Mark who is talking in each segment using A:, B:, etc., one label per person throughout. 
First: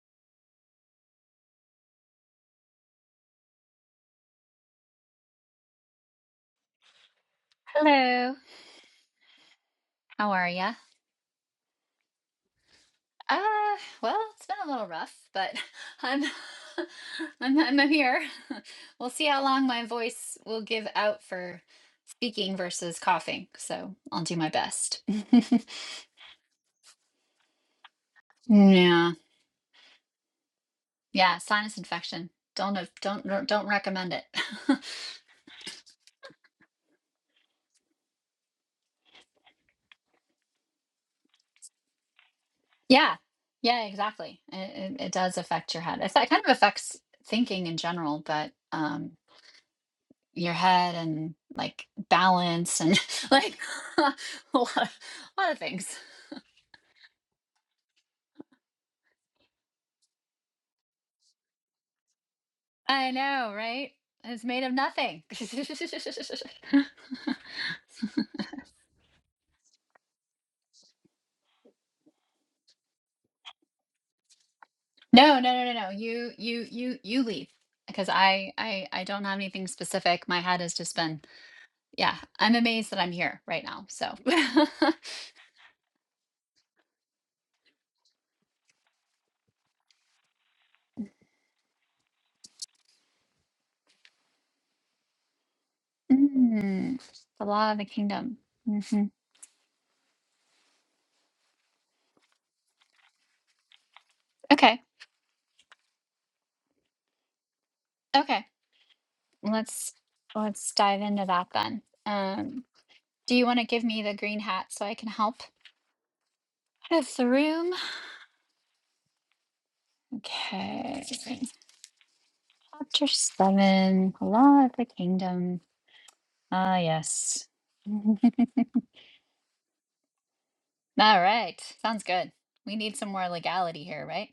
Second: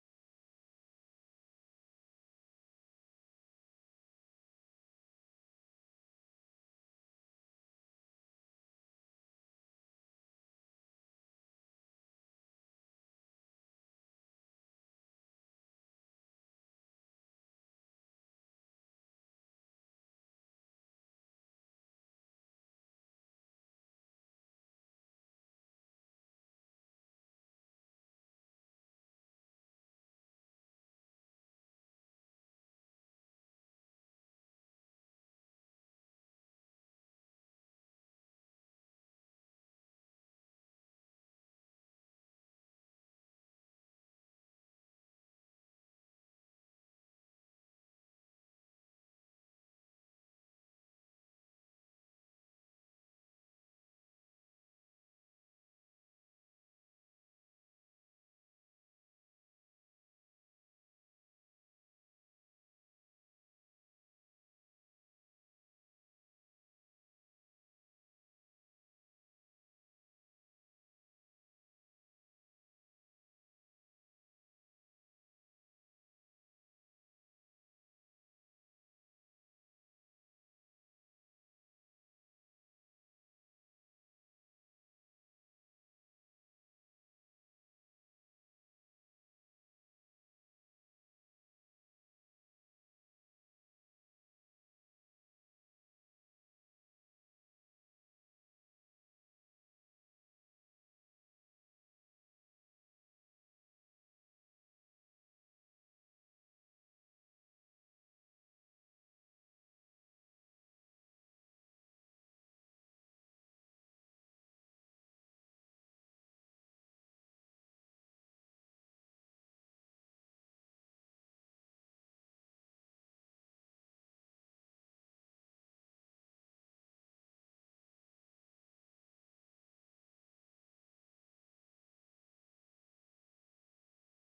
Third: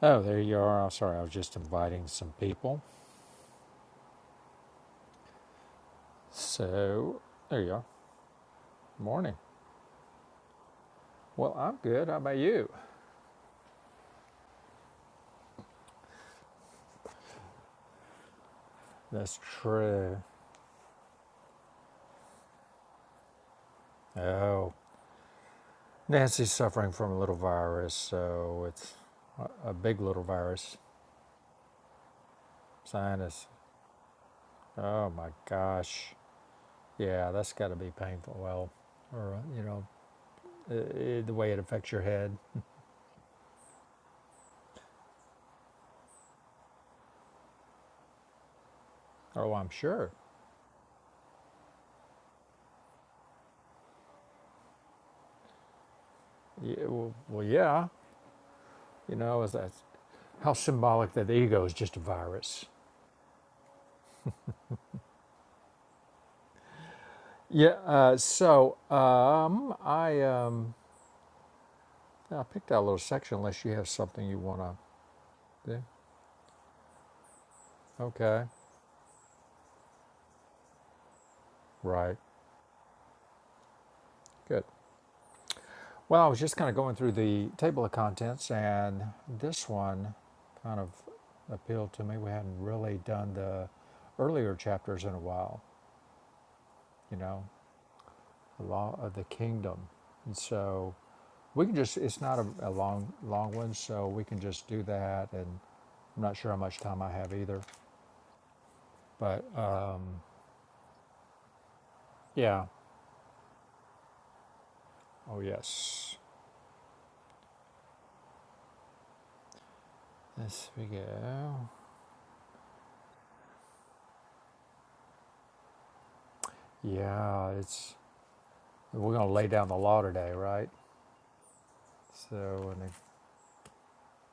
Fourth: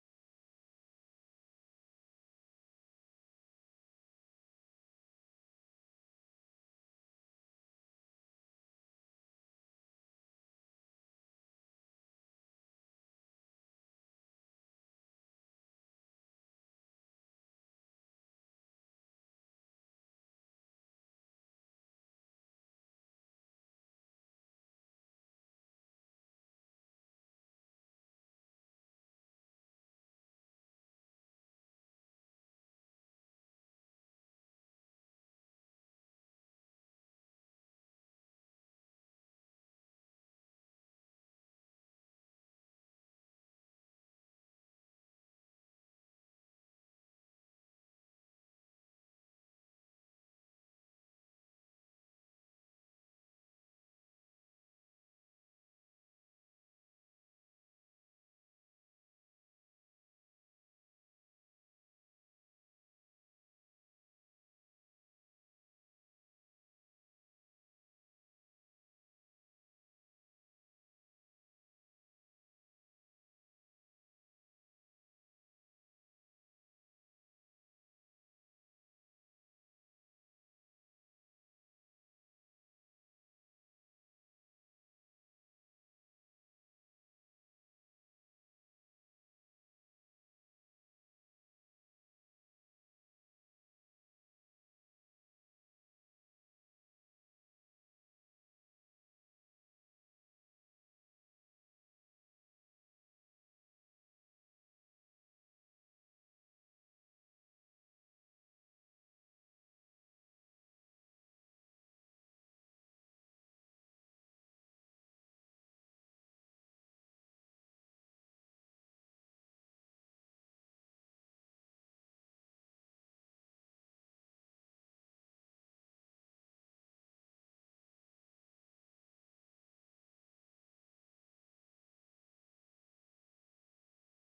A: Oh, there you are. I'm sorry, I was just inviting some people. So, there you are.
B: Hello.
A: Morning.
B: How are ya?
A: Well, I'm good. How about you?
B: Uh, well, it's been a little rough, but I'm I'm I'm here. We'll see
A: That's
B: how long my
A: true.
B: voice will give out for speaking versus coughing. So I'll do my
A: Oh,
B: best.
A: Nancy's suffering from a little virus, so it's
B: Yeah.
A: a big little virus.
B: Yeah, sinus infection. Don't have- don't don't
A: Sinus.
B: don't recommend it.
A: Oh my gosh. Yeah, that's got to be painful. Well, or, uh, you know, i the way it affects your head.
B: Yeah. Yeah, exactly. It, it, it does affect your head. It kind of affects thinking in general, but um
A: Oh, I'm sure.
B: your head and like balance and like a lot, a lot of things.
A: Yeah, well, well, yeah. You know, is that how symbolic that the ego is just a virus
B: I know, right? It's made of nothing. no,
A: Yeah. Uh, so um, I um, I picked out a little section. Unless you have something you want
B: no, no, no,
A: to do.
B: no. You, you, you, you leave because
A: Okay.
B: I, I, I don't have anything specific. My head has just been, yeah.
A: Right.
B: I'm amazed that I'm here right now. So,
A: Good. Well, I was just kind of going through the table of contents, and this one kind of appealed to me. We hadn't really done the earlier chapters in a while.
B: Mm,
A: You know,
B: the law of the kingdom.
A: the law
B: hmm
A: of the kingdom, and so we can just. It's not a, a long long one, so we can just
B: Okay,
A: do that. And I'm not sure how much time I have either,
B: okay.
A: but. Uh,
B: Let's let's dive into that then. Um.
A: yeah,
B: Do you want to give me the green hat so I can help?
A: Oh, yes.
B: Out of the room.
A: Yes, we
B: Okay.
A: go.
B: Chapter seven. Law of the Kingdom. Ah, yes.
A: Yeah, it's
B: All
A: we're gonna lay down the law today, right?
B: right. Sounds good.
A: So,
B: We
A: and
B: need some more legality here, right?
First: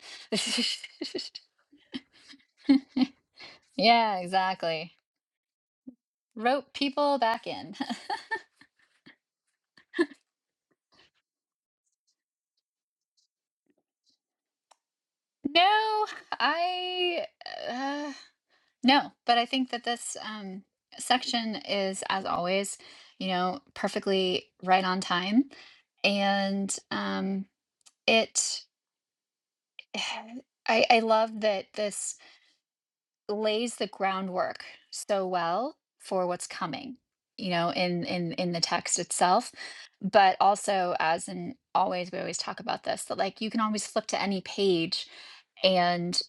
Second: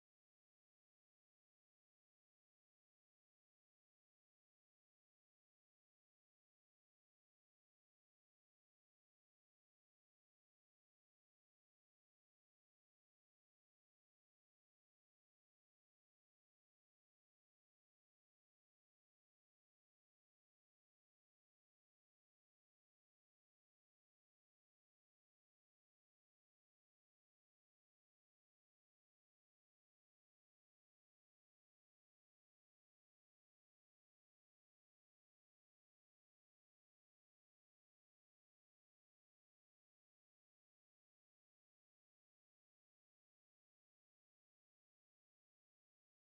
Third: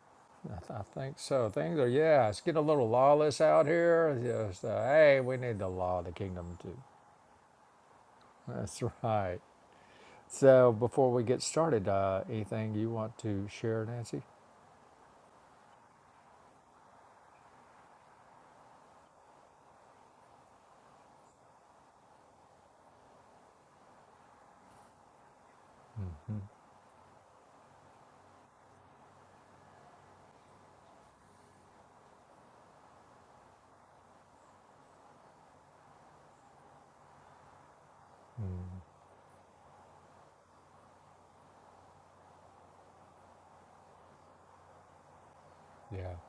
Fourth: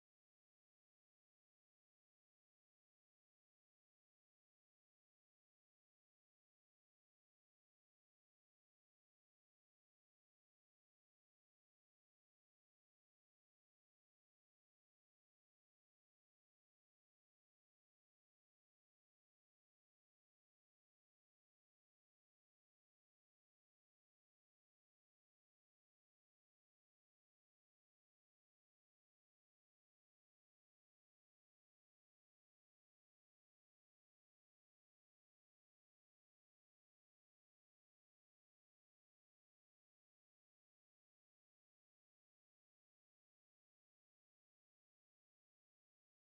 A: I, th- I think so. Things are yeah, it's getting a little lawless out
B: yeah,
A: here. Just uh,
B: exactly.
A: hey, we need the law of the kingdom
B: Rope
A: too.
B: people back in.
A: That's right. So, before we get started, uh, anything you want to share, Nancy?
B: No, I. uh, No, but I think that this um, section is, as always, you know, perfectly right on time,
A: Mm-hmm.
B: and um, it. I, I love that this lays the groundwork so well for what's coming, you know, in in in the
A: Mm-hmm.
B: text itself, but also as in always we always talk about this that like you can always flip to any page
A: Yeah,
B: and.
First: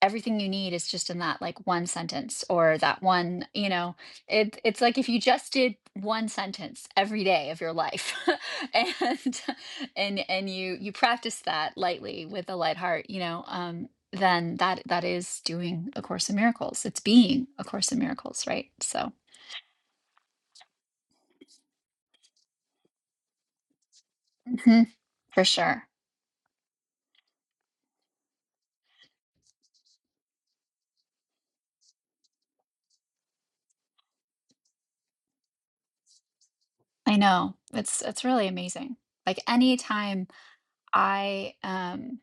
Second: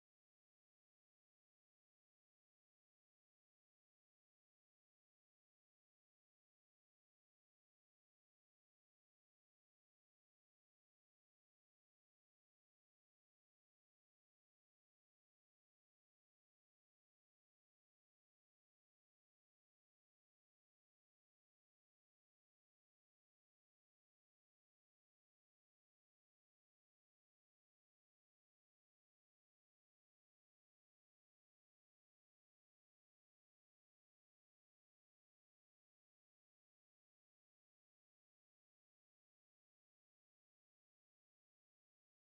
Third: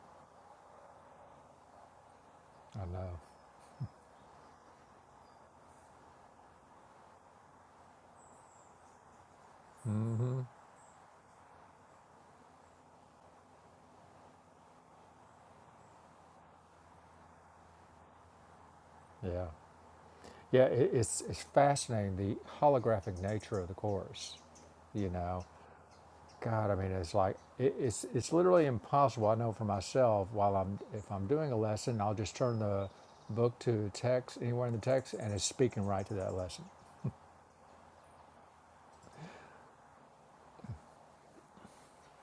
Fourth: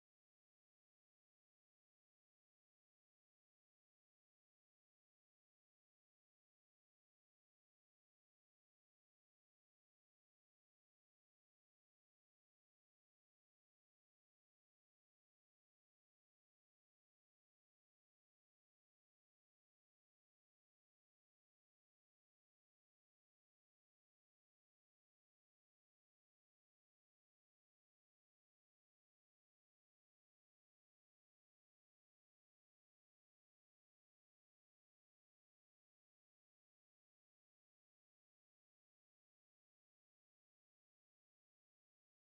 B: everything you need is just in that like one sentence or
A: I
B: that
A: know.
B: one you know it it's like if you just did one sentence every day of your life and and
A: Mm-hmm.
B: and you you practice that lightly with a light heart you know um then that that is doing a course in miracles it's being a course in miracles right so
A: Yeah, yeah. It, it's it's fascinating the holographic nature of the course.
B: mhm,
A: You know,
B: for sure
A: God, I mean, it's like it, it's it's literally impossible. I know for myself, while I'm if I'm doing a lesson, I'll just turn the book to text anywhere in the text, and it's speaking right to that lesson.
B: i know it's it's really amazing like anytime i um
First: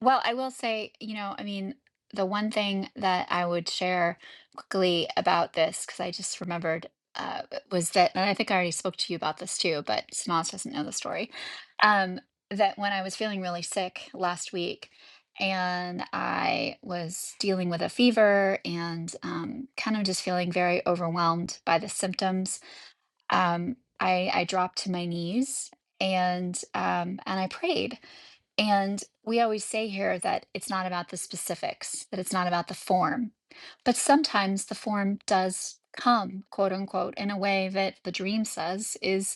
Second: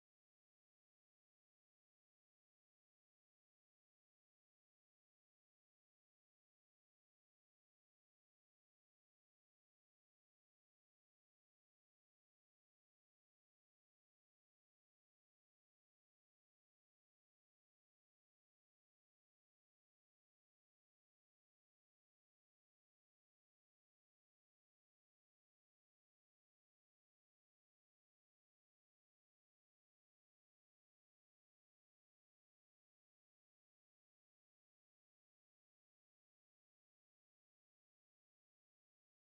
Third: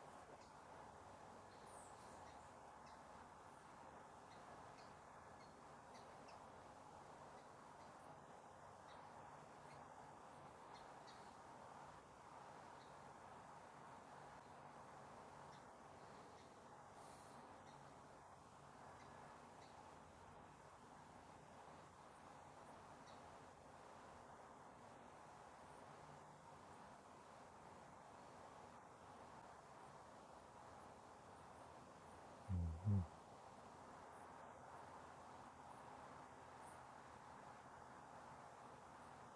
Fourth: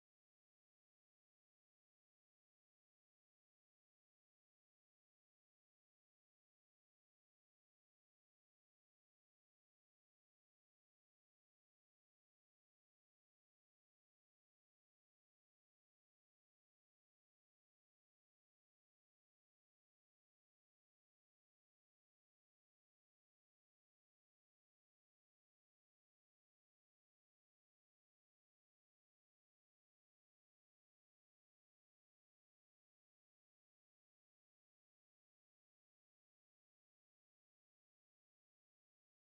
B: Well, I will say, you know, I mean, the one thing that I would share quickly about this, because I just remembered, uh, was that, and I think I already spoke to you about this too, but Sanaz doesn't know the story, um, that when I was feeling really sick last week and I was dealing with a fever and um, kind of just feeling very overwhelmed by the symptoms, um, I, I dropped to my knees and um, and I prayed and we always say here that it's not about the specifics, that it's not about the
A: Mm-hmm.
B: form. But sometimes the form does come, quote unquote, in a way that the dream says is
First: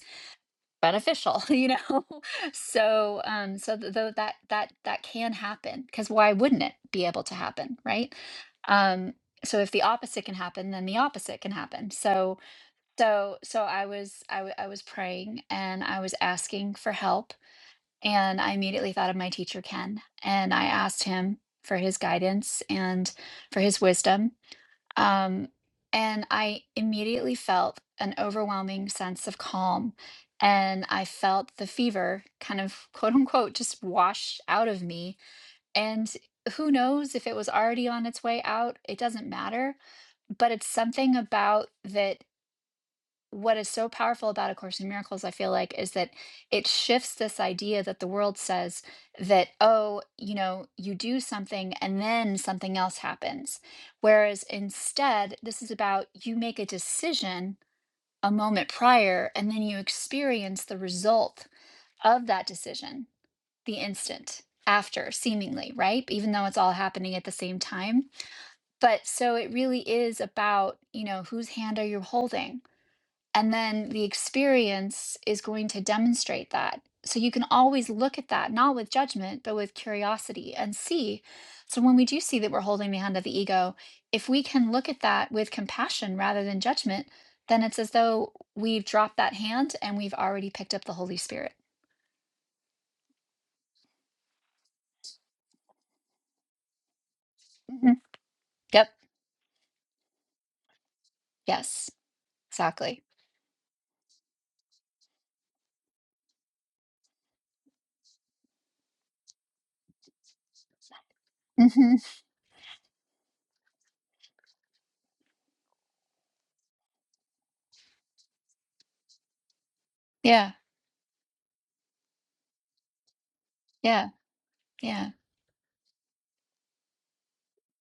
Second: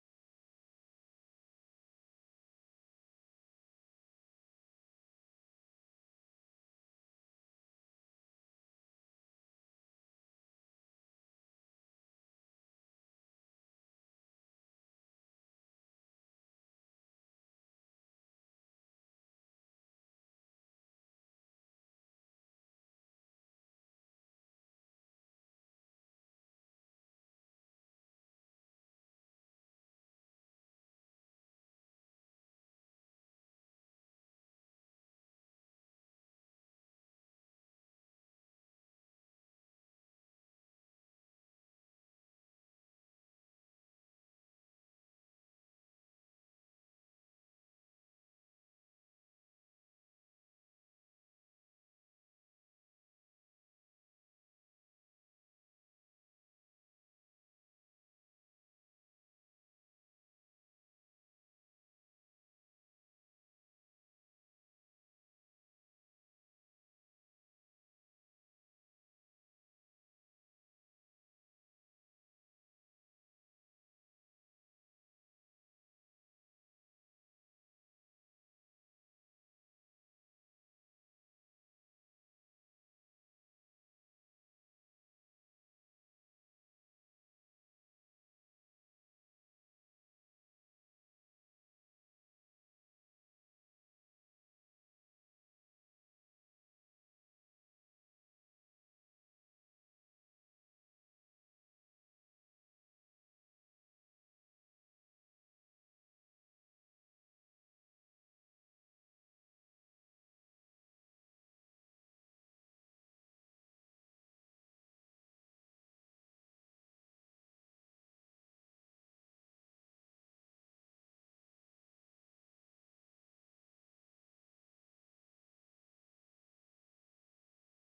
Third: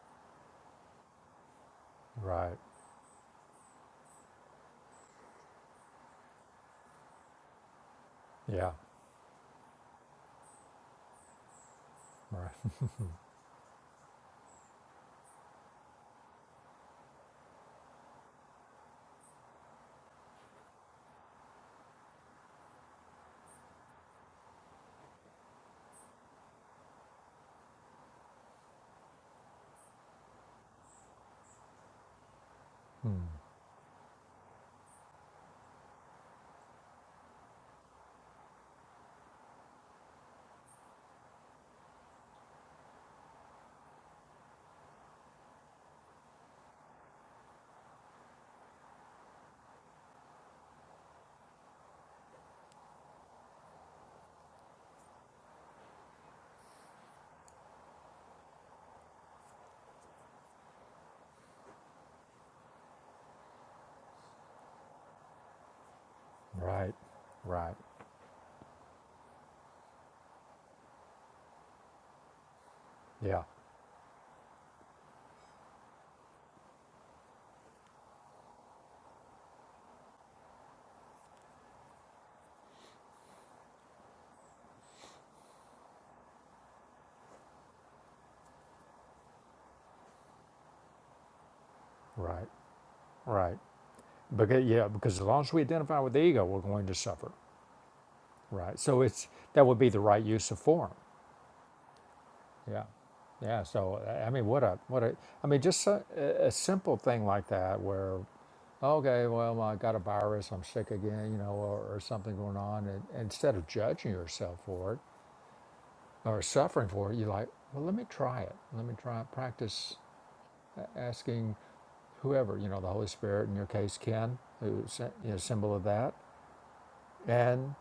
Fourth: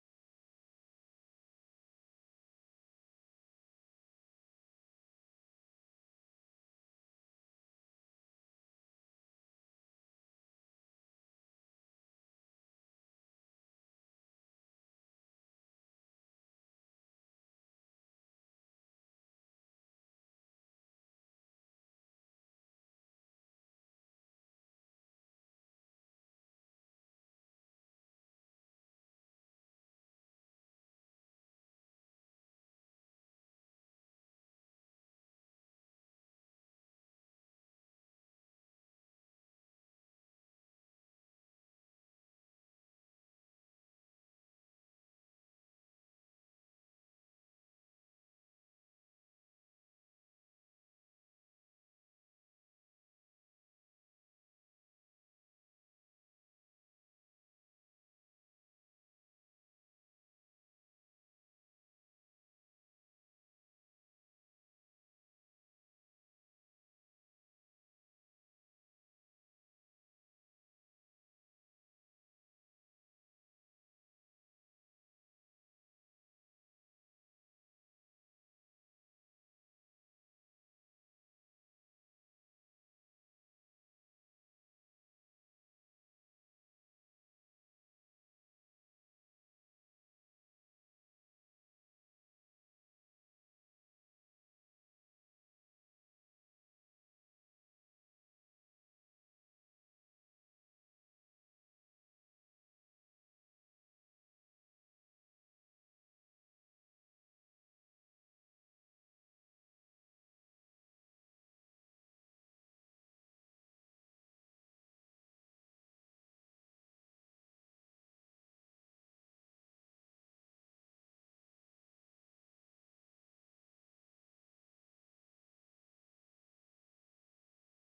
B: beneficial, you know?
A: Right.
B: so um so th- though that that that can happen because why wouldn't it be able to happen, right?
A: Yeah.
B: Um so if the opposite can happen, then the opposite can happen. So
A: Right.
B: so so I was I, w- I was praying and I was asking for help and I immediately thought of my teacher, Ken, and I asked him for his guidance and for his wisdom. Um, and I immediately felt an overwhelming sense of calm. And I felt the fever kind of quote
A: Mm.
B: unquote just wash out of me. And who knows if it was already on its way out? It doesn't matter. But it's something about that what is so powerful about A Course in Miracles, I feel like, is that it shifts this idea that the world says that, oh, you know, you do something and then something else happens. Whereas instead, this is about you make a decision a moment prior and then you experience the result of that decision the instant after, seemingly, right? Even though it's all
A: Right.
B: happening at the same
A: Right.
B: time. But so it really is about, you know, whose hand are you holding?
A: Yeah.
B: And then the experience is going to demonstrate that. So you can always look at that, not with judgment, but with curiosity and see. So when we do see that we're holding the hand of the ego, if we can look at that with compassion rather than judgment, then it's as though we've dropped that hand and we've already picked up the Holy Spirit.
A: Right. Right. Because yeah, because as long as we identify with the ego, we're going to suffer.
B: Mhm.
A: Right.
B: Yep.
A: So it's that would be the right use of form.
B: Yes.
A: Yeah.
B: Exactly.
A: Yeah. So I I mean, what a what a I mean, just a, a simple thing like that where okay, well, I got a virus, I'm sick again, you know, or,
B: hmm
A: or something going on. And, and instead of judging yourself for it or suffering for it, you're like, well, let me try it. Let me try practice
B: Yeah.
A: asking whoever, you know, the Holy Spirit in your case,
B: Yeah.
A: Ken, who's
B: Yeah.
A: a you know, symbol of that. And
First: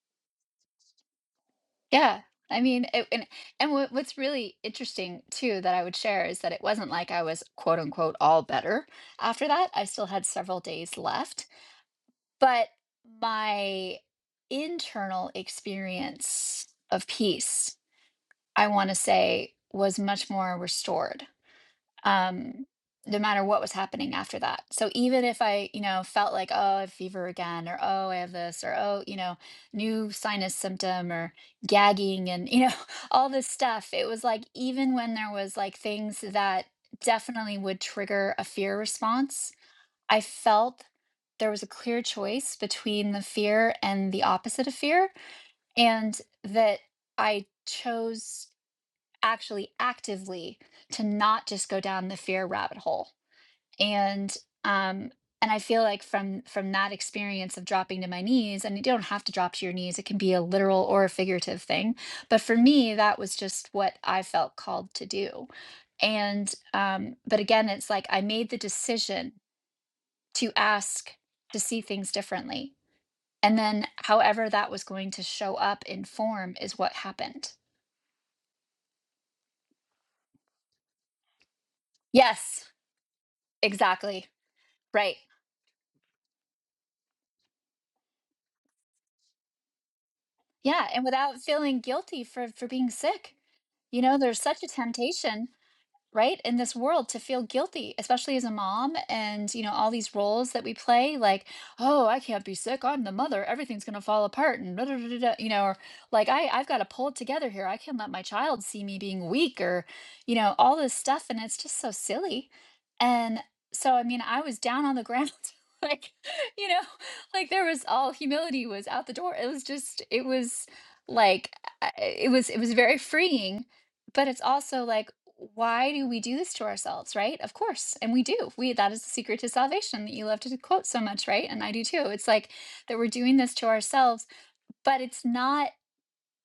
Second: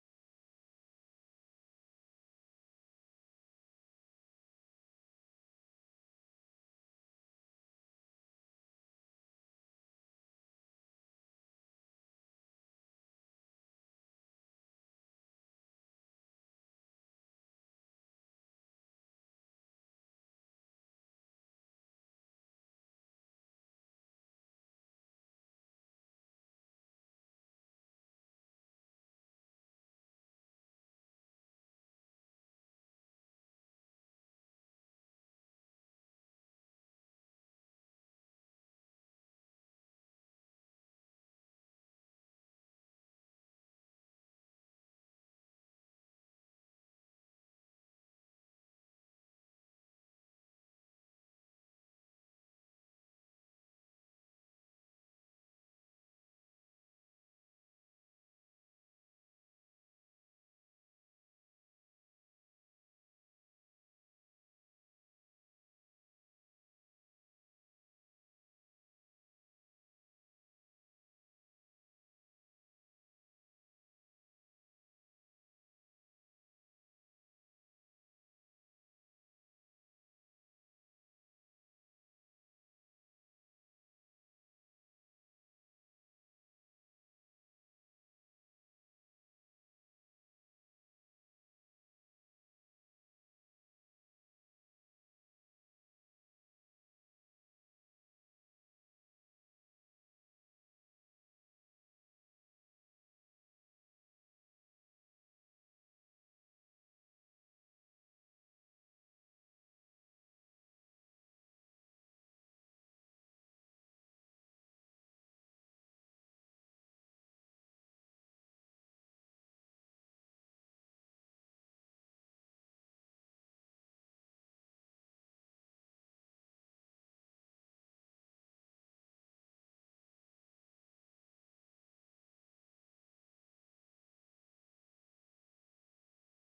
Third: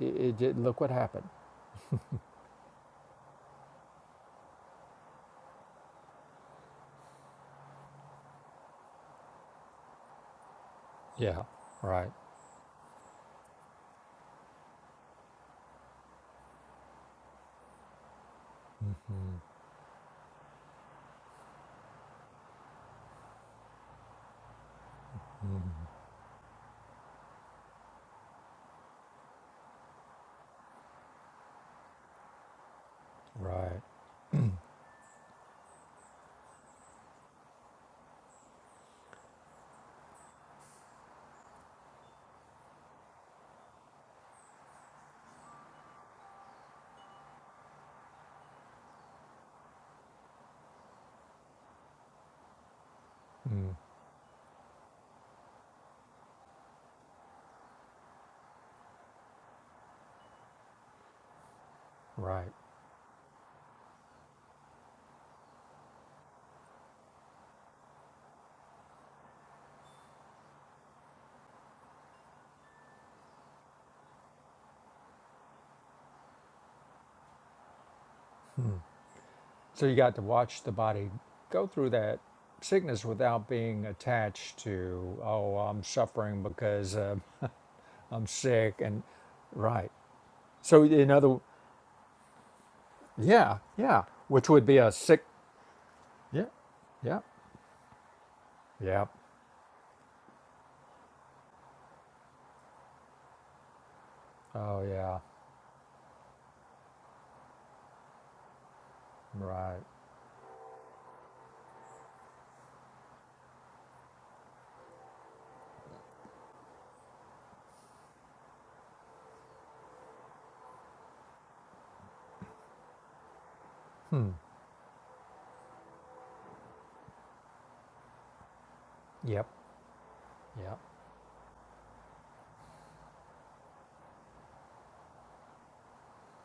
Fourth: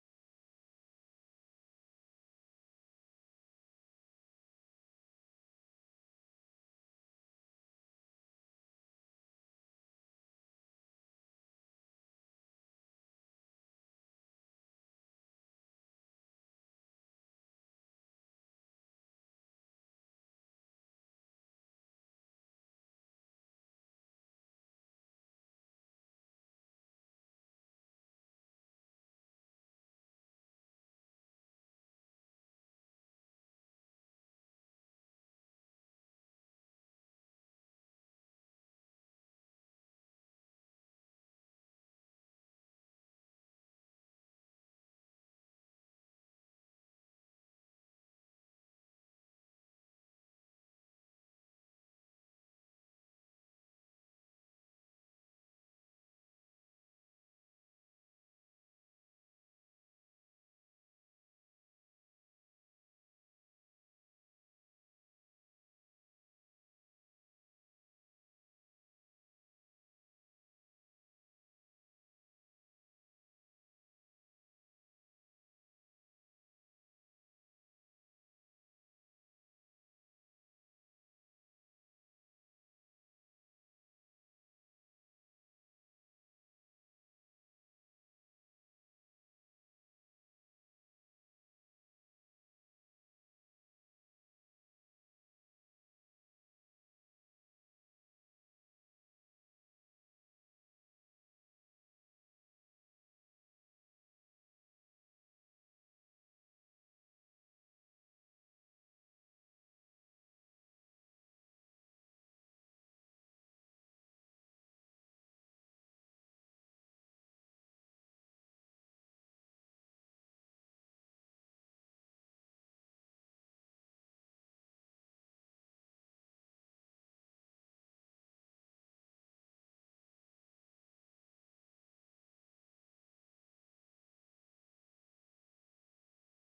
A: it, it did, look what happened.
B: Yeah. I mean, it, and and what, what's really interesting too that I would share is that it wasn't like I was quote unquote all better after that. I still had several days
A: Yeah,
B: left,
A: right,
B: but my internal experience of peace, I want to
A: hmm
B: say, was much more restored um, no matter what was happening after that. So even if I, you know, felt like, oh, I have fever again, or oh, I have this, or oh, you know, new sinus symptom, or gagging, and you know, all this
A: right,
B: stuff, it was like even when there was like things that definitely would trigger a fear response, I felt there was a clear choice between the fear and the opposite of fear, and that I chose actually actively to not just go down the fear rabbit hole
A: mm,
B: and um and i feel like from from that experience of dropping to my knees and you don't have to drop to your knees it can be a literal or a figurative thing but
A: right.
B: for me that was just what i felt called to do and um but again it's like i made the decision to ask to see things differently and then however that was going to show up in form is what happened
A: So you got to watch the body go through that
B: yes
A: sickness without being
B: exactly
A: attached
B: Right.
A: to, oh, I'm suffering because uh, I'm sick. And right. So,
B: Yeah, and
A: in
B: without
A: other,
B: feeling guilty for for being sick.
A: yeah,
B: You
A: yeah,
B: know, there's
A: which
B: such
A: would
B: a
A: be a sick,
B: temptation right
A: yeah,
B: in this world to
A: yeah,
B: feel guilty especially as a mom
A: yeah.
B: and you know all these roles that we play like oh i can't be sick i'm the mother everything's going to fall apart and
A: Oh,
B: da, da, da,
A: yeah,
B: da, da," you know or like i i've got to pull it together here i can't let my child see me being weak
A: right.
B: or you know all this stuff and it's just so silly and so i mean i was down on the ground like you know like there was all humility was out the door it was just it was like I- it was it was very freeing but
A: Hmm.
B: it's also like why do we do this to ourselves right of course and we do we that is the secret
A: Yep,
B: to salvation that you love to
A: yep,
B: quote so much right and i do too it's like that we're doing this to ourselves but it's not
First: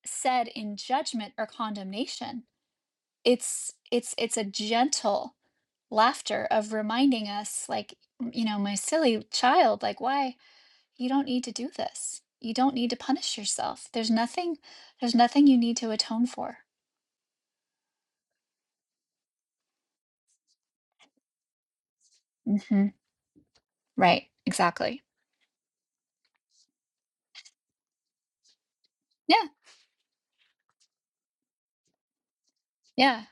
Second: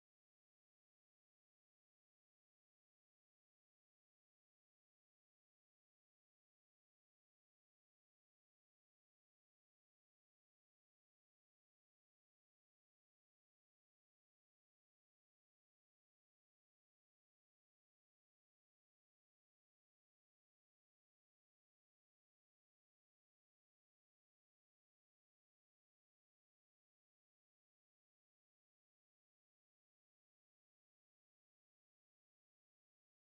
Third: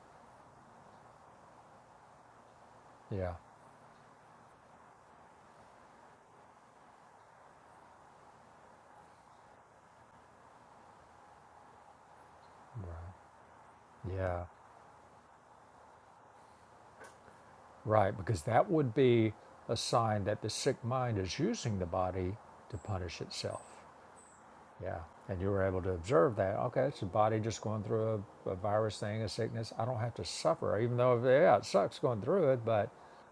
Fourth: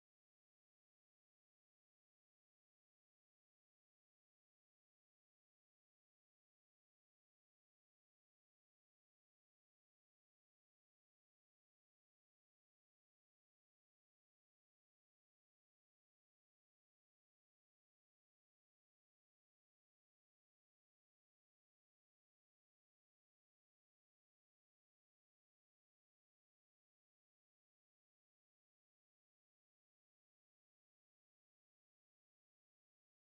B: said in judgment or condemnation
A: yeah,
B: it's it's it's a gentle laughter of reminding us like you know my silly child like why you don't need to do this you don't need to
A: right.
B: punish yourself there's
A: Yeah,
B: nothing there's nothing you need to atone for
A: right. Because that would be a sign that the sick mind is using the body to
B: hmm
A: punish itself.
B: right
A: Yeah.
B: exactly
A: And you were able to observe that. Okay, it's the body just going through a, a virus thing, a
B: Yeah.
A: sickness. I don't have to suffer, even though, yeah, it sucks going through it, but
B: Yeah,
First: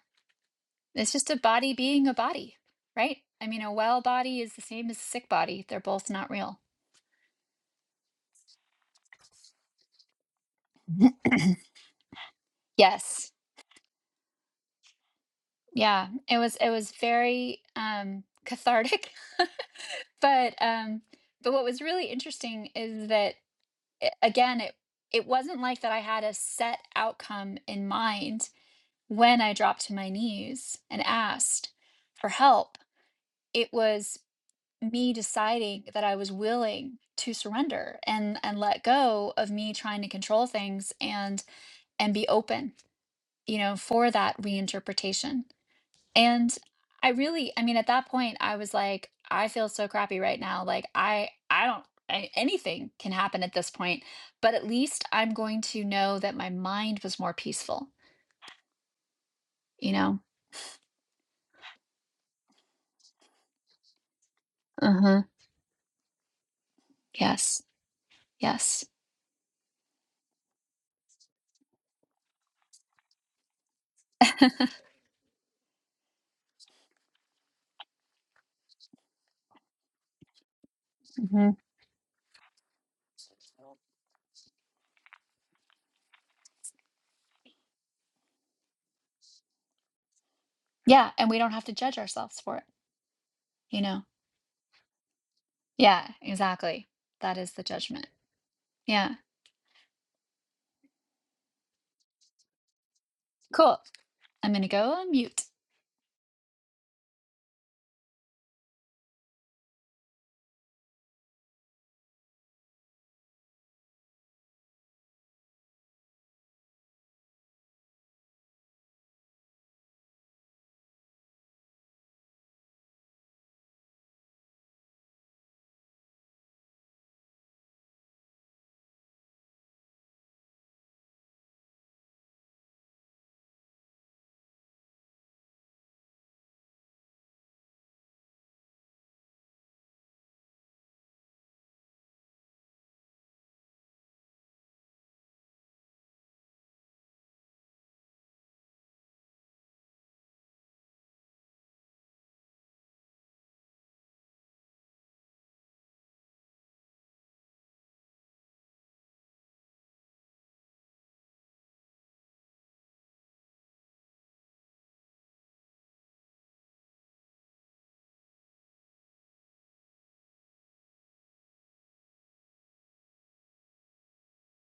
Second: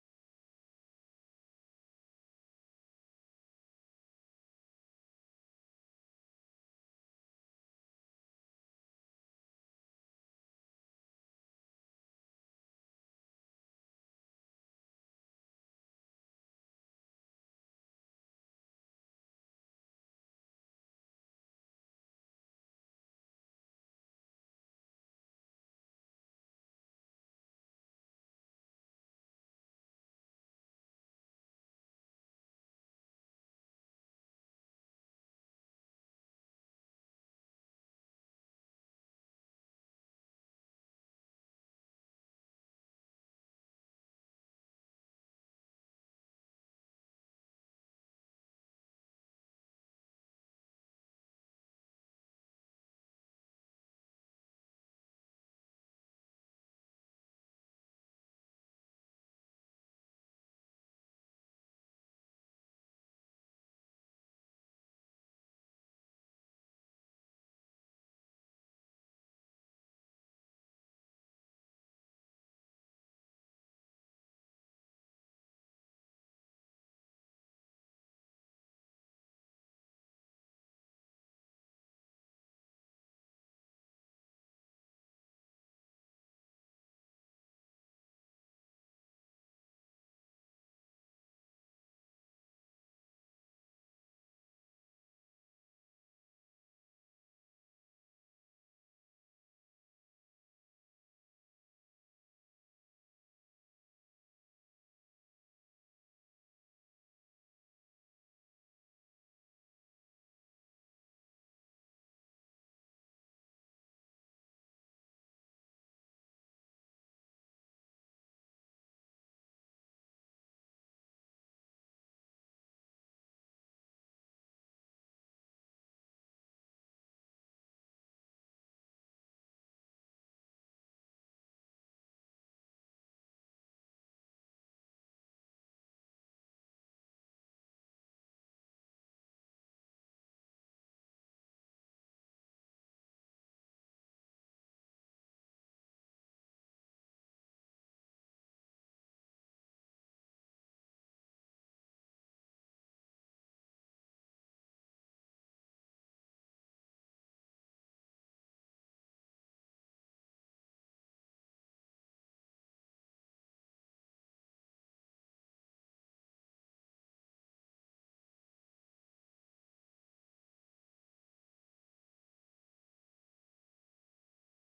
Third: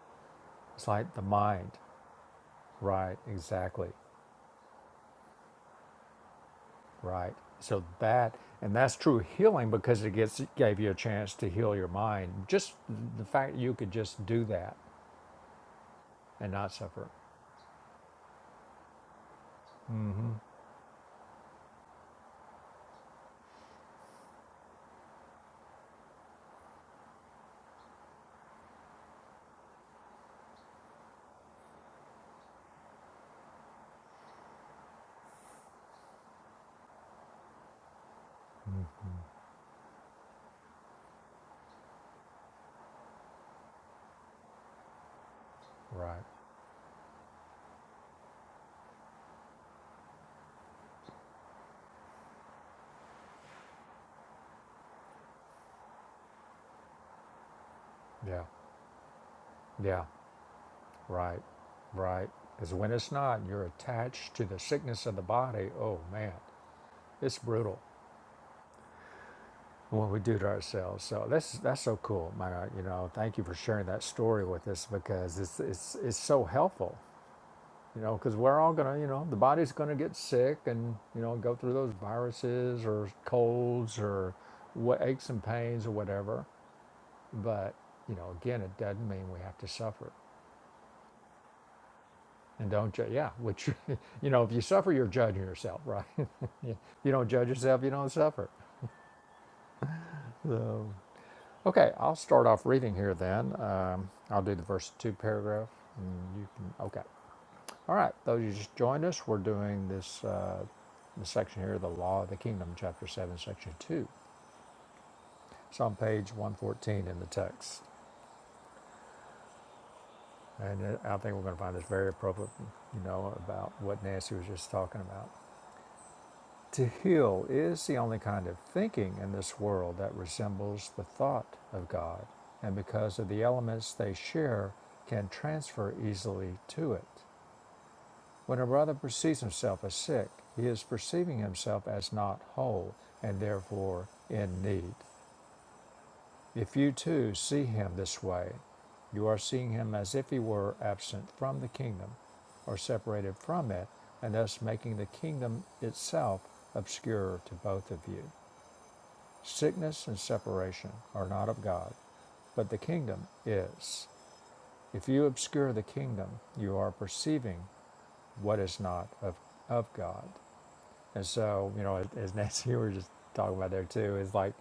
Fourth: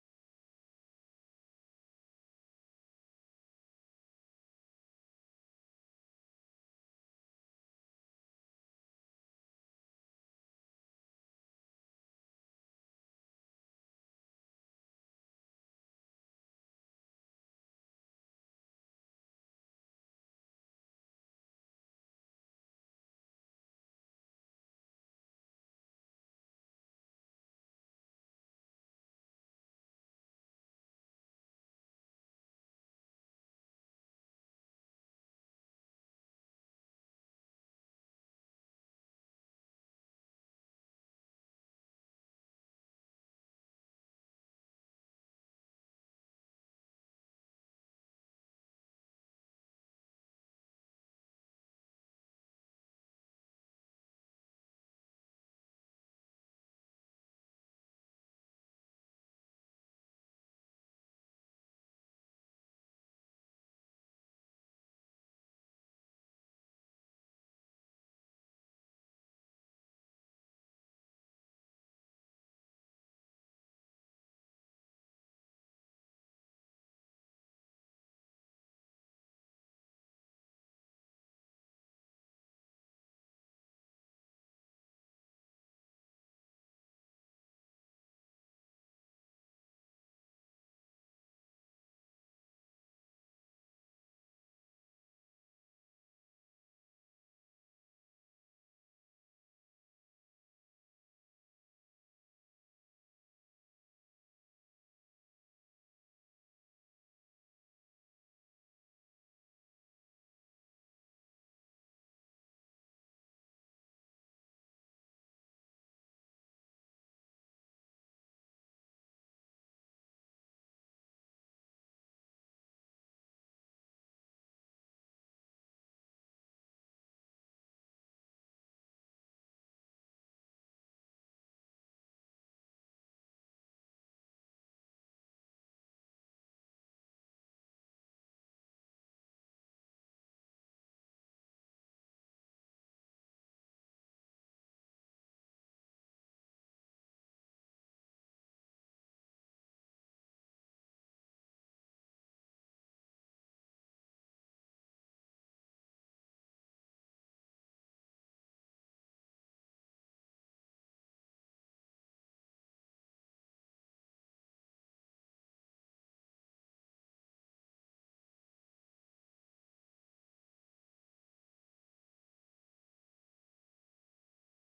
A: it's
B: it's
A: like the
B: just a
A: mind.
B: body being a body, right?
A: Right.
B: I mean, a
A: Exactly.
B: well body is the same as a sick body. They're both not real.
A: Right. So that, and that's true healing because it gets gave you a
B: Mhm.
A: chance to heal your mind. Just the
B: Yes.
A: fact that you could just do that
B: Yeah. It
A: and
B: was it
A: not
B: was
A: suffer.
B: very um cathartic. but um but what was really interesting is that a- again it it wasn't like that I had a set outcome in mind when I dropped to my knees and asked for help. It was me deciding that I was willing to surrender and and let go
A: Mm-hmm.
B: of me trying to control things and and be open, you know, for that reinterpretation.
A: Right.
B: And I really, I mean, at that point, I was like, I feel so crappy right now. Like I I don't I, anything can happen at this point, but at least I'm going to know that my mind was more peaceful,
A: Yeah.
B: you
A: Yeah.
B: know.
A: Right. Right. Because when it's not, you're attached to the sickness of
B: Uh-huh.
A: the body. Oh, man, it's
B: Yes.
A: brutal.
B: Yes.
A: what we do to ourselves. So that's that's so cool, Myra. You know, thank you for sharing that story with us because it's it's it's so helpful. You know, because we're all gonna, you know, the body's gonna get sick and you know
B: hmm
A: go through those viruses or colds or what aches and pains or whatever. But you know, again, it doesn't mean we have to suffer.
B: Yeah, and we don't have to judge ourselves for it,
A: And don't judge. Yeah, which
B: you know.
A: you know, if you suffer, you're judging yourself, right?
B: Yeah,
A: If
B: exactly.
A: you don't
B: That
A: judge
B: is the
A: yourself, you
B: judgment.
A: don't suffer.
B: Yeah.
A: So. Okay, I'll start off reading here then.
B: Cool.
A: Um, I'll
B: I'm
A: do the
B: gonna go
A: verse
B: on
A: two
B: mute.
A: paragraph. And you can, okay. All right, those you just joined us, we're doing this uh, the section here, The Law of the Kingdom, Chapter 7, Section 2. It's on page 114 in the text. And uh, I think we're going to find this very appropriate, you know, about what Nancy was just talking about. To heal is the only kind of thinking in this world that resembles the thought of God, and because of the elements they share, can transfer easily to it. When a brother perceives himself as sick, he is perceiving himself as not whole and therefore in need. If you too see him this way, you are seeing him as if he were absent from the kingdom or separated from it, and thus making the kingdom itself obscure to both of you. Sickness and separation are not of God, but the kingdom is. If you obscure the kingdom, you are perceiving what is not of, of God. And so, you know, as Nancy, we were just talking about there too, is like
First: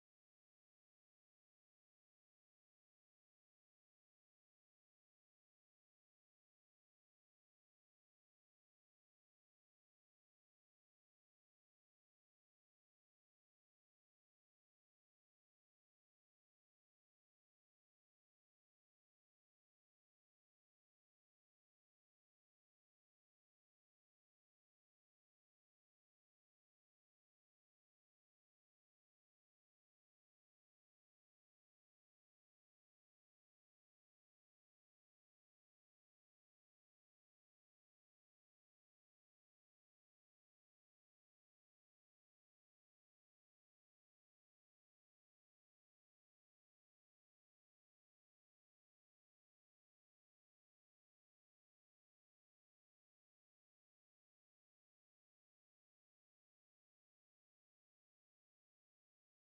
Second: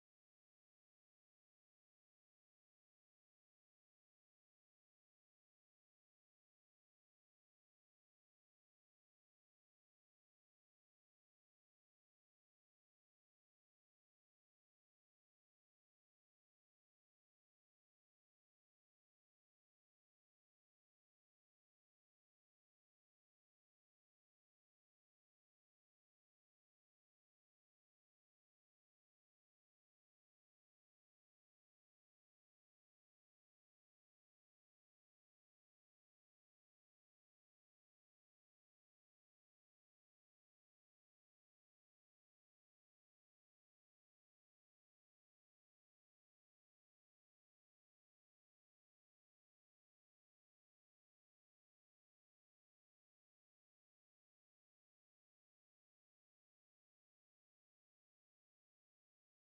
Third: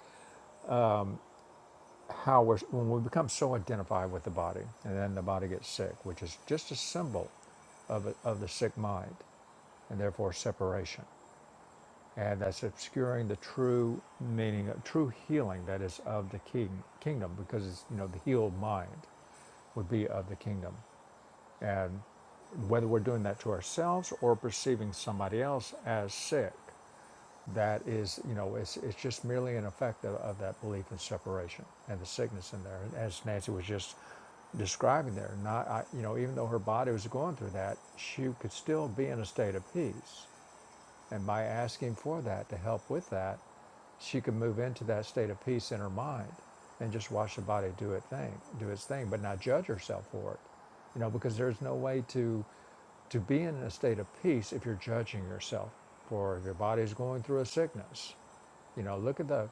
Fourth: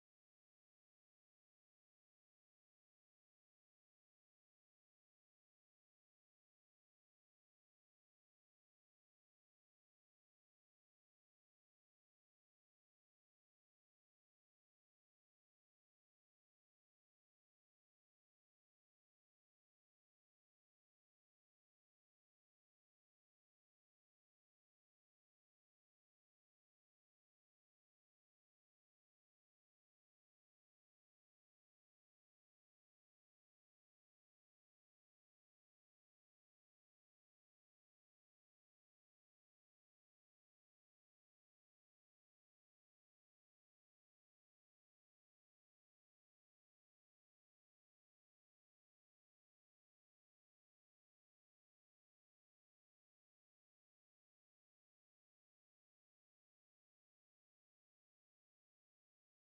A: how we're, when we become so identified with the body and then the body gets sick, which is just a symbol of, a, of the sick mind and therefore separation. and that's obscuring the true meaning, true healing that is of the king, kingdom, because it's you know the healed mind would be of the kingdom, and whether we're doing that to ourselves or perceiving somebody else as sick, that is you know it's it's just merely an effect of, of that belief in separation and the sickness in there, as Nancy was just describing there. Not I, you know even though her body was going through that, she could still be in a state of peace and by asking for that, to help with that, she could move into that state of peace in her mind and just watch the body do its thing, do its thing, but not judge herself for it. You know, because there's no way to to be in a state of peace if you're judging yourself for if your body's going through a sickness. You know, look at the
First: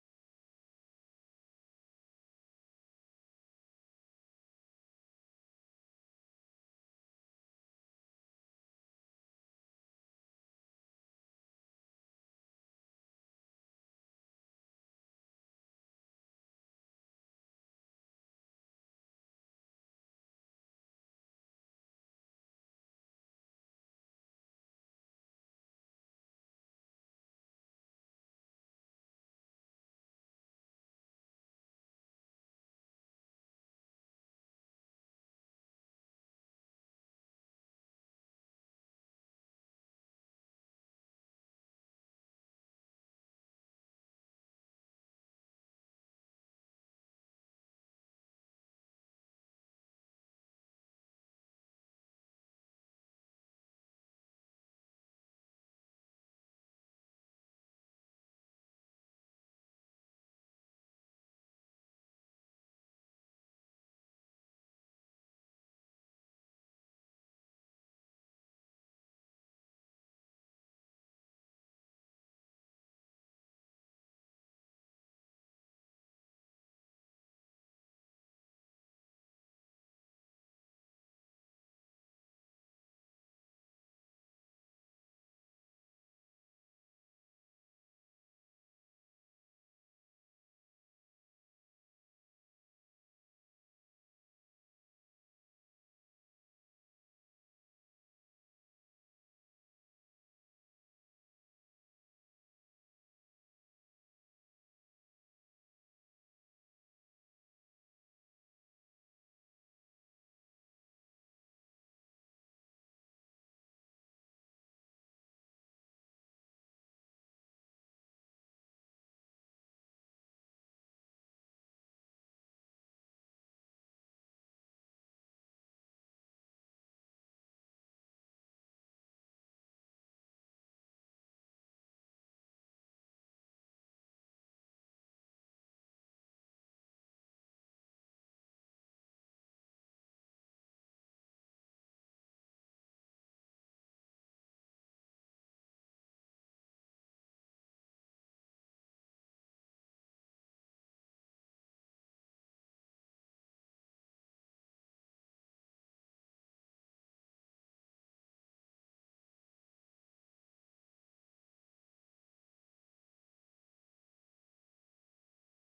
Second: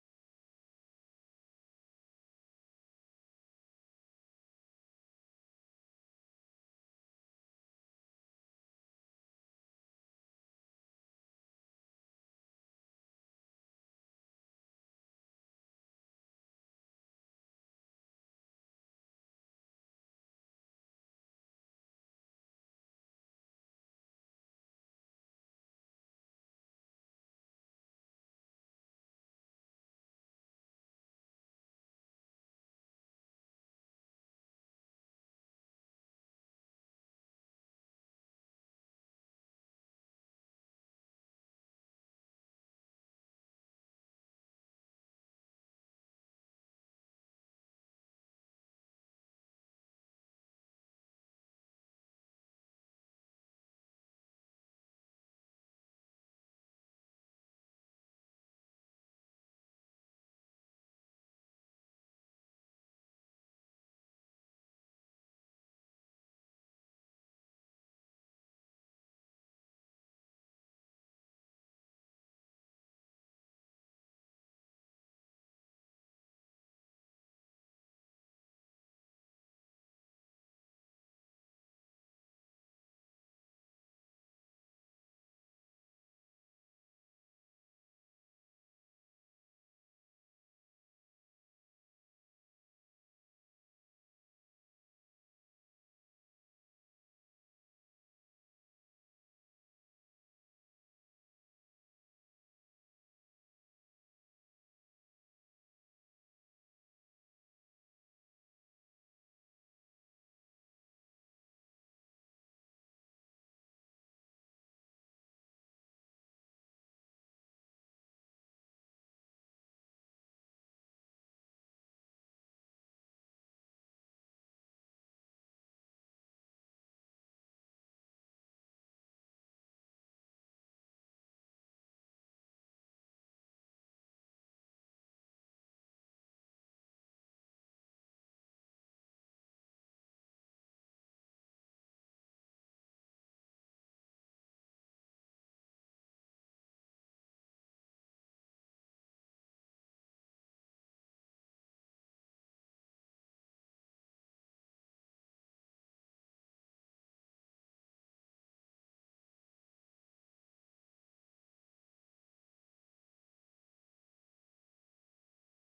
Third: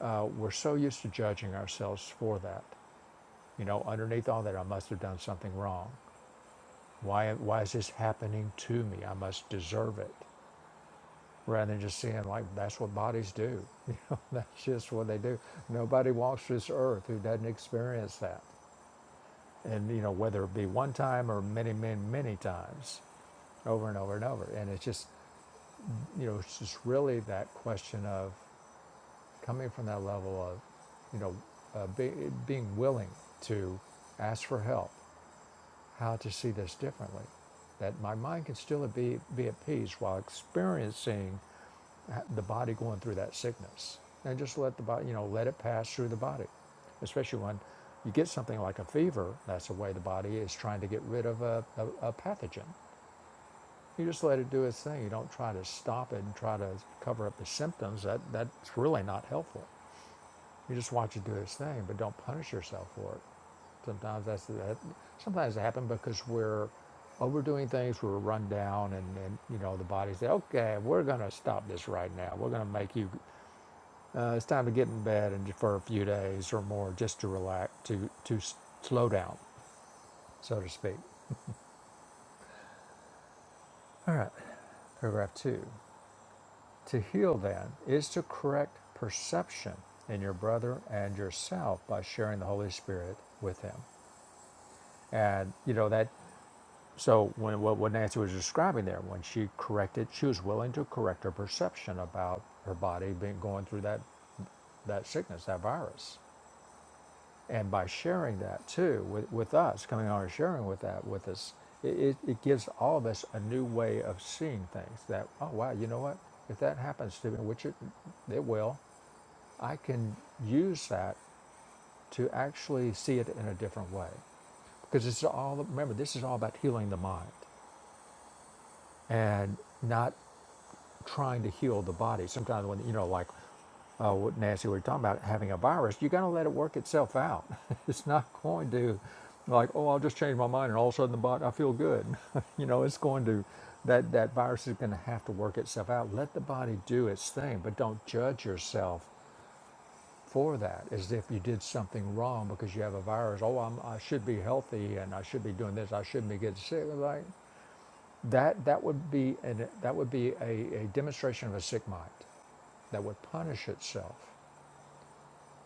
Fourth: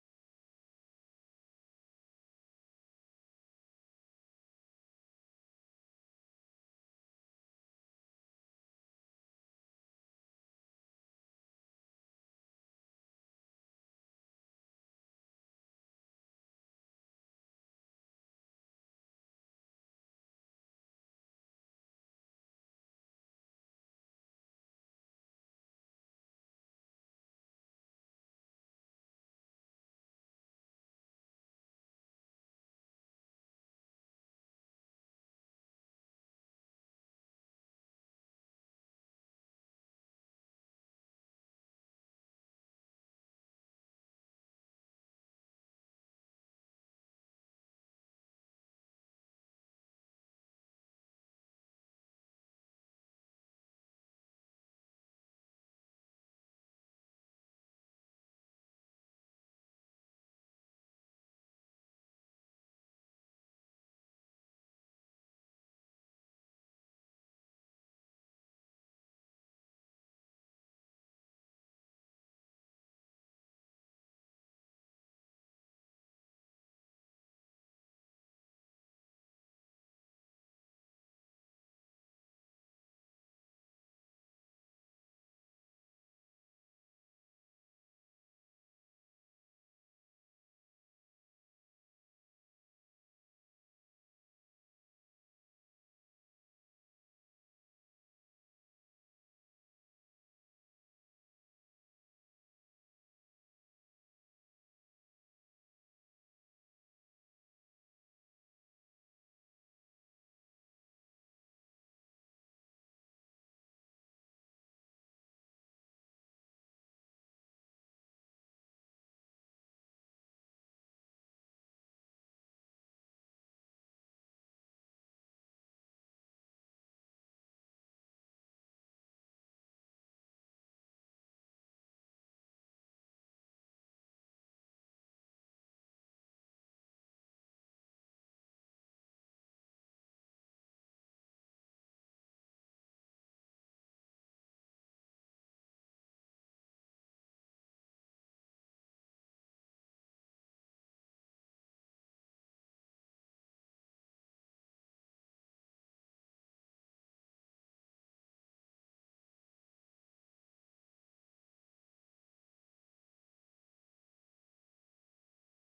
A: uh, we're so used to judging ourselves for that. You know, underneath all that, I must have done something wrong. Why, why is this happening to me? I must deserve it rather than just seeing like that's what bodies do. You know, that's just what they do. Nobody walks this earth who doesn't experience that. And you know, whether it be one time or many, many, many times, over and over and over. And it's just you know, it's just really that question of coming from that level of, you know, uh, be, being willing to ask for help how to see this differently. That my mind can still be, be at peace while experiencing uh, the body going through that sickness. And just let the body, you know, let it pass through the body. Especially when you get something like a fever, that's the way the body is trying to get rid of a, a, a pathogen. You just let it do its thing. You don't try to stop it and try to cover up the symptoms. That, that's really not helpful. You just watch it do its thing, but don't punish yourself for it. Sometimes that's that. Sometimes it happens because we're overdoing things. We're run down, and, and you know the body says, "Okay, we're going to stop this right now. We're going to make you. Uh, it's time to get in bed and for a few days or more, just to relax, to to slow down, so to speak." All right. Paragraph two. To heal then is to correct perception in your brother and yourself by sharing the Holy Spirit with him. And you know that. So when what, what Nancy was describing there, when she corrected, she was willing to correct her perception about her body being going through that that sickness, that virus, and by sharing that too with, with us, coming on and sharing with that with us, it, it, it gives all of us a new way of seeing things. That oh wow, you know what? If that happens to me, which it, it will, I can use that to actually see it in a different way, because it's all remember this is all about healing the mind and not trying to heal the body. Sometimes when you know, like uh, what Nancy we were talking about, having a virus, you got to let it work itself out. it's not going to, like, oh, I'll just change my mind and all of a sudden the body, I feel good. you know, it's going to, that that virus is going to have to work itself out. Let the body do its thing, but don't judge yourself for that as if you did something wrong because you have a virus. Oh, I'm, I should be healthy and I should be doing this. I shouldn't be getting sick. Like. That, that would be, an, that would be a, a demonstration of a sick mind that would punish itself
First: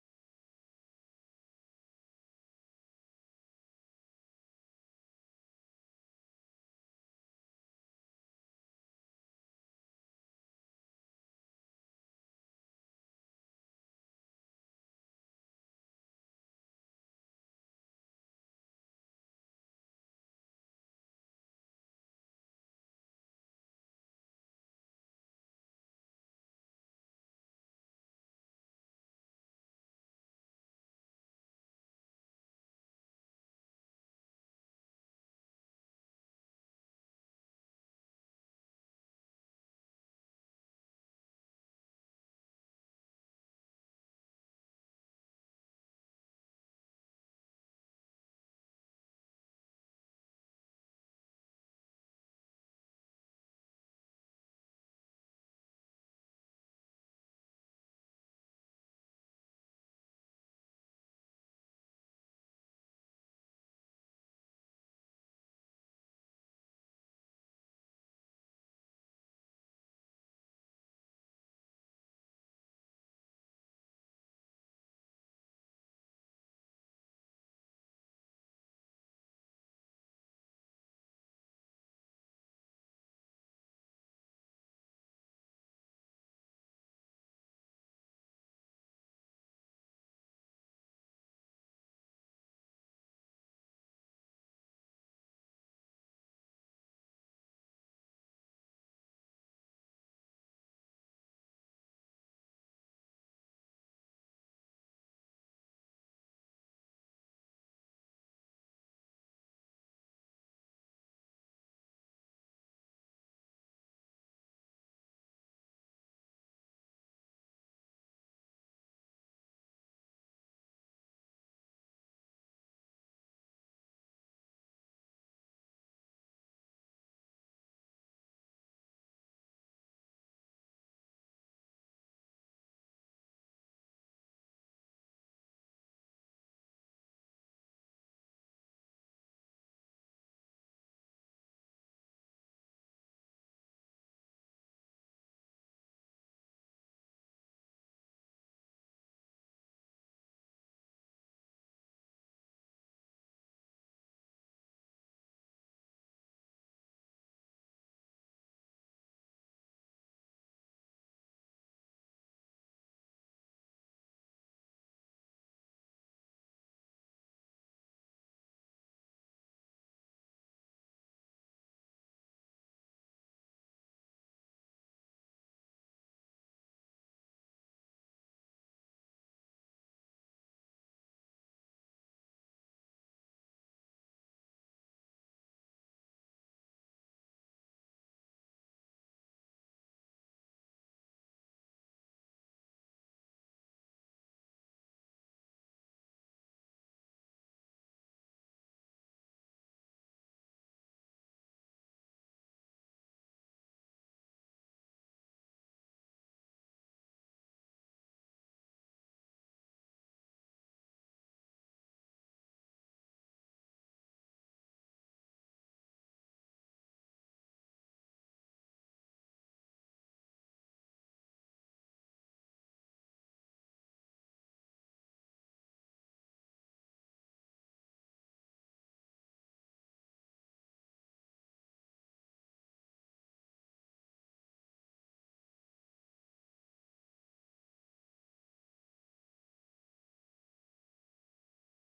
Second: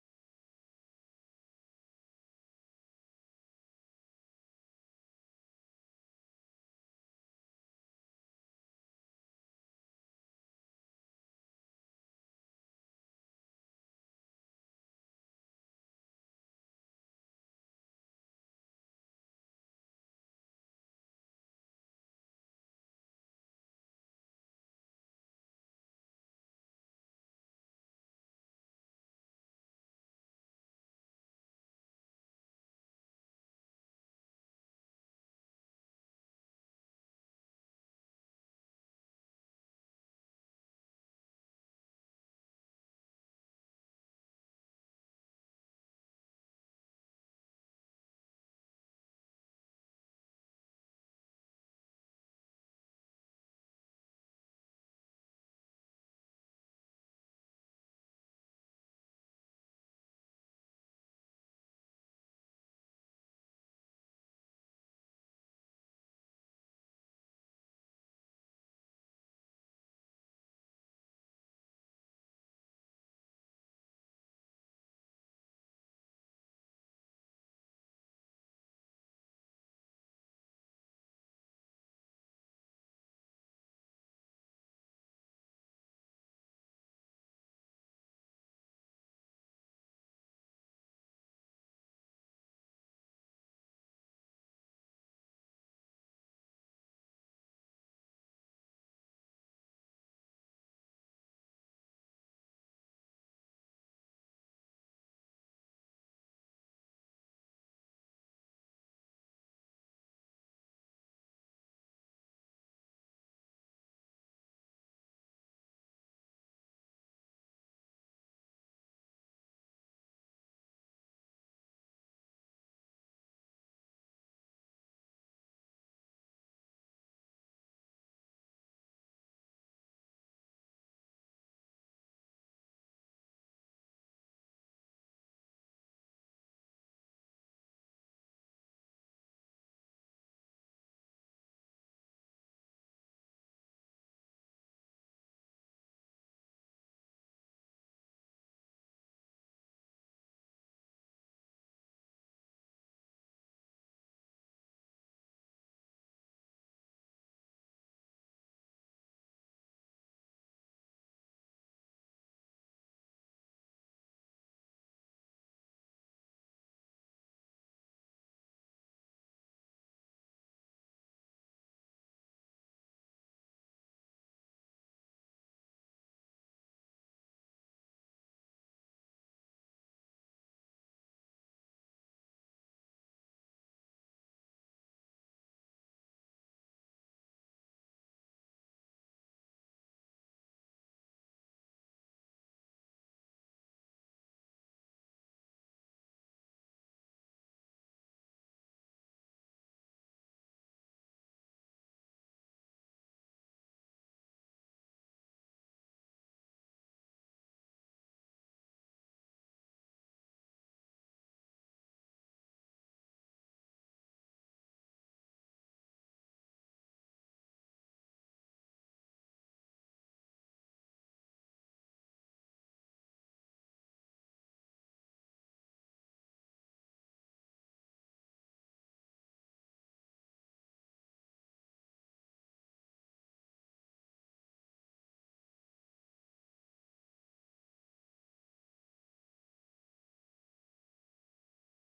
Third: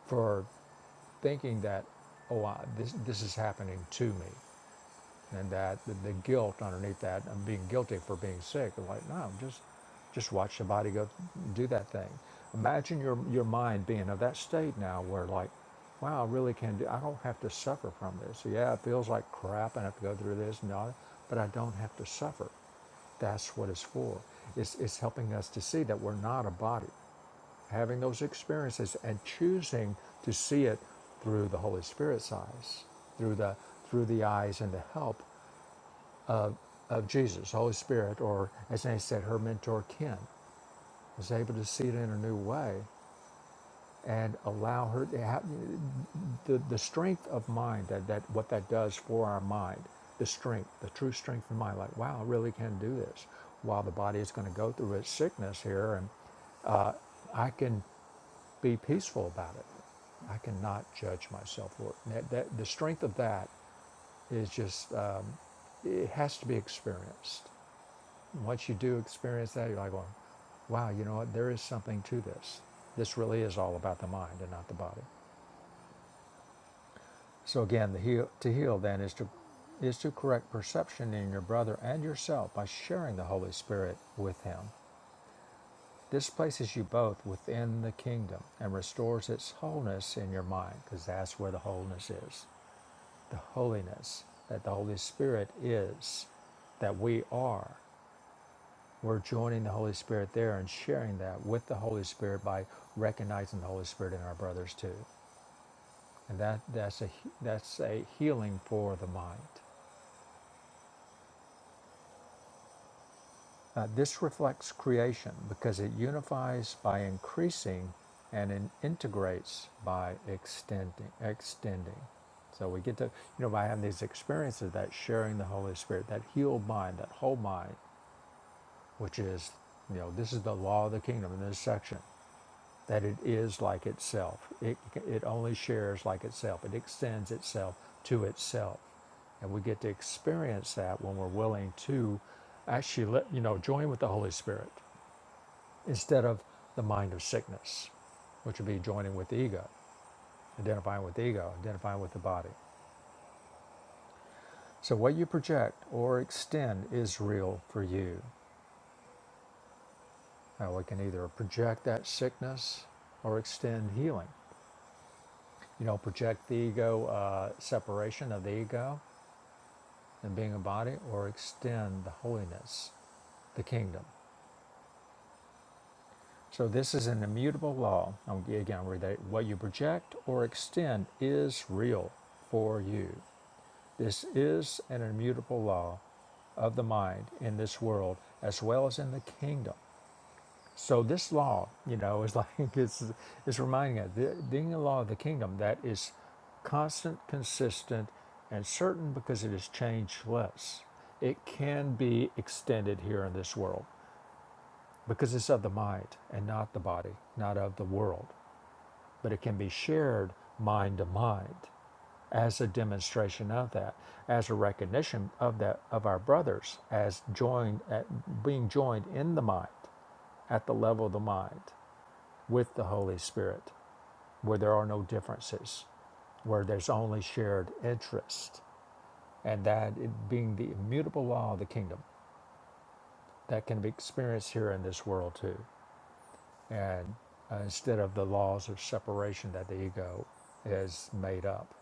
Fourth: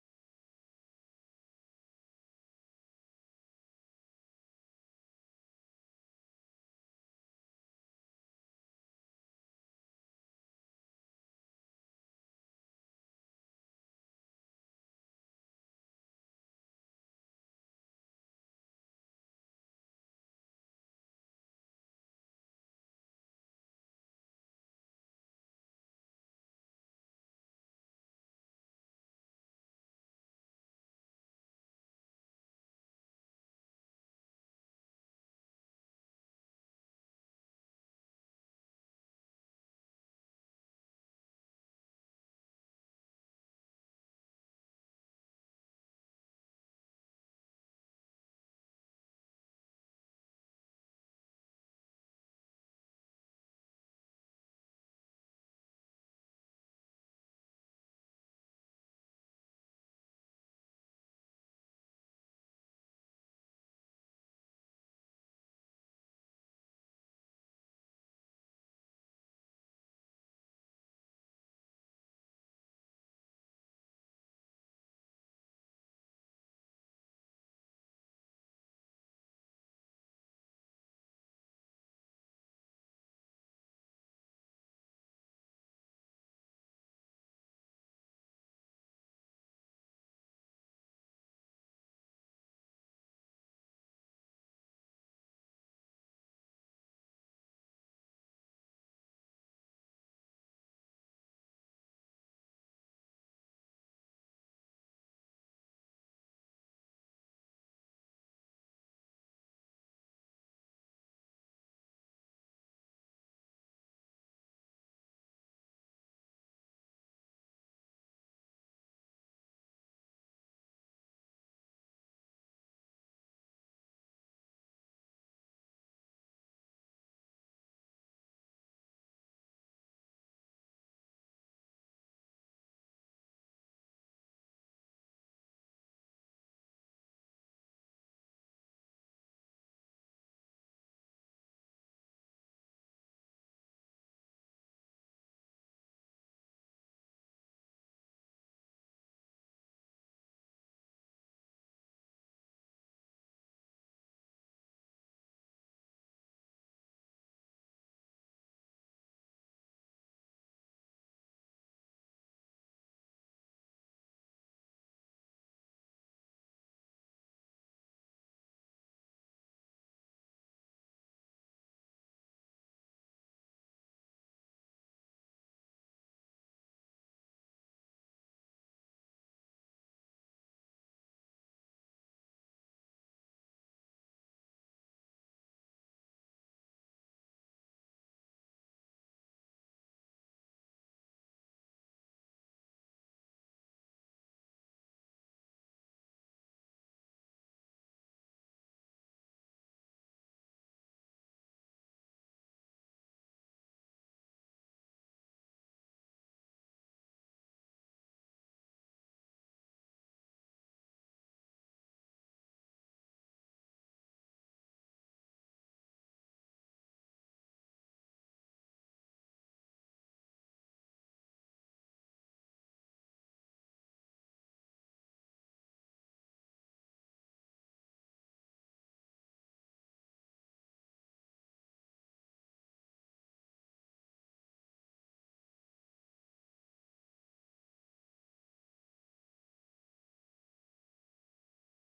A: for thinking that, oh, I, this, this is happening to me and that the, the guilt underneath that of being guilty for being sick. I'm like, no, just just watch the body go do that thing. Imagine your your mind being of that state now where like, wow, I really can do. I don't have to suffer from this. So, Yeah, it feels like crap. I have to go through this and all, that, but I don't have to suffer. That's what it's for. It's, it's helping us to see that we're not a body, having those experiences and choosing to see it through the Holy Spirit's eyes, through the through the eyes and the help of Jesus, Holy Spirit, or as Annie said, her mentor Ken, is able to see it in a new way and allow her to have the, the strength of mind that, that what that does for our mind, the strength, the true strength of mind, like, wow, I really can do this. While the body is going to go through its sickness here, and I can be peaceful about it. I cannot judge myself for it. And That, that, the strength of that is just, um, it has to be experienced. And once you do experience that, you're like, well, wow, you know what? There is something to this. This really is all about the mind and not the body. So again, the heal, to heal then is to is to correct perception in your brother and yourself by sharing the Holy Spirit with him. This places you both within the kingdom and restores its wholeness in your mind, because that's where the wholeness is, the holiness that the Holy Spirit is, that we are. We're joining the Holy Spirit there and sharing that with the Holy Spirit by recognizing the Holy Spirit in our brothers too. And that, that's, a, that's a healing for the mind. Uh, this reflects creation because it unifies by increasing and it integrates by extending. extending. So we get to, you know, by having these experiences, that sharing the Holy Spirit, that healed mind, that whole mind, which is, you know, this is the law of the kingdom in this section. that it is like itself. It, it only shares like itself, it extends itself to itself. And we get to experience that when we're willing to actually, let, you know, join with the Holy Spirit instead of the mind of sickness, which would be joining with the ego, identifying with the ego, identifying with the body. So what you project or extend is real for you. Now we can either project that sickness or extend healing. you know, project the ego, uh, separation of the ego and being a body, or extend the holiness, the kingdom. So this is an immutable law. i Again, I'll read that. What you project or extend is real for you. This is an immutable law of the mind in this world as well as in the kingdom. So this law, you know, is like it's it's reminding us the, being a law of the kingdom that is constant, consistent, and certain because it is changeless. It can be extended here in this world because it's of the mind and not the body, not of the world. But it can be shared mind to mind as a demonstration of that, as a recognition of that of our brothers as joined at being joined in the mind at the level of the mind with the Holy Spirit, where there are no differences, where there's only shared interest, and that it being the immutable law of the kingdom that can be experienced here in this world too. And uh, instead of the laws of separation that the ego has made up.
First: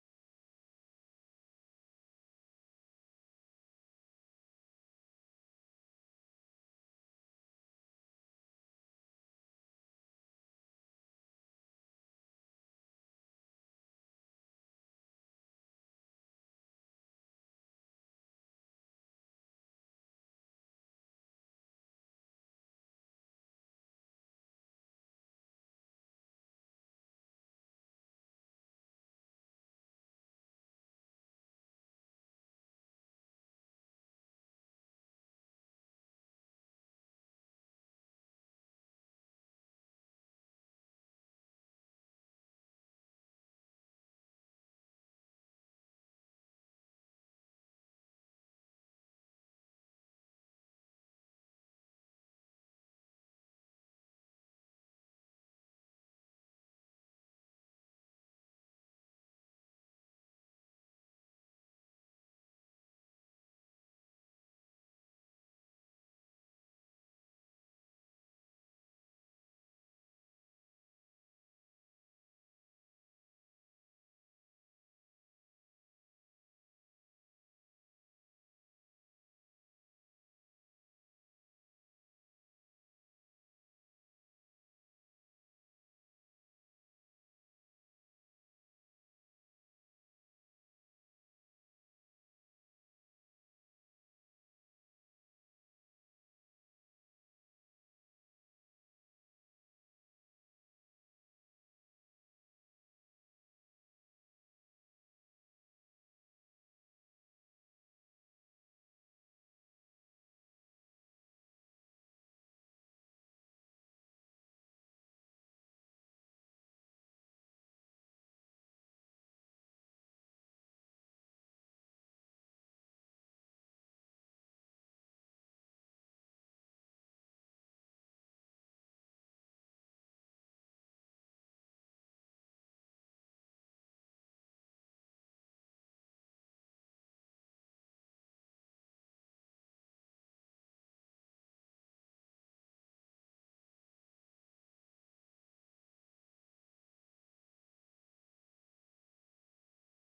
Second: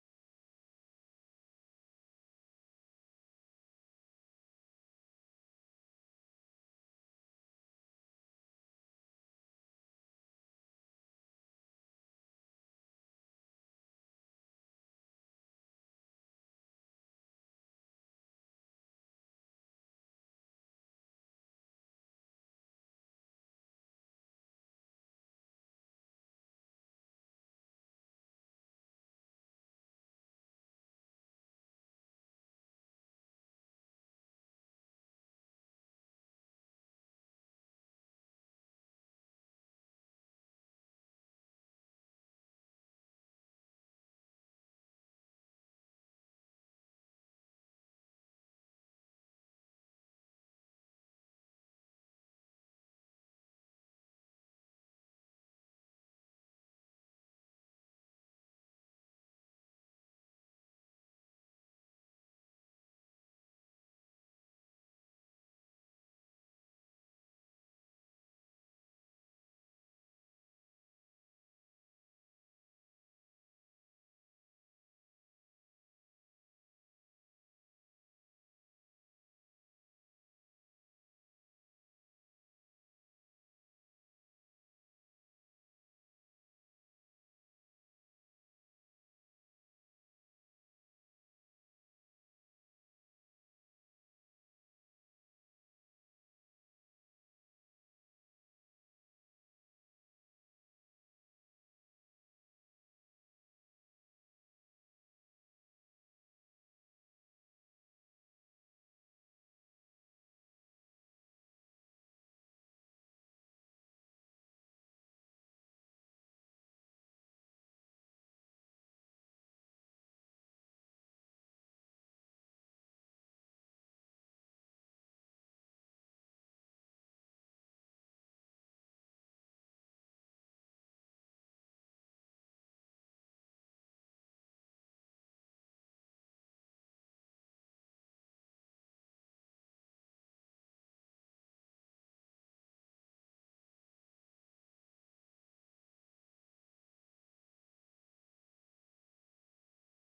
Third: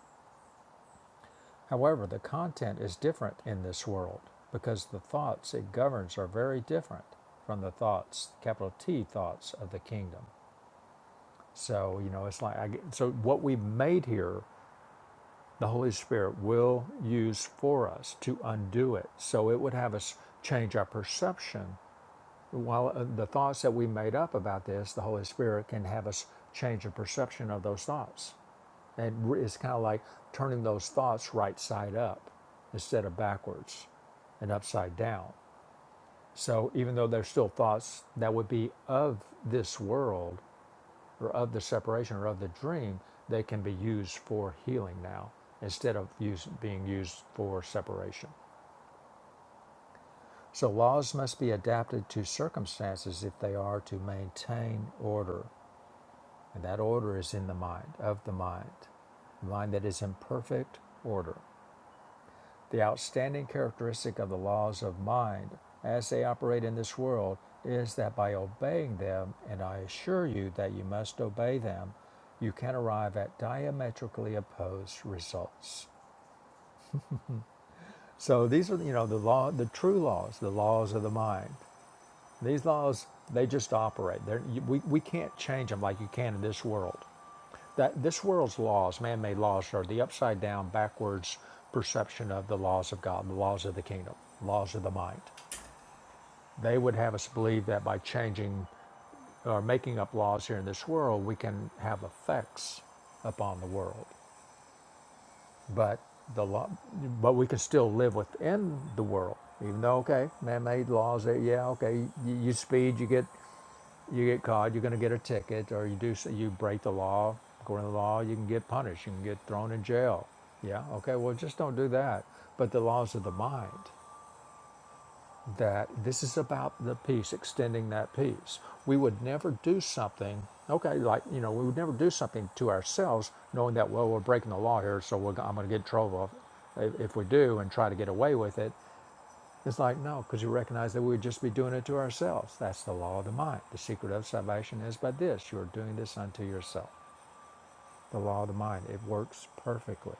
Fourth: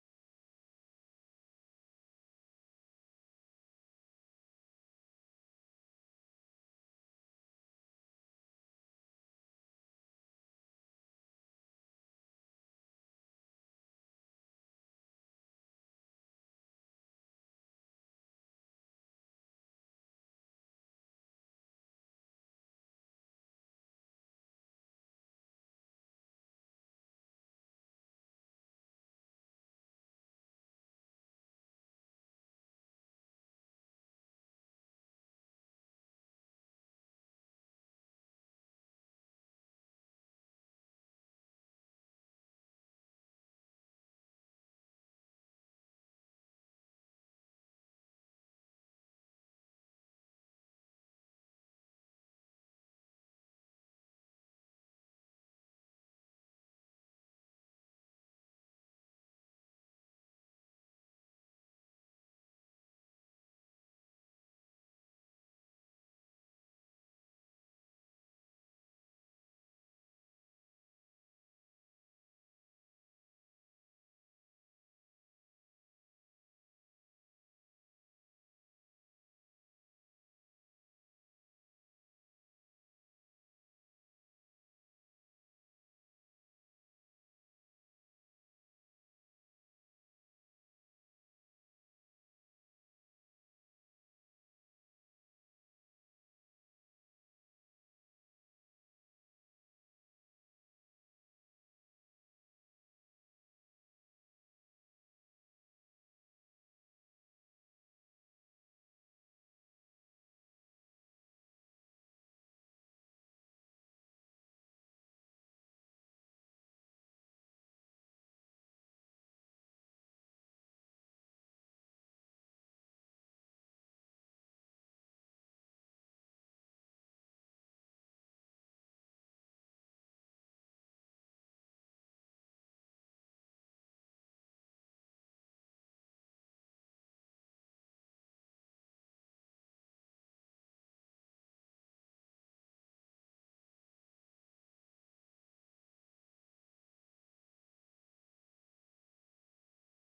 A: However, the content is different in this world because the thoughts it governs are very different from the thoughts, capital T thoughts of the kingdom. So, you know, it's like, I, so what we've made here the Holy Spirit will use for us to undo it. So it would have us change our perception. While uh, the thoughts that we made up about this, the Holy Spirit can have us change the perception of those thoughts. And it's kind of like turning those thoughts right side up instead of backwards and upside down. So even though they're still thoughts that would be of this world, or of the separation or of the dream, they can be used for healing now instead of use, being used for separation. So laws must be adapted to circumstances if they are to maintain order. And that order is in the mind, of the mind, the mind that is in perfect order. The outstanding characteristic of the laws of mind as they operate in this world is that by obeying them, and I assure you that you must obey them, you can arrive at diametrically opposed results. So these are, you know, the law, the true laws, the laws of the mind. These laws, they just operate. They're, we, we can't change them like you can in this world that this world's laws, man-made laws, are the upside-down, backwards perception of the laws of God, the laws of the kingdom, laws of the mind. They would have us believe that by changing or making up laws here in this world, we can have effects upon the world. But the law, but we can still live within the world, even though okay, man-made laws. yeah, okay, you, you speed, you get. You get caught, you're going to get a ticket, or you do s- you break the law. According to the law, you can get punished. You can get thrown in jail. Yeah. Okay. Well, just don't do that. But the laws of the mind. That this is about the peace, extending that peace. We would never do something. Okay, like you know, we would never do something to ourselves, knowing that well we're breaking the law here, so we're, I'm going to get in trouble if, if we do and try to get away with it. It's like, no, because you recognize that we'd just be doing it to ourselves. That's the law of the mind. The secret of salvation is by this you're doing this unto yourself. The law of the mind. It works perfectly,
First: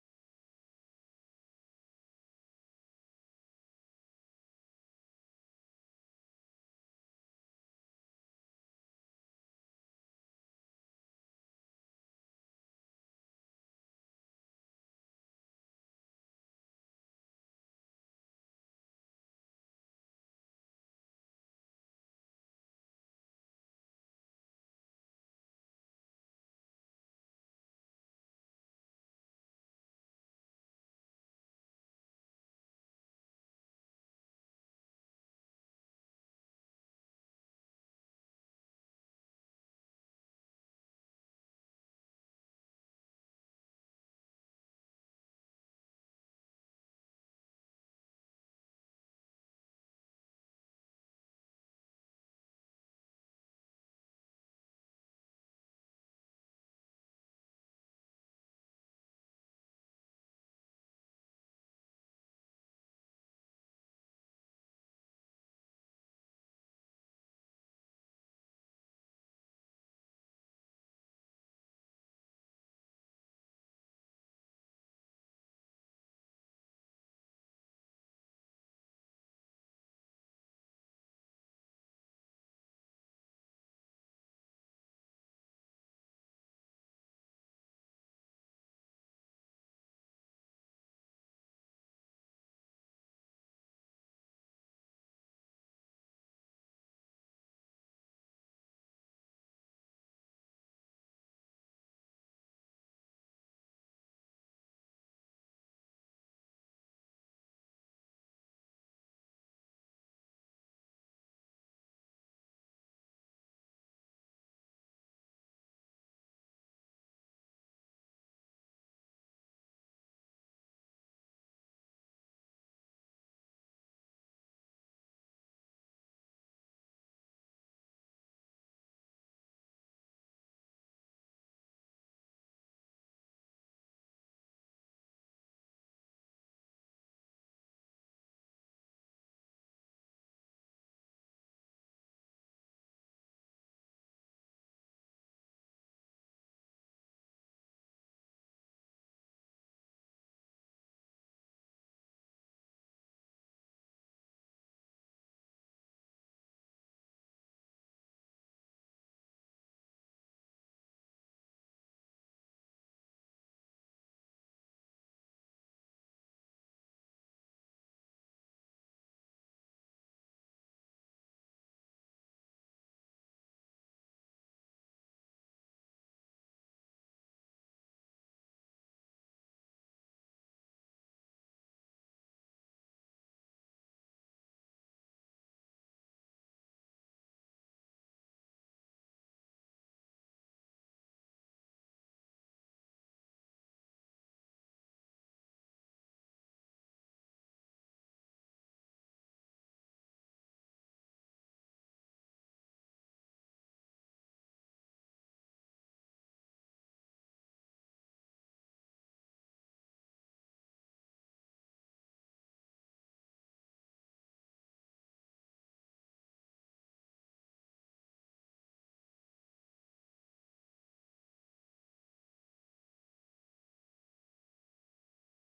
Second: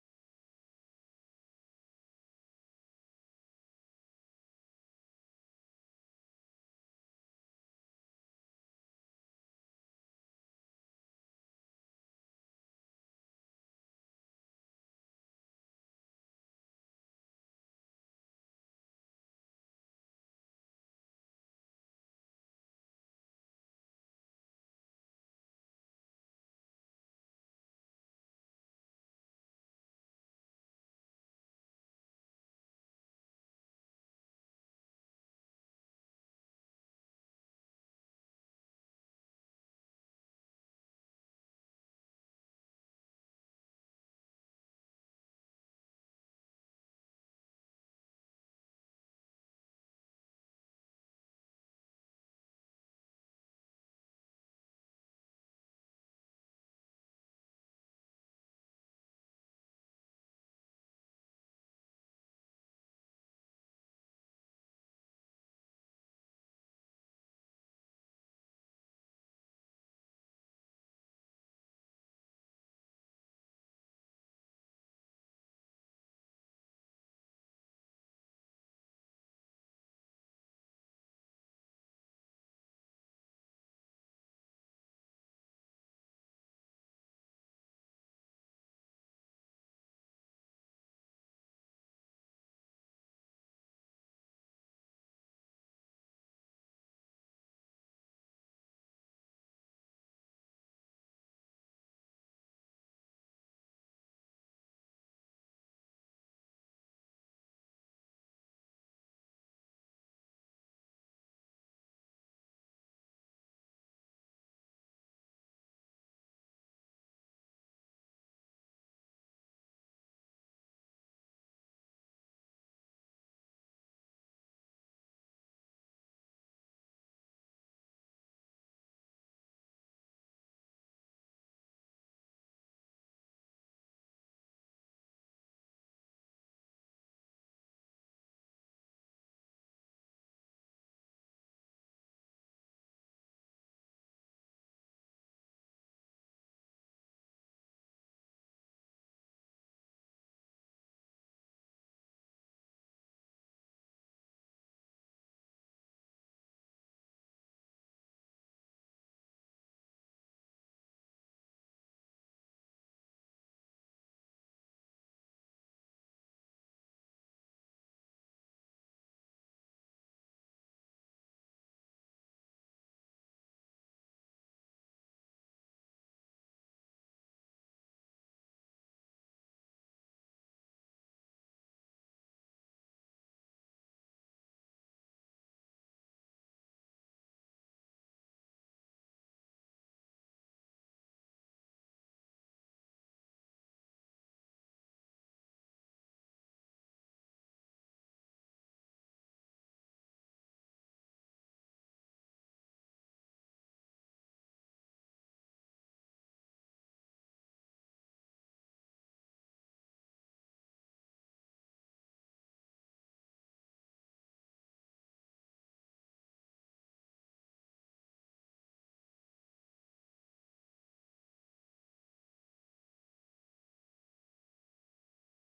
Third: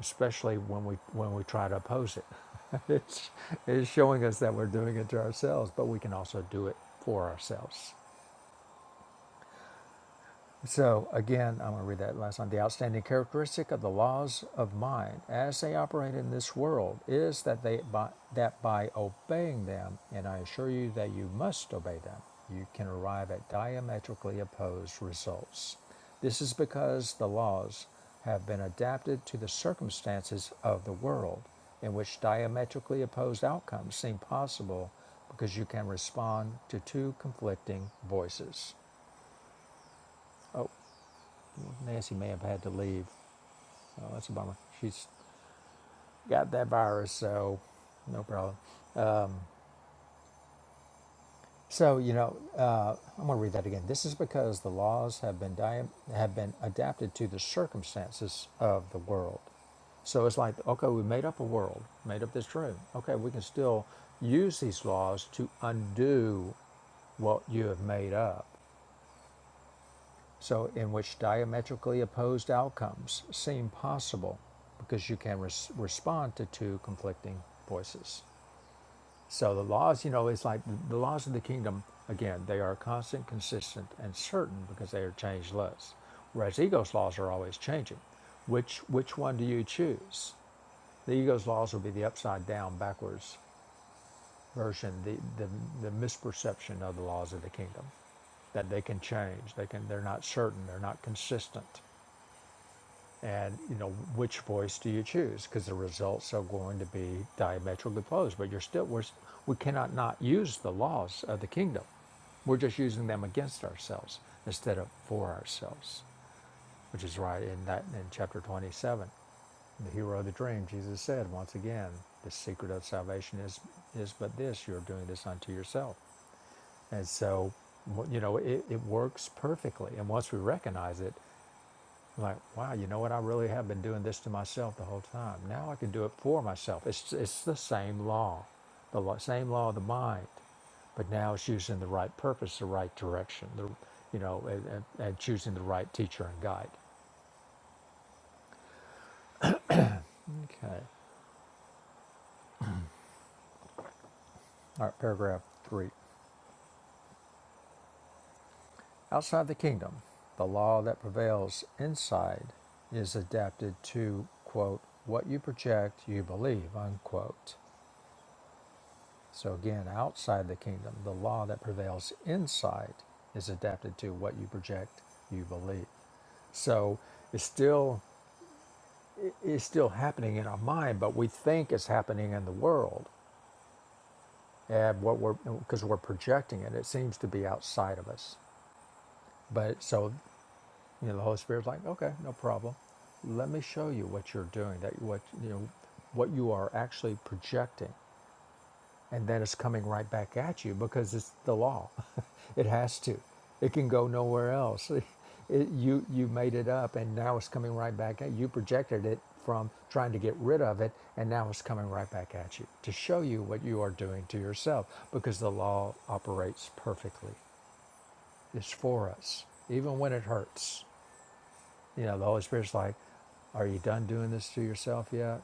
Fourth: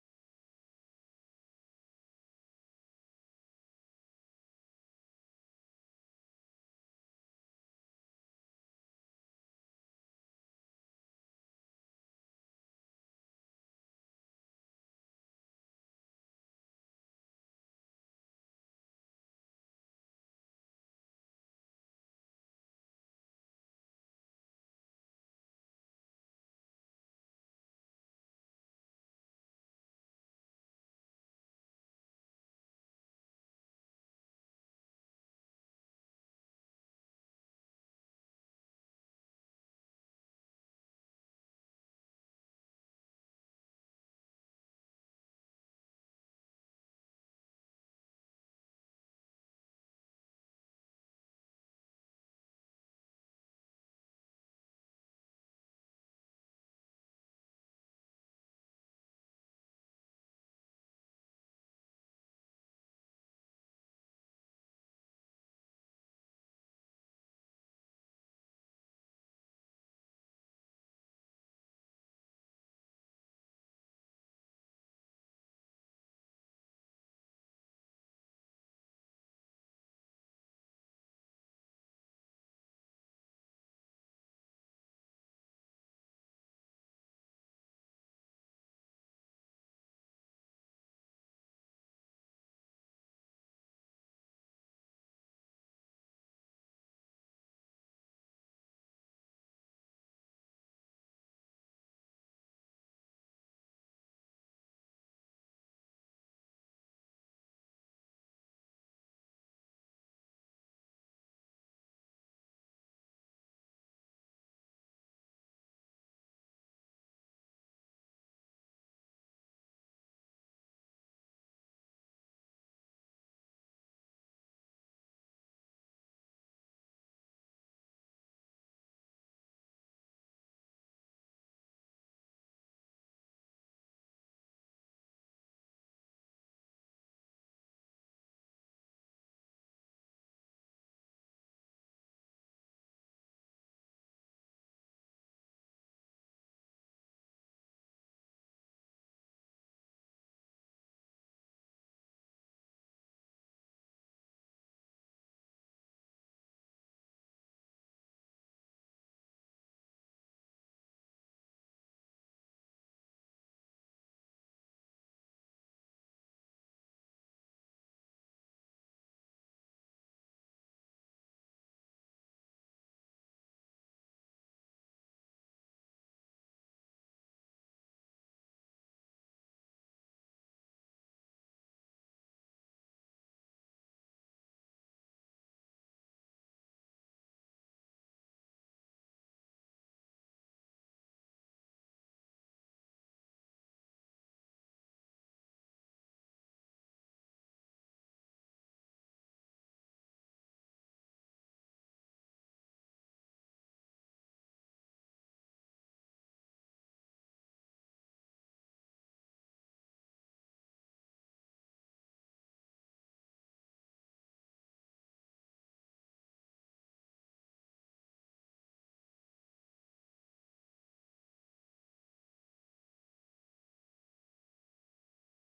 A: especially when we when we try to oppose it. it's, it's showing us that we're doing it to ourselves, but we can also do it for ourselves. So again, I'm going to read that last line. The outstanding characteristic of the laws of mind as they operate in this world is that they by, that by obeying them, and I assure you that you must obey them, you can arrive at diametrically opposed results. This is because the laws have been adapted to the circumstances of the world in which diametrically opposed outcomes seem possible because you can respond to two conflicting voices. Nancy may have had to leave. Oh, that's a bummer. She's got that virus, so no problem. So you know, uh, I'm going to read that again. This is because the laws have been dia- have been adapted to the circumstances of the world. So it's like, okay, we made up a world, made up this room. Okay, we can still use these laws to undo what you have made up. so in which diametrically opposed outcomes seem possible because you can res- respond to two conflicting voices. So the laws, you know, it's like the laws of the kingdom, again, they are constant, consistent, and certain because they are changeless. Whereas ego's laws are always changing. Which which one do you choose? The ego's laws will be the upside down, backwards version, the, the, the misperception of the laws of the kingdom. That they can change. They can they're not certain, they're not consistent and you know which voice do you choose because the results are going to be diametrically opposed but you're still we're, we cannot not use the laws of the kingdom we're just using them against ourselves instead of for ourselves which is right in that in chapter 27 the hero of the dream jesus said once again the secret of salvation is is but this you're doing this unto yourself and so you know it, it works perfectly and once we recognize it I'm like, wow, you know what? I really have been doing this to myself the whole time. Now I can do it for myself. It's, it's the same law, the law, same law of the mind, but now it's using the right purpose, the right direction, the, you know, and, and, and choosing the right teacher and guide. Okay. All right, paragraph three. Outside the kingdom, the law that prevails inside is adapted to, quote, what you project, you believe, unquote. So again, outside the kingdom, the law that prevails inside is adapted to what you project, you believe. So it's still it- it's still happening in our mind, but we think it's happening in the world, and what we're because we're projecting it, it seems to be outside of us. But so you know, the Holy Spirit's like, okay, no problem. Let me show you what you're doing. That what you know, what you are actually projecting. and then it's coming right back at you because it's the law. it has to. It can go nowhere else. It- it, you you made it up, and now it's coming right back at you. You projected it from trying to get rid of it, and now it's coming right back at you to show you what you are doing to yourself because the law operates perfectly. It's for us, even when it hurts. You know, the Holy Spirit's like, are you done doing this to yourself yet?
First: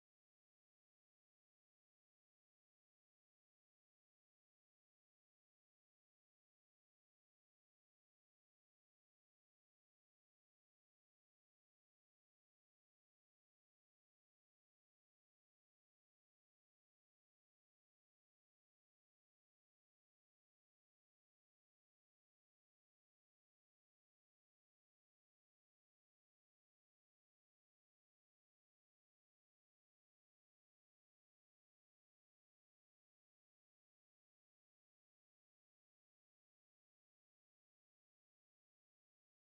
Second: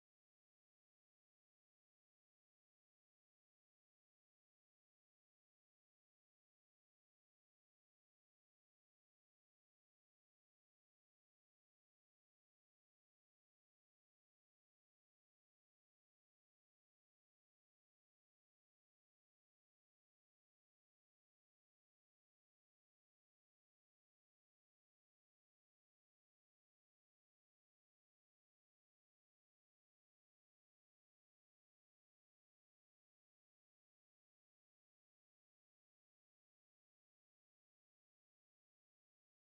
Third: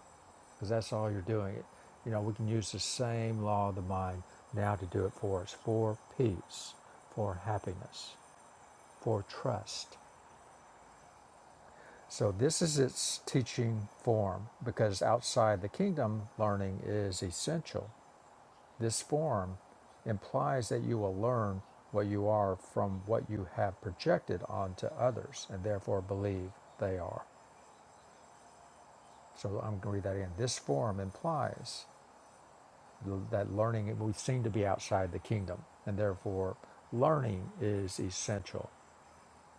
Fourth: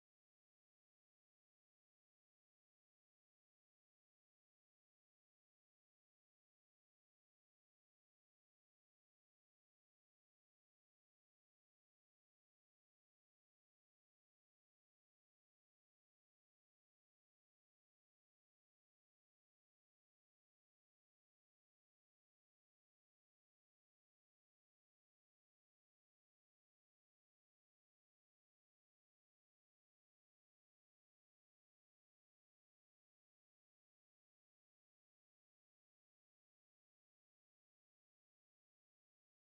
A: Because that's all you're doing. It. You know, we can use the same law of the mind now to do it for us, for peace, for happiness, for trust. So this is its teaching form because outside the kingdom, learning is essential. This form implies that you will learn what you are from what you have projected onto others and therefore believe they are. So I'm going to read that again. This form implies that learning, we seem to be outside the kingdom, and therefore learning is essential.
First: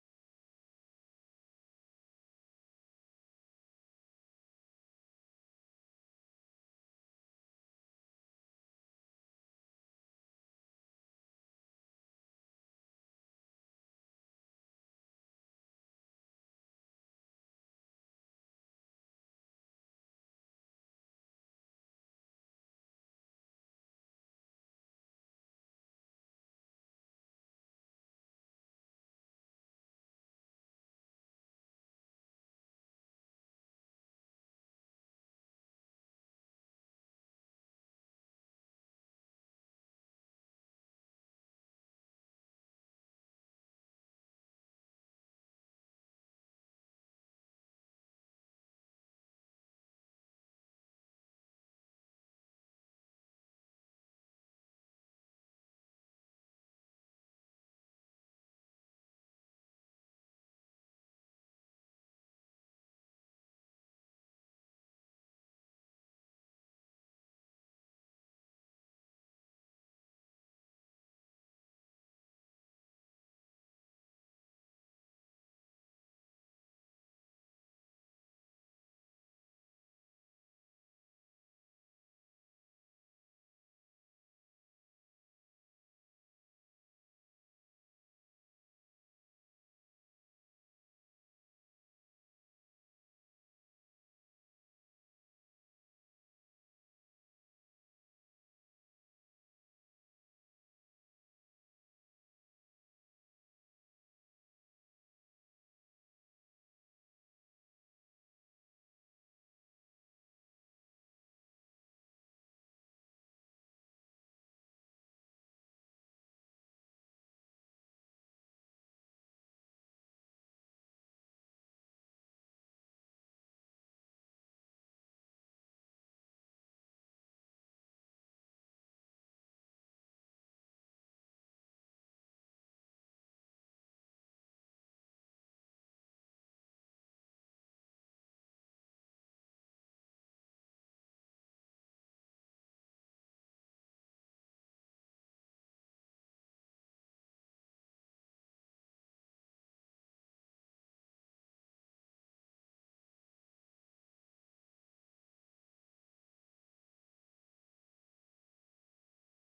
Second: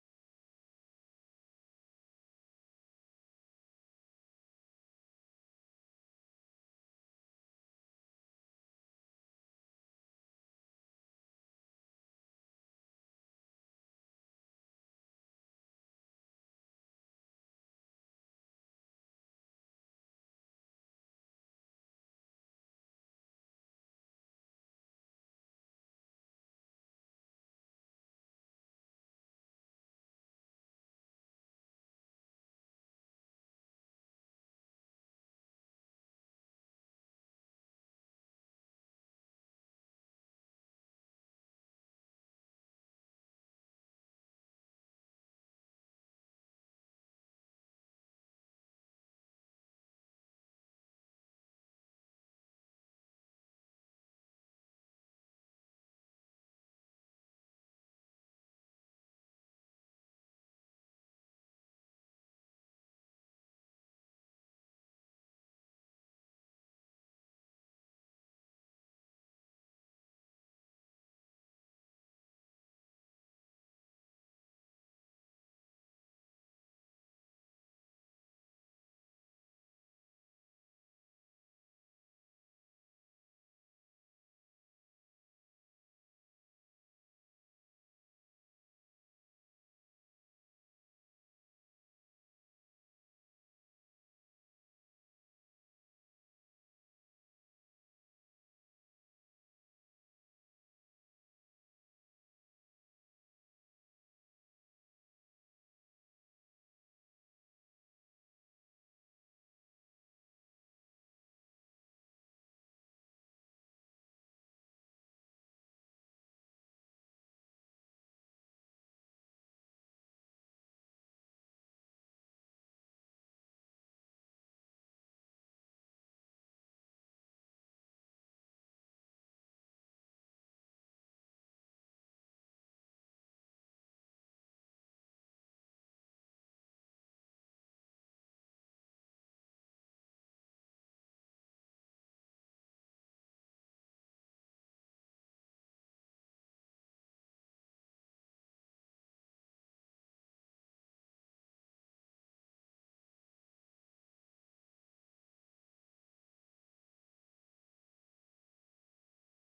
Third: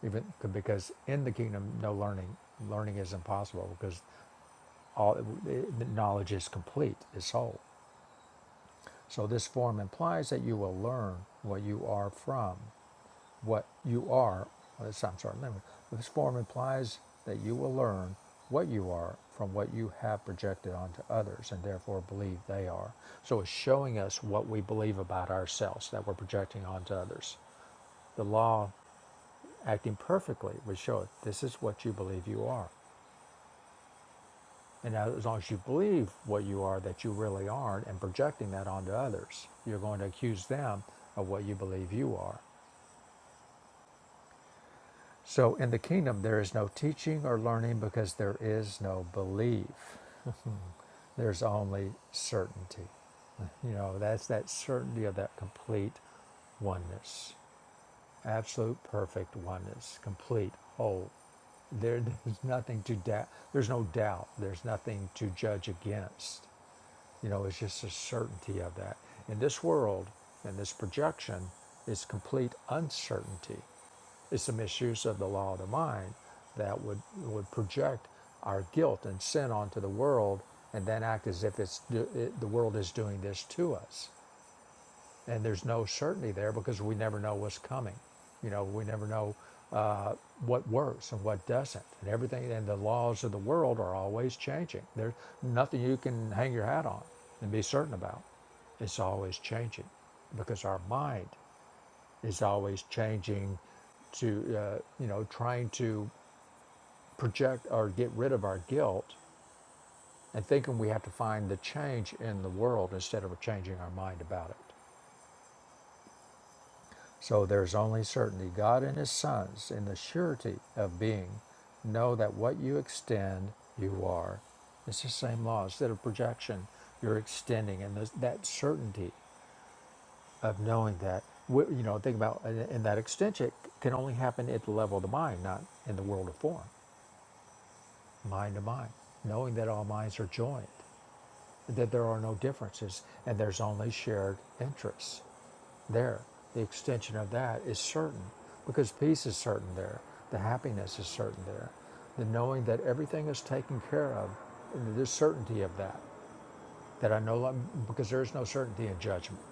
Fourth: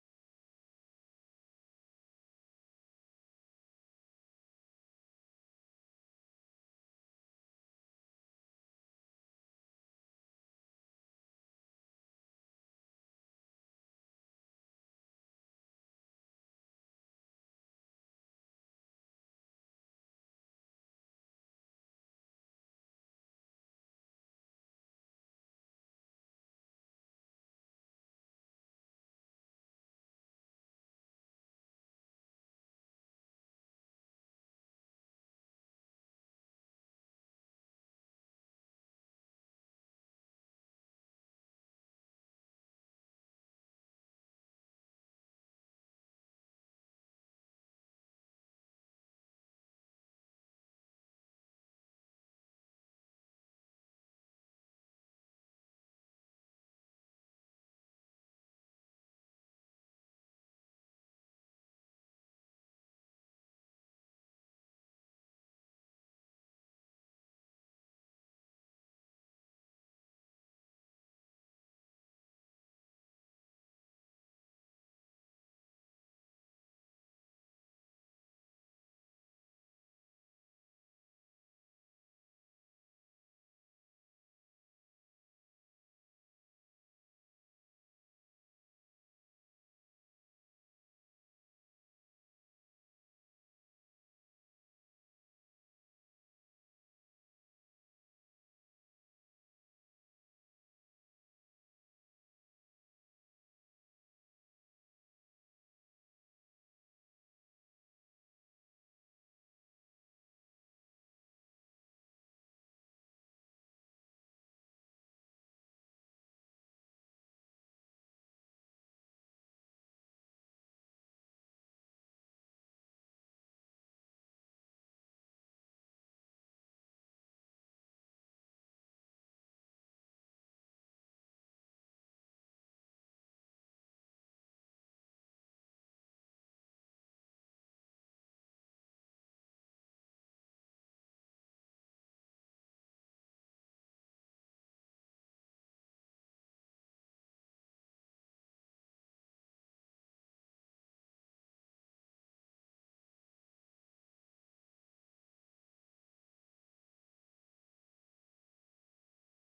A: Even because in the kingdom, no learning, learning is impossible because all the knowledge is complete, is whole. So this form implies that you will learn what you are from. what you are, I'm sorry, this form implies that you will learn what you are from what you have projected onto others and therefore believe they are. So it's showing us what we believe about ourselves that we're projecting onto others. The law acting perfectly would show it this is what you believe you are. And now, as long as you believe what you are that you really aren't and projecting that onto others, you're going to accuse them of what you believe you are. So in the kingdom, there is no teaching or learning because there is no belief. There's only certainty. You know, that's that certainty of that complete oneness, absolute perfect oneness, complete whole. There, there's nothing to doubt. There's no doubt. There's nothing to judge against. You know, it's just a certainty of that. In this world, in this projection is complete uncertainty. It's a misuse of the law of the mind that would, would project our guilt and sin onto the world and then act as if it's do, it, the world is doing this to us and there's no certainty there because we never know what's coming. You know, we never know uh, what works and what doesn't, and everything. And the laws of the world are always changing. There's nothing you can hang your hat on and be certain about. It's always changing because our mind is always changing to uh, you know trying to project or get rid of our guilt and thinking we have to find the change in the world instead of changing our mind about it So there's only certainty. God and His sons, in the surety of being, know that what you extend, you are. It's the same law. Instead of projection, you're extending, and there's that certainty of knowing that. wh- You know, think about, and and that extension can only happen at the level of the mind, not in the world of form, mind to mind. Knowing that all minds are joined, that there are no differences, and there's only shared interests. There, the extension of that is certain because peace is certain there. The happiness is certain there. The knowing that everything is taken care of, and there's certainty of that, that I know because there is no certainty in judgment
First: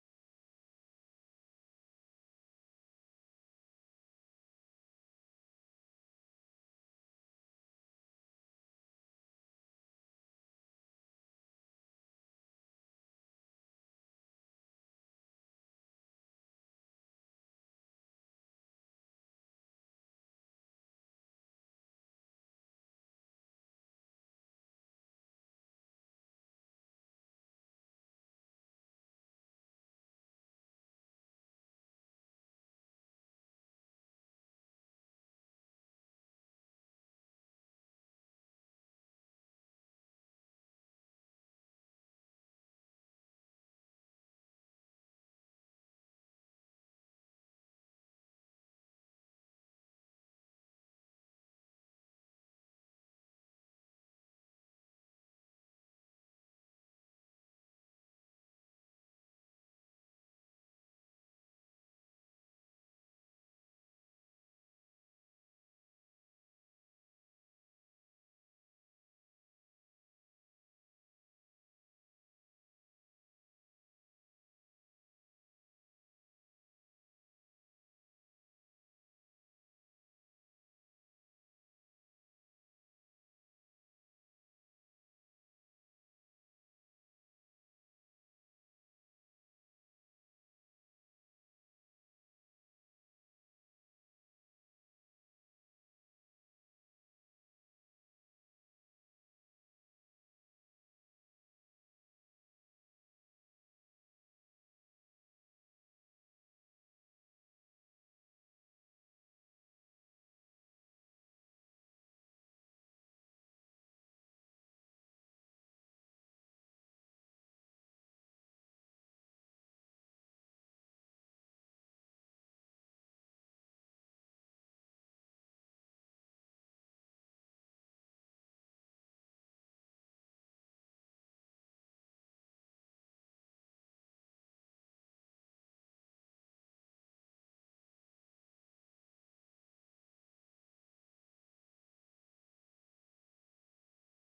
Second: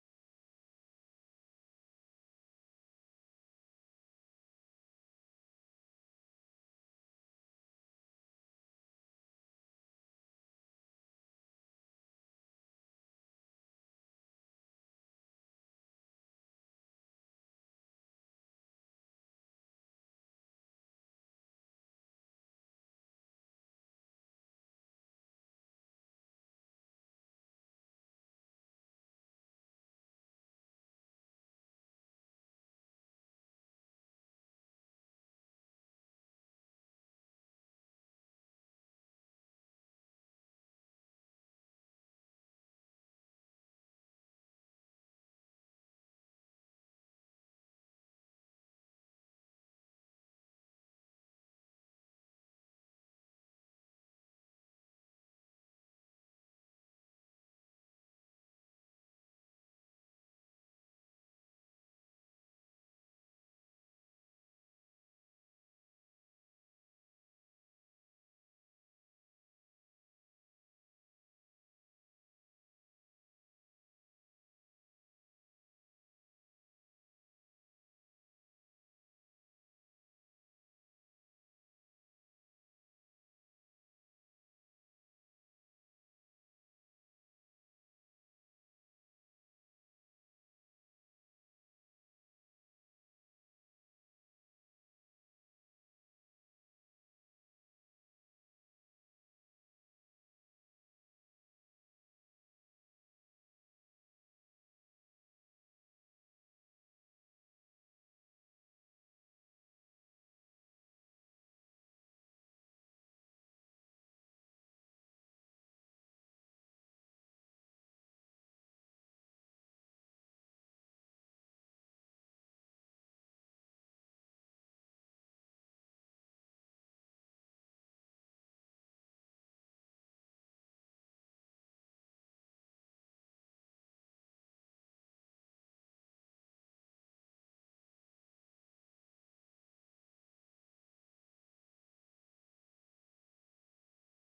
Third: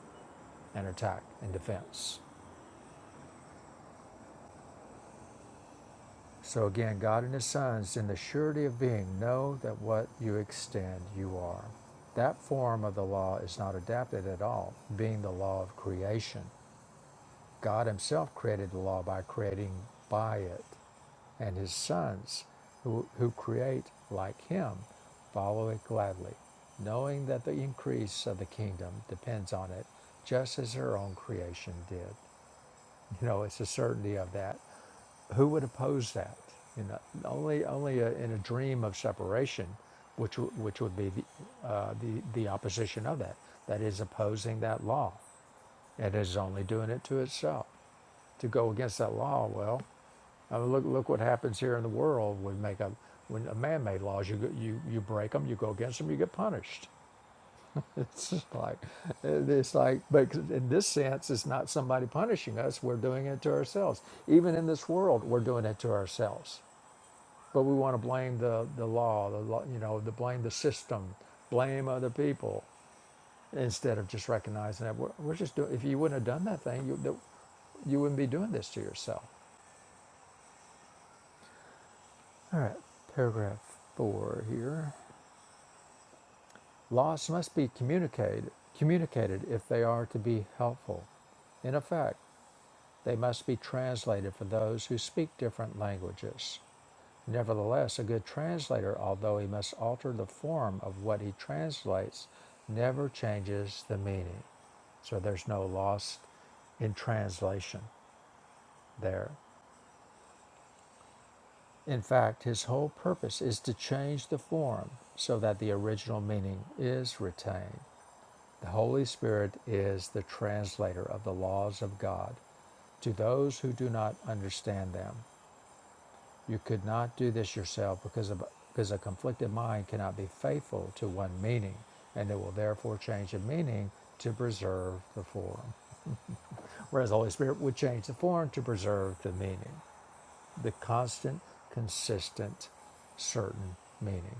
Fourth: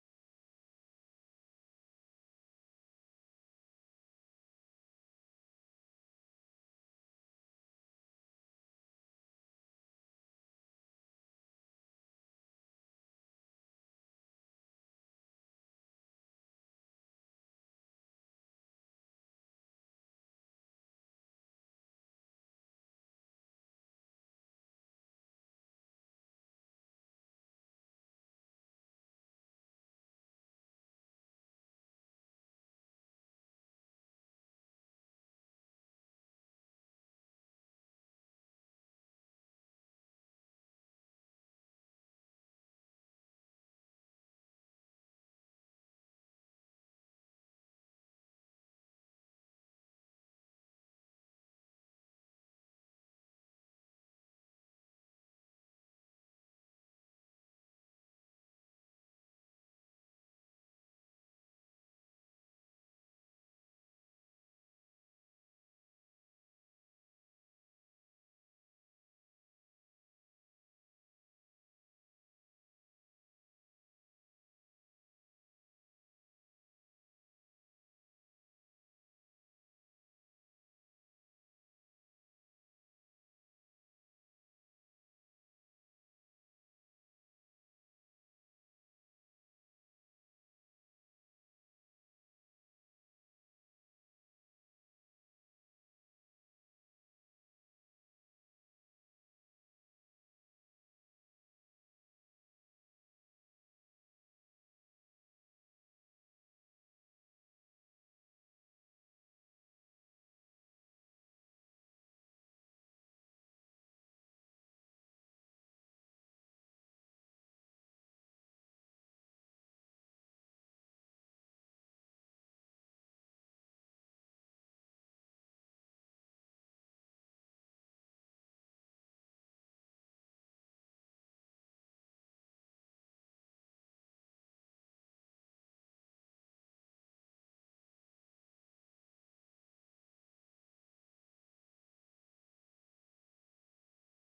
A: and attack and defense. So again, God and His sons, in the surety of being, know that what you extend, you are. That form of the law is not adapted at all, being the law of creation God Himself created the law by creating by it, and His sons, who, who create like Him, follow it gladly, knowing that the increase of the kingdom depends on it, just as their own creation did. You know, it's the certainty of that. Who would oppose that? You know, only only uh in a dream of separation, which w- which would be the, uh, the the opposition of that. That is opposing that law it is only doing it to itself. To go against that law, well, I mean, look look what happens here in the world. We make up when a man-made laws. You you you break them, you go against them, you get punished. It's just like it's like, but in this sense, it's not somebody punishing us. We're doing it to ourselves. Even in this world, we're doing it to ourselves. But we want to blame the the law, the law, you know, the blame the system, blame other people instead of just recognizing that we're, we're just doing if you wouldn't have done that thing you, you wouldn't be doing this to yourself All right, paragraph four here. Loss must be communicated communicated if they are to be helpful. In effect, they must be translated for those who speak different languages. Nevertheless, a good translator, although he must alter the form of what he translates, never changes the meaning. So there's no loss in translation. there. In fact, his whole purpose is to change the form so that the original meaning is retained. The Holy Spirit is the translator of the laws of God to those who do not understand them. You could not do this yourself because, of, because a conflicted mind cannot be faithful to one meaning, and it will therefore change the meaning to preserve the form. Whereas the Holy Spirit would change the form to preserve the meaning. the constant, consistent, certain meaning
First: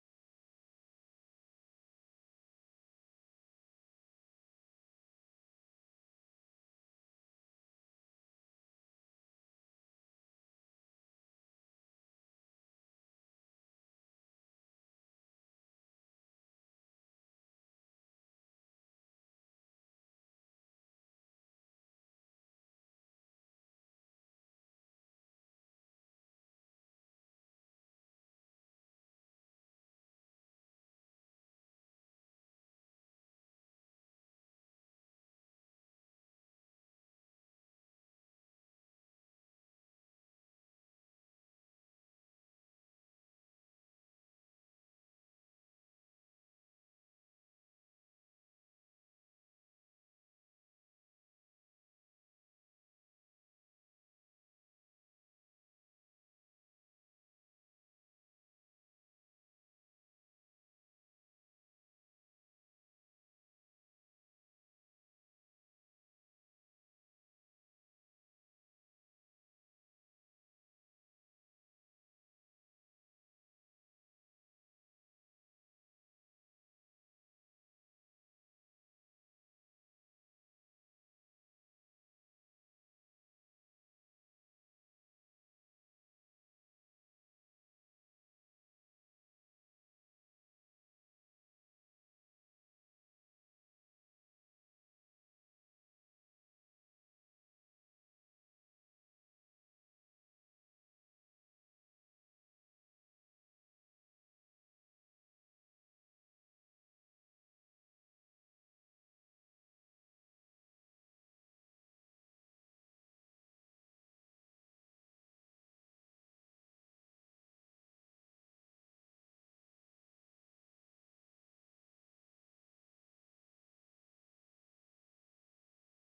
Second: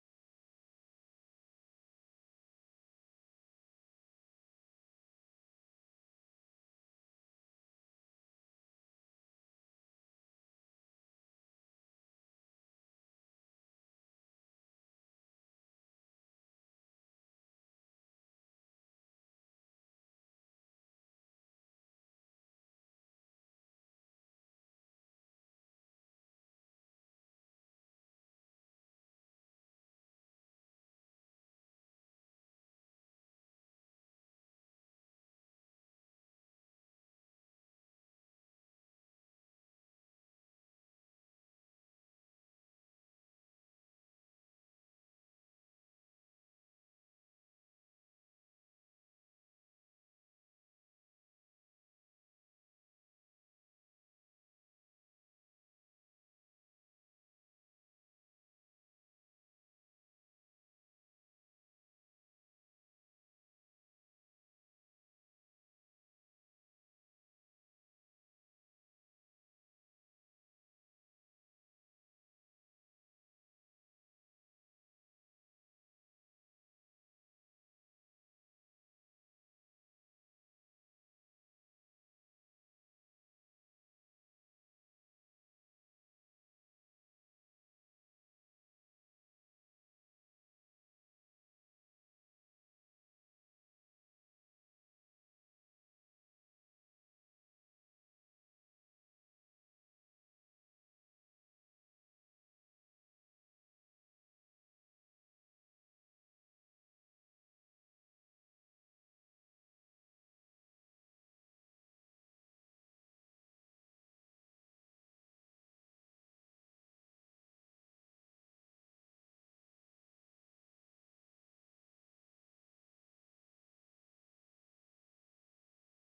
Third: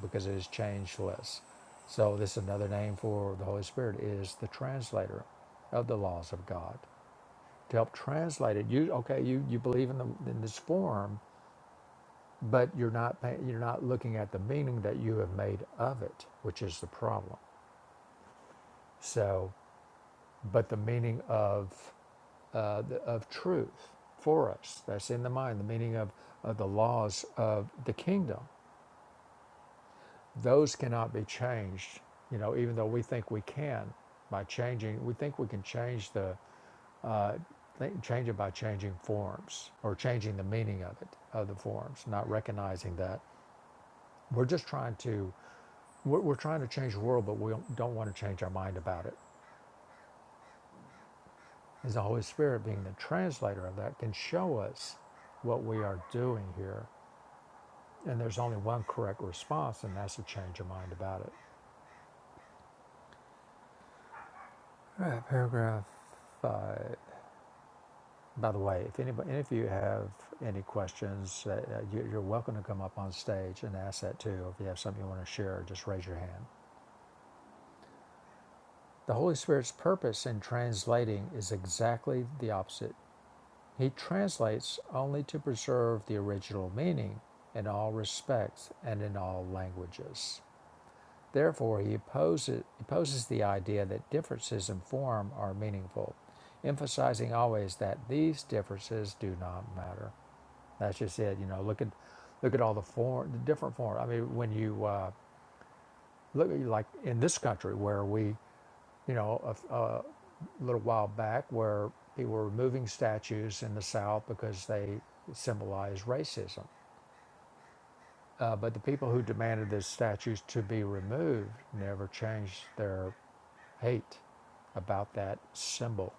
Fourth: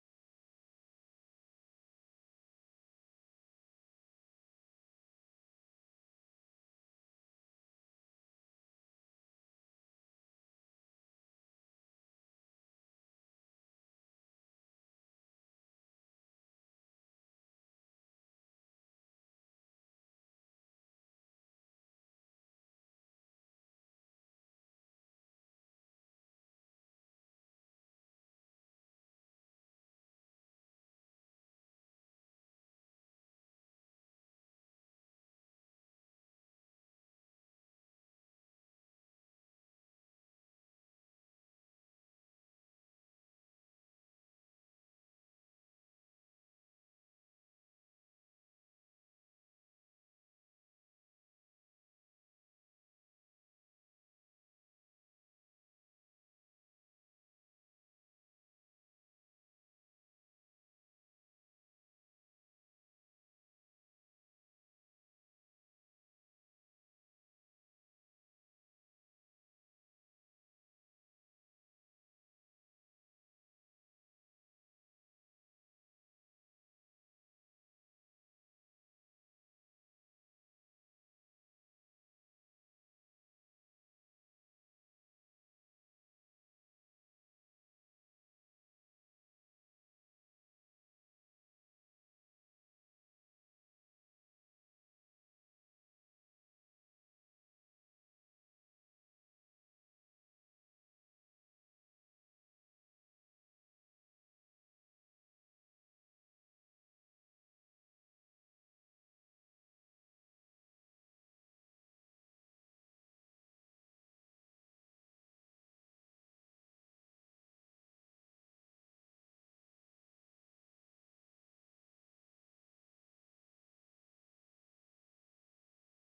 A: because it is changeless. So this is another name for the Holy Spirit is the translator of the laws of God to help translate it. You okay? You you believe in the in this form, but you're not pay- you're not looking at the meaning that you have made of it, which is the problem. So, but the meaning of uh, the, of truth for us that's in the mind, the meaning of, of the laws of the kingdom those cannot be changed you know even though we think we can by changing we think we can change the uh, think, change it by changing forms or changing the meaning of it of the forms not recognizing that we're just trying to we're, we're trying to change the world but we don't, don't want to change our mind about it as the holy spirit being the translator of that can show us what we are doing here and there's only one correct response and that's to change your mind about it all right paragraph five By the way, if anybody, any of you have any questions, uh, uh, you- you're welcome to come up on stage and ask that too. If you have something you want to share, just raise your hand. The Holy Spirit's purpose in translating is exactly the opposite. He translates only to preserve the original meaning in all respects and in all languages. Therefore, he opposes, opposes the idea that differences in form are meaningful, emphasizing always that these differences do not matter. That's just it. You know, look at look at all the form, the different form. I mean, when you uh, look at like in this country where we, you know, a a little while back where people were removing statues in the South because they symbolize racism. Uh, but the people who demanded the statues to be removed never changed their hate about that symbol.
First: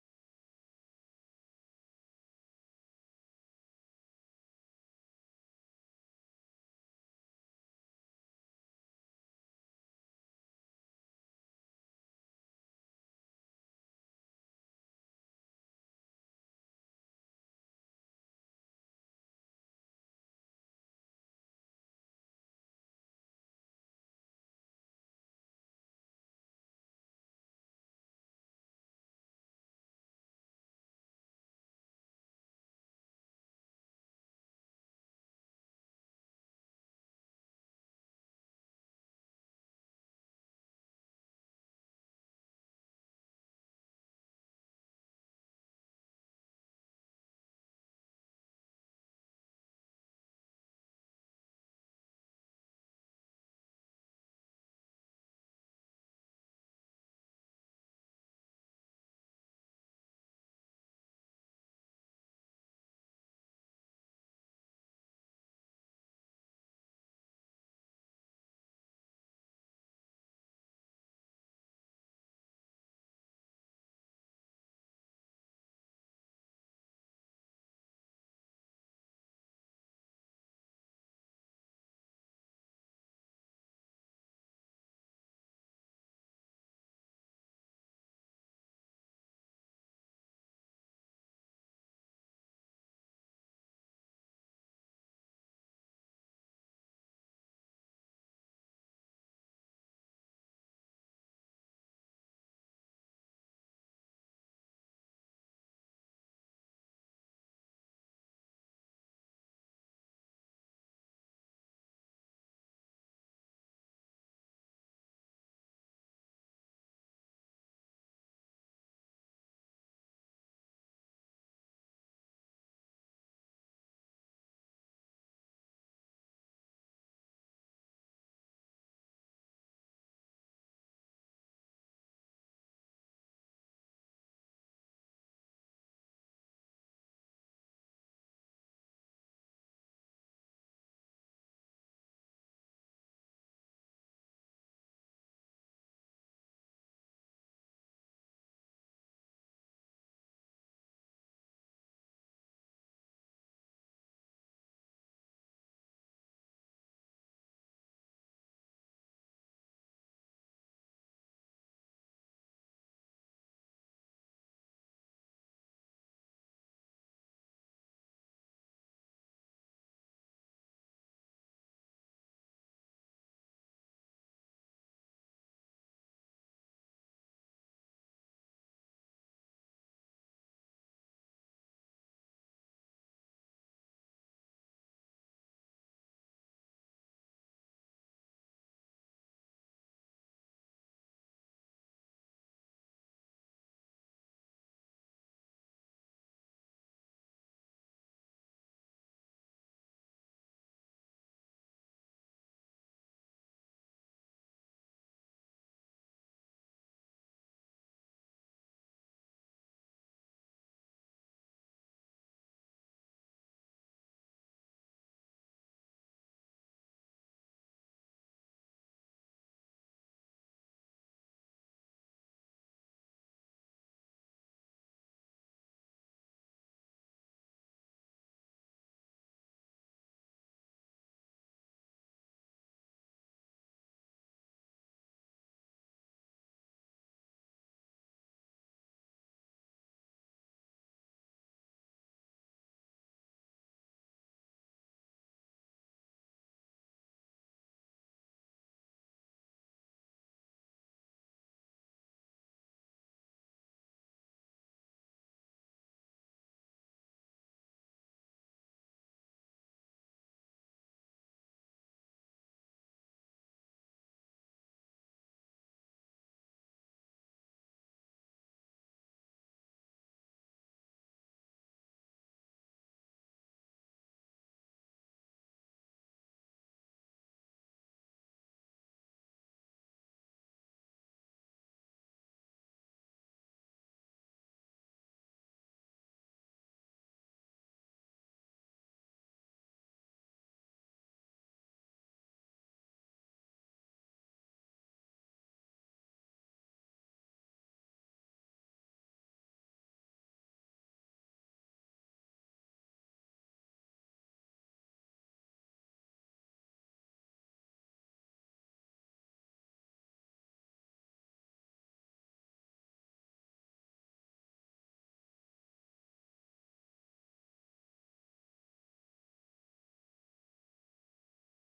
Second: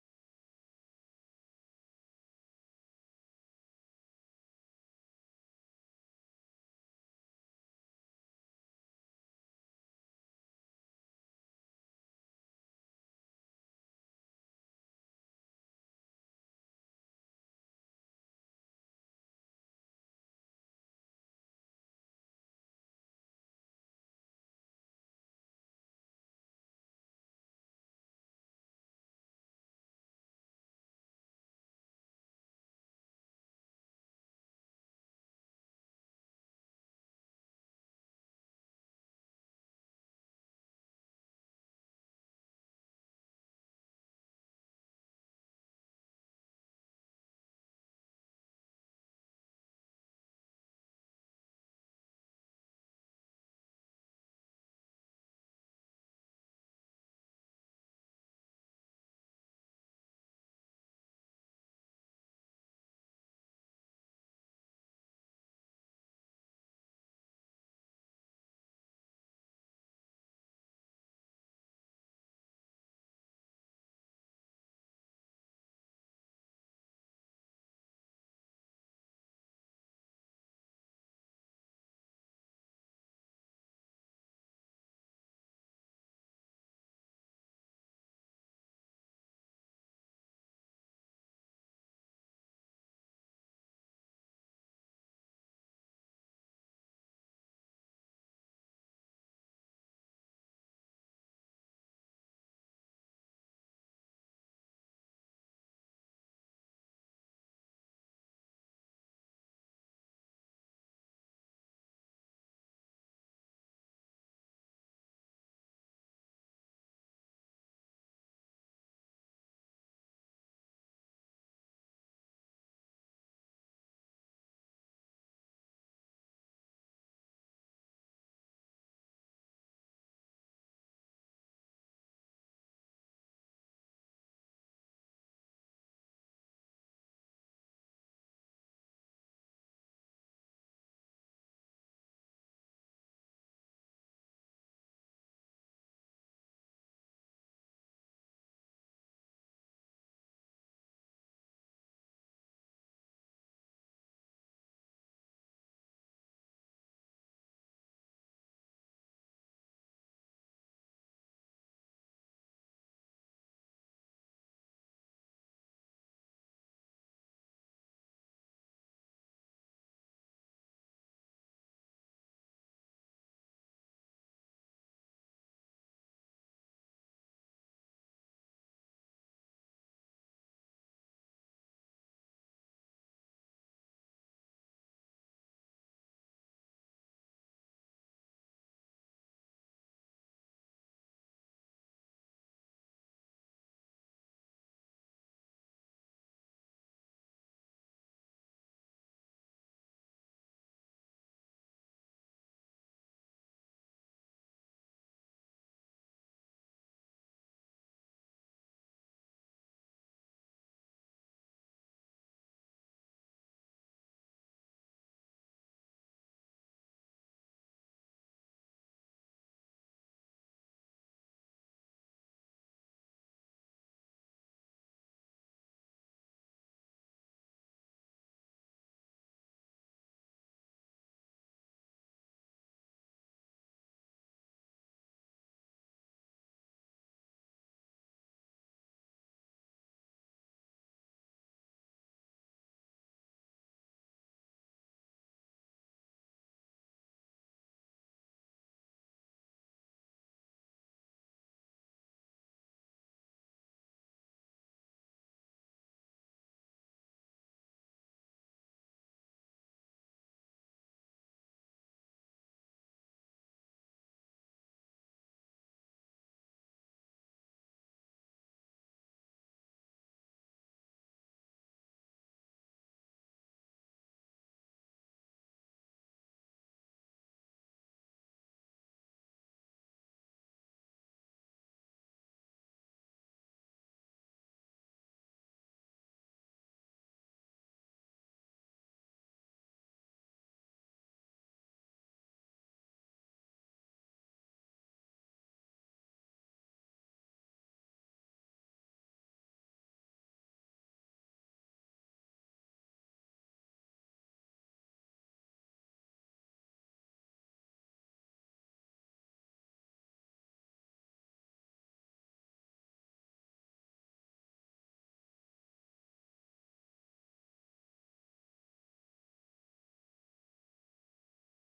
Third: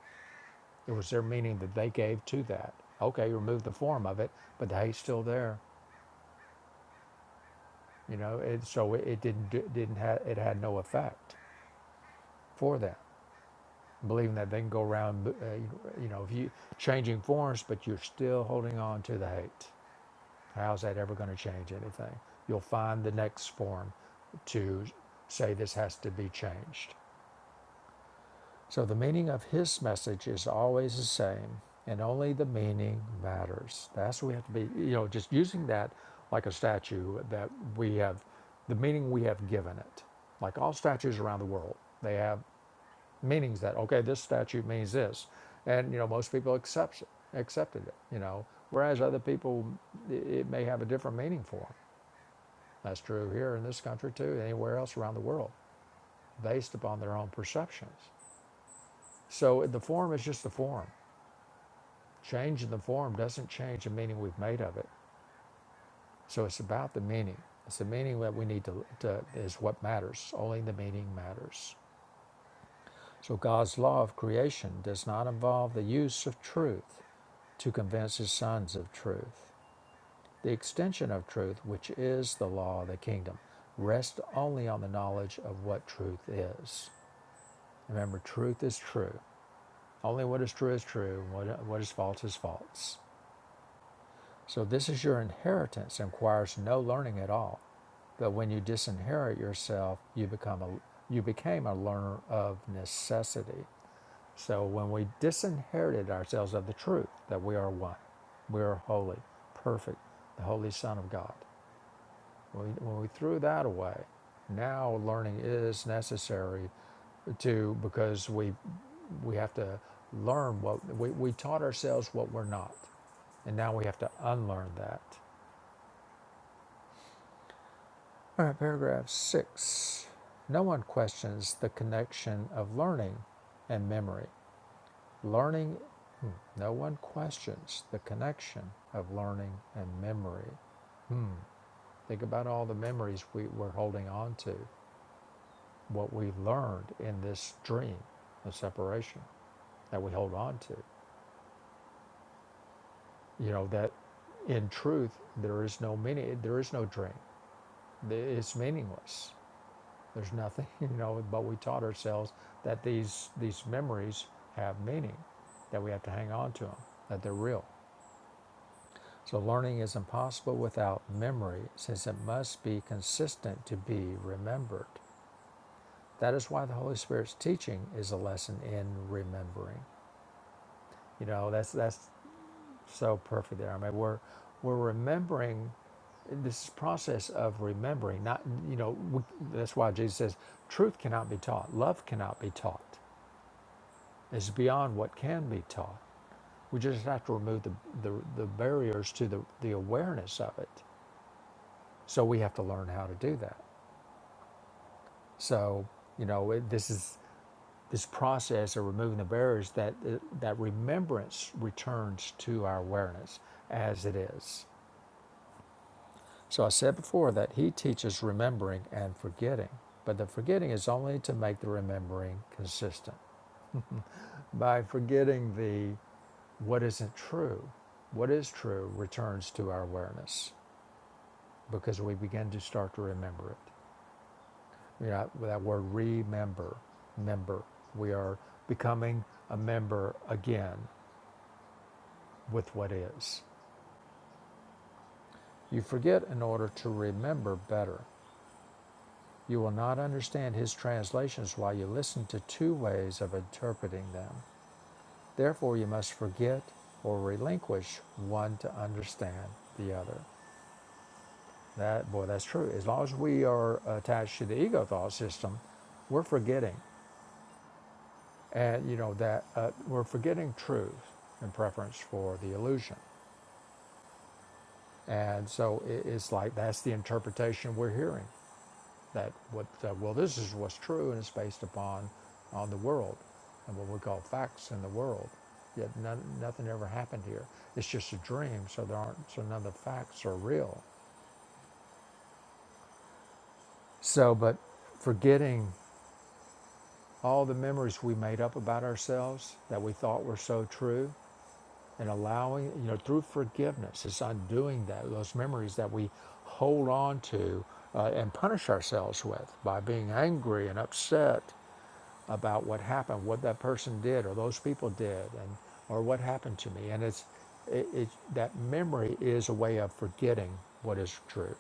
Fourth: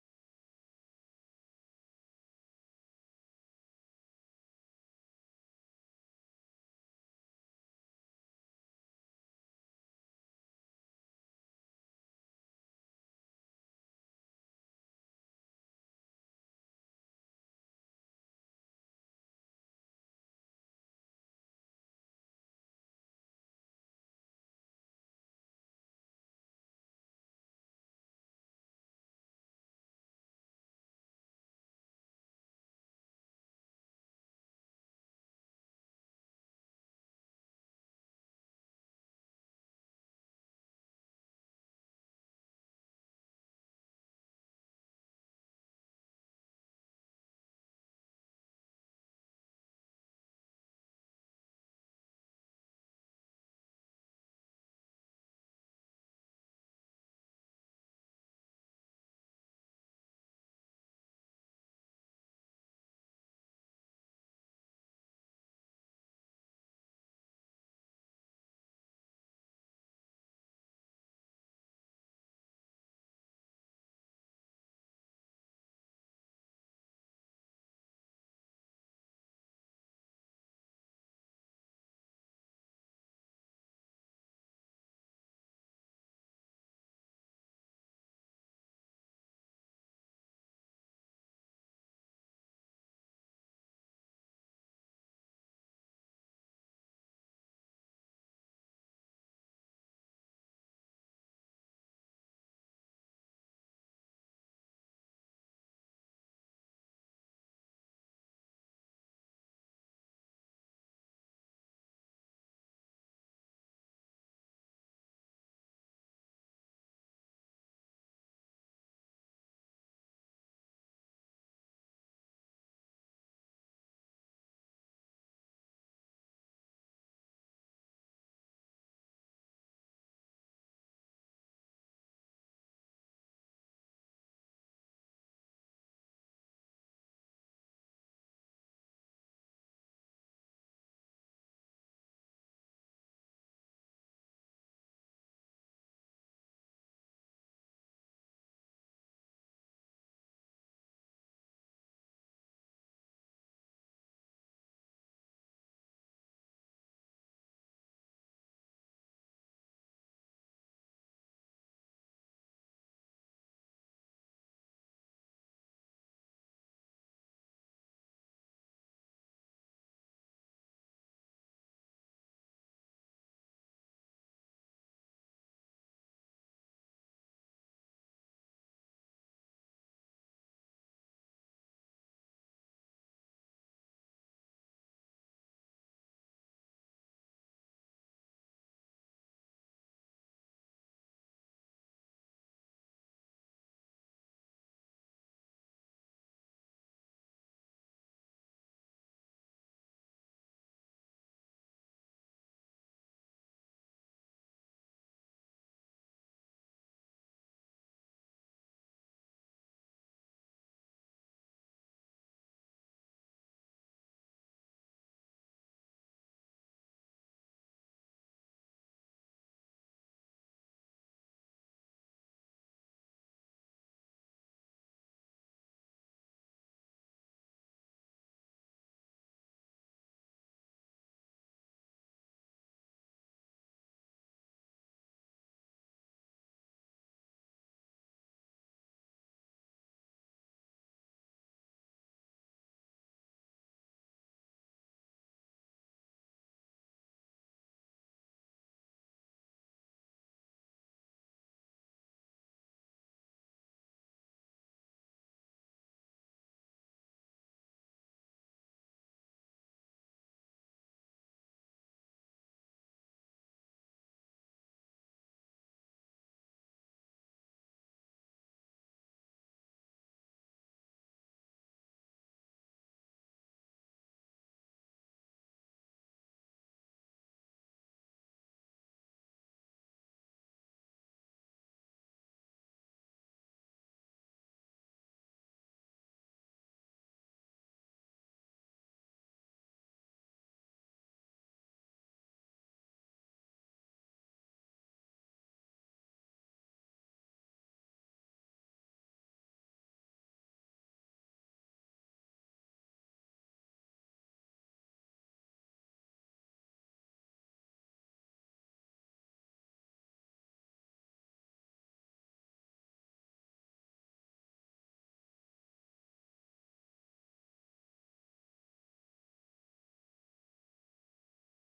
A: It was their meaning that they gave to that. Okay, you remove the form of it, but the hate's still there. You know, it, so it, didn't didn't have it had no effect for them. Believing that they can go around, uh, you know, if you changing forms, but you're still holding on to the hate. How's that ever going to change anything? You'll find the next form to say this has to be changed. So the meaning of his message is always the same, and only the meaning matters. That's what we have to be, you know, just using that like a statue that we have, the meaning we have given it. Like all statues around the world, they have meanings that okay, this statue means this, and you know most people accept it, accepted it, you know, whereas other people i- it may have a different meaning for them. That's true here in this country too, anywhere else around the world, based upon their own perceptions. So the form is just the form. Change in the form doesn't change the meaning we've made of it. So it's about the meaning. It's the meaning that we need to, to is what matters. Only the meaning matters. So God's law of creation does not involve the use of truth to convince his sons of truth. The extension of truth, which is the law of the kingdom, rests only on the knowledge of what truth is. Remember, truth is true. Only what is true is true, and what, what is false is false. So this is your inheritance and requires no learning at all. But when you disinherit yourself, you become a you became a learner of necessity. So when we disinherited ourselves of the truth that we are one, we are holy, perfect, the holy Son of God. When we, when we threw that away, now learning is necessary to because we we have to learn what we, we taught ourselves what we're not. And now we have to unlearn that. All right, paragraph six. No one questions the connection of learning and memory. Learning, hmm, no one questions the connection of learning and memory. Hmm. Think about all the memories we were holding on to, what we learned in this dream of separation that we hold on to. You know, that in truth, there is no meaning, there is no dream, it's meaningless. There's nothing, you know, but we taught ourselves that these, these memories have meaning, that we have to hang on to them, that they're real. So learning is impossible without memory, since it must be consistent to be remembered. That is why the Holy Spirit's teaching is a lesson in remembering. You know, that's that's so perfect there. I mean, we're we're remembering this process of remembering. Not you know, we, that's why Jesus says, "Truth cannot be taught. Love cannot be taught." is beyond what can be taught. We just have to remove the, the, the barriers to the, the awareness of it. So we have to learn how to do that. So, you know, it, this is this process of removing the barriers that that remembrance returns to our awareness as it is. So I said before that he teaches remembering and forgetting, but the forgetting is only to make the remembering consistent. By forgetting the What isn't true, what is true, returns to our awareness because we begin to start to remember it. You know, that word remember, member. We are becoming a member again with what is. You forget in order to remember better. You will not understand his translations while you listen to two ways of interpreting them. Therefore, you must forget or relinquish one to understand the other. That boy, that's true. As long as we are attached to the ego thought system, we're forgetting, and you know that uh, we're forgetting truth in preference for the illusion, and so it, it's like that's the interpretation we're hearing. That what uh, well, this is what's true, and it's based upon on the world and what we call facts in the world. Yet none, nothing ever happened here. It's just a dream, so there aren't so none of the facts are real. So, but forgetting. all the memories we made up about ourselves that we thought were so true and allowing you know through forgiveness it's undoing that those memories that we hold on to uh, and punish ourselves with by being angry and upset about what happened what that person did or those people did and or what happened to me and it's it, it that memory is a way of forgetting what is true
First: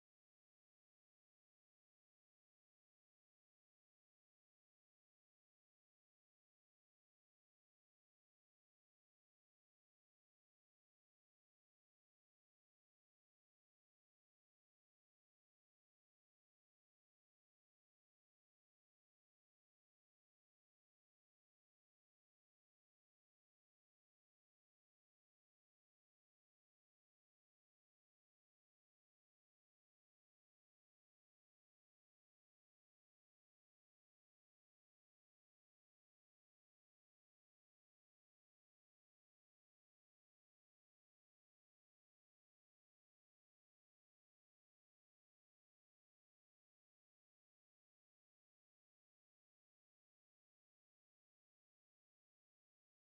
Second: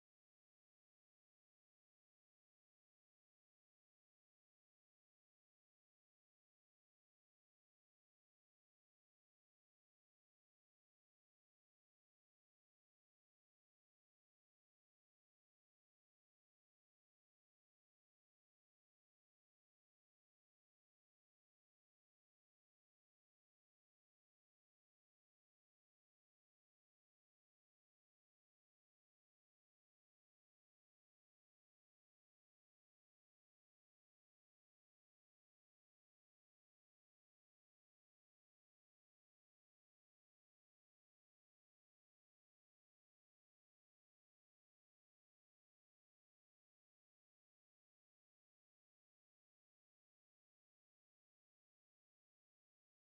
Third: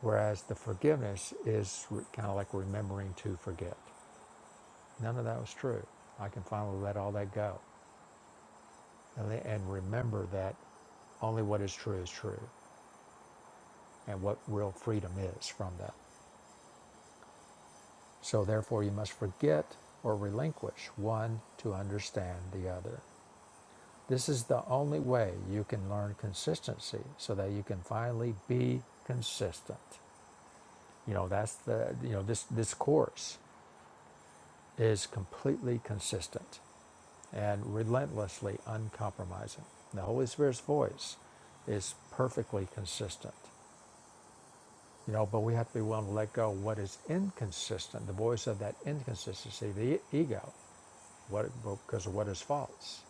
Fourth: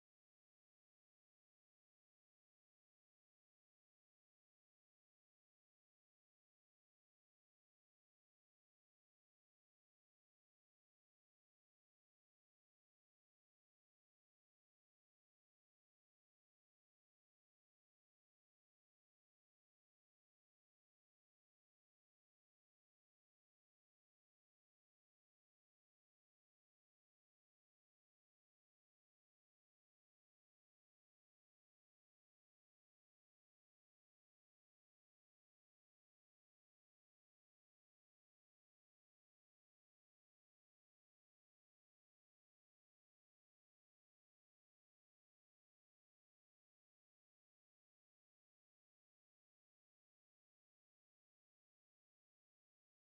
A: whereas the forgiveness is kind of like remembering to forget None of that was true. I can finally let all that go and, le- and remember that only what is true is true and what real freedom is from that. So, therefore, you must forget or relinquish one to understand the other. This is the only way you can learn consistency so that you can finally be consistent. You know, that's the, you know, this, this course. is completely consistent and relentlessly uncompromising. The Holy Spirit's voice is perfectly consistent. You know, but we have to be willing to let go of what is inconsistent, the voice of that inconsistency, the e- ego, what, because of what is false,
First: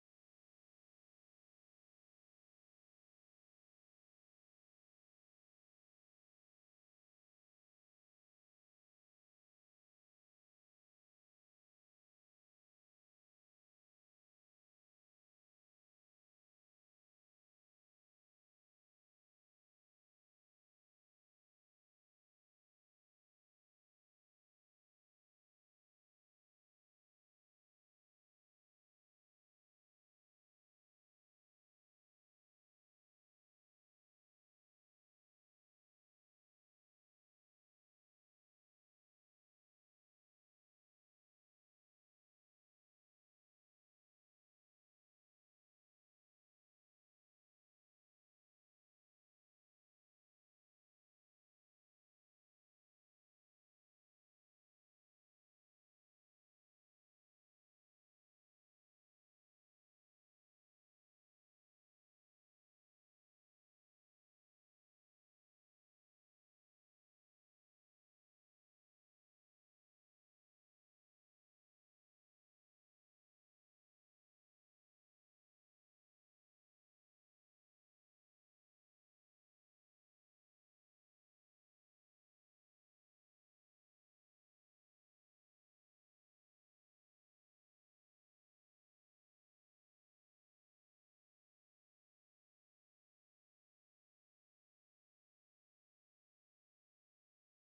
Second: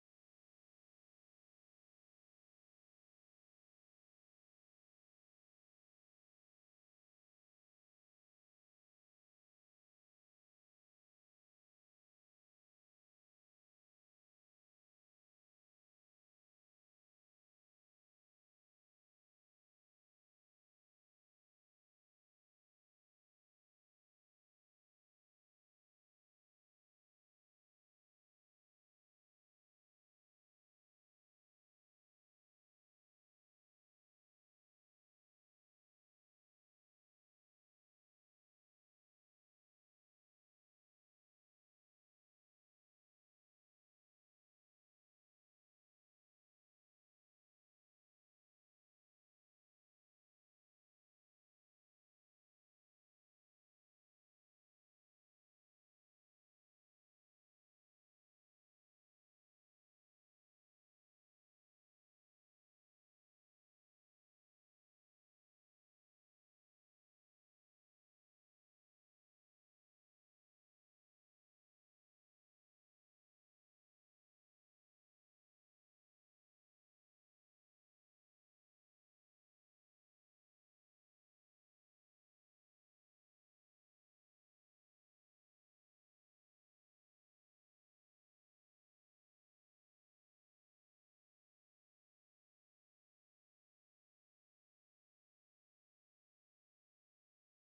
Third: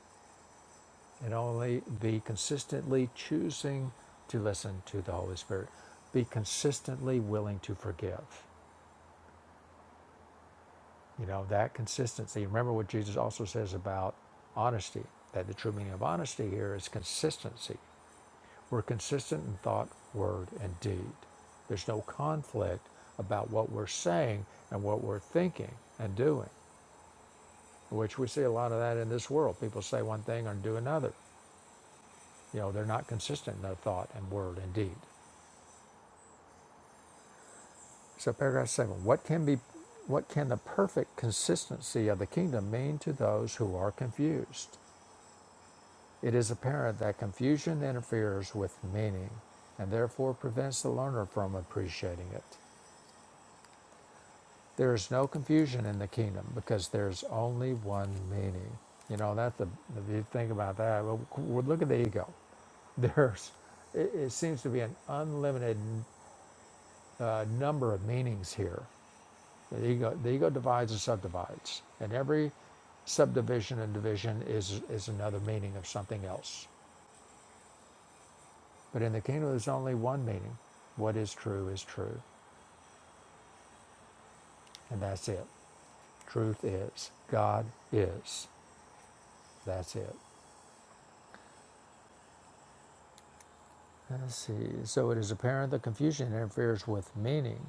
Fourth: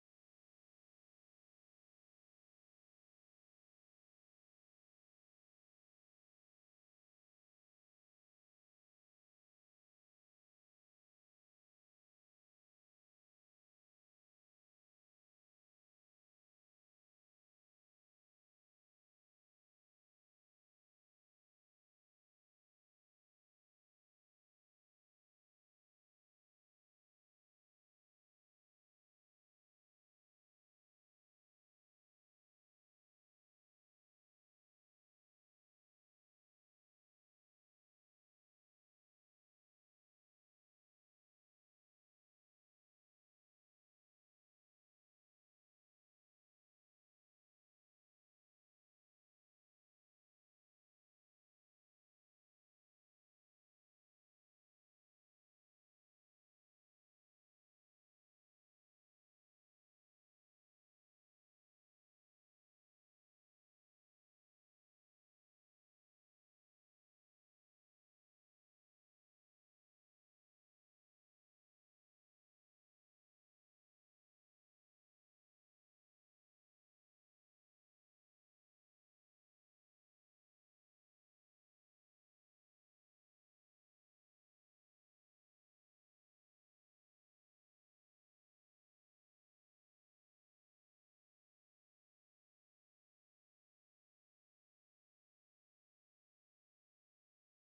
A: and only be consistently choosing to listen to the Holy Spirit, be consistently willing to forgive. You know, that consistency. Remember what Jesus also says about honesty, that the true meaning of honesty here is consistency. We're consistent in thought, word, and deed. There's no conflict about what we're saying and what we're thinking and doing, which we see a lot of that in this world. People say one thing and do another. You know, they're not consistent in their thought and word and deed. So paragraph seven, what can be what can the perfect consistency of the kingdom mean to those who are confused? It is apparent that confusion interferes with meaning and therefore prevents the learner from appreciating it. There is no confusion in the kingdom because there's only one meaning. You know, that's the, if you think about that, well, well, look at the ego. There's, it, it seems to be an unlimited uh, number of meanings here. The ego, the ego divides and subdivides, and every subdivision and division is, is another meaning of something else. But in the kingdom, there's only one meaning. What is true is true. And that's it. Truth is. God is. That's it. Let's see. So it is apparent that confusion interferes with meaning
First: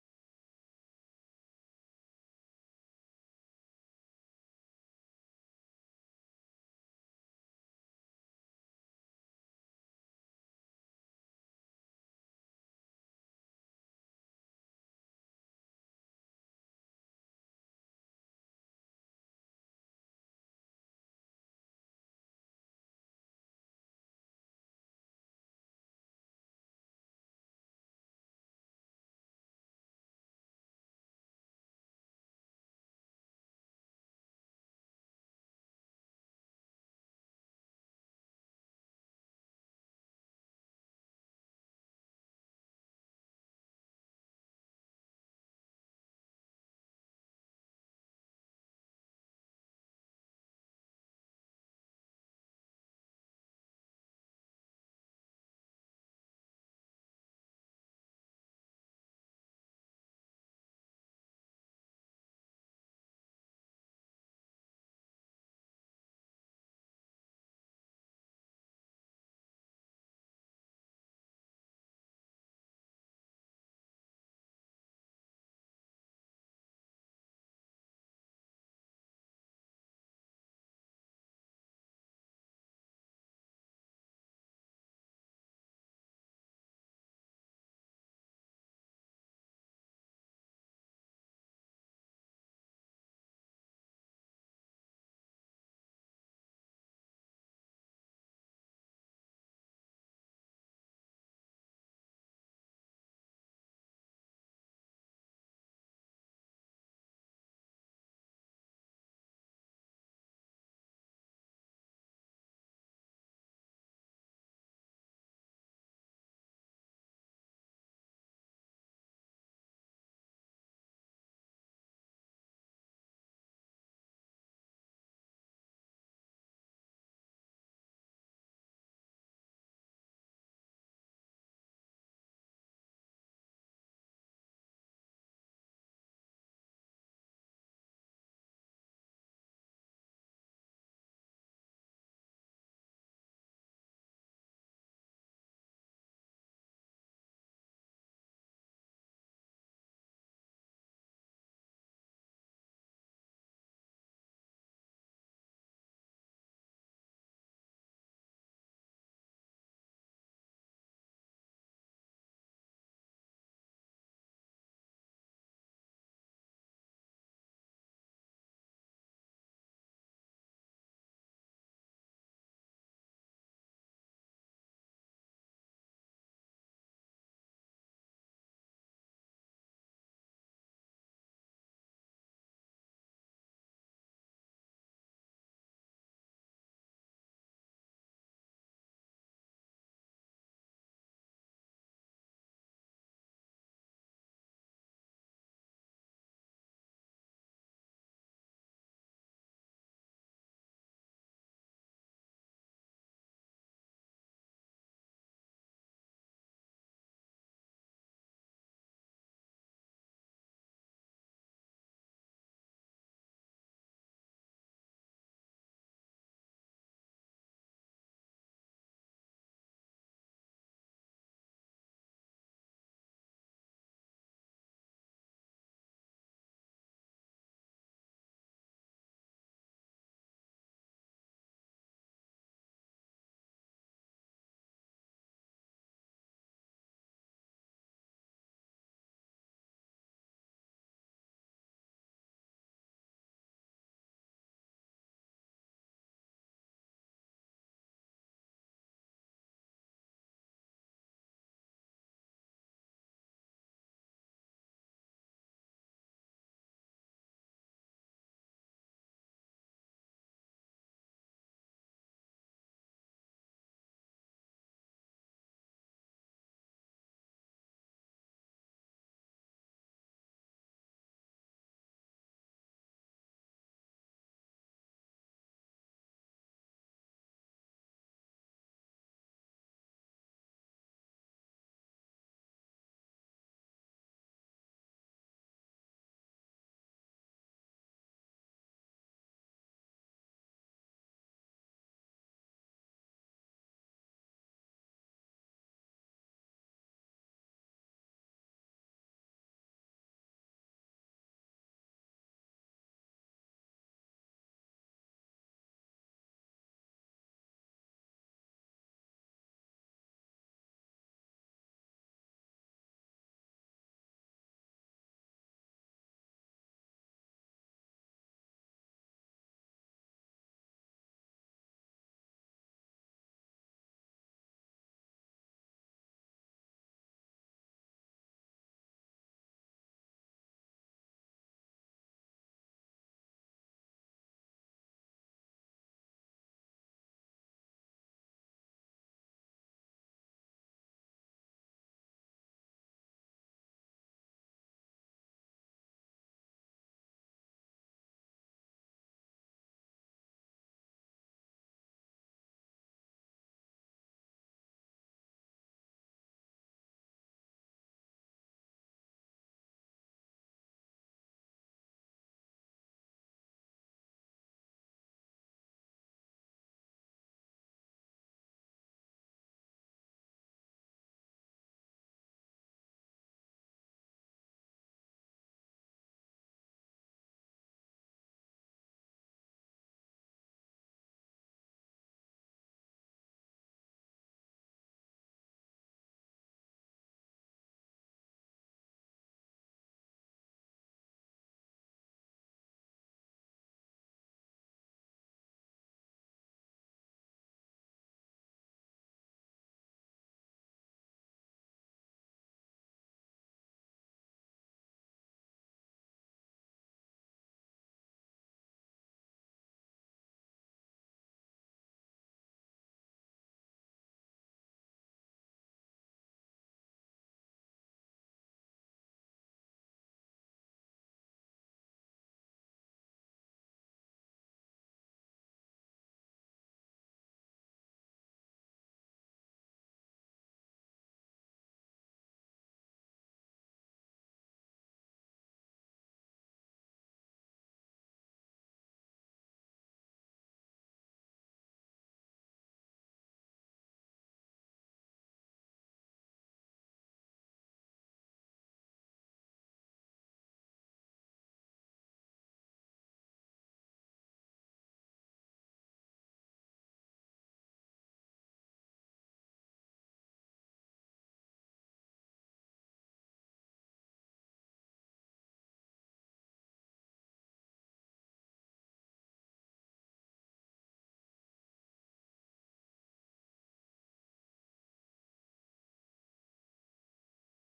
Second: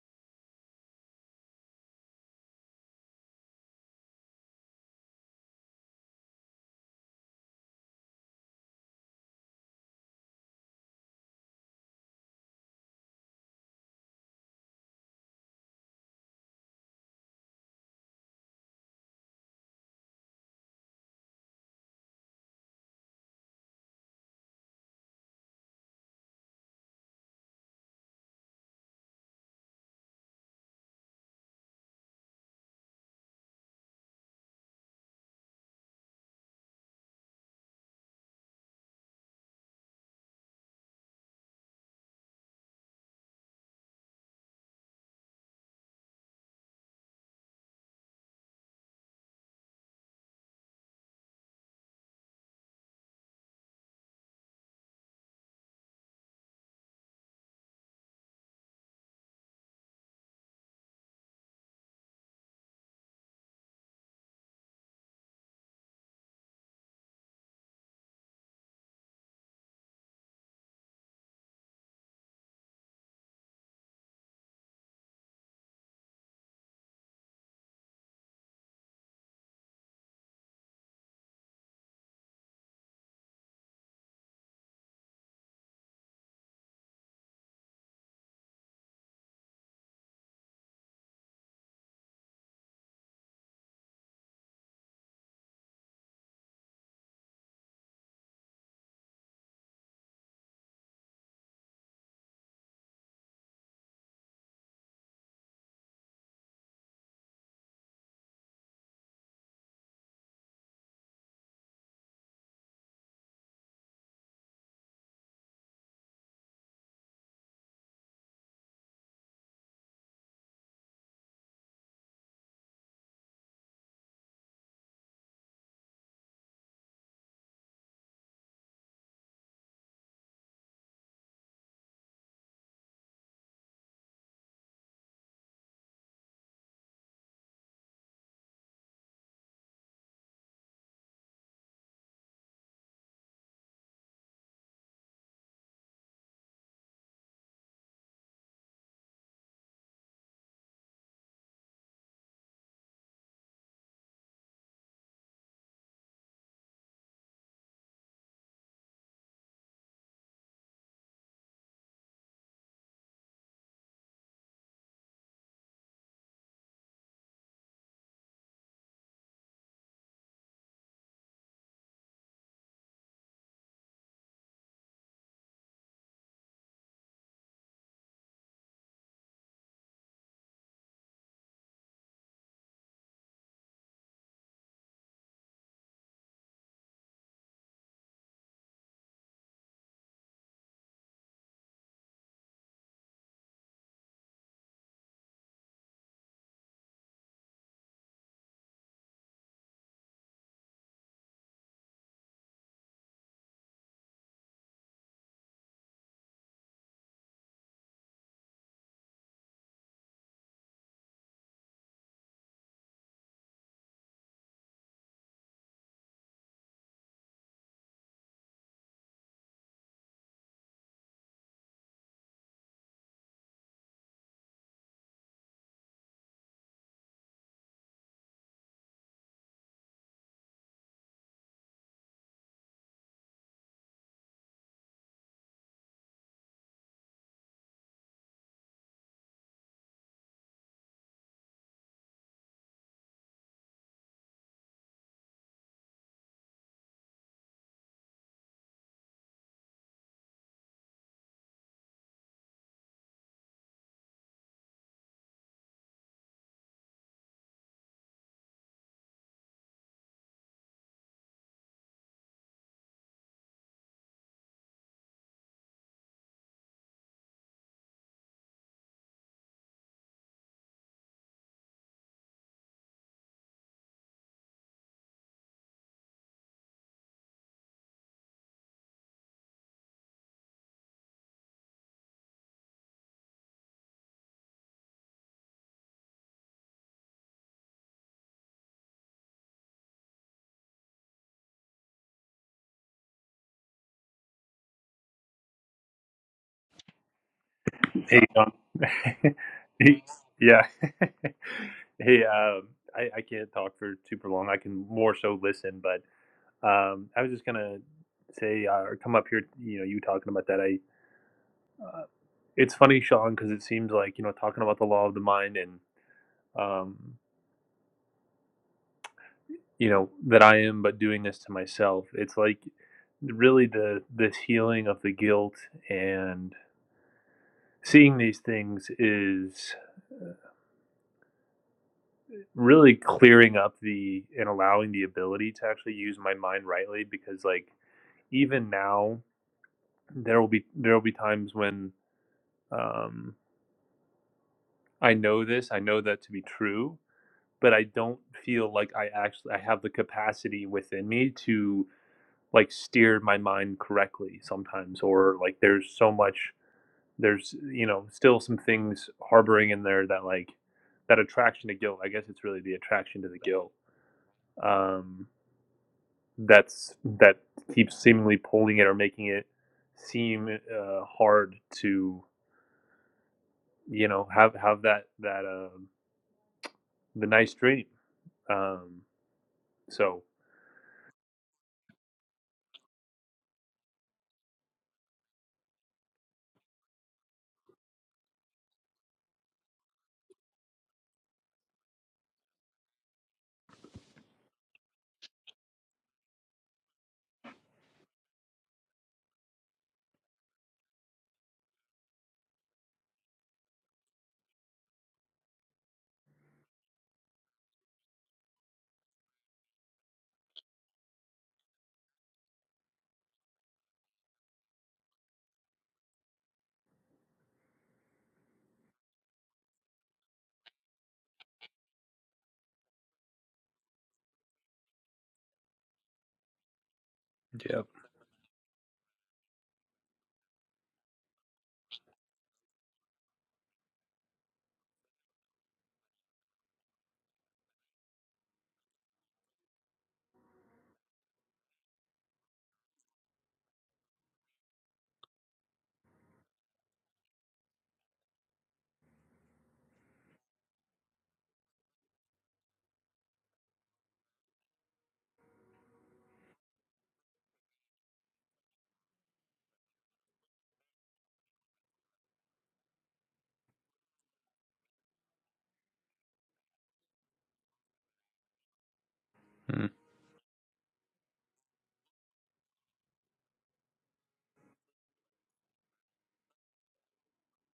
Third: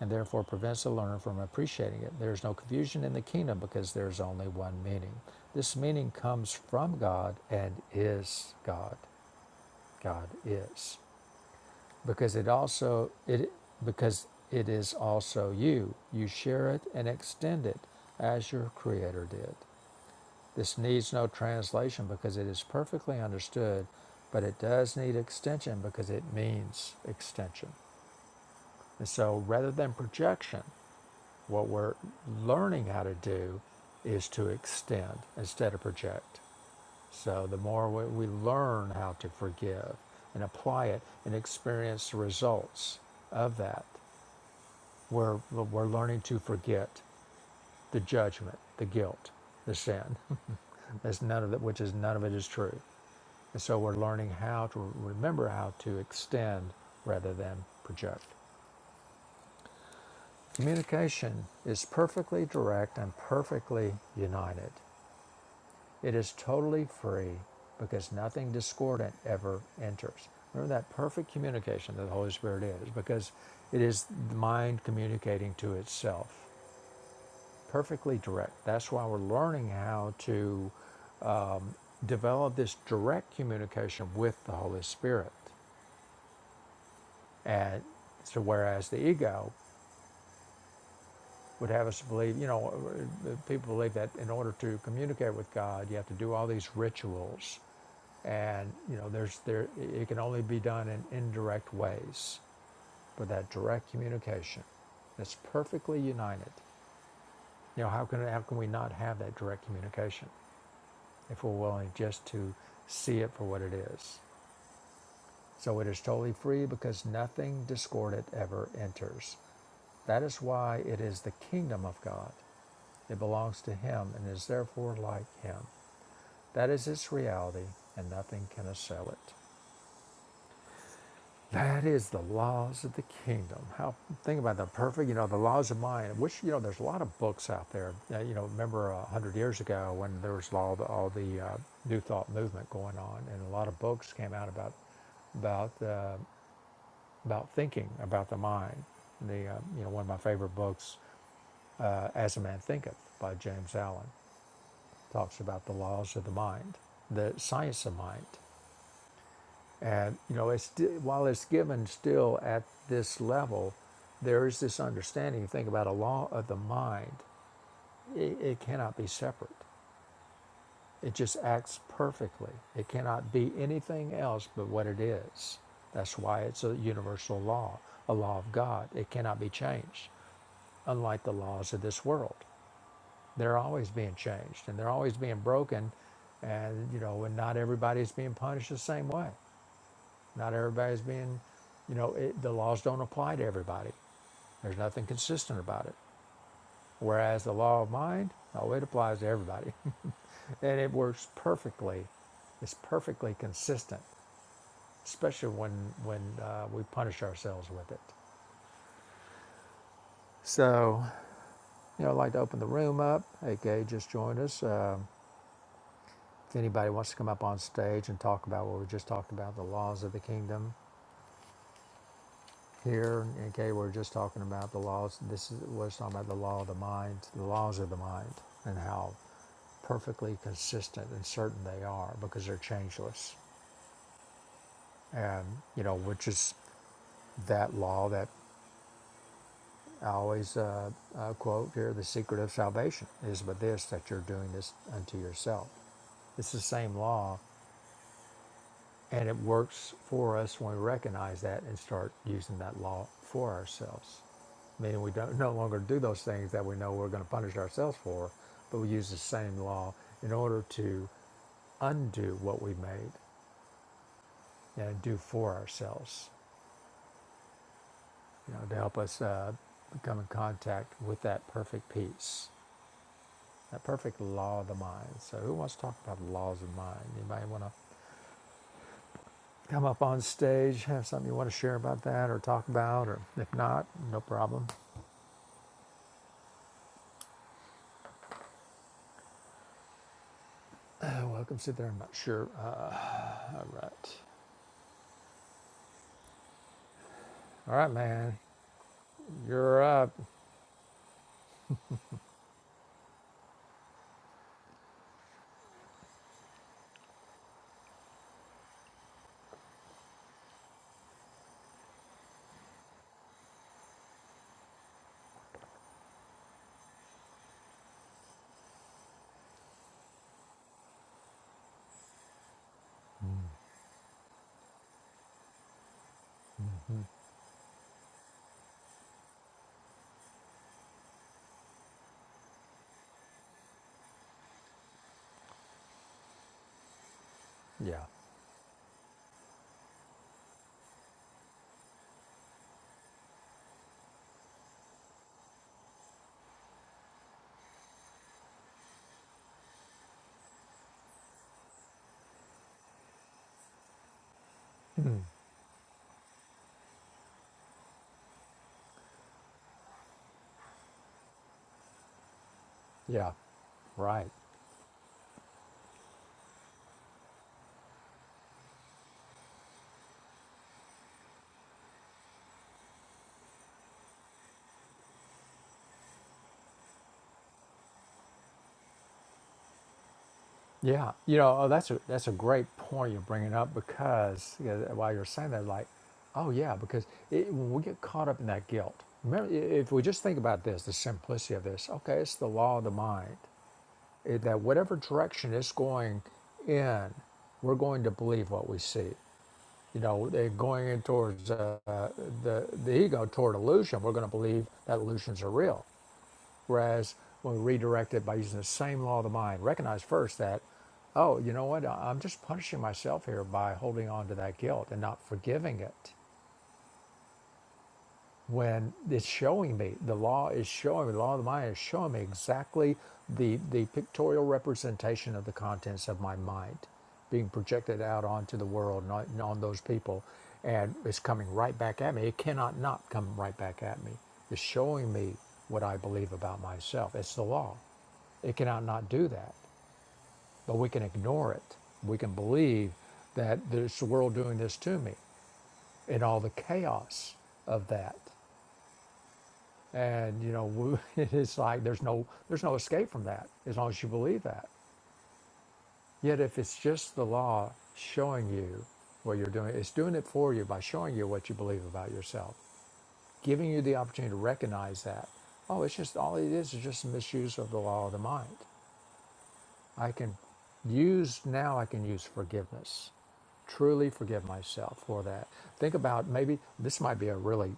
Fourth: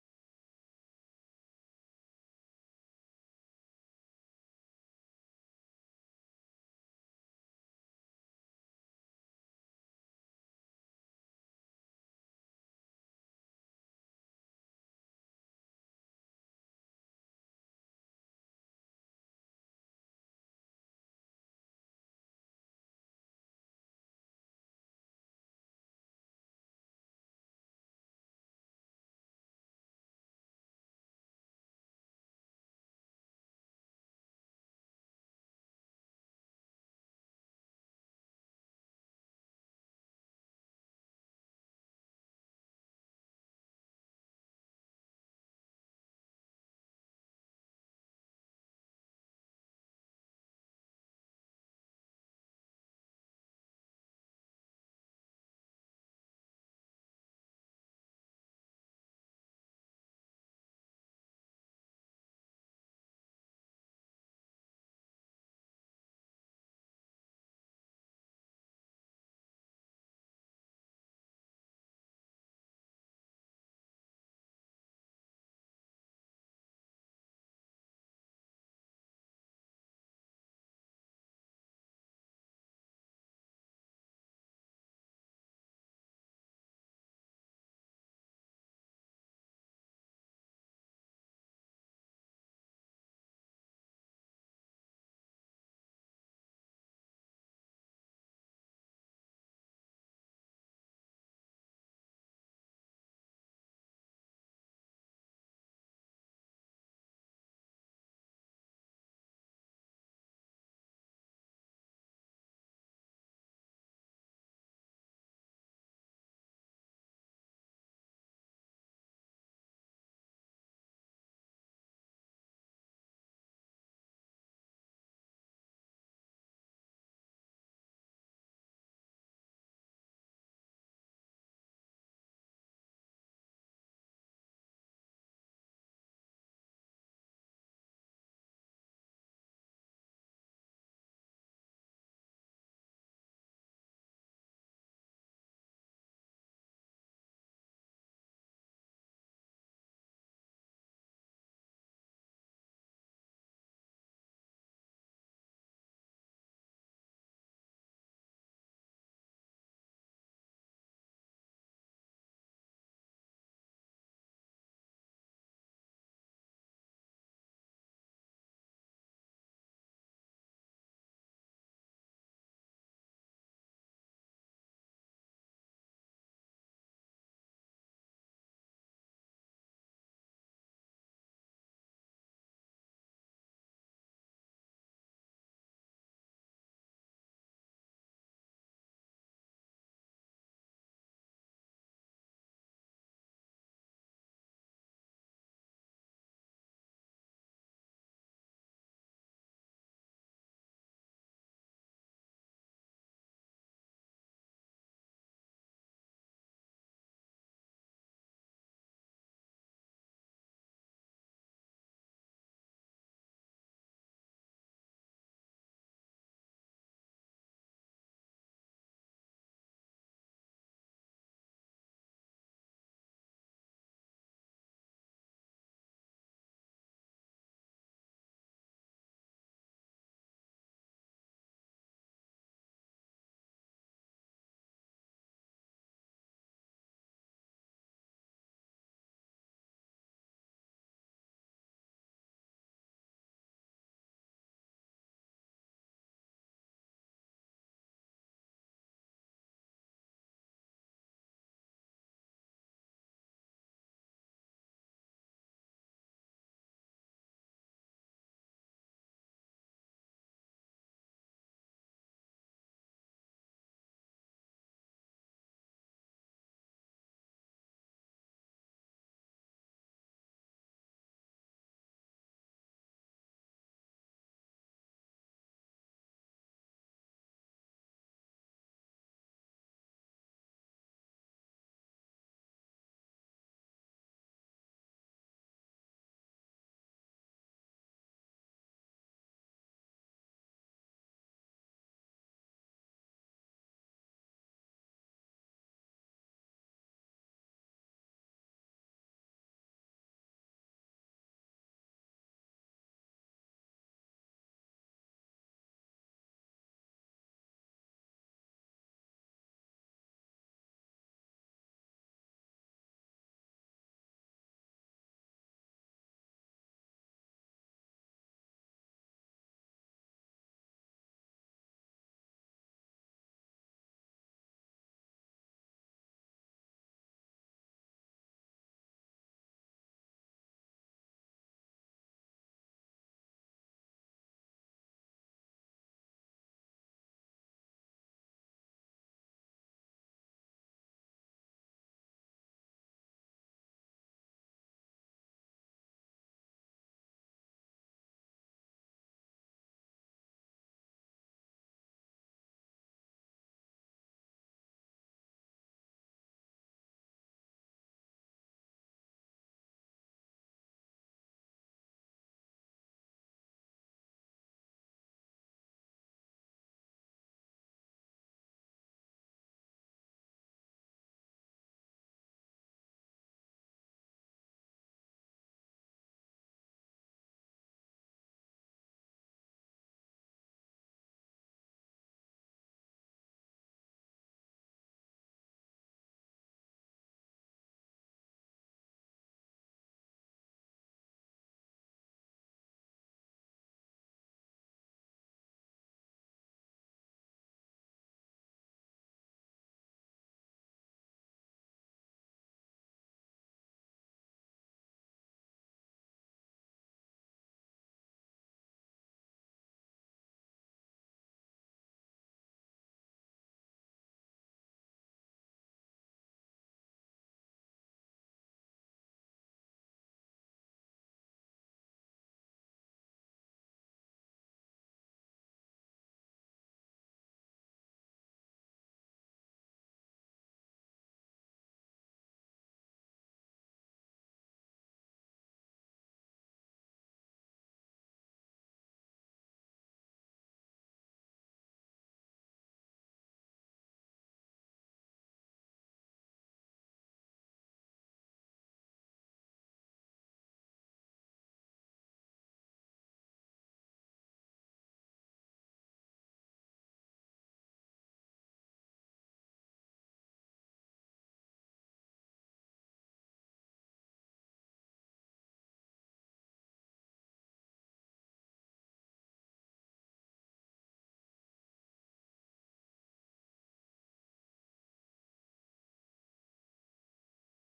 A: and therefore prevents the learner from appreciating it. There is no confusion in the kingdom because there is only one meaning. This meaning comes from God and is God. God is. because it also it because it is also you. You share it and extend it as your creator did. This needs no translation because it is perfectly understood, but it does need extension because it means extension. And so rather than projection, what we're learning how to do is to extend instead of project. So the more we, we learn how to forgive and apply it and experience the results of that, we're, we're learning to forget the judgment, the guilt, the sin. That's none of it, which is none of it is true. And so we're learning how to remember how to extend rather than project. Communication is perfectly direct and perfectly united. It is totally free because nothing discordant ever enters. Remember that perfect communication that the Holy Spirit is because it is the mind communicating to itself, perfectly direct. That's why we're learning how to develop this direct communication with the Holy Spirit. And so, whereas the ego would have us believe, you know, uh, uh, people believe that in order to communicate with God, you have to do all these rituals. And, you know, there's there it can only be done in indirect ways. But that direct communication that's perfectly united. You know, how can how can we not have that direct communication if we're willing just to see it for what it is? So it is totally free because nothing discordant ever enters. That is why it is the kingdom of God. It belongs to Him and is therefore like Him. That is its reality, and nothing can assail it. That is the laws of the kingdom. How think about the perfect, you know, the laws of mind. Which you know, there's a lot of books out there. Uh, you know, remember a uh, hundred years ago when there was all the, all the uh, new thought movement going on, and a lot of books came out about about uh, about thinking about the mind. The uh, you know one of my favorite books, uh, As a Man Thinketh by James Allen, talks about the laws of the mind, the science of mind, and you know it's while it's given still at this level, there is this understanding. You think about a law of the mind; it, it cannot be separate. It just acts perfectly. It cannot be anything else but what it is. That's why it's a universal law, a law of God. It cannot be changed. unlike the laws of this world. They're always being changed and they're always being broken. And, you know, and not everybody's being punished the same way. Not everybody's being, you know, it, the laws don't apply to everybody. There's nothing consistent about it. Whereas the law of mind, oh, it applies to everybody. and it works perfectly. It's perfectly consistent, especially when, when uh, we punish ourselves with it. So, you know, I'd like to open the room up. AK just joined us. Um, If anybody wants to come up on stage and talk about what we just talked about, the laws of the kingdom here, okay, we're just talking about the laws. This is, we're talking about the law of the mind, the laws of the mind, and how perfectly consistent and certain they are because they're changeless. And, you know, which is that law that I always uh, uh, quote here the secret of salvation is but this, that you're doing this unto yourself. It's the same law And it works for us when we recognize that and start using that law for ourselves. Meaning we don't no longer do those things that we know we're going to punish ourselves for, but we use the same law in order to undo what we made and do for ourselves, you know, to help us uh, become in contact with that perfect peace, that perfect law of the mind. So, who wants to talk about the laws of mind? Anybody want to? come up on stage, have something you want to share about that or talk about, or if not, no problem. Uh, welcome, sit there. I'm not sure. Uh, all right. All right,
C: Hey,
A: man.
C: um,
A: You're
C: he-
A: up.
C: yeah. hey, um, I, I can't talk for super long. I can more so listen, but um, I was just gonna say uh, or come up here. You know, you talking about that. I. Uh, it's funny, Sean, because it seems like you know talking about the law of the mind and um, you know that I am, but doing this to myself. It's like really the this healing of the guilt and seeing these things is. really clearing up the and allowing the ability to actually use my mind rightly because like
A: Yeah.
C: even now there will be there will be times when um I know this, I know that to be true, but I don't feel like I actually I have the capacity within me to like steer my mind correctly sometimes or like there's so much there's you know still some things harboring in there that like that attraction to guilt. I guess it's really the attraction to
A: Yeah.
C: the guilt.
A: Right.
C: Um that's that keeps seemingly pulling it or making it seem uh, hard to you know have have that that um, the nice dream. Um, so
A: Yeah. You know, oh, that's a that's a great point you're bringing up because you know, while you're saying that, like, oh yeah, because it, when we get caught up in that guilt, remember, i- if we just think about this, the simplicity of this. Okay, it's the law of the mind. eh, that whatever direction it's going in, we're going to believe what we see. You know, they're going in towards uh, uh, the the ego toward illusion. We're going to believe that illusions are real. Whereas when we redirect it by using the same law of the mind, recognize first that, oh, you know what? I'm just punishing myself here by holding on to that guilt and not forgiving it. when it's showing me the law is showing me the law of the mind is showing me exactly the the pictorial representation of the contents of my mind being
C: yeah,
A: projected out onto the world and on, and on those people and it's coming right back at me it cannot not come right back at me it's showing me what i believe about myself it's the law it cannot not do that but we can ignore it we can believe that it's the world doing this to me and all the chaos of that and you know, it is like there's no there's no escape from that as long as you believe that. Yet if it's just the law showing you what you're doing, it's doing it for you by showing you what you believe about yourself, giving you the opportunity to recognize that. Oh, it's just all it is is just a misuse of the law of the mind.
C: mm.
A: I can use now I can use forgiveness. Truly forgive myself for that. Think about maybe this might be a really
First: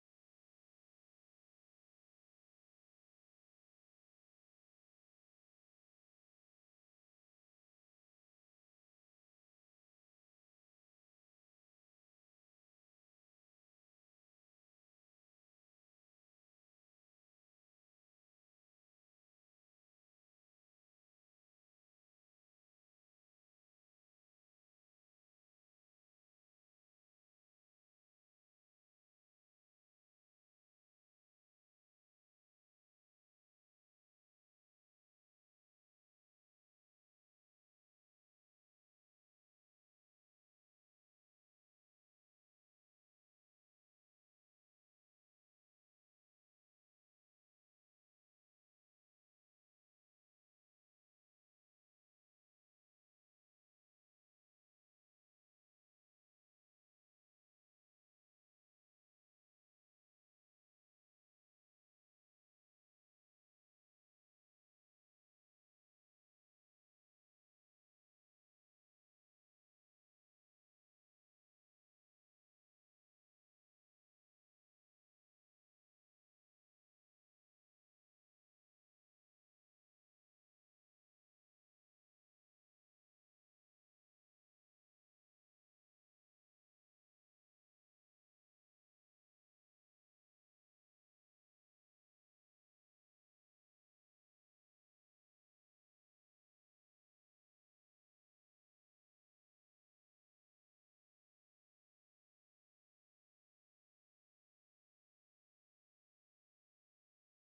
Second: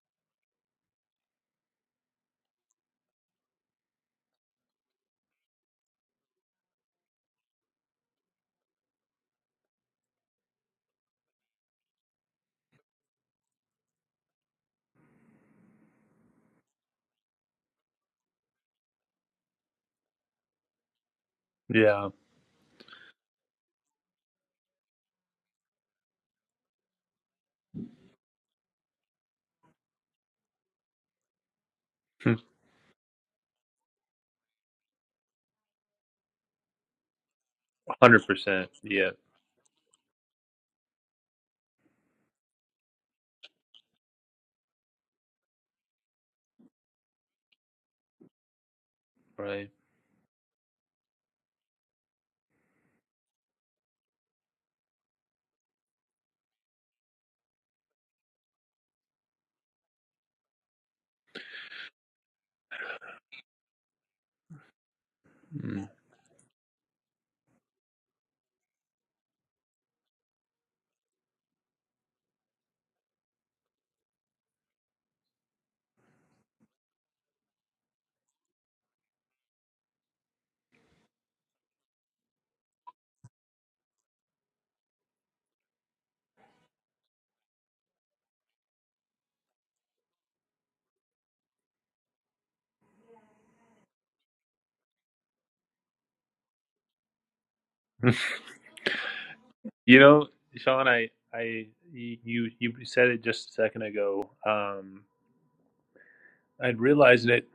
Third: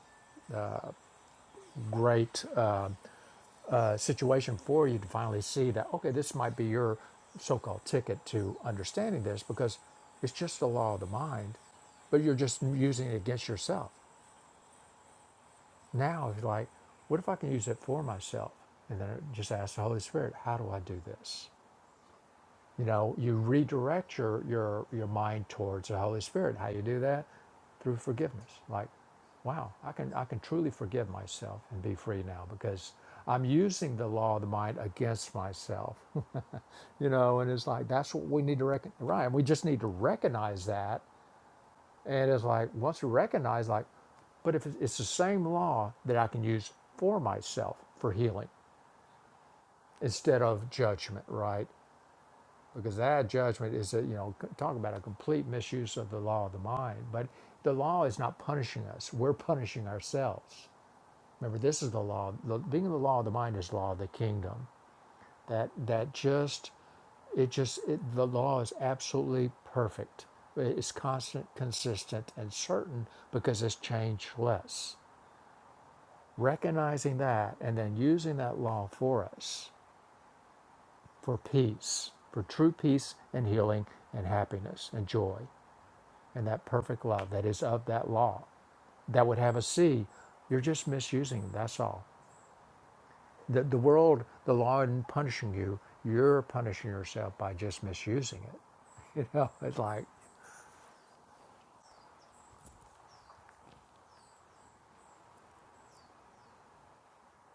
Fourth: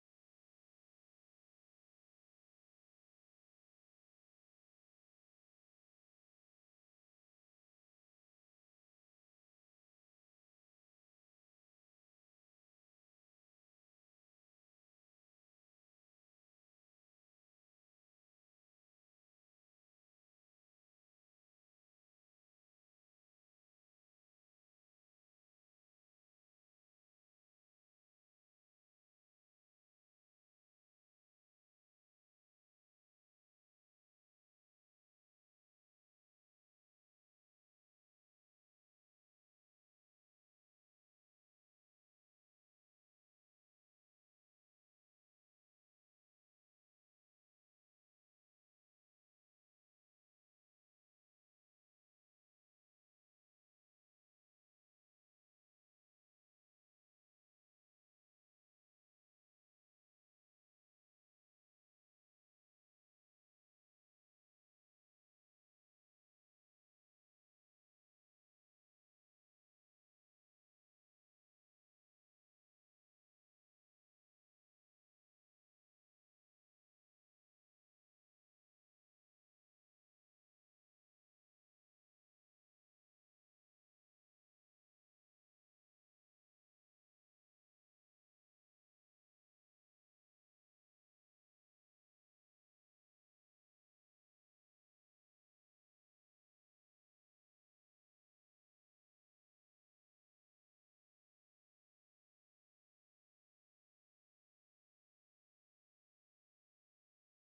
A: great uh, situation for you to finally see that okay this might be your so-called ticket to understanding this because it's just the law of the mind but you're just using it against yourself now it's like what if i can use it for myself and then just ask the holy spirit how do i do this
C: yeah,
A: you know you redirect your your your mind towards the holy spirit how you do that through forgiveness like wow i can i can truly forgive myself and be free now because i'm using the law of the mind against myself you know and it's like that's what
C: hundred
A: we need to
C: percent.
A: recognize
C: Yeah,
A: right we just need to recognize that and it's like once we recognize like but if it- it's the same law that i can use for myself for healing
C: right.
A: instead of judgment right because that judgment is a, you know c- talk about a complete misuse of the law of the mind but the law is not punishing us we're punishing ourselves remember this is the law the, being the law of the mind is law of the kingdom that
C: Mm.
A: that just it just it, the law is absolutely perfect it's constant consistent and certain because it's changeless recognizing that and then using that law for us for peace for true peace and healing and happiness and joy and that perfect love that is of that law that would have us see you're just misusing that's all the, the world the law isn't punishing you you're punishing yourself by just misusing it you know it's
C: You
A: like
C: know, Sean, I I you you said it just a second ago. Um, I realized it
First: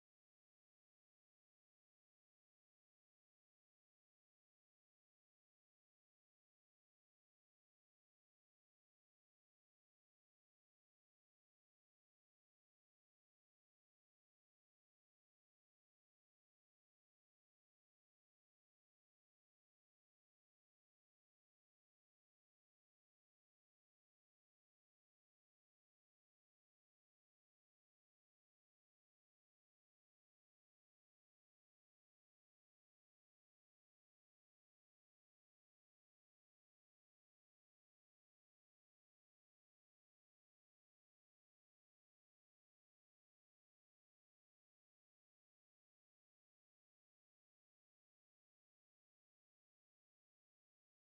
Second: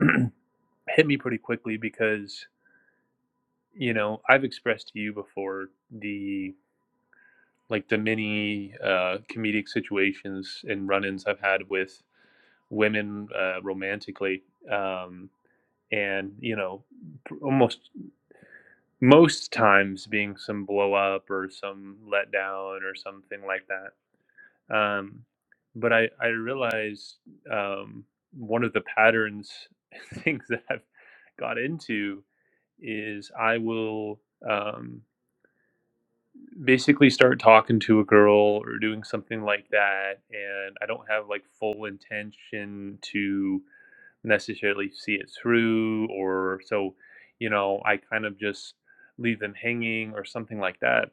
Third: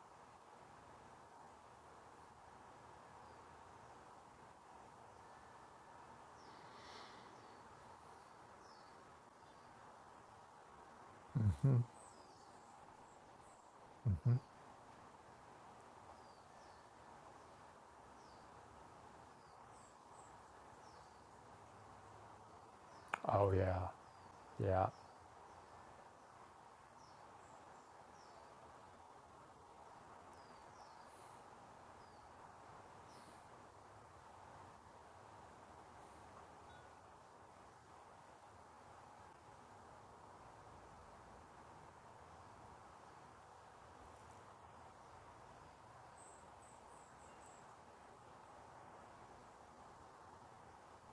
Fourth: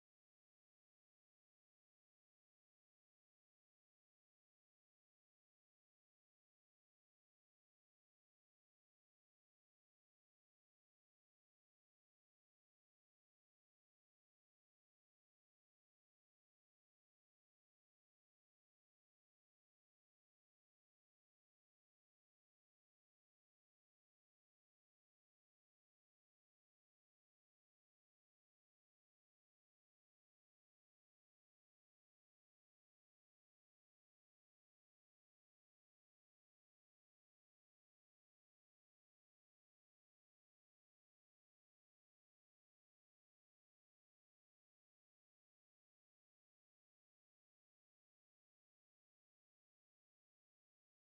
C: hit me pretty quickly because you know I've expressed to you before the. like the many uh, comedic situations and run-ins I've had
A: mhm,
C: with women uh,
A: mhm.
C: romantically, um, and you know, almost most times being some blow up or some letdown or something
A: oh
C: like
A: yeah
C: that.
A: yeah
C: Um, but I I realized um, one of the patterns things that I've got into is I will. Um, basically start talking to a girl or doing something like that and i don't have like full intention to necessarily see it through or so you know i kind of just leave them hanging or something like that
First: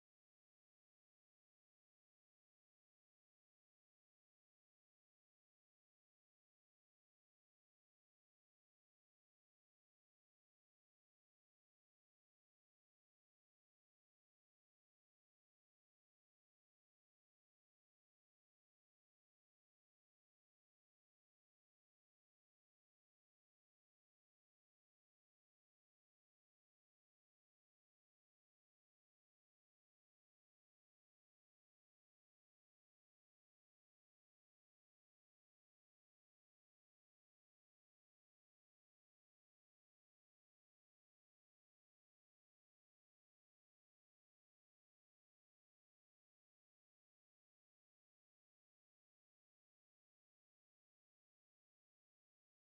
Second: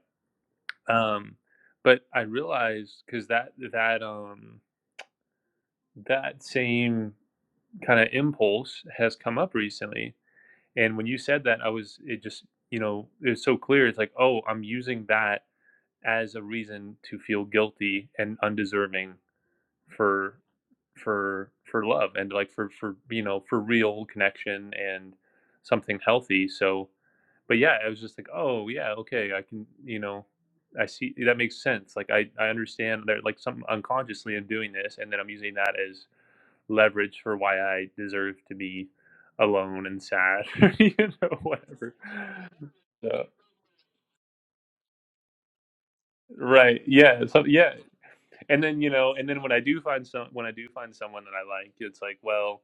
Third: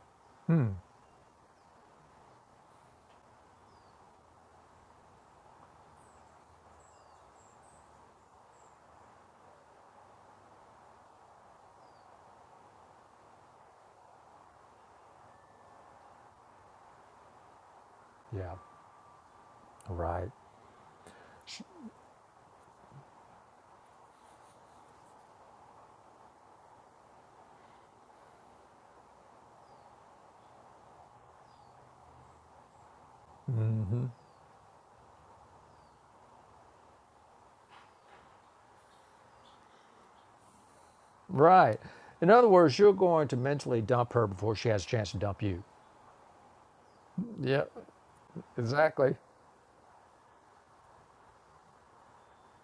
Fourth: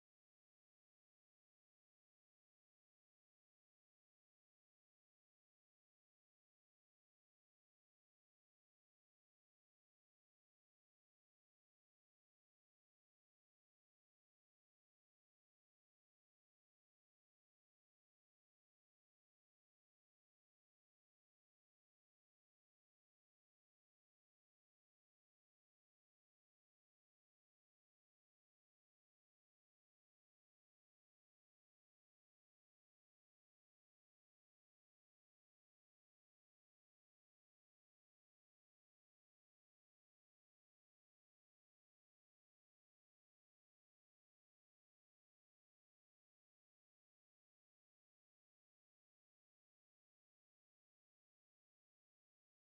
A: hmm,
C: um but i realized because that that um that same kind of impulse has come up recently and when you said that i was it just you know it's so clear it's like oh i'm using that as a reason to feel guilty and
A: yeah
C: undeserving
A: right
C: for for for love and like for for you know for real connection and something healthy so but yeah i was just like oh yeah okay i can you know i see that makes sense like i i understand that like some unconsciously i'm doing this and then i'm using that as leverage for why i deserve to be alone and sad you know
A: right
C: whatever
A: in other words you're going
C: so,
A: to mentally dump her before she has a chance to dump you
C: right yeah so,
A: yep
C: yeah and then you know
A: exactly
C: and then when i do find some when i do find someone that i like it's like well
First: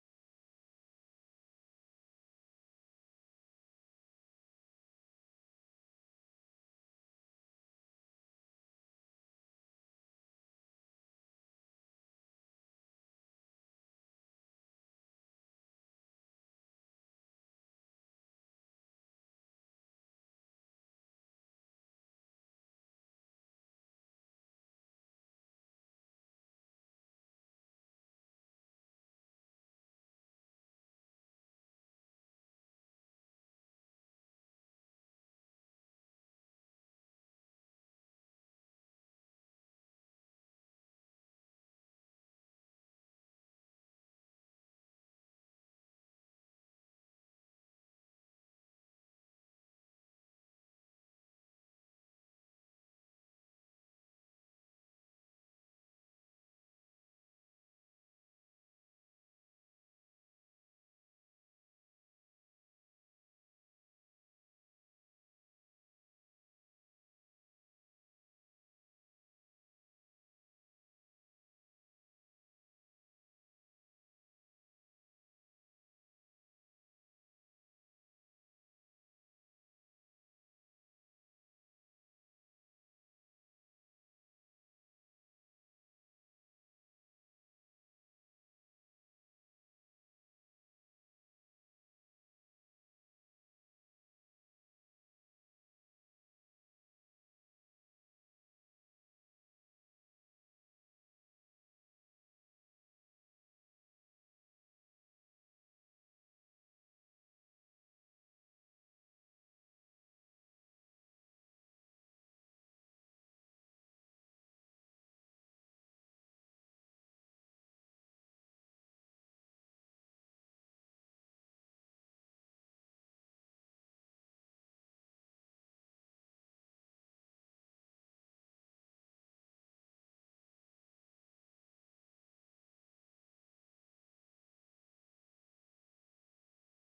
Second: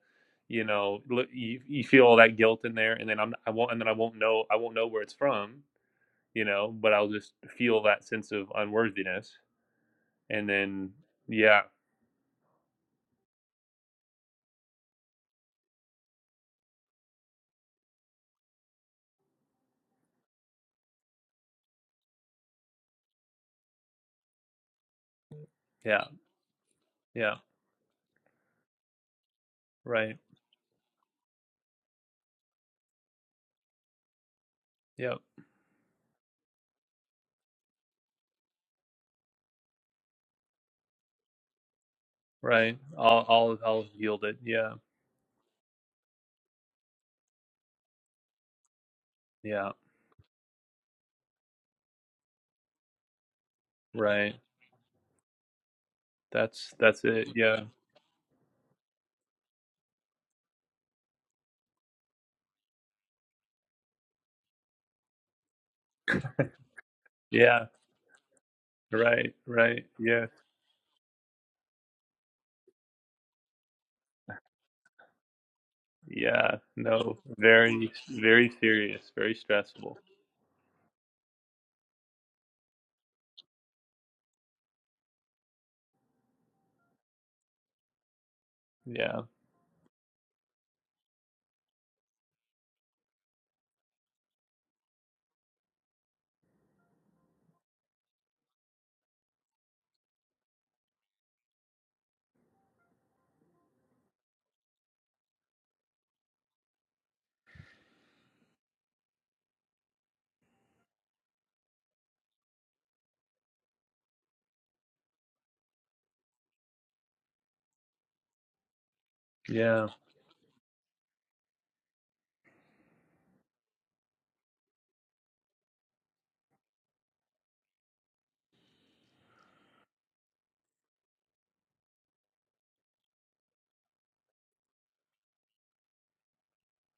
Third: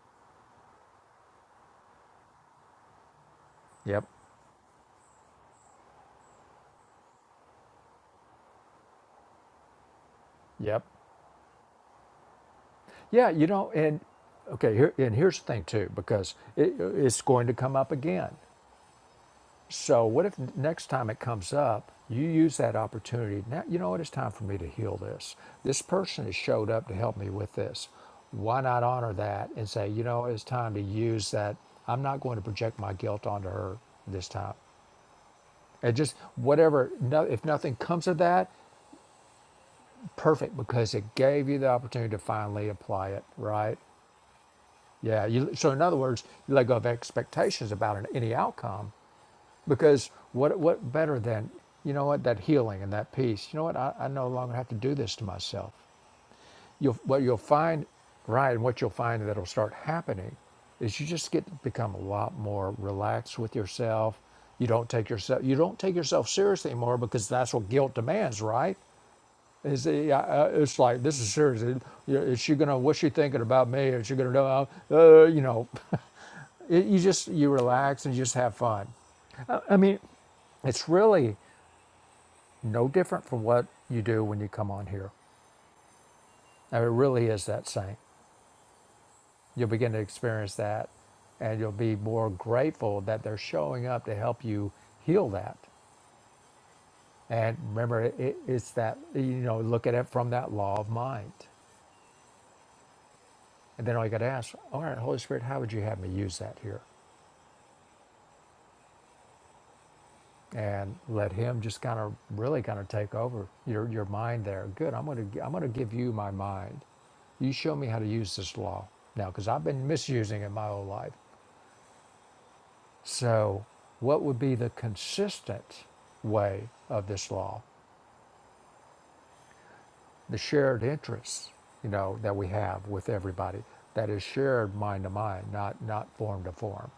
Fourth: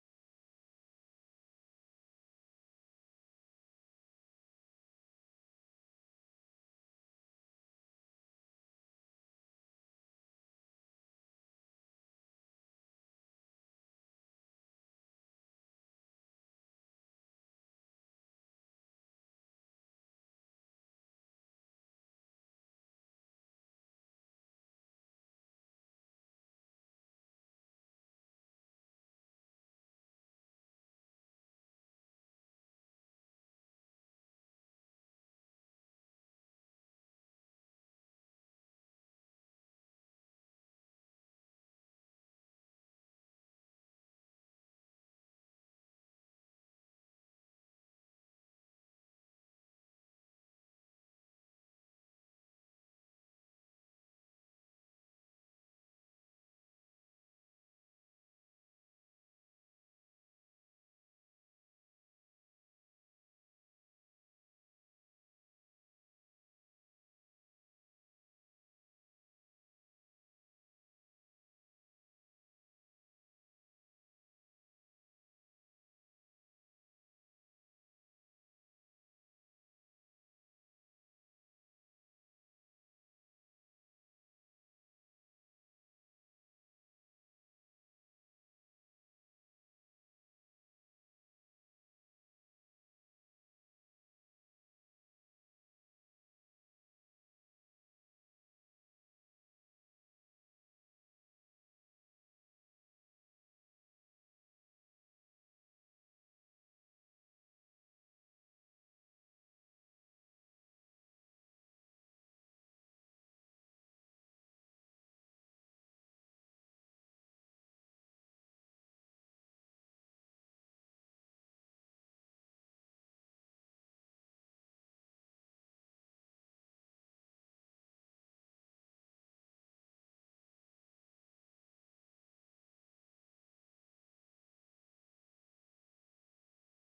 C: you know look you, you feel all that guilt in there and then i'm i won't and then i
A: yep
C: won't know i won't know where it's from you know but i'll just feel that sense of unworthiness and
A: yep
C: then yeah
A: Yeah, you know, and okay, here, and here's the thing too, because it, it's going to come up again. So, what if next time it comes up, you use that opportunity? Now, you know what? It's time for me to heal this. This
C: yeah
A: person has showed up to help me
C: yeah
A: with this. Why not honor that and say, you
C: right
A: know, it's time to use that? I'm not going to project my guilt onto her this time.
C: yep
A: And just whatever, no, if nothing comes of that, perfect, because it gave you the opportunity to finally
C: right
A: apply it,
C: i'll i'll
A: right?
C: i'll yield it yeah
A: Yeah. You, so in other words, you let go of expectations about an, any outcome
C: yeah
A: because what what better than you know what that healing and that peace. You know what? I, I no
C: right
A: longer have to do this to myself.
C: that's
A: You'll
C: that's
A: what
C: it
A: you'll
C: yeah
A: find right, and what you'll find that'll start happening is you just get to become a lot more relaxed with yourself. You don't take yourself you don't take yourself seriously anymore because that's
C: yeah
A: what guilt demands, right?
C: right right
A: Is it, yeah,
C: yeah
A: uh, it's like this is serious. Is she gonna what's she thinking about me? Is she gonna know? Uh, you know.
C: yeah
A: It, you
C: no
A: just you
C: very
A: relax and you just
C: very
A: have fun.
C: serious very
A: I,
C: stressful
A: mean, it's really no different from what you do when you come on here. And it really is that same.
C: yeah.
A: You'll begin to experience that, and you'll be more grateful that they're showing up to help you heal that. And remember, it, it's that you know, look at it from that law of mind. And then all you got to ask, all right, Holy Spirit, how would you have me use that here? and let him just kind of really kind of take over your your mind there. Good. I'm going to I'm going to give you my mind. You show me how to use this law now cuz I've been
C: Yeah.
A: misusing it my whole life. So, what would be the consistent way of this law? The shared interests, you know, that we have with everybody that is shared mind to mind, not not form to form,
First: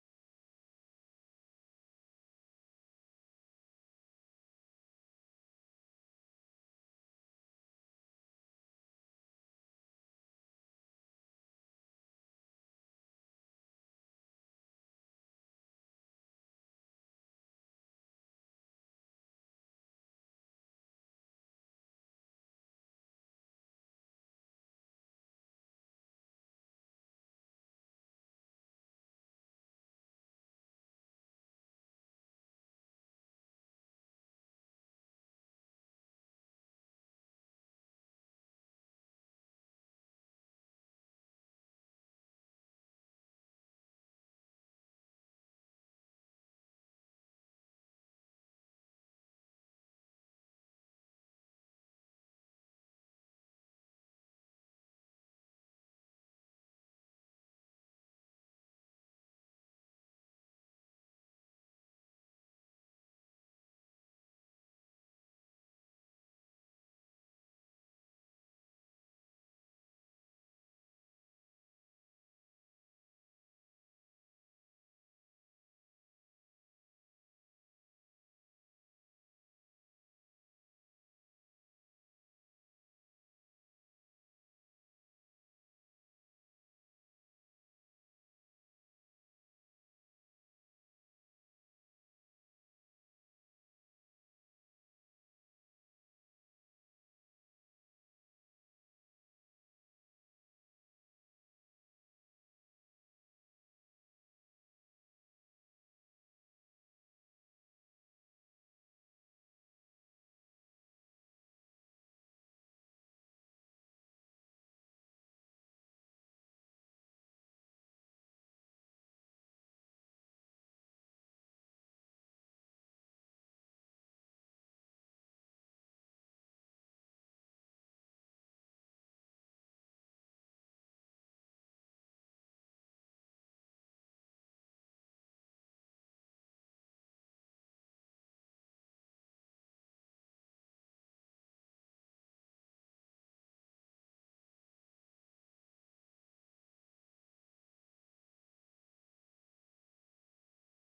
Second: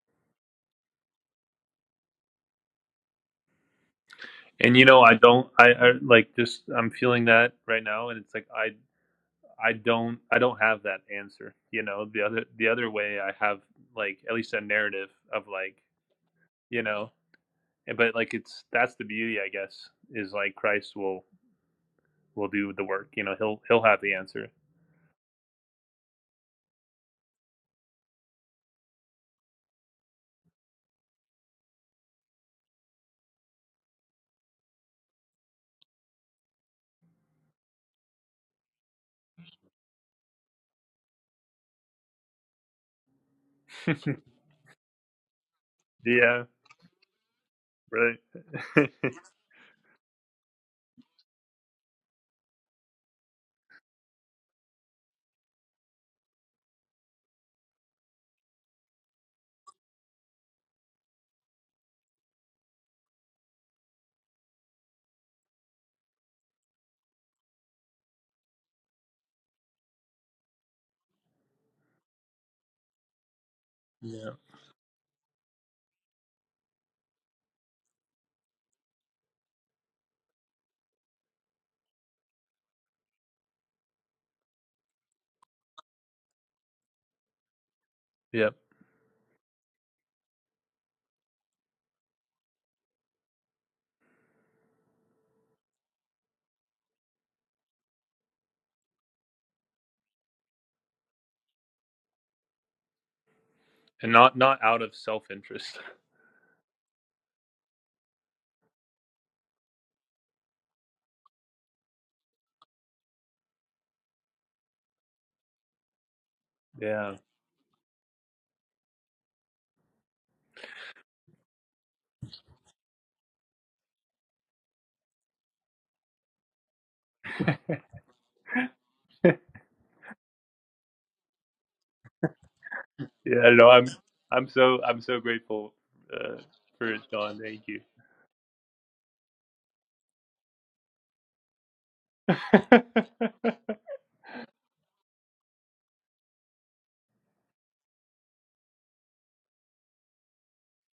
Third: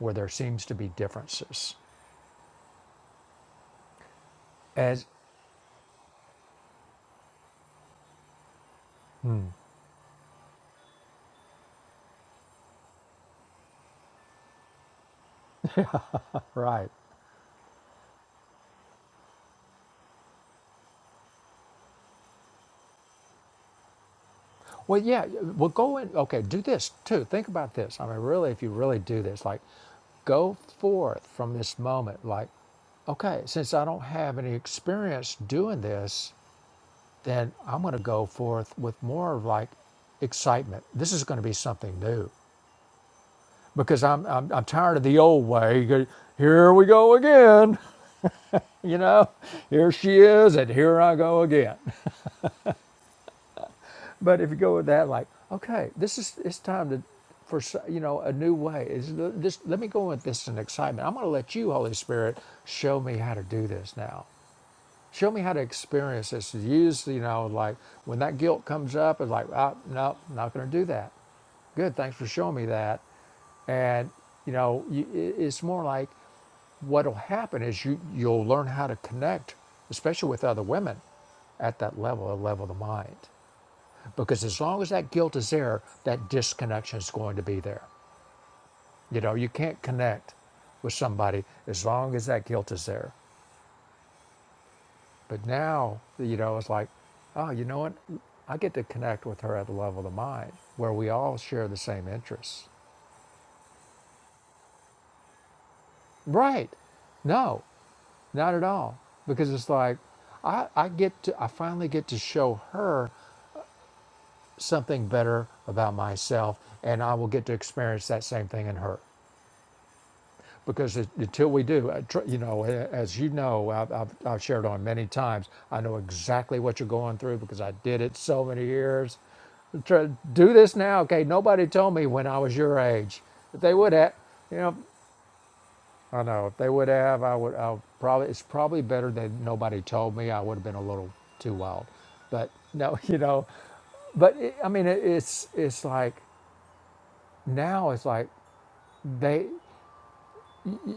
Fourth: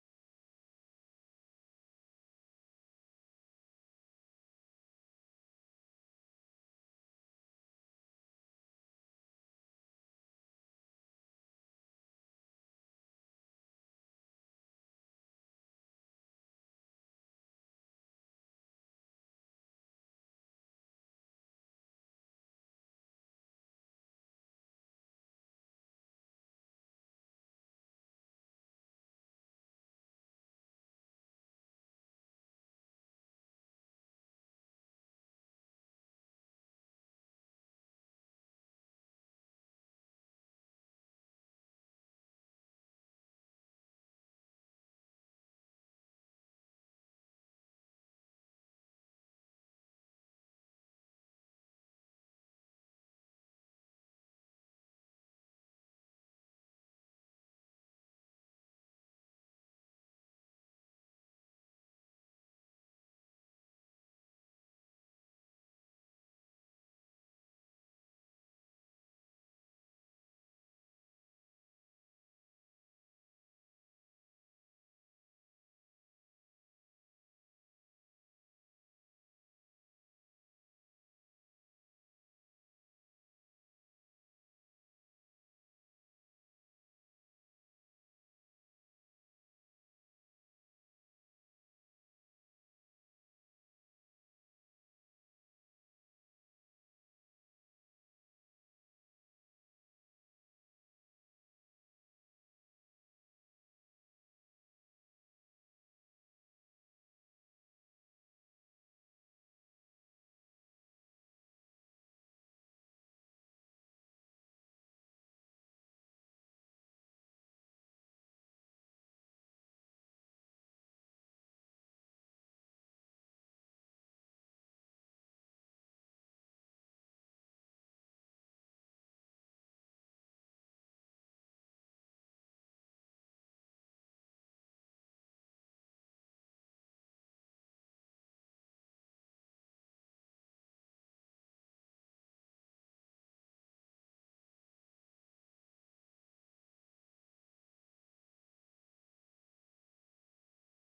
A: where there seems to be differences.
C: And you know,
A: As
C: I don't I, I like just I'm feeling that right now and it's like I I don't I don't have that answer. You know, the other the other way I have like at least a narrative of like, you
A: right.
C: know, and- but like it's that's the beauty I guess is like Christ will will do the work, you know, he'll he'll have the answer.
A: Well, yeah. Well, go and okay. Do this too. Think about this. I mean, really, if you really do this, like, go forth from this moment. Like, okay, since I don't have any experience doing this, then I'm going to go forth with more of like excitement. This is going to be something new because I'm I'm, I'm tired of the old way. You go,
C: yeah,
A: Here we go again.
C: right.
A: You know, here she is, and here I go again. But if you go with that, like, okay, this is it's time to for you know a new way. Is this? Let me go with this in excitement. I'm going to let you, Holy Spirit, show me how to do this now. Show me how to experience this. Use you know like when that guilt comes up, it's like, ah, no, I'm not going to do that. Good, thanks for showing me that. And
C: yeah.
A: you know, you, it's more like what'll happen is you you'll learn how to connect, especially with other women, at that level, a level of the mind because as long as that guilt is there, that disconnection is going to be there.
C: Yep.
A: You know, you can't connect with somebody as long as that guilt is there. But now, you know, it's like, oh, you know what? I get to connect with her at the level of the mind where we all share the same interests.
C: And not not out of self-interest.
A: Right. No, not at all. Because it's like, I, I get to, I finally get to show her something better about myself and I
C: Yeah.
A: will get to experience that same thing in her. because it, until we do, uh, tr- you know, as you know, I've, I've, I've shared on many times, I know exactly what you're going through because I did it so many years. Try, do this now, okay? Nobody told me when I was your age.
C: Yeah, I don't
A: If
C: know.
A: they
C: I'm
A: would have,
C: I'm
A: you know,
C: so I'm so grateful
A: I
C: uh,
A: know if they would
C: for it,
A: have, I
C: Sean.
A: would.
C: Thank
A: I
C: you.
A: would probably it's probably better that nobody told me. I would have been a little too wild, but no, you know, but it, I mean, it, it's it's like now it's like they.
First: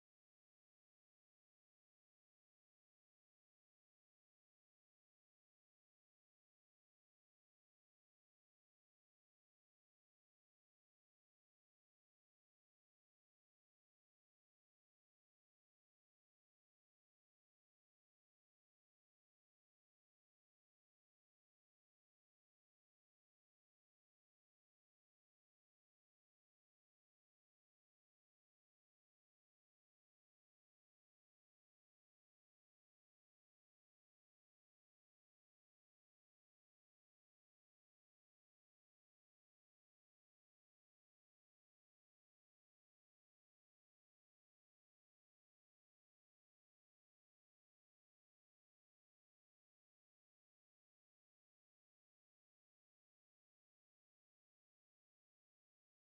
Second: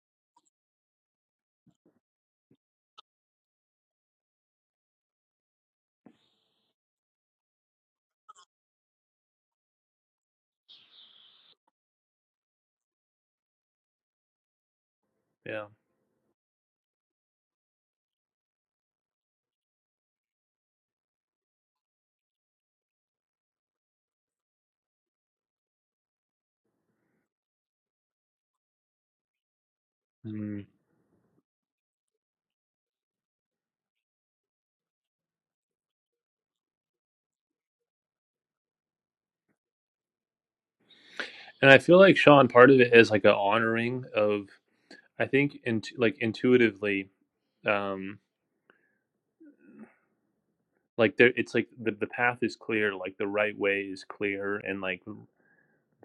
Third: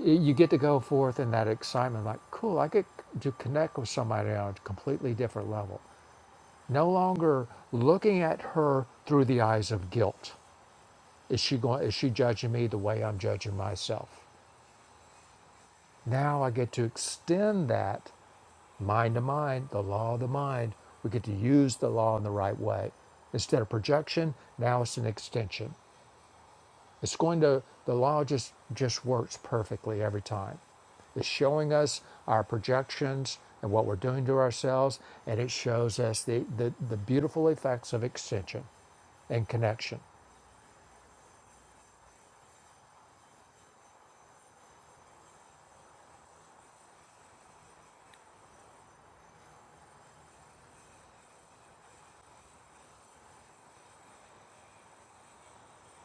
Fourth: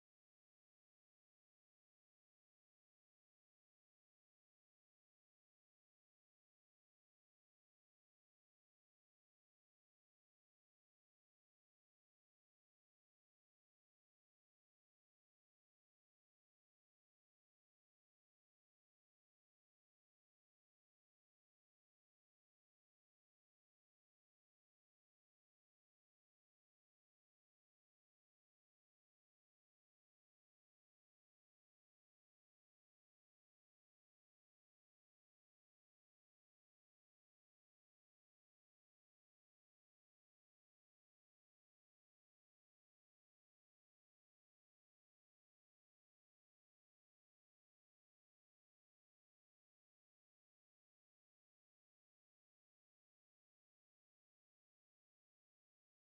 A: you get to go forth in that excitement like cool i get to connect with somebody on a completely different level no longer looking at her through the eyes of guilt is she going is she judging me the way i'm judging myself
C: yeah.
A: now i get to extend that mind to mind the law of the mind we get to use the law in the right way instead of projection now it's an extension It's going to, the law just, just works perfectly every time.
C: Mm.
A: It's showing us our projections and what we're doing to ourselves, and it shows us the, the, the beautiful effects of extension and connection.
C: And I feel like Sean, part of it is like a honoring of I think in like intuitively, um, like there it's like the the path is clear, like the right way is clear, and like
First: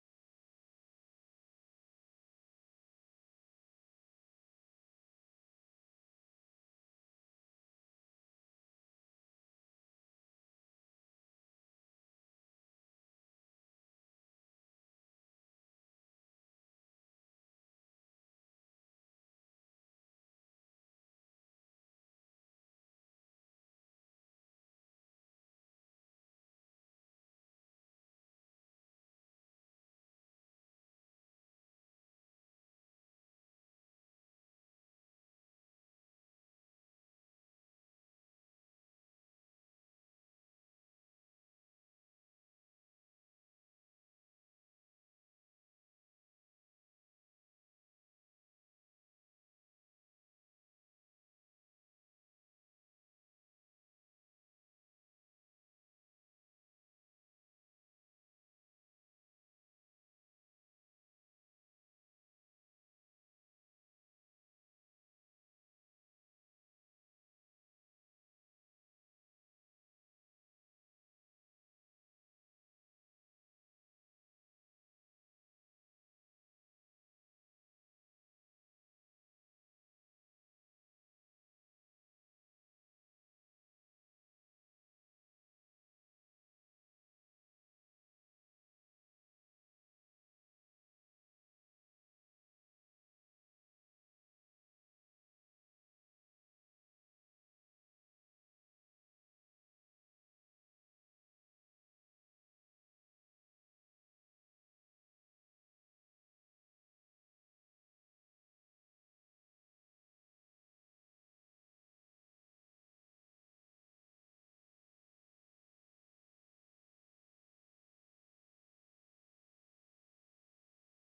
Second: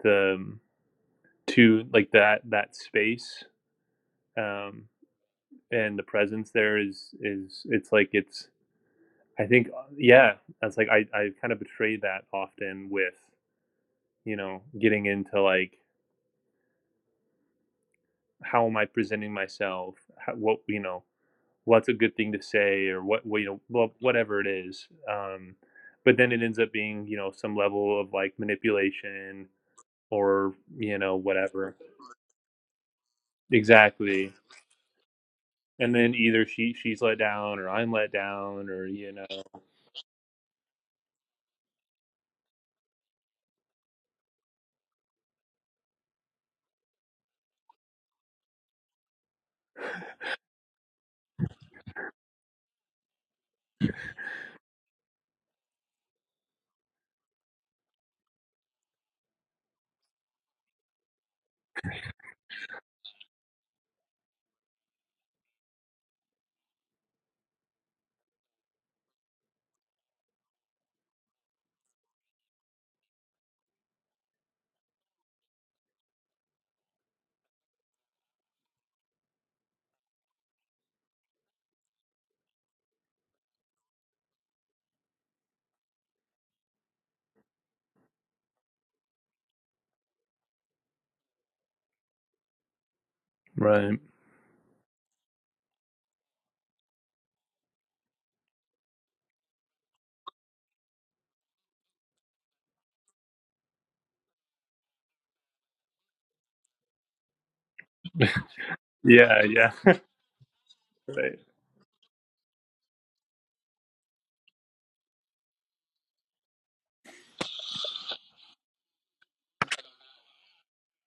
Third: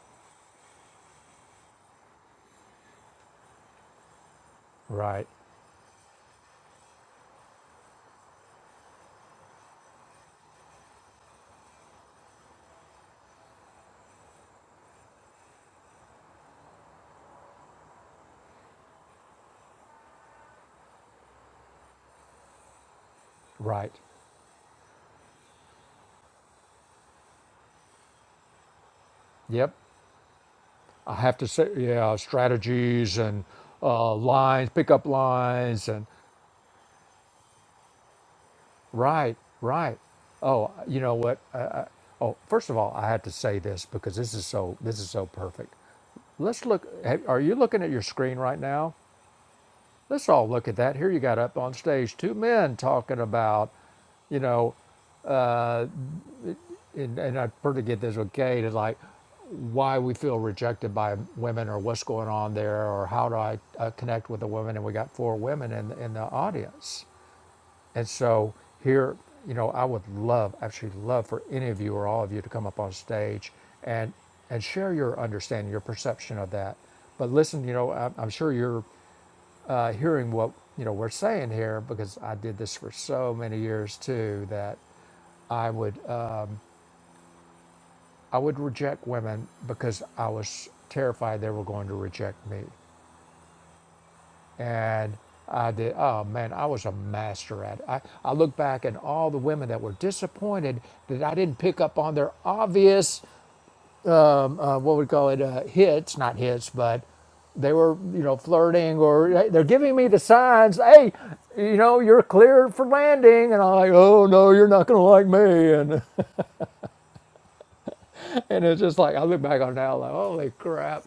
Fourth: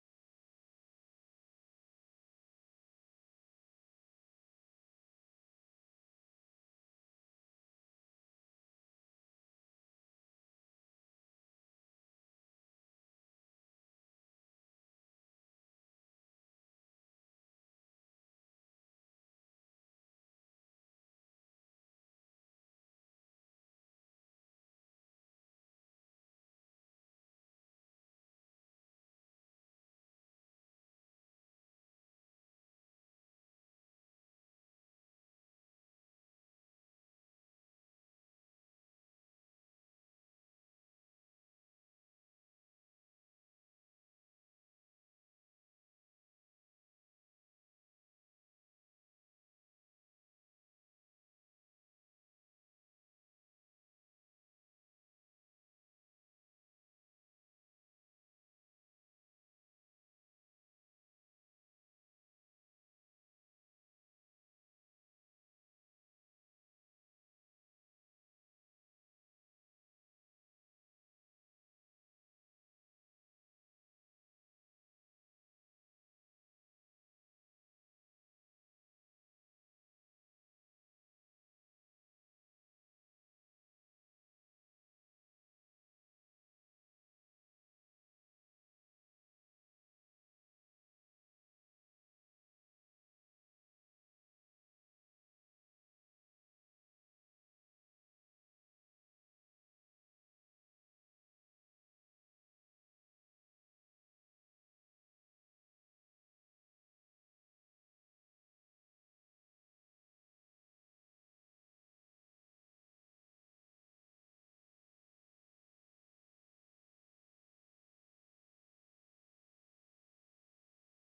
C: the um, to like that that space um,
A: Right,
C: and the presence there is is it's like it's I think yeah, that's like I I kind of betray that often with. you know, getting into like how am I presenting myself? How, what you know, what's a good thing to say or what what, you know wha-
A: right.
C: whatever it is. Um, but then it ends up being you know some level of like manipulation
A: Yep.
C: or you know
A: I have to say,
C: whatever
A: yeah, strategies and uh,
C: exactly.
A: lines, pickup lines,
C: And
A: and
C: then either she she's let down or I'm let down or you know
A: right, right. Oh, you know what? Oh, first of all, I had to say this because this is so this is so perfect. Let's look. ha- Are you looking at your screen right now? Let's all look at that. Here you got up on stage, two men talking about, you know, and, and I pretty get this with Kate, and like why we feel rejected by women or what's going on there or how do I uh, connect with a woman. And we got four women in, in the audience. And so here, you know, I would love, actually love for any of you or all of you to come up on stage and and share your understanding, your perception of that. But listen, you know, I'm, I'm sure you're uh, hearing what you know we're saying here because I did this for so many years too that I would uh, I would reject women because I was terrified they were going to reject me.
C: right
A: And I did, oh man, I was a master at it. I, I look back and all the women that were disappointed that I didn't pick up on their obvious, uh, what we call it, uh, hits, not hits, but they were, you know, flirting or
C: yeah
A: "Hey," they're
C: yeah
A: giving me the signs, hey,
C: right
A: you know, you're cleared for landing. And I'm like, oh no, you're not going to like me. And, and it's just like, I look back on it now, like, holy crap.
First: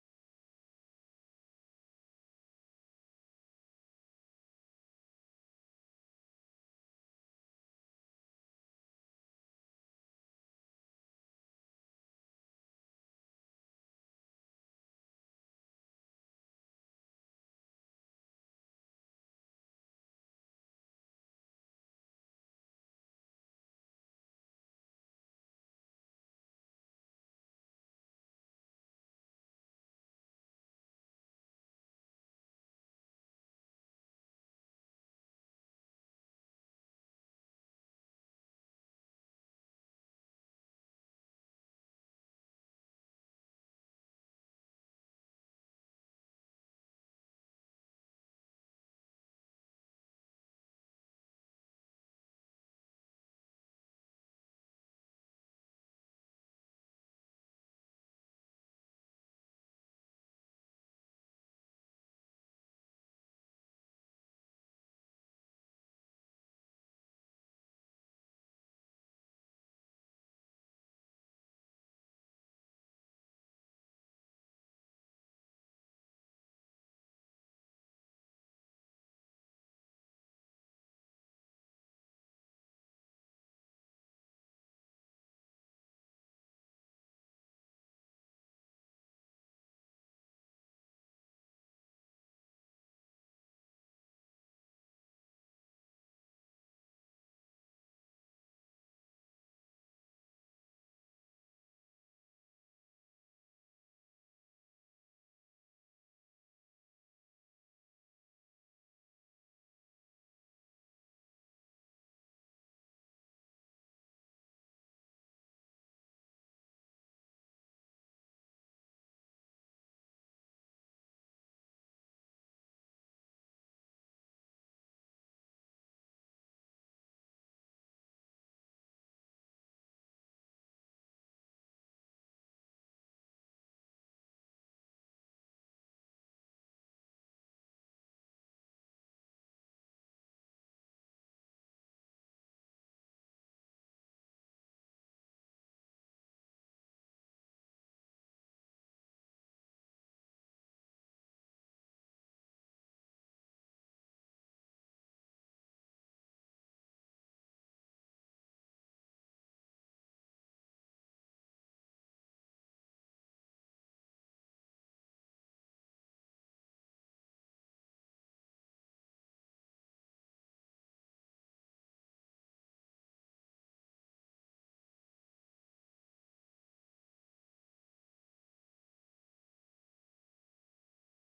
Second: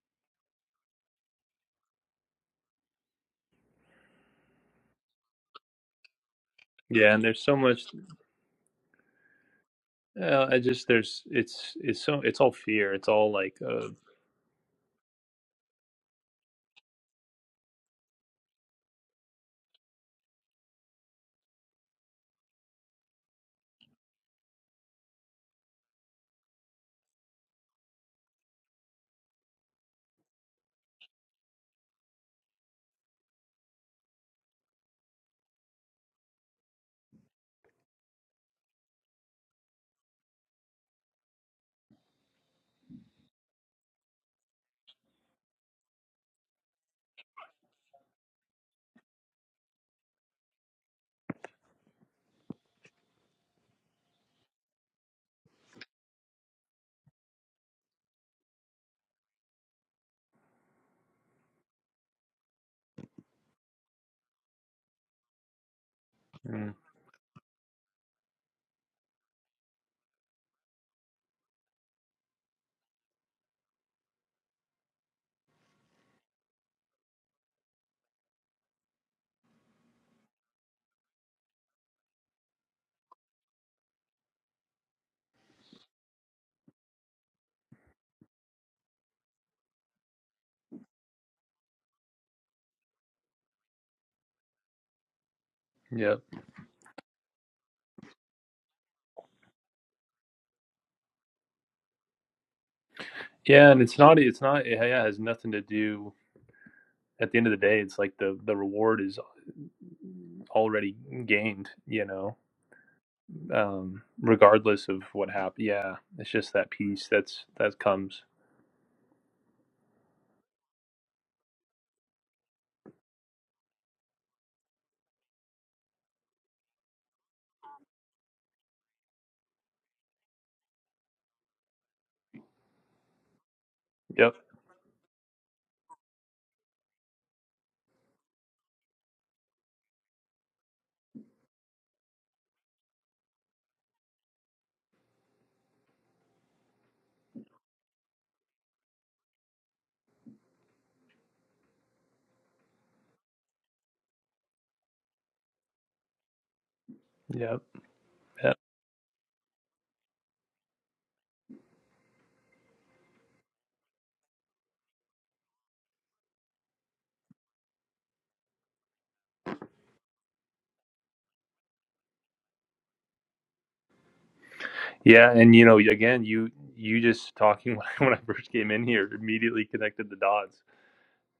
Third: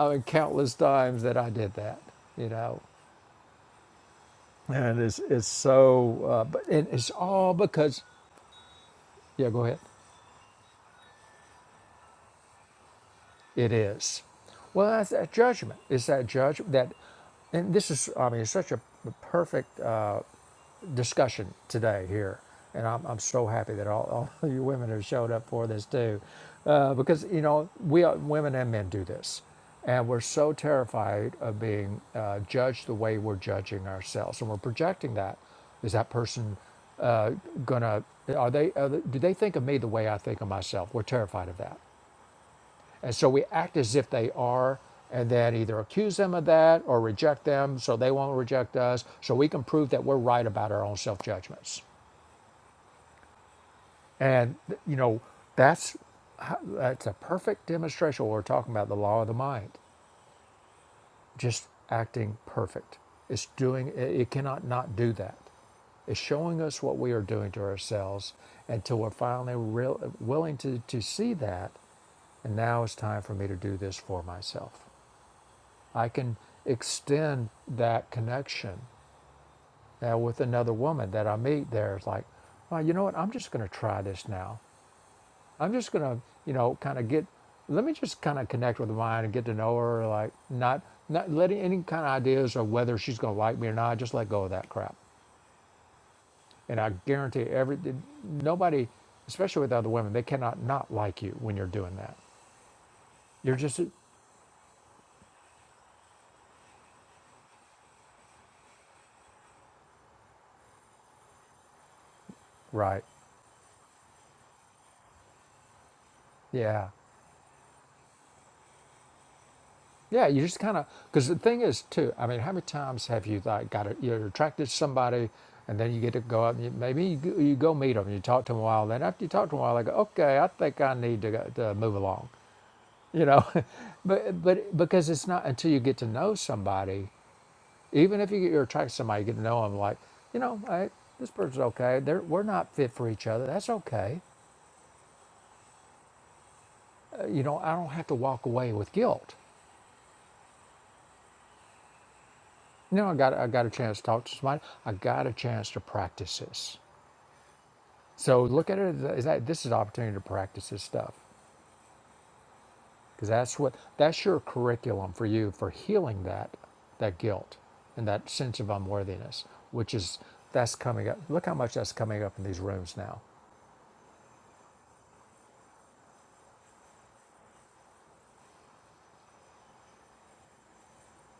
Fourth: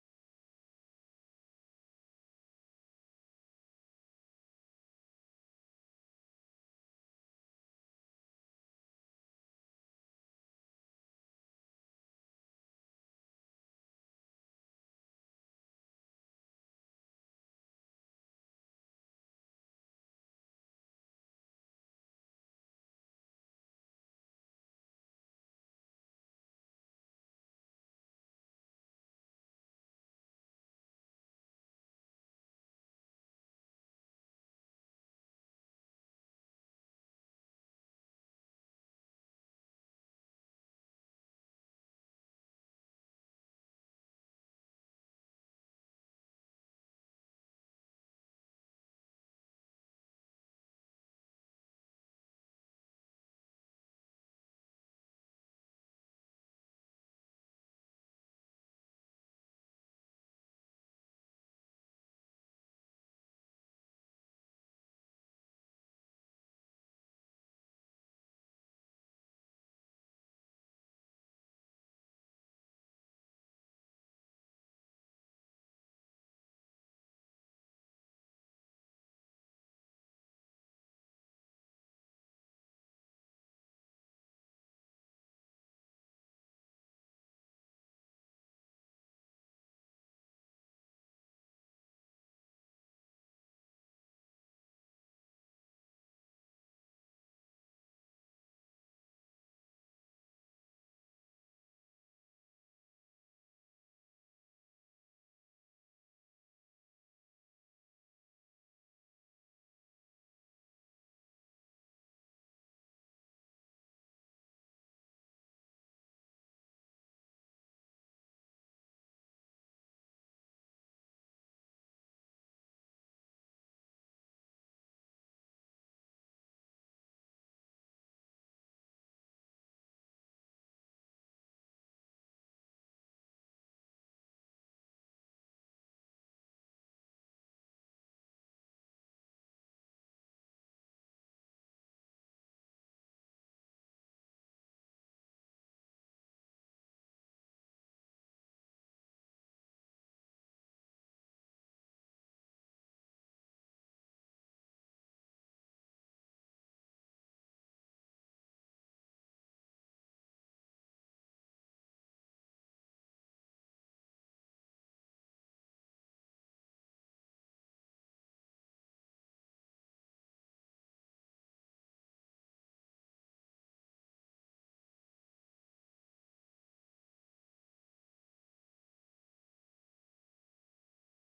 A: I mean, countless times that I did that, you know. and it's it's so. Uh, but it, it's
C: yeah. And there's so
A: all
C: much
A: because. Yeah, go ahead.
C: Yeah, I just there's it's it's so it's all fear. It's all like
A: It
C: uh
A: is. Well, that's that judgment. It's that judgment that, and this is. I mean, it's such a perfect uh, discussion today here. And I'm, I'm so happy that all, all of you women have showed up for this too. Uh, because, you know, we are, women and men do this. And we're so terrified of being uh, judged the way we're judging ourselves. And we're projecting that. Is that person uh, gonna, are they, are they, do they think of me the way I think of myself? We're terrified of that. And so we act as if they are, and then either accuse them of that or reject them so they won't reject us, so we can prove that we're right about our own self judgments. And, you know, that's, that's a perfect demonstration when we're talking about the law of the mind, just acting perfect. It's doing, it cannot not do that. It's showing
C: mm,
A: us what we are doing to ourselves until we're finally real, willing to, to see that. And now it's time for me to do this for myself. I can extend that connection now with another woman that I meet there. It's like, well, you know what? I'm just going to try this now. I'm just going to, you know, kind of get, let me just kind of connect with mine and get to know her. Like, not, not letting any kind of ideas of whether she's going to like me or not, I just let go of that crap.
C: yeah.
A: And I guarantee every, nobody, especially with other women, they cannot not like you when you're doing that. You're
C: Yeah,
A: just,
C: and it's not it's not yeah, yeah, it has nothing to do at the end of the day it's like the the reward is already gained, you know.
A: right.
C: Um regardless of what happened. Yeah, it's just that
A: Yeah.
C: piece that's that comes.
A: Yeah, you just kind of because the thing is too. I mean, how many times have you like got a, you're attracted to somebody, and then you get to go out and you, maybe you, go- you go meet them, you talk to them a while. and Then after you talk to them a while, they go, okay, I think I need to, go- to move along, you know.
C: Yep.
A: but but because it's not until you get to know somebody, even if you get, you're attracted to somebody, you get to know them, like you know, hey, this person's okay. They're, we're not fit for each other. That's okay. Uh, you know, I don't have to walk away with guilt. You know, I got I got a chance to talk to somebody. I got a chance to practice this.
C: Yep.
A: So look at it as that this is an opportunity to practice this stuff because that's what that's your curriculum for you for healing that that guilt and that sense of unworthiness, which is that's coming up. Look how much that's coming up in these rooms now.
C: Yeah, and you know, again, you you just talking when I, when I first came in here immediately connected the dots,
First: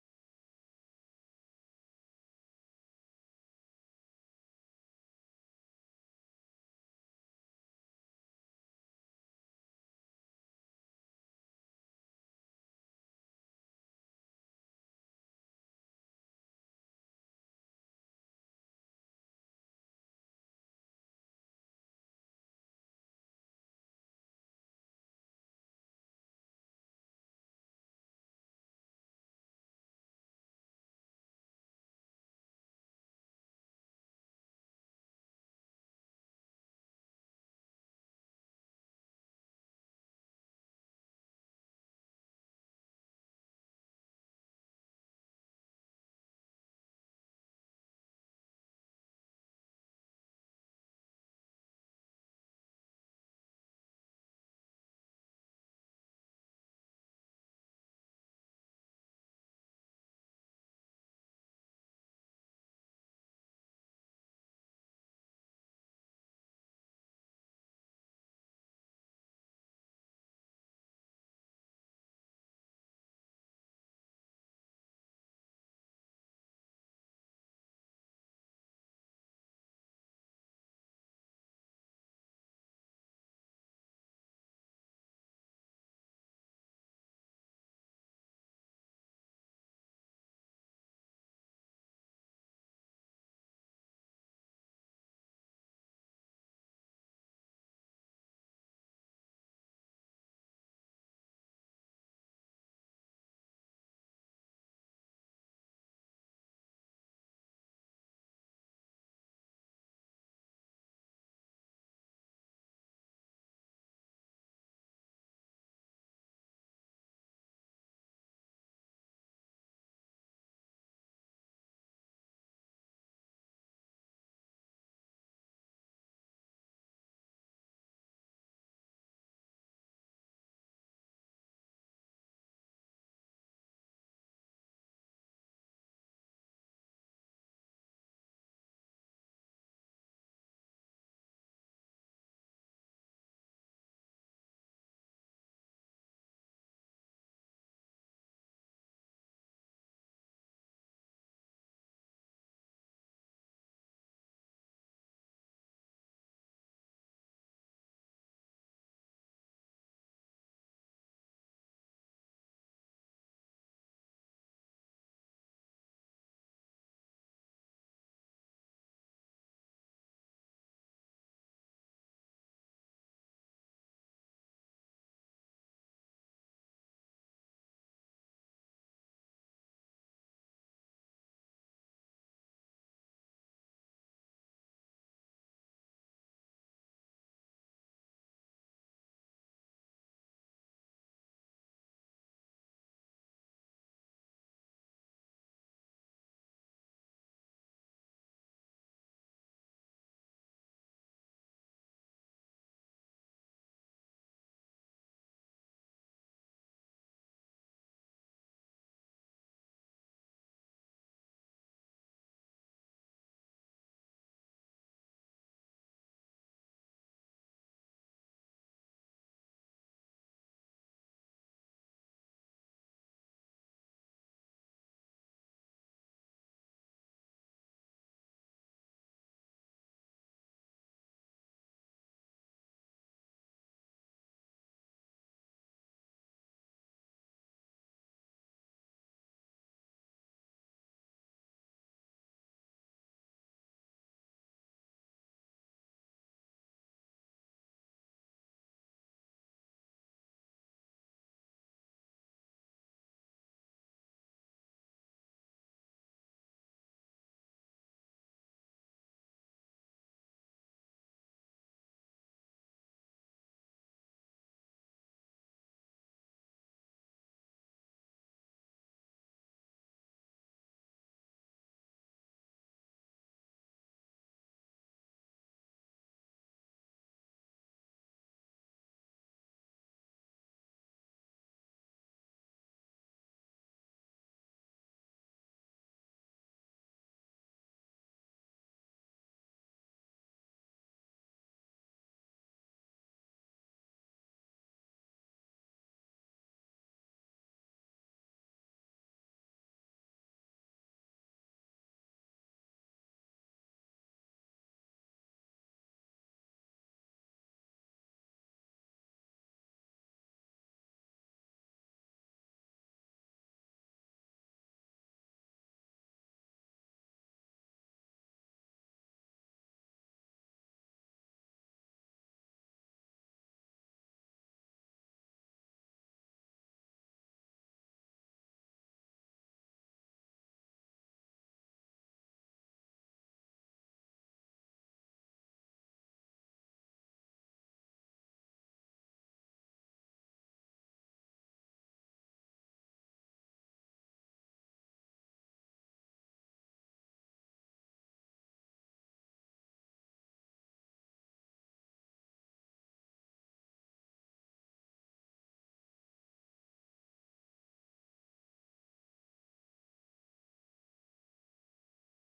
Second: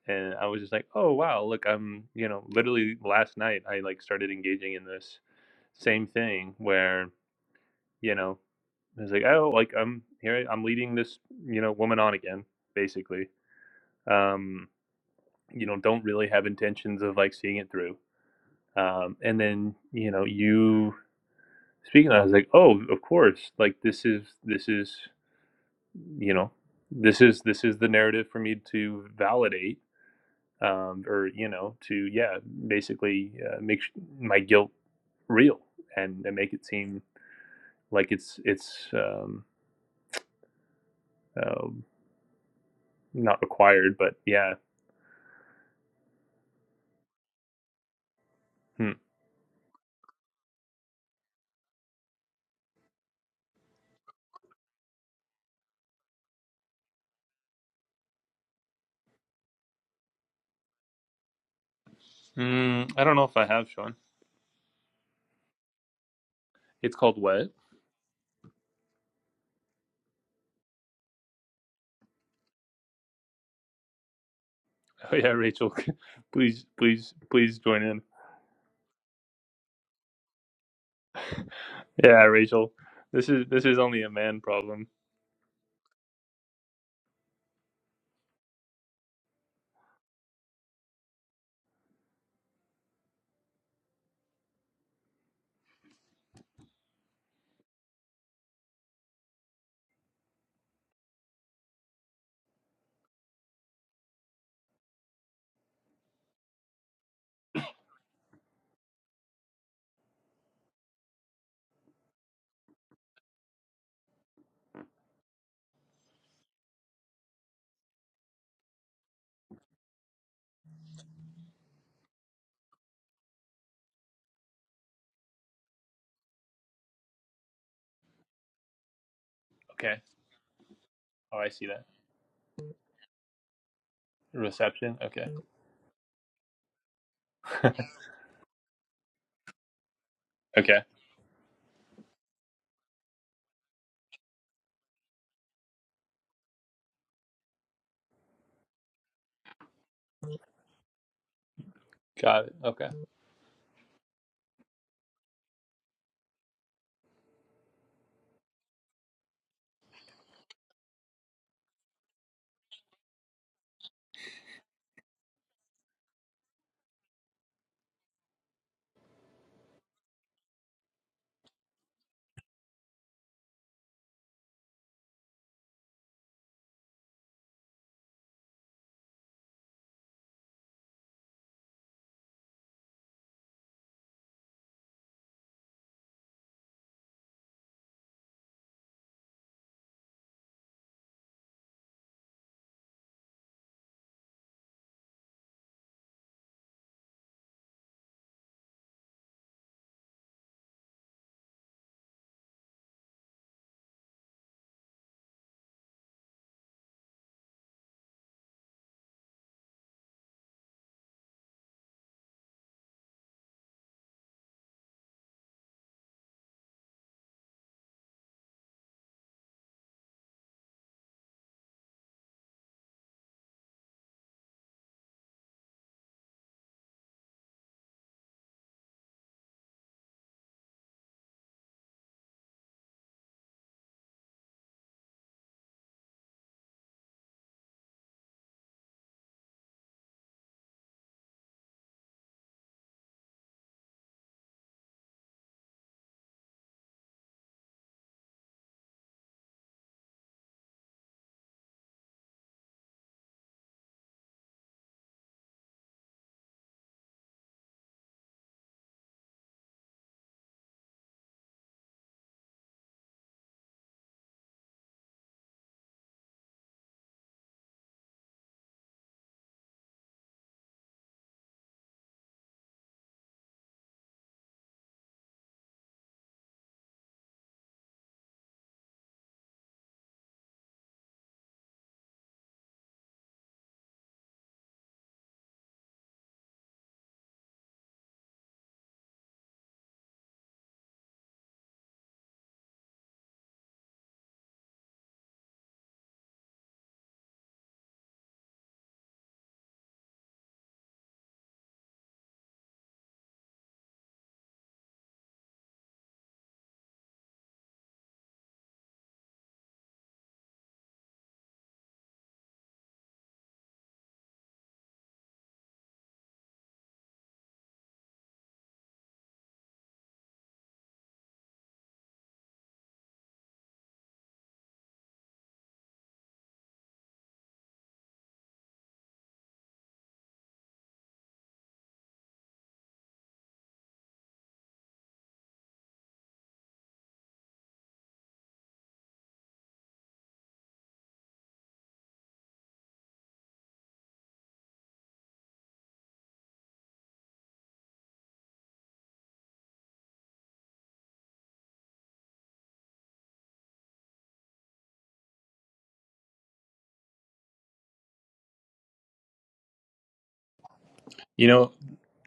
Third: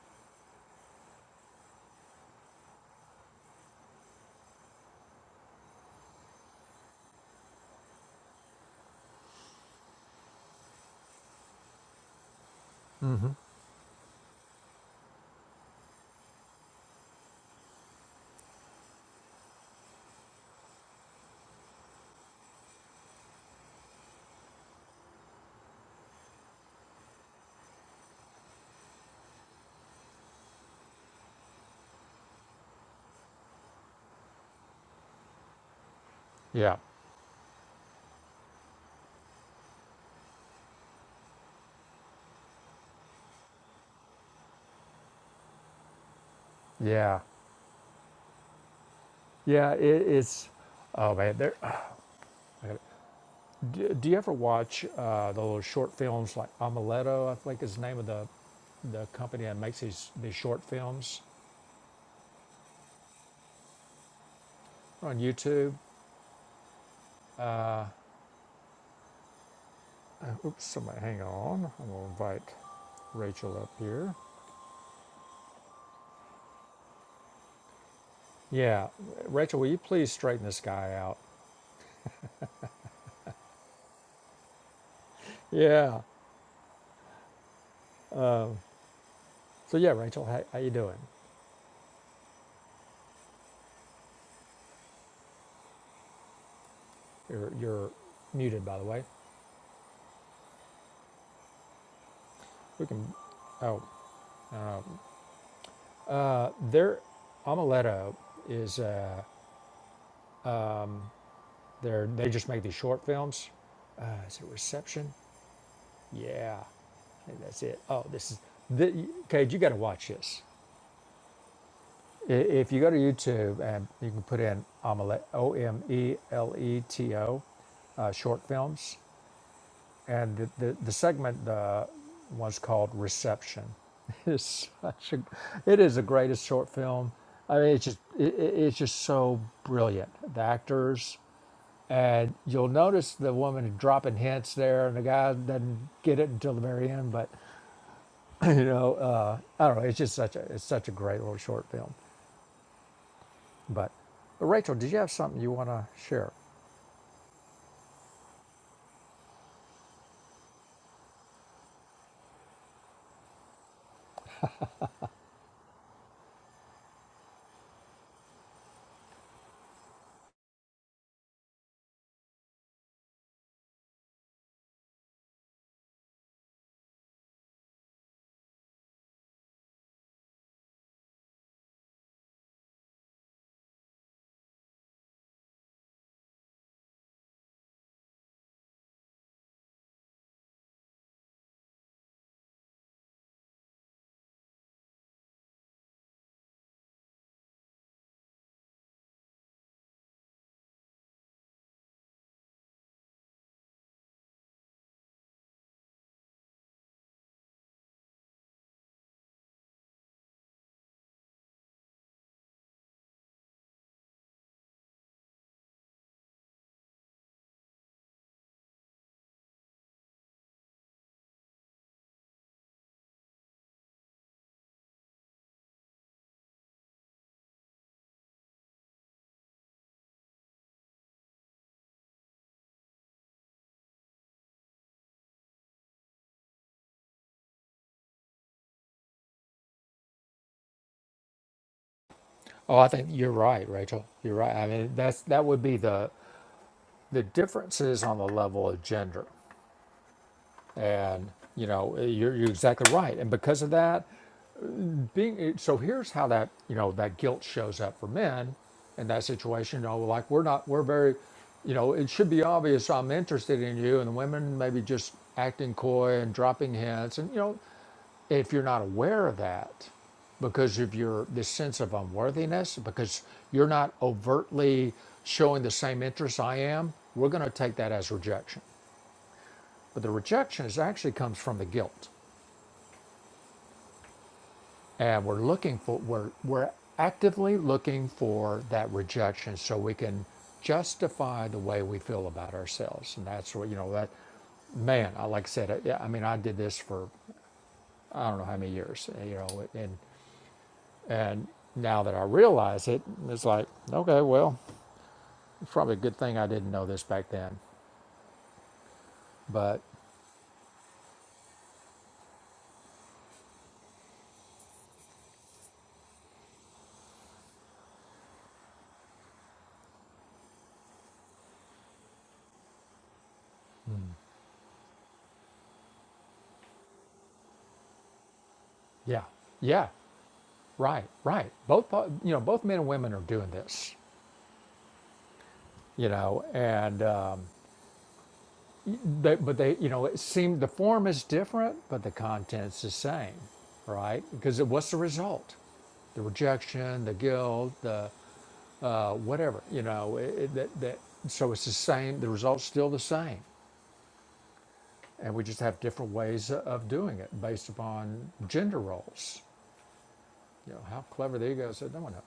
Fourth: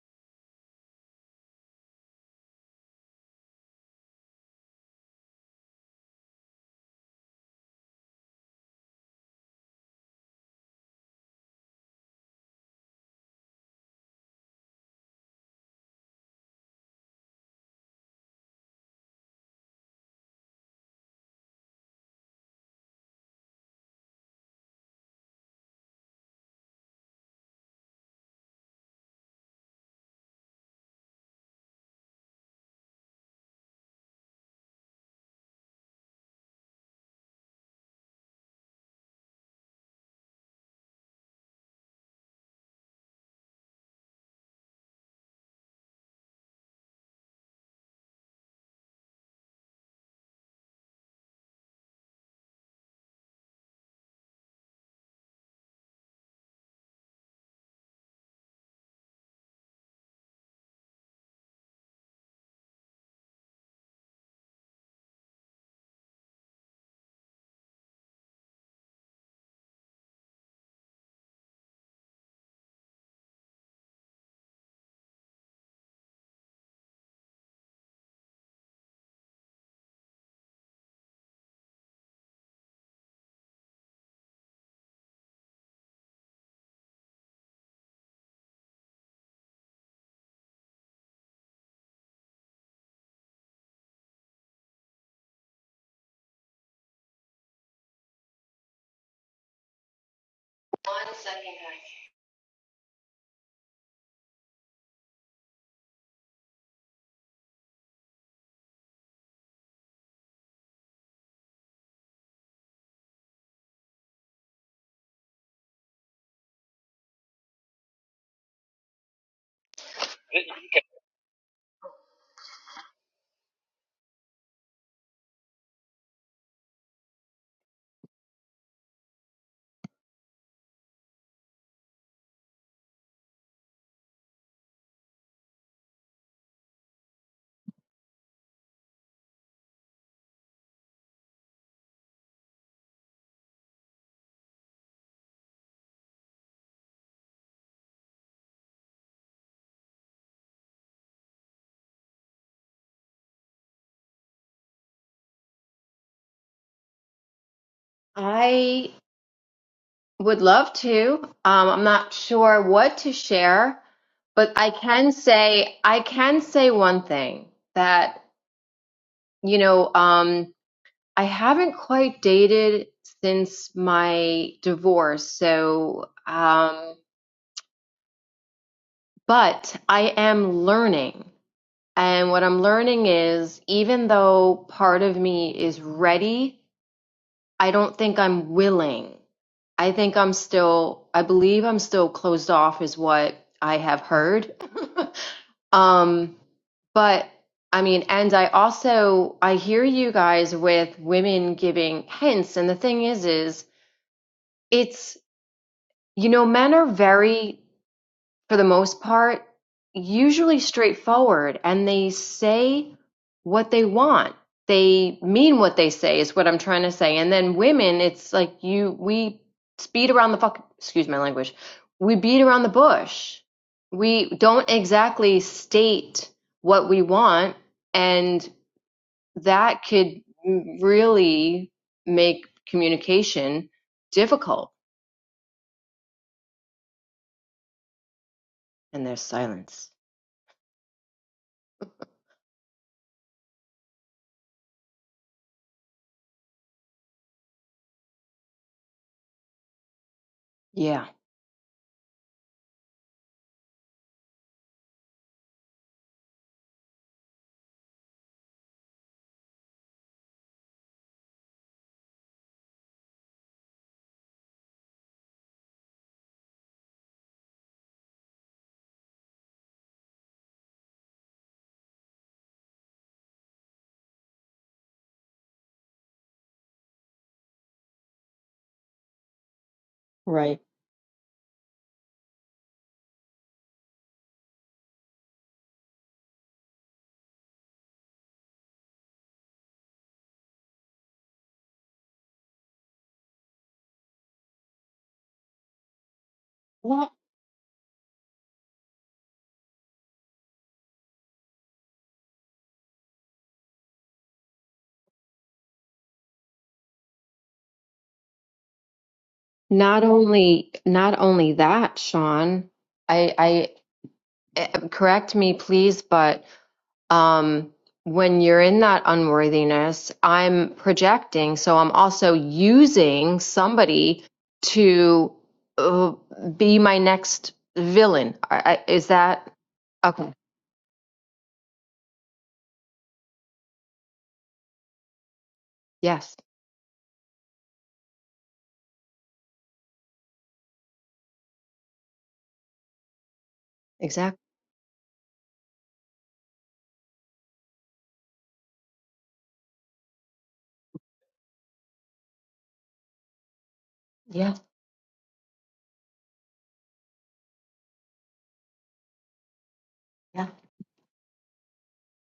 C: and I was just like, oh wow, look, I'm you know, literally last night I like started engaging in this same thing where you know I was like, oh, like I'm here, I- am leading this you know woman on again, basically. Um, you know, don't really have intentions of like seeing it through, um, and then you know you speaking, of that, I was like, oh, of course, like this is this is. you know this is this is the narrative for me to validate um, or you know to yeah basically uh, make sh- my guilt real and, and make it
A: Yeah,
C: seem like it's it's um, uh, not required but yeah
A: yeah,
C: hmm.
A: yeah. It, it's oh man. There, do, do you ever watch uh, the little short films like Amuleto? I think is the name of the the company that makes these these short films
C: mm, i don't know if i have sean
A: on YouTube.
C: it's called what
A: Oops, somebody, hang on. I'm going to invite Rachel up here.
C: oh yeah rachel please please please join in
A: Yeah, Rachel, will you please straighten this guy out?
C: yeah rachel this is this is only a man problem
A: Yeah. So yeah, Rachel, how, how you doing? You're, you're muted, by the way.
D: One second,
A: We can. Oh, uh, their Amuleto is uh, they're they just make these short films. Uh, is it Reception? Yeah, I think that's it. Oh, this is. The, Cade, you got to watch this. If you go to YouTube and you can put in Omelette, O M E L E T O, uh, short films,
C: okay
A: and the, the, the
C: oh
A: segment
C: i see that
A: uh, was called Reception. It's
C: reception
A: such a,
C: okay
A: it is the greatest short film. I mean, it's just it, it- it's just so brilliant. The
C: okay
A: actors, and you'll notice the woman dropping hints there, and the guy doesn't get it until the very end. But you know, uh, I don't know. It's just such a it's such a great little short film.
C: got it okay
A: But Rachel, did you have something you want to share?
D: guys. I would love to. Um, I'm not sure what to share, but I can say I can say one thing that, you know, um, I haven't quite dated since my divorce. So, um, but I am learning. And what I'm learning is even though part of me is ready I don't think I'm willing. I think I'm still, I believe I'm still closed off, is what I have heard. um, but I mean, and I also, I hear you guys with women giving hints. And the thing is, is it's, you know, men are very for the most part, usually straightforward and they say what they want. They mean what they say is what I'm trying to say. And then women, it's like you we speed around the fuck excuse my language. We beat around the bush. We don't exactly state what we want and that could really make communication difficult and there's silence.
A: Oh, I think you're right, Rachel. You're right. I mean, that's that would be the the differences on the level of gender,
D: Yeah.
A: and you know, you're, you're exactly right. And because of that, being so here's how that you know that guilt shows up for men in that situation. You know, like we're not we're very, you know, it should be obvious I'm interested in you, and the women maybe just acting coy and dropping hints, and you know. if you're not aware of that because of your this sense of unworthiness because you're not overtly showing the same interest i am we're going to take that as rejection but the rejection is actually comes from the guilt and we're looking for we're we're actively looking for that rejection so we can justify the way we feel about ourselves and that's what you know that man, I like I said, I, yeah, I mean, I did this for I don't know how many years, you know, and And now that I realize it, it's like, okay, well, it's probably a good thing I didn't know this back then. But
D: Not only not only that, Sean, I I eh, correct me please, but um when you're in that unworthiness, I'm projecting, so I'm also using somebody to uh, be my next villain. I, I, is
A: yeah,
D: that
A: yeah,
D: okay?
A: right, right. Both uh, you know, both men and women are doing this, you
D: Yes,
A: know, and um, they, but they, you know, it seemed the form is different, but the content's the same, right?
D: exactly.
A: Because it, what's the result? the rejection, the guilt, the uh, whatever, you know, it, it, that, that, so it's the same, the result's still the same.
D: Yeah,
A: and we just have different ways of doing it based upon gender roles.
D: yeah.
A: You know, how clever
C: you
A: the
C: know
A: ego said, that no one knows.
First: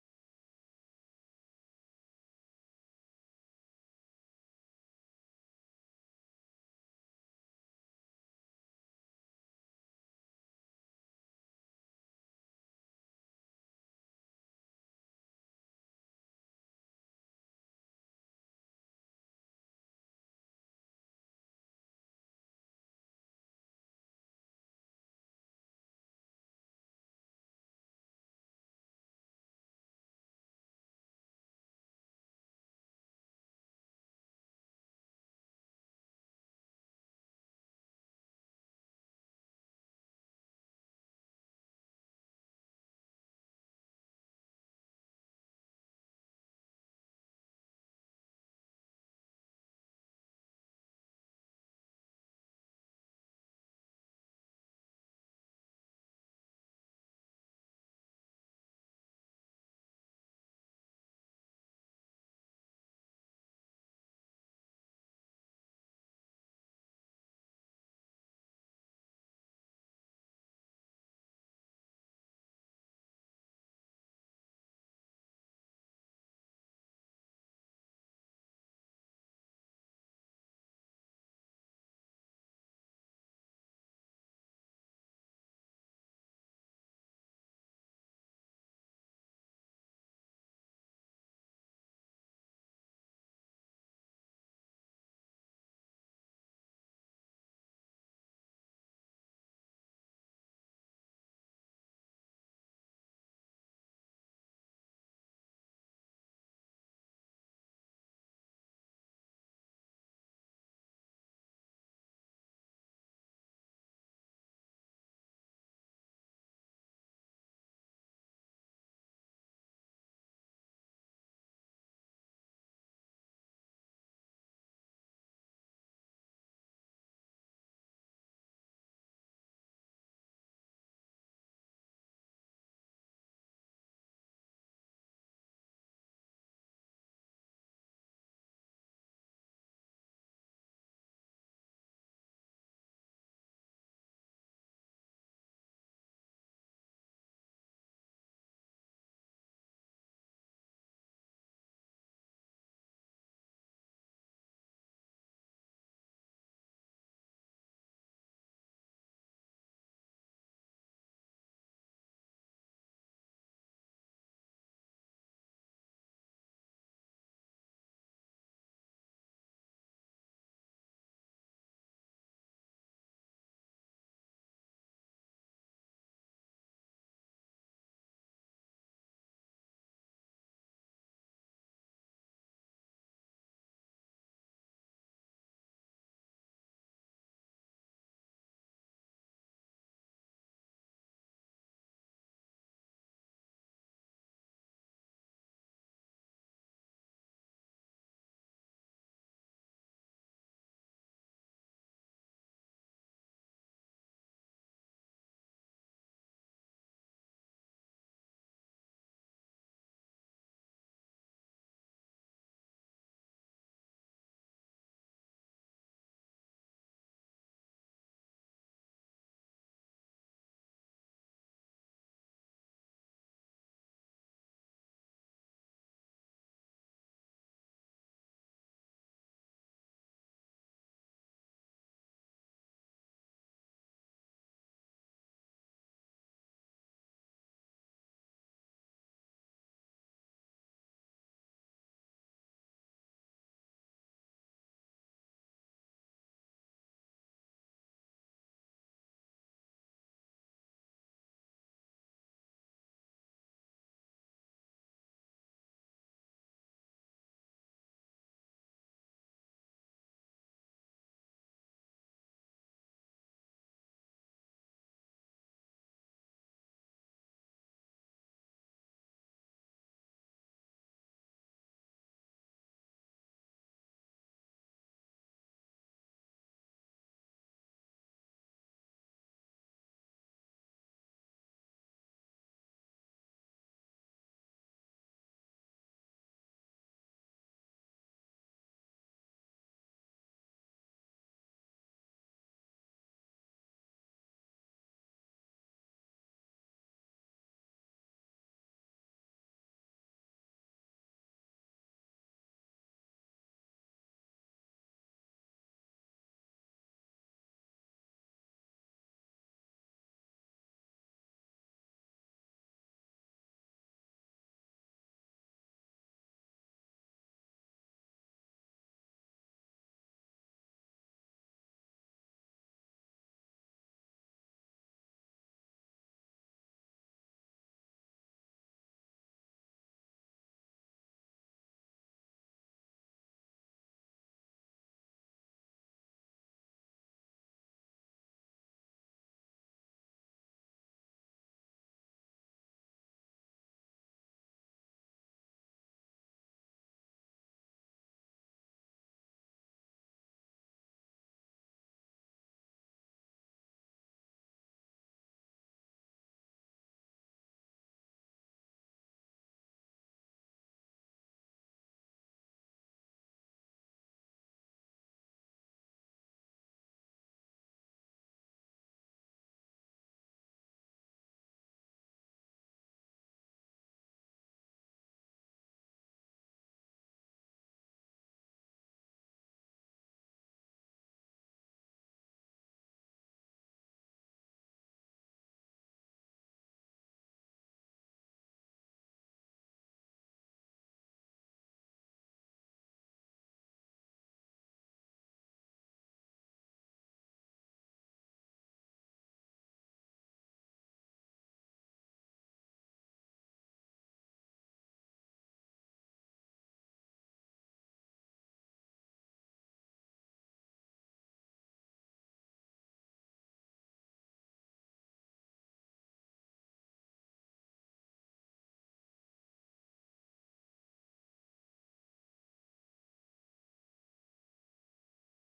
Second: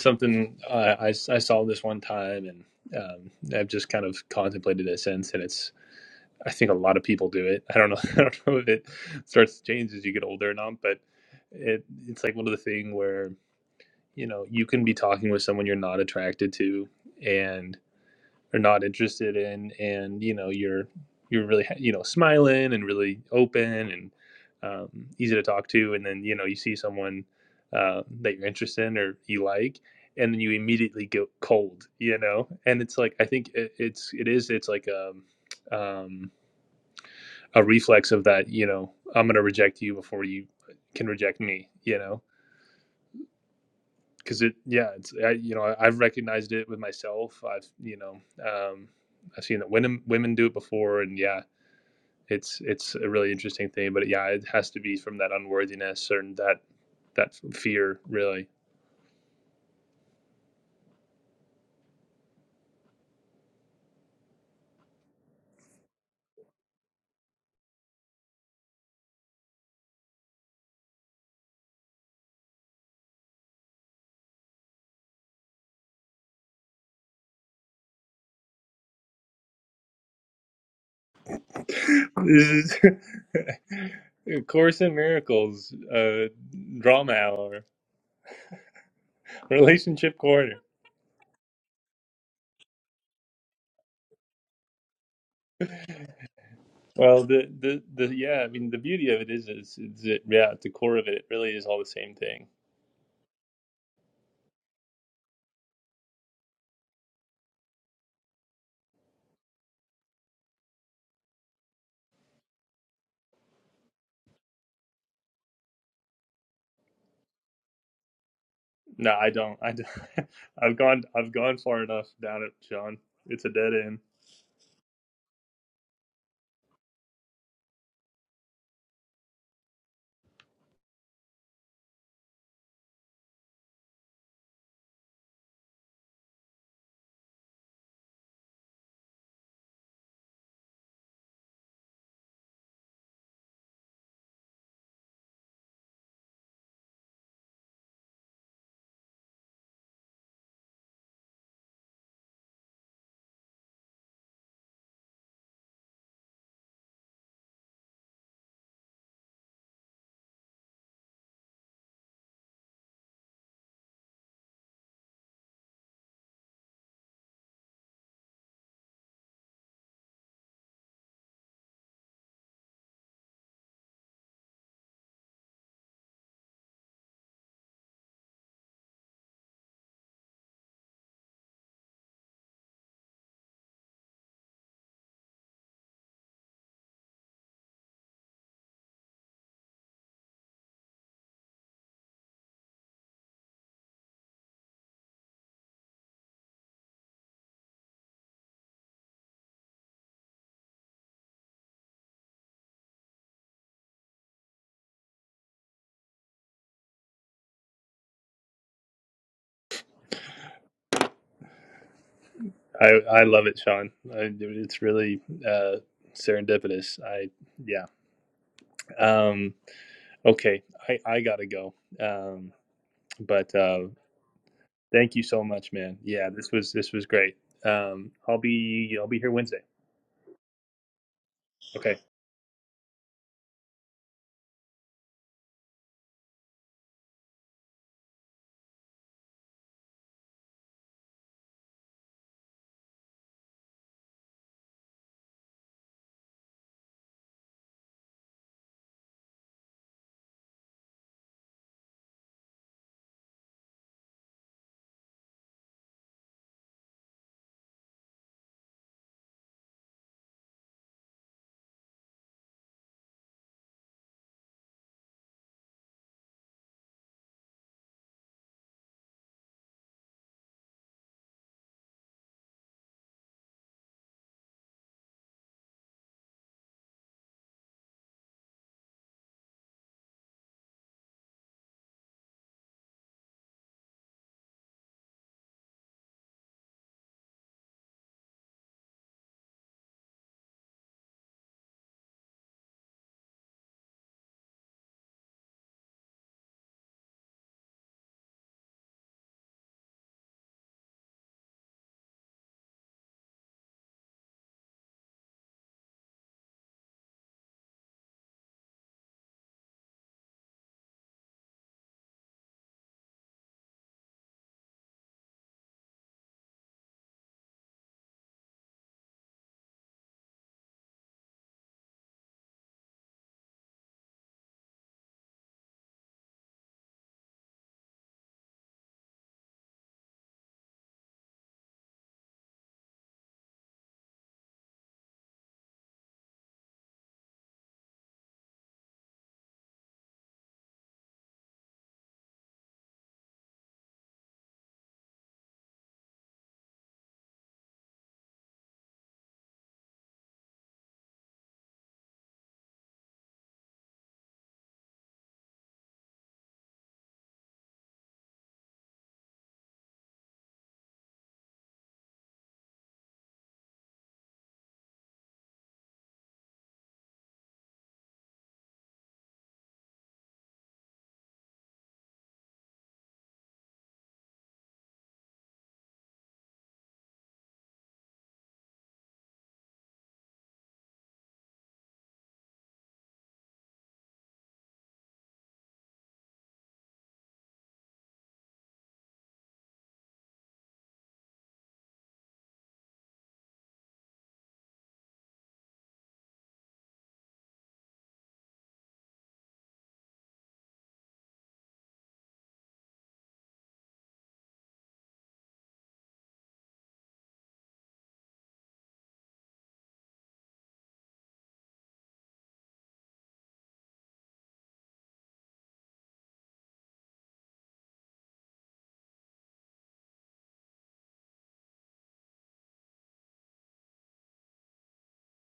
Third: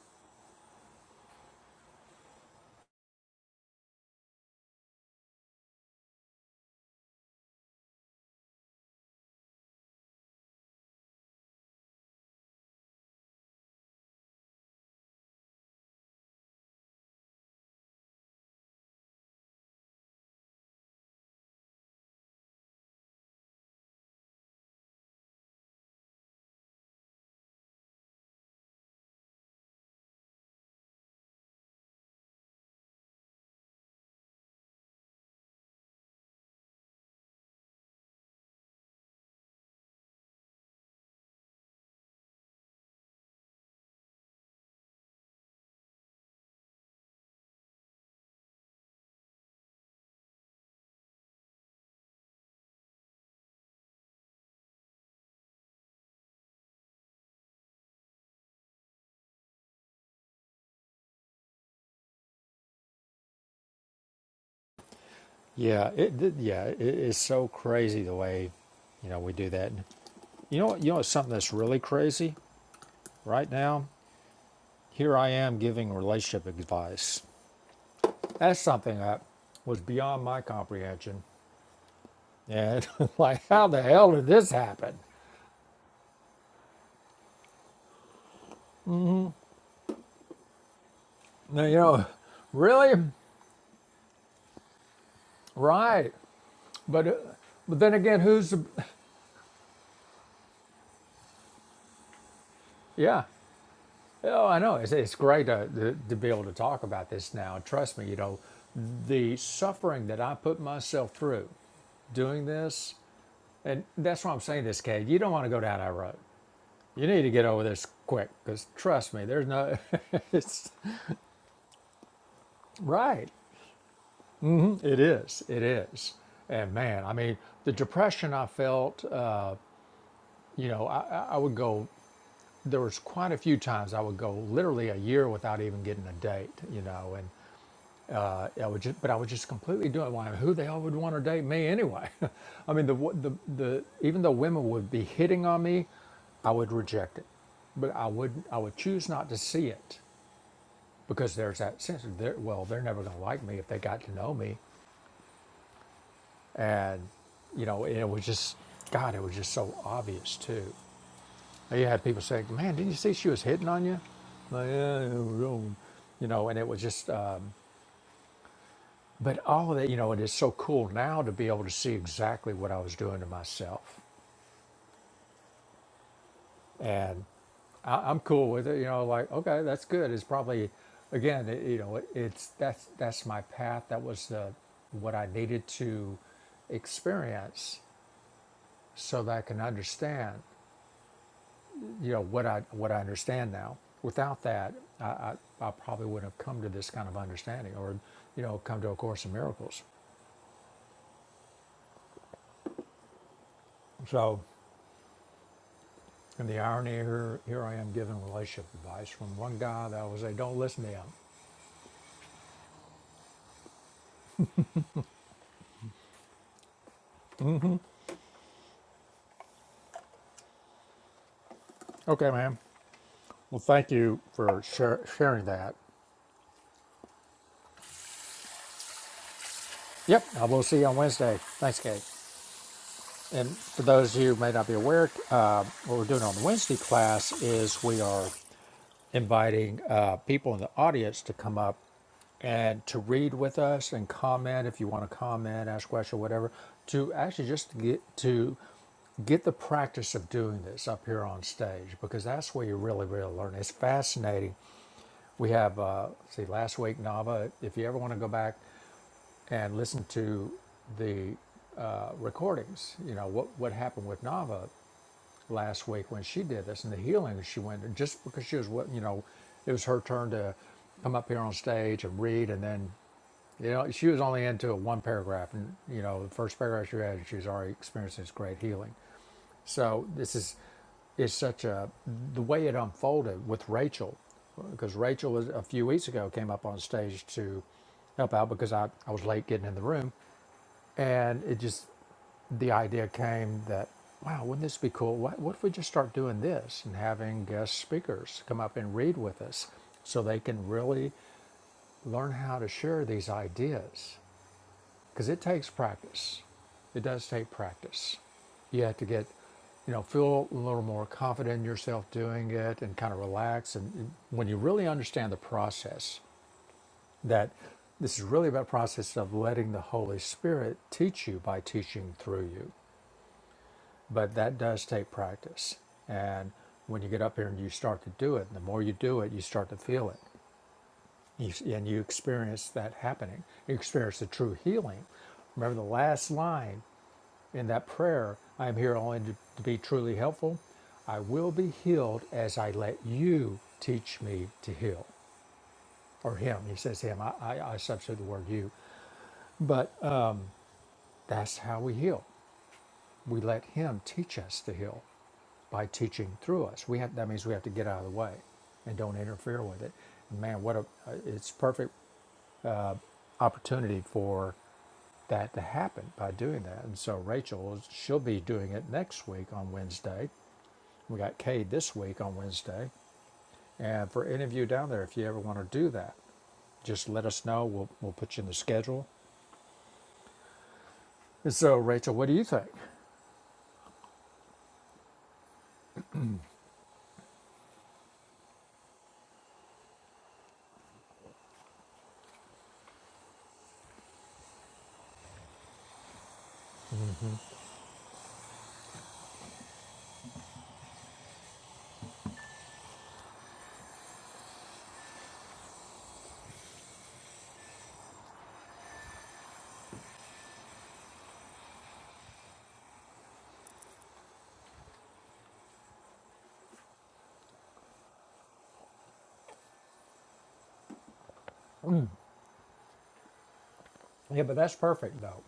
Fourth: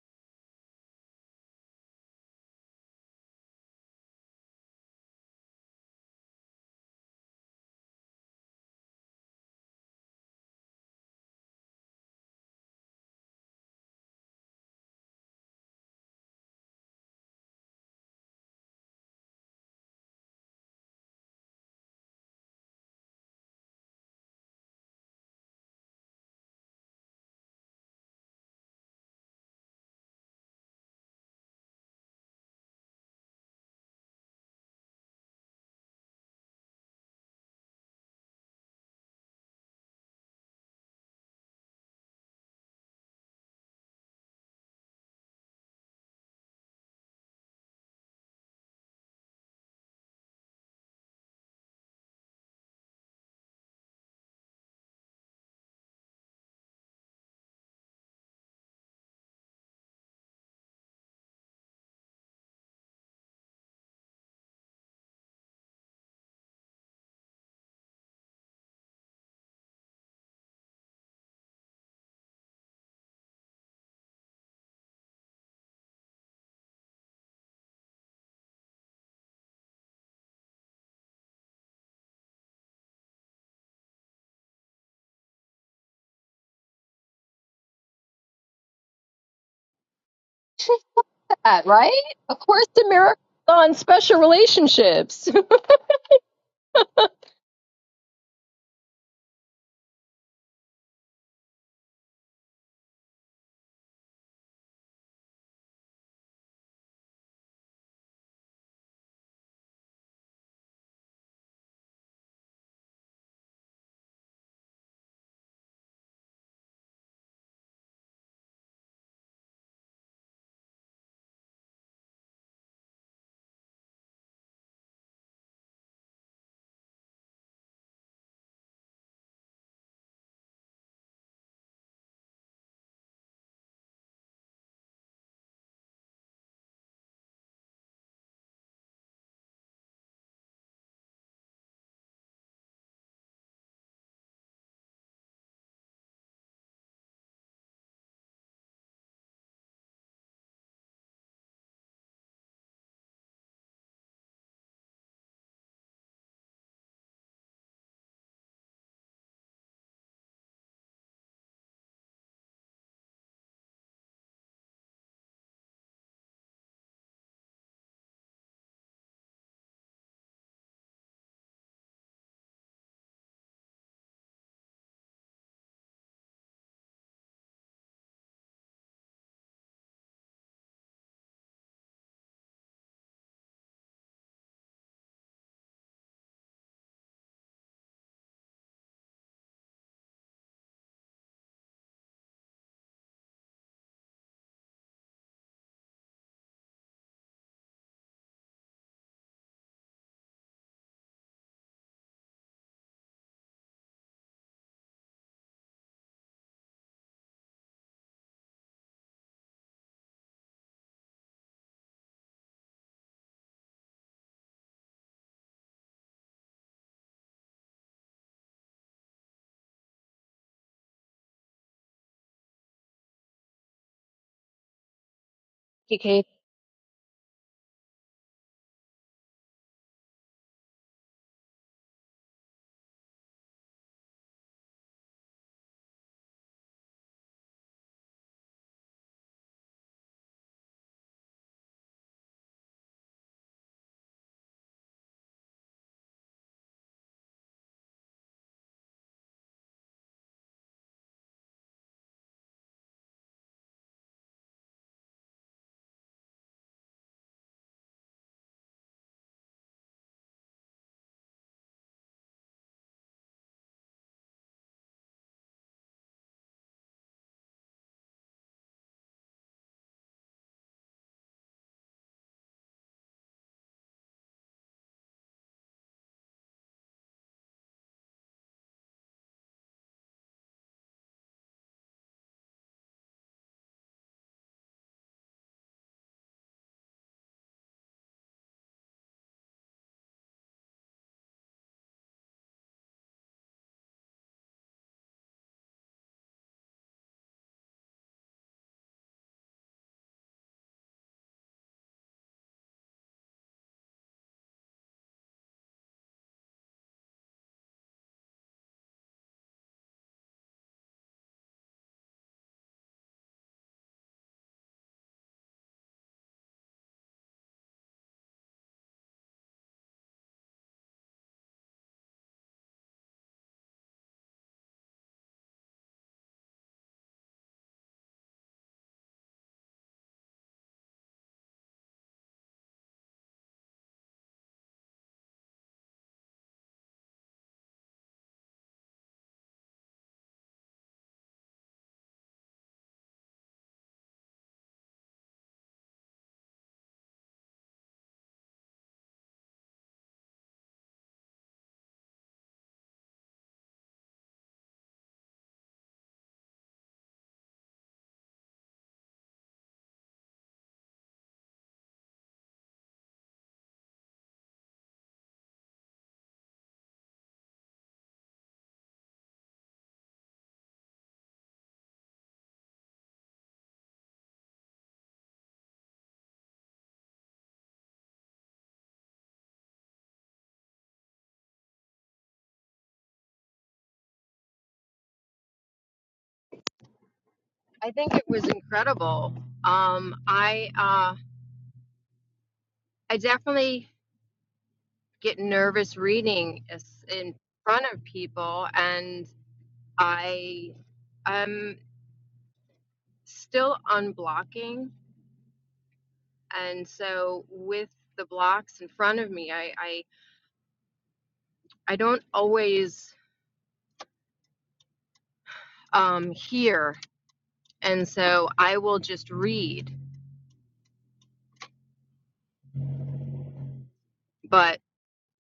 C: something uh, I, I saw this one time and um, I've just kind of contemplated it since and it's I think a lot of people do it. I don't know I don't know if it starts to change as you get older or not, but it it's like one of the thing where you know you can be talking with someone you're not attracted to and are not interested in and you know you're you're really you know smiling and really open and um, easy to talk to and then you know you see someone uh, that you're interested in or you like and then you immediately go cold you know and it's like i think it, it's it is it's like a um, a reflex of that you know i'm going to reject you before you can reject me you know because it yeah it's I, you know I, have recognized it with myself i've you know um i've seen that women women do it before and yeah it's it's a really interesting thing but yeah it has to be from that unworthiness or that that fear really
A: Yeah, it, yeah, it is so crazy the way you know we do that. You know, you know, it's something that's really crazy right now. Here I am giving relationship advice. That's something that was beyond my comprehension.
C: this is
A: And like, how the hell did this
C: course in
A: happen?
C: miracles uh drama hour relationship corner
D: that,
A: Now, you
D: right?
A: know,
D: Of course, the
A: really?
D: miracle on special relationships.
A: Right. But, uh,
C: well the
A: but
C: the
A: then
C: the
A: again,
C: yeah i
A: who's the,
C: mean the beauty of it is is, is it yeah at the core of it, it really is all the same thing
A: yeah, Oh, I know. It's, it's great to, to, to be able to talk about this now. Trust me, you know, the suffering that I put myself through doing this, and that's why I'm saying this, Kate. You don't want to go down that road. You need to get over this quick because
C: No,
A: trust me,
C: I
A: there's
C: don't. I
A: no,
C: don't.
A: it's
C: I've gone. I've gone far enough down it, Sean.
A: right.
C: It's a dead end.
A: It is. It is. And man, I mean, the depression I felt, uh, you know, I, I I would go, there was quite a few times I would go literally a year without even getting a date, you know, and I, I would just, but I was just completely doing. Why? Who the hell would want to date me anyway? I mean, the the the even though women would be hitting on me, I would reject it, but I would I would choose not to see it because there's that sense of they're, well, they're never going to like me if they got to know me, and you know, and it was just God, it was just so obvious too. You had people saying, "Man, didn't you see she was hitting on you?" Like, yeah, it was wrong." you know, and it was just. Uh, But all of that, you know, it is so cool now to be able to see exactly what I was doing to myself. And I, I'm cool with it, you know, like, okay, that's good. It's probably, again, it, you know, it, it's that's that's my path. That was the what I needed to experience so that I can understand, you know, what I what I understand now. Without that, I, I, I probably wouldn't have come to this kind of understanding or, you know, come to A Course in Miracles. So And the irony here, here I am giving relationship advice from one guy that will say, don't listen to him.
C: I I love it, Sean. I, it's really uh, serendipitous. I yeah. Um, okay, I I gotta go.
A: Okay,
C: Um,
A: ma'am.
C: but
A: Well,
C: uh,
A: thank you for shar-
C: thank you so
A: sharing
C: much,
A: that.
C: man. Yeah, this was this was great. Um, I'll be I'll be here Wednesday.
A: Yep, I will see you on Wednesday. Thanks,
C: Okay.
A: Kate. And for those of you who may not be aware, uh, what we're doing on the Wednesday class is we are inviting uh, people in the audience to come up and to read with us and comment if you want to comment, ask question, whatever. To actually just get to get the practice of doing this up here on stage because that's where you really really learn. It's fascinating. We have uh, see last week Nava. If you ever want to go back and listen to the uh, recordings, you know what what happened with Nava last week when she did this and the healing she went through, just because she was what you know, it was her turn to come up here on stage and read and then you know, she was only into one paragraph, and you know, the first paragraph she read, she was already experiencing this great healing. So this is, is such a the way it unfolded with Rachel, because Rachel was a few weeks ago came up on stage to help out because I, I was late getting in the room, and it just the idea came that wow wouldn't this be cool what, what if we just start doing this and having guest speakers come up and read with us so they can really learn how to share these ideas because it takes practice it does take practice you have to get you know feel a little more confident in yourself doing it and kind of relax and when you really understand the process that this is really about process of letting the holy spirit teach you by teaching through you but that does take practice and when you get up here and you start to do it the more you do it you start to feel it you, and you experience that happening you experience the true healing remember the last line in that prayer i am here only to, to be truly helpful i will be healed as i let you teach me to heal or him he says him i, I, I substitute the word you but That's how we heal. We let Him teach us to heal by teaching through us. We have, that means we have to get out of the way and don't interfere with it. And man, what a uh, it's perfect opportunity for that to happen by doing that. And so Rachel, she'll be doing it next week on Wednesday. We got Cade this week on Wednesday. And for any of you down there, if you ever want to do that, just let us know. We'll we'll put you in the schedule. And so Rachel, what do you think?
D: I think it was incredible. Um, I uh, I definitely get nervous reading is- in front of people, and I am still unblocking, and so with the blocks in front of me, I I, I don't always um, hear, and so I will just read.
A: Yeah, but that's
D: But
A: perfect though.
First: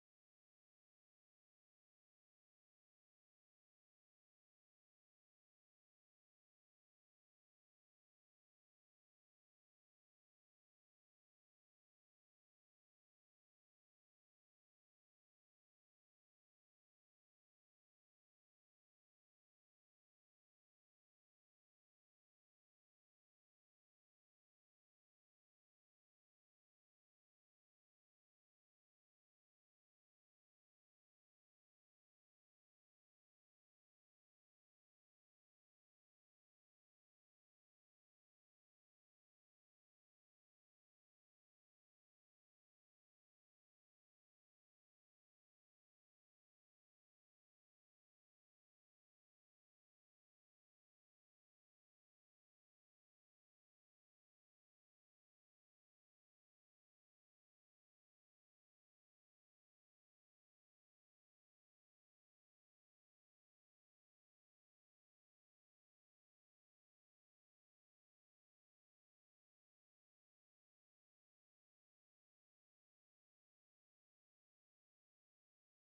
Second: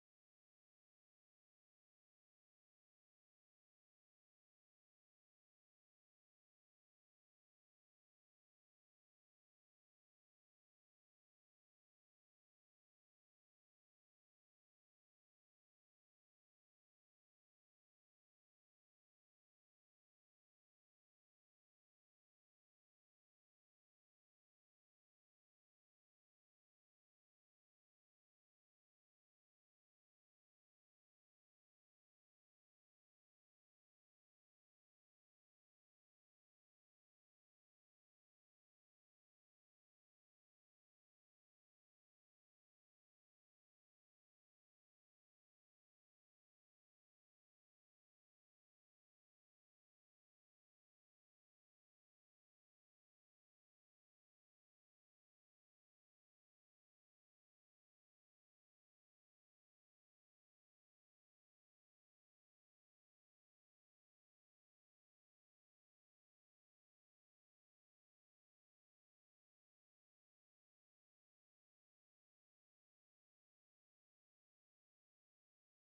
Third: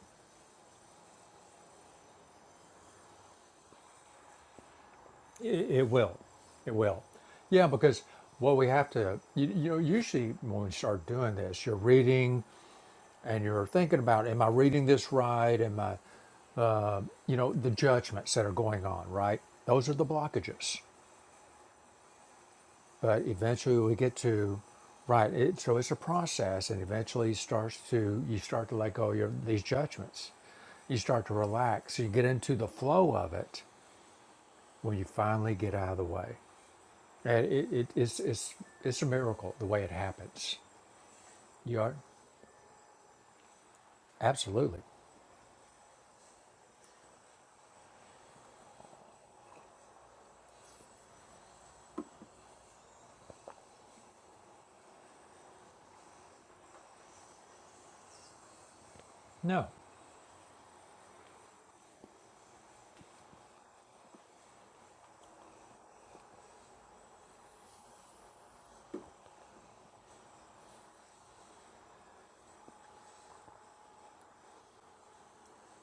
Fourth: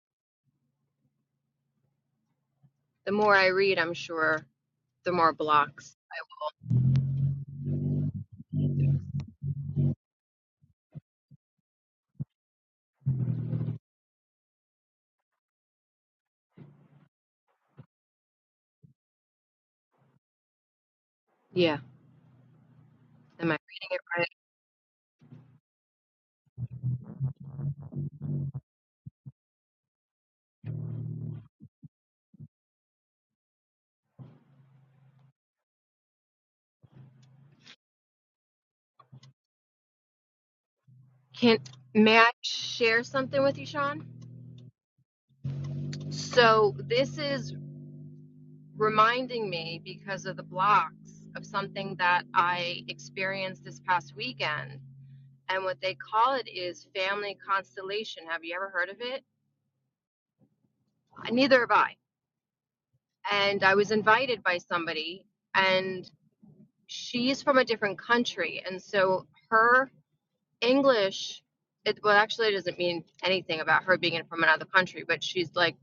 D: the more I read, I'm sure the more
A: It, it
D: blocks.
A: will. It will. Yeah, because what we have to, you, you know, usually when we start doing this, you're reading and you're thinking about, am I reading this right? Am I, you know, the judgments that are going on, right? Those are the blockages.
D: Yeah,
A: But
D: am I
A: eventually
D: reading
A: we
D: it
A: get to, right? It, so it's a process, and eventually starts to you start to let go of your, these judgments. You start to relax. You get into the flow of it when you finally get out of the way. And it, it, it's, it's, it's a miracle the way it happens.
D: Can
A: You are
D: may I share something with you, Sean?
A: absolutely
D: So this is reminding me because of the blocks of something that I experienced this past weekend. And what they call it is family constellation. Have you ever heard of it?
A: no,
D: Neither have I. And I was invited by somebody, and she's from a different country. And so her English, it, well, actually, it doesn't mean anything about her being from another country, but she's like,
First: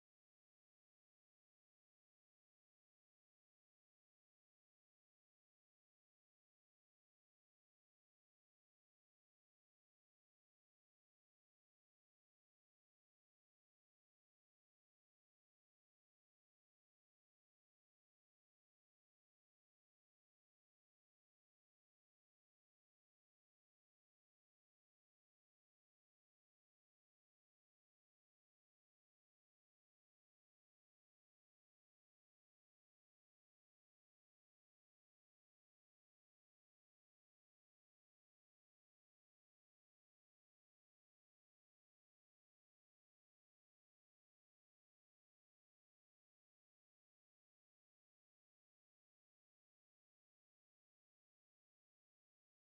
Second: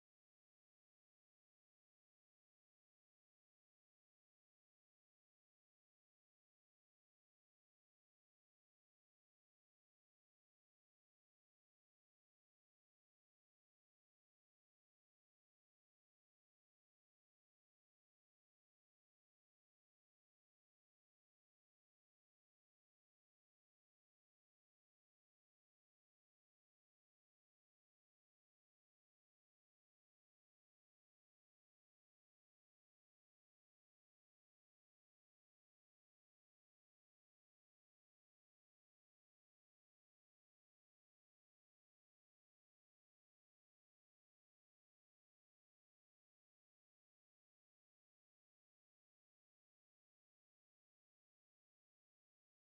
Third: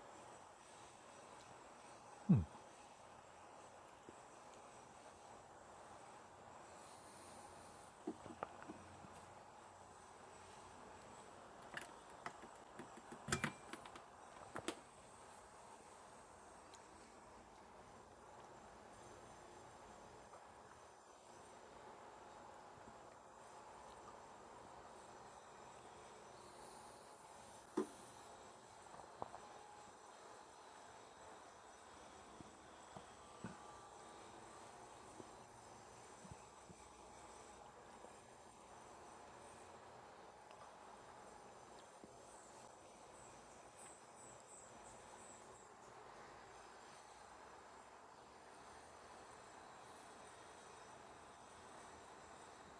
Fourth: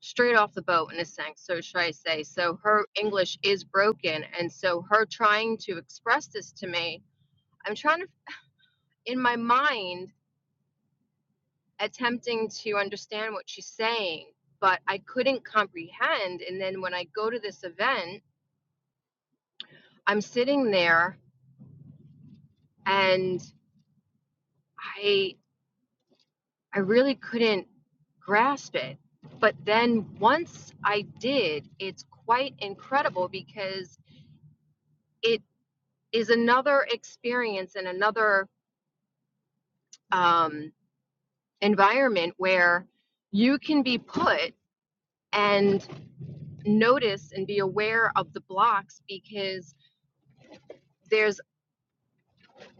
D: straight off the boat in a sense, so should I say. So her English is broken. And so her trying to express this to me, I'm trying to, in my mind, attempting to understand what she's saying, but I couldn't comprehend. And then when I go to this event, I'm sitting there and I I really couldn't grasp it. But then once I did, it's quite incredible because it is another experience and another um, environment where you can be put and notice and be aware of the blocks because there's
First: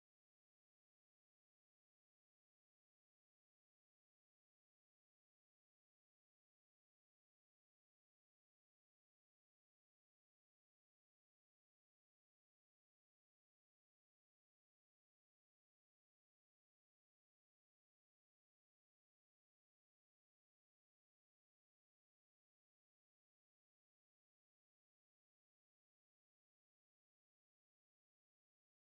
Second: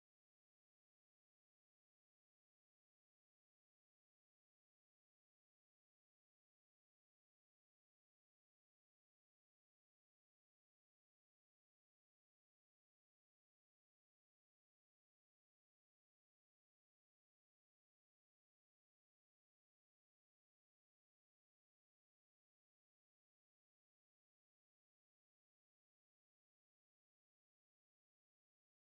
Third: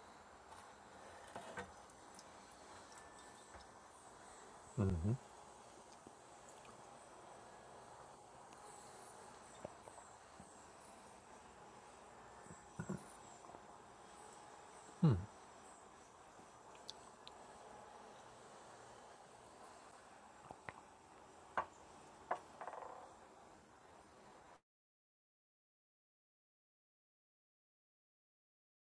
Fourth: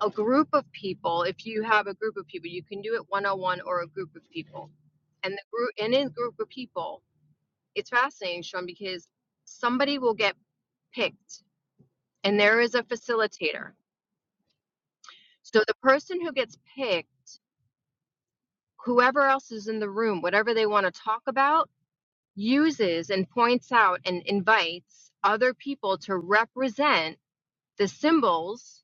D: a group of people if you have a group of people you can do it one-on-one or a group of people and the group and in a group of people it's fascinating sean because somebody will get picked and there is a facilitator so the person who gets picked whoever else is in the room whatever they want to talk about uses and points out and invites other people to represent the symbols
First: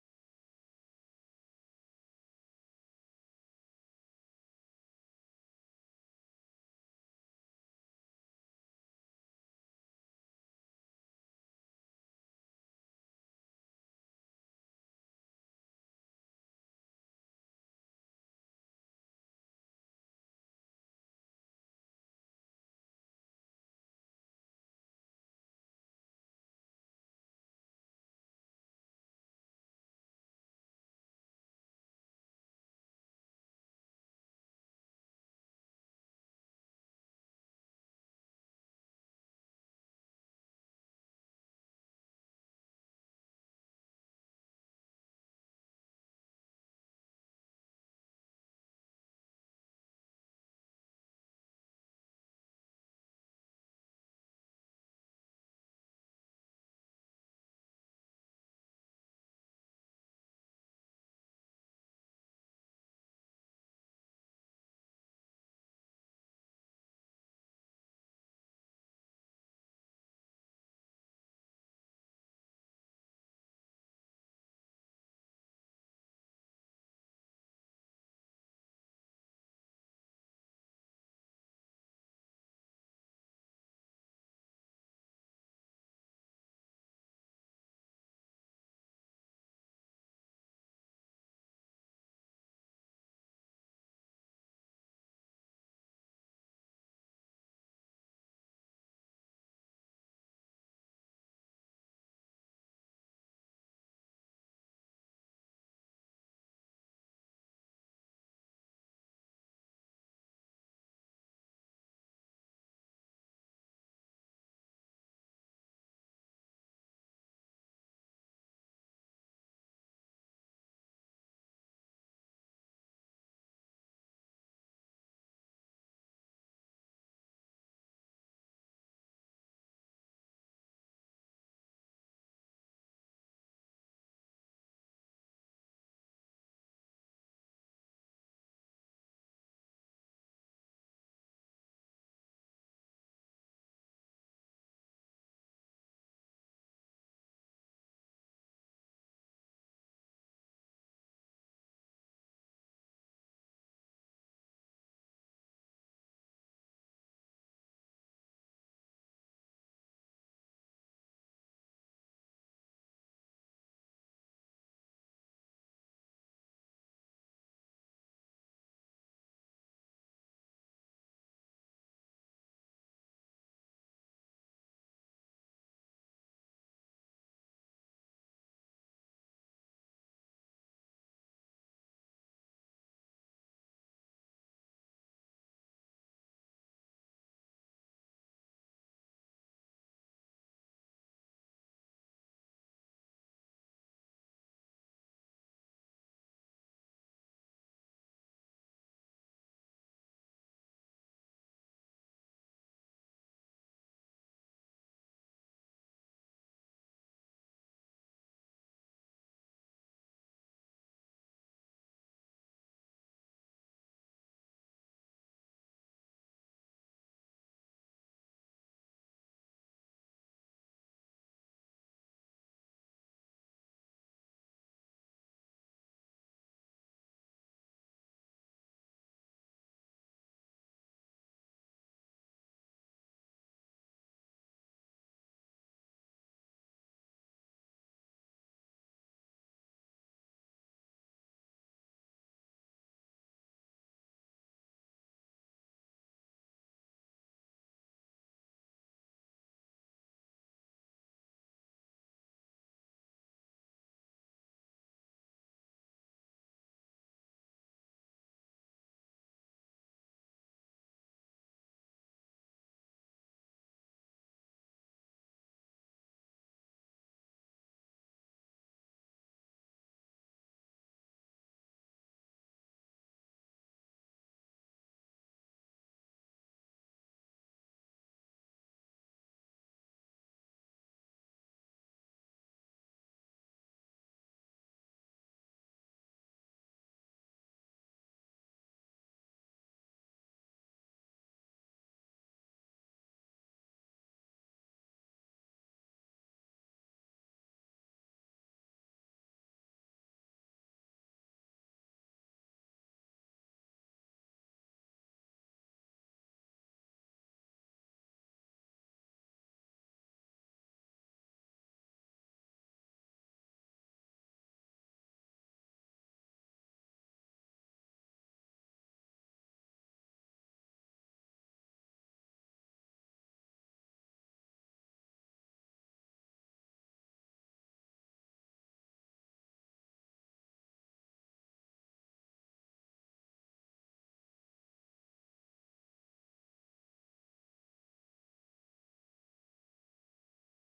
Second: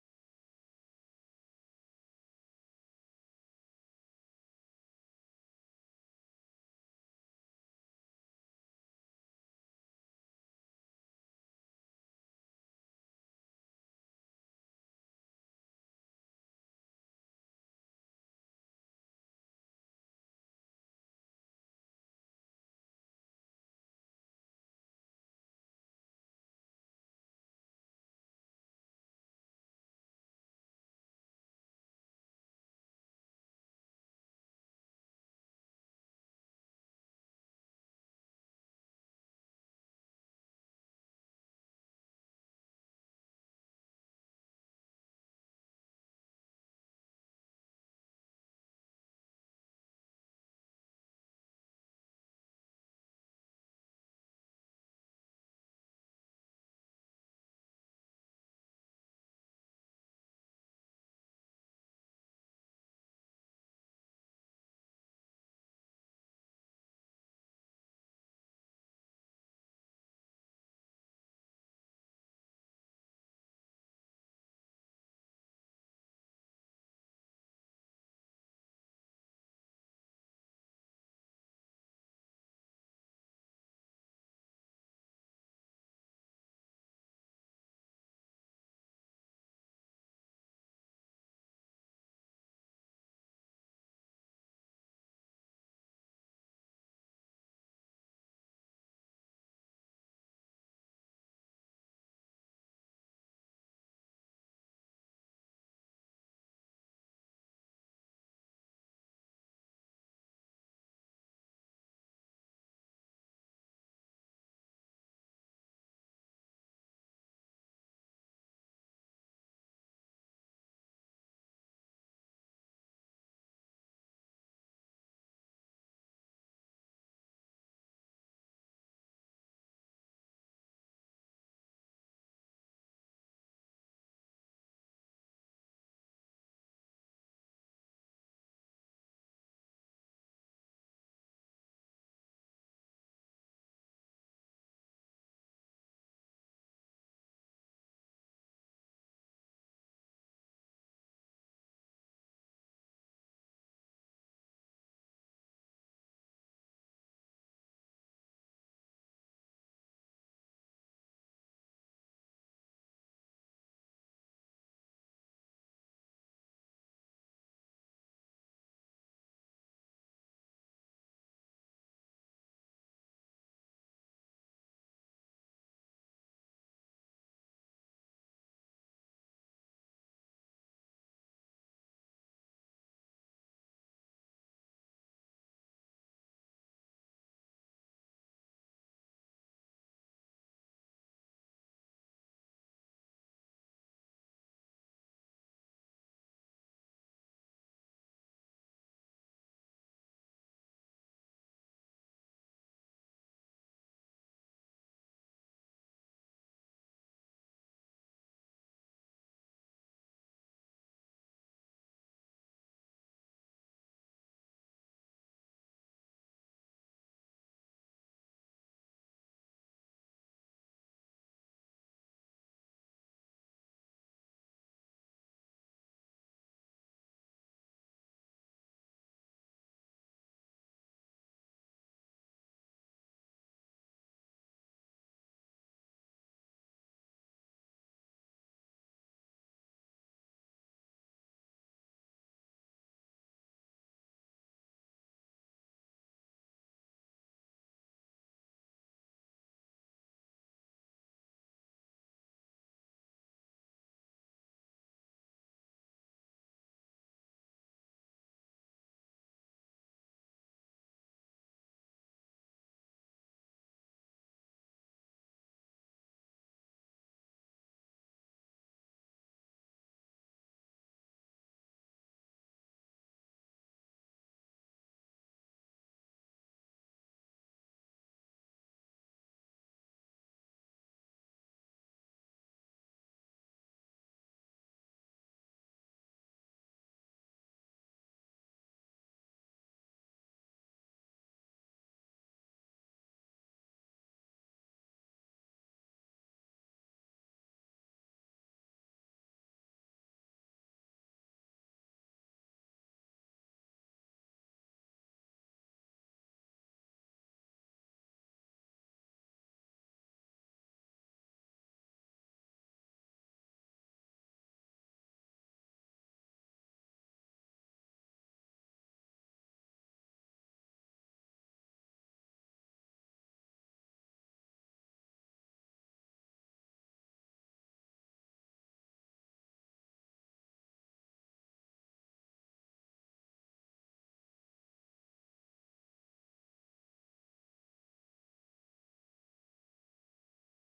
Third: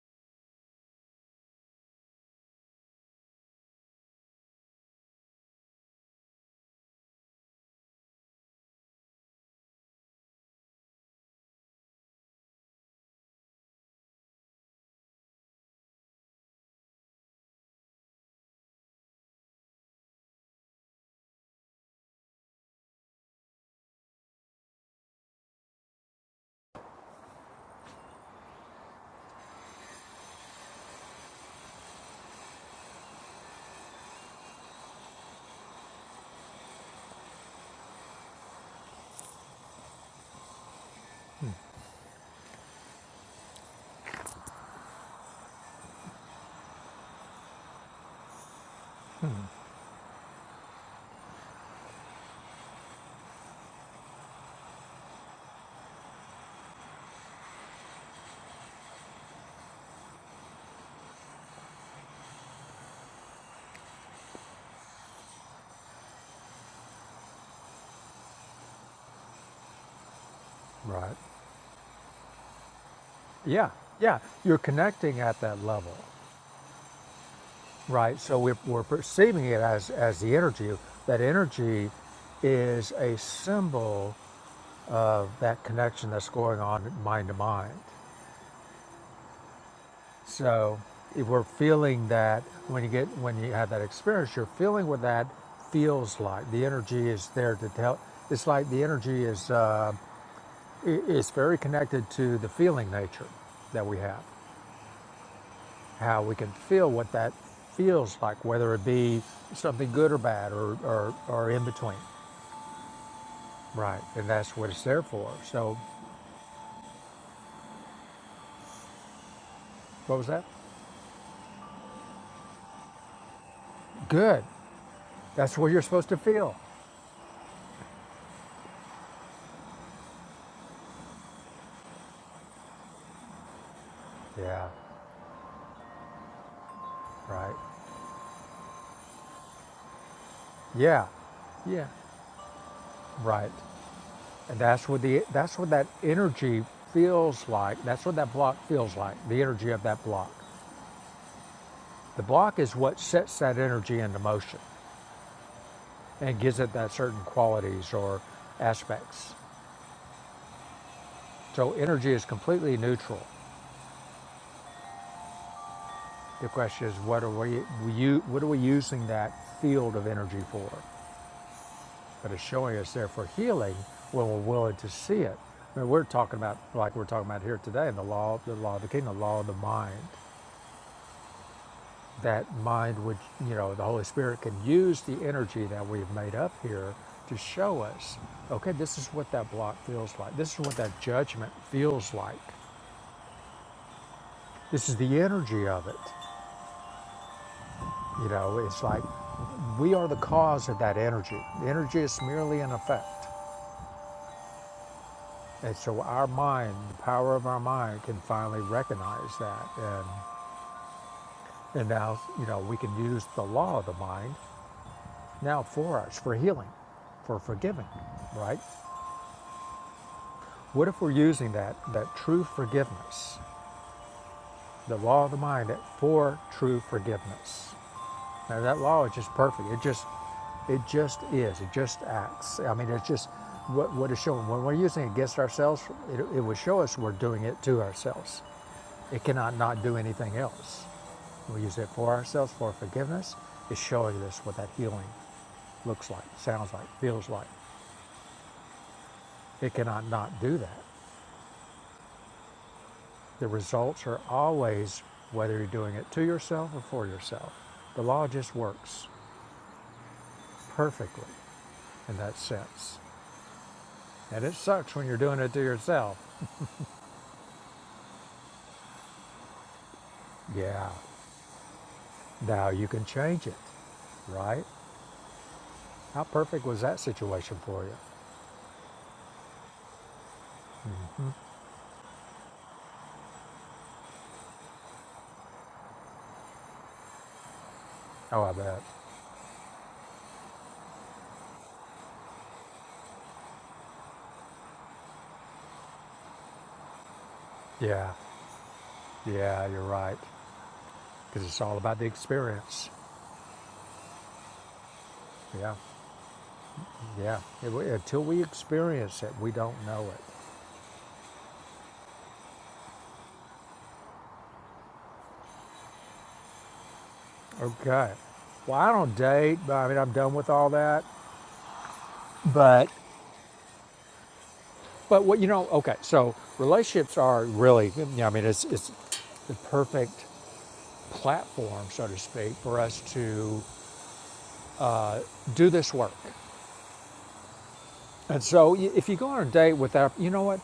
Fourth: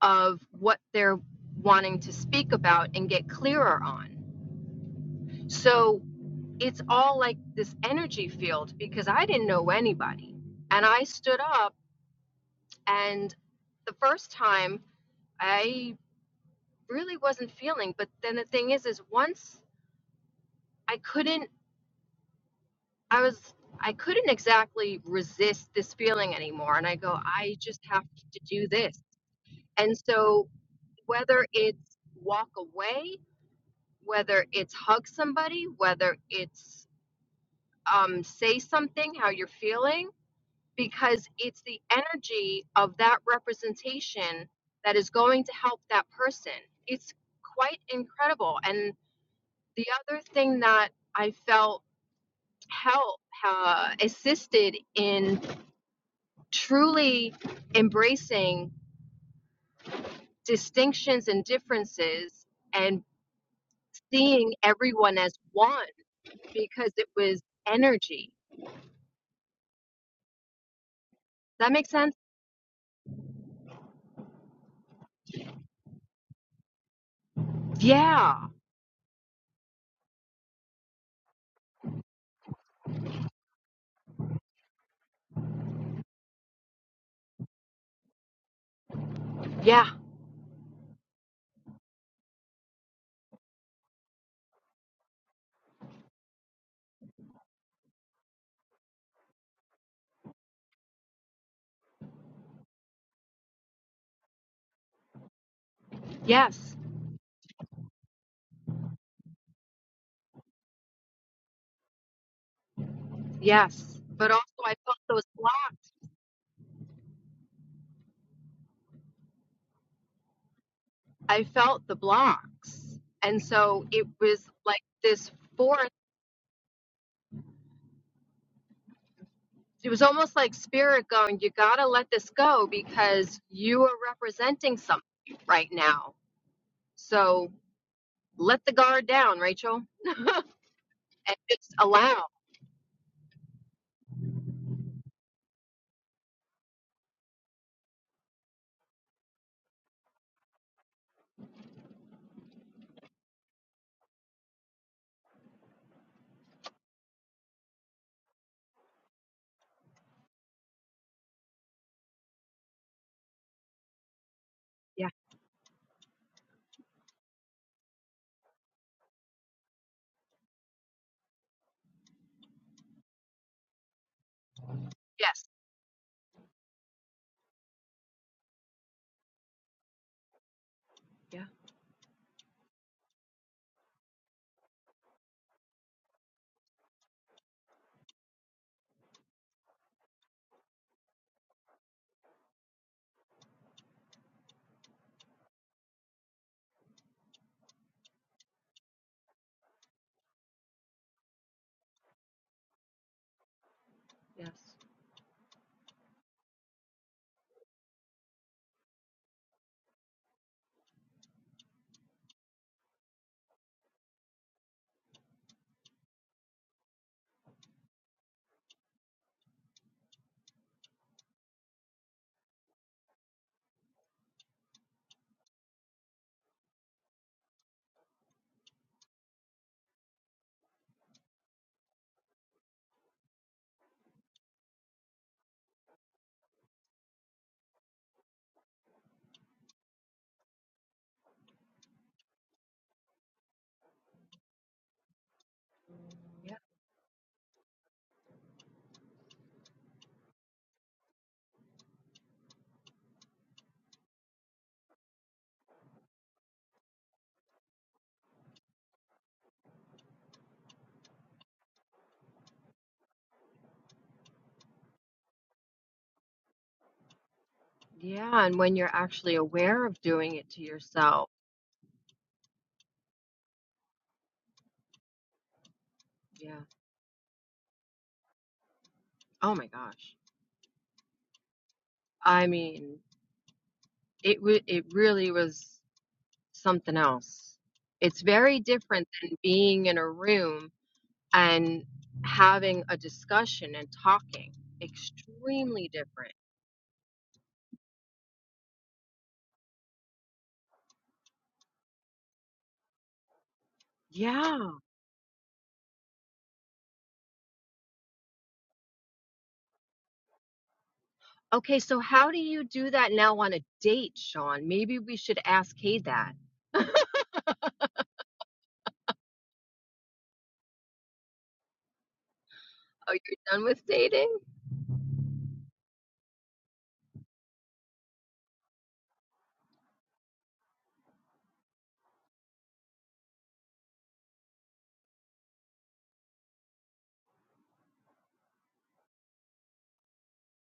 D: of what they're wanting to speak about and get clearer on. So it's all like this energy field because I didn't know anybody. And I stood up, and the first time I really wasn't feeling, but then the thing is, is once I couldn't I was I couldn't exactly resist this feeling anymore and I go I just have to do this. And so whether it's walk away, whether it's hug somebody, whether it's um, say something how you're feeling because it's the energy of that representation that is going to help that person. It's quite incredible. And the other thing that I felt help uh, assisted in truly embracing distinctions and differences and seeing everyone as one because it was energy.
A: right?
D: Does that make sense?
A: Yeah, yeah. You're connecting at that level, right?
D: Yeah.
A: So we're, we're perceiving it as as the energy. That energy is a symbol of that connection that's going on mind to mind.
D: Yeah.
A: So if we're feeling that when you get when you have that experience, you're feeling what that feels like. The energy is there to tell. It's like the energy is. Uh, i- it's very connected to the feeling nature that we have, how we can
D: Yes.
A: feel what that feels like, whether it be something good or bad or, or, or in between.
D: Yes.
A: Right. And
D: But also
A: that's what
D: I
A: it's
D: felt
A: there
D: those
A: for. So,
D: blocks.
A: what was that?
D: I felt the blocks. And so it
A: Good.
D: was like this
A: That's what you're
D: force.
A: supposed to feel.
D: It was almost like spirit going, you got to let this go because you are
A: Yeah.
D: representing something right now. So
A: Right.
D: let the guard down, Rachel.
A: Yeah.
D: and just
A: Yeah.
D: allow.
A: Right. And that's what the that's what that energy feels like. That's what that block feels like. The energy of that block. The block is what sets that energy into motion. and gives it that certain qualities or aspects. So energy is completely neutral.
D: Yeah.
A: The question is, what are we, we what are we using that field of energy for? But it's showing us there for healing when we're willing to see it.
D: Yes.
A: I mean, we're talking about like we're talking about here today in the law, the law of the kingdom, the law of the mind.
D: Yeah,
A: That mind, which you know, the Holy Spirit can use the energy that we've made up here to show us, okay, this is what that block feels like. This is what that judgment feels like This is the energy of it. You know, it's like we are the cause of that energy. The energy is merely an effect.
D: yes.
A: And so our mind, the power of our mind, can finally recognize that. And, and now, you know, we can use the law of the mind now for us, for healing, for forgiving, right? What if we're using that, that true forgiveness, the law of the mind, for true forgiveness? Now, that law is just perfect. It just, it just is. It just acts. I mean, it's just what what is showing. When we're using it against ourselves, it, it will show us we're doing it to ourselves. It cannot not do anything else. We use it for ourselves for forgiveness. It's showing us what that healing looks like,
D: Yeah.
A: sounds like, feels like. It cannot not do that. The results are always whether you're doing it to yourself or for yourself. The law just works perfectly in that sense. And it sucks when you're doing it to yourself.
D: Yeah. And when you're actually aware of doing it to
A: Yeah,
D: yourself,
A: now you can change it, right? How
D: yeah.
A: perfect was that situation for you?
D: Oh my gosh.
A: Mm-hmm.
D: I mean, it w- it really was something else. It's
A: Oh, I
D: very
A: bet.
D: different than being in a room and having a discussion and talking. Extremely different.
A: Yeah, yeah, you're right. Because it's all about the experience.
D: Yeah.
A: Yeah, yeah. It- until we experience it, we don't know it.
D: Okay, so how do you do that now on a date, Sean? Maybe we should ask Kay that.
A: Okay. Well, I don't date, but I mean, I'm done with all that. But,
D: Oh, you are done with dating?
A: but what you know? Okay, so relationships are really. Yeah, I mean, it's it's the perfect platform, so to speak, for us to do this work. And so if you go on a date without, you know what,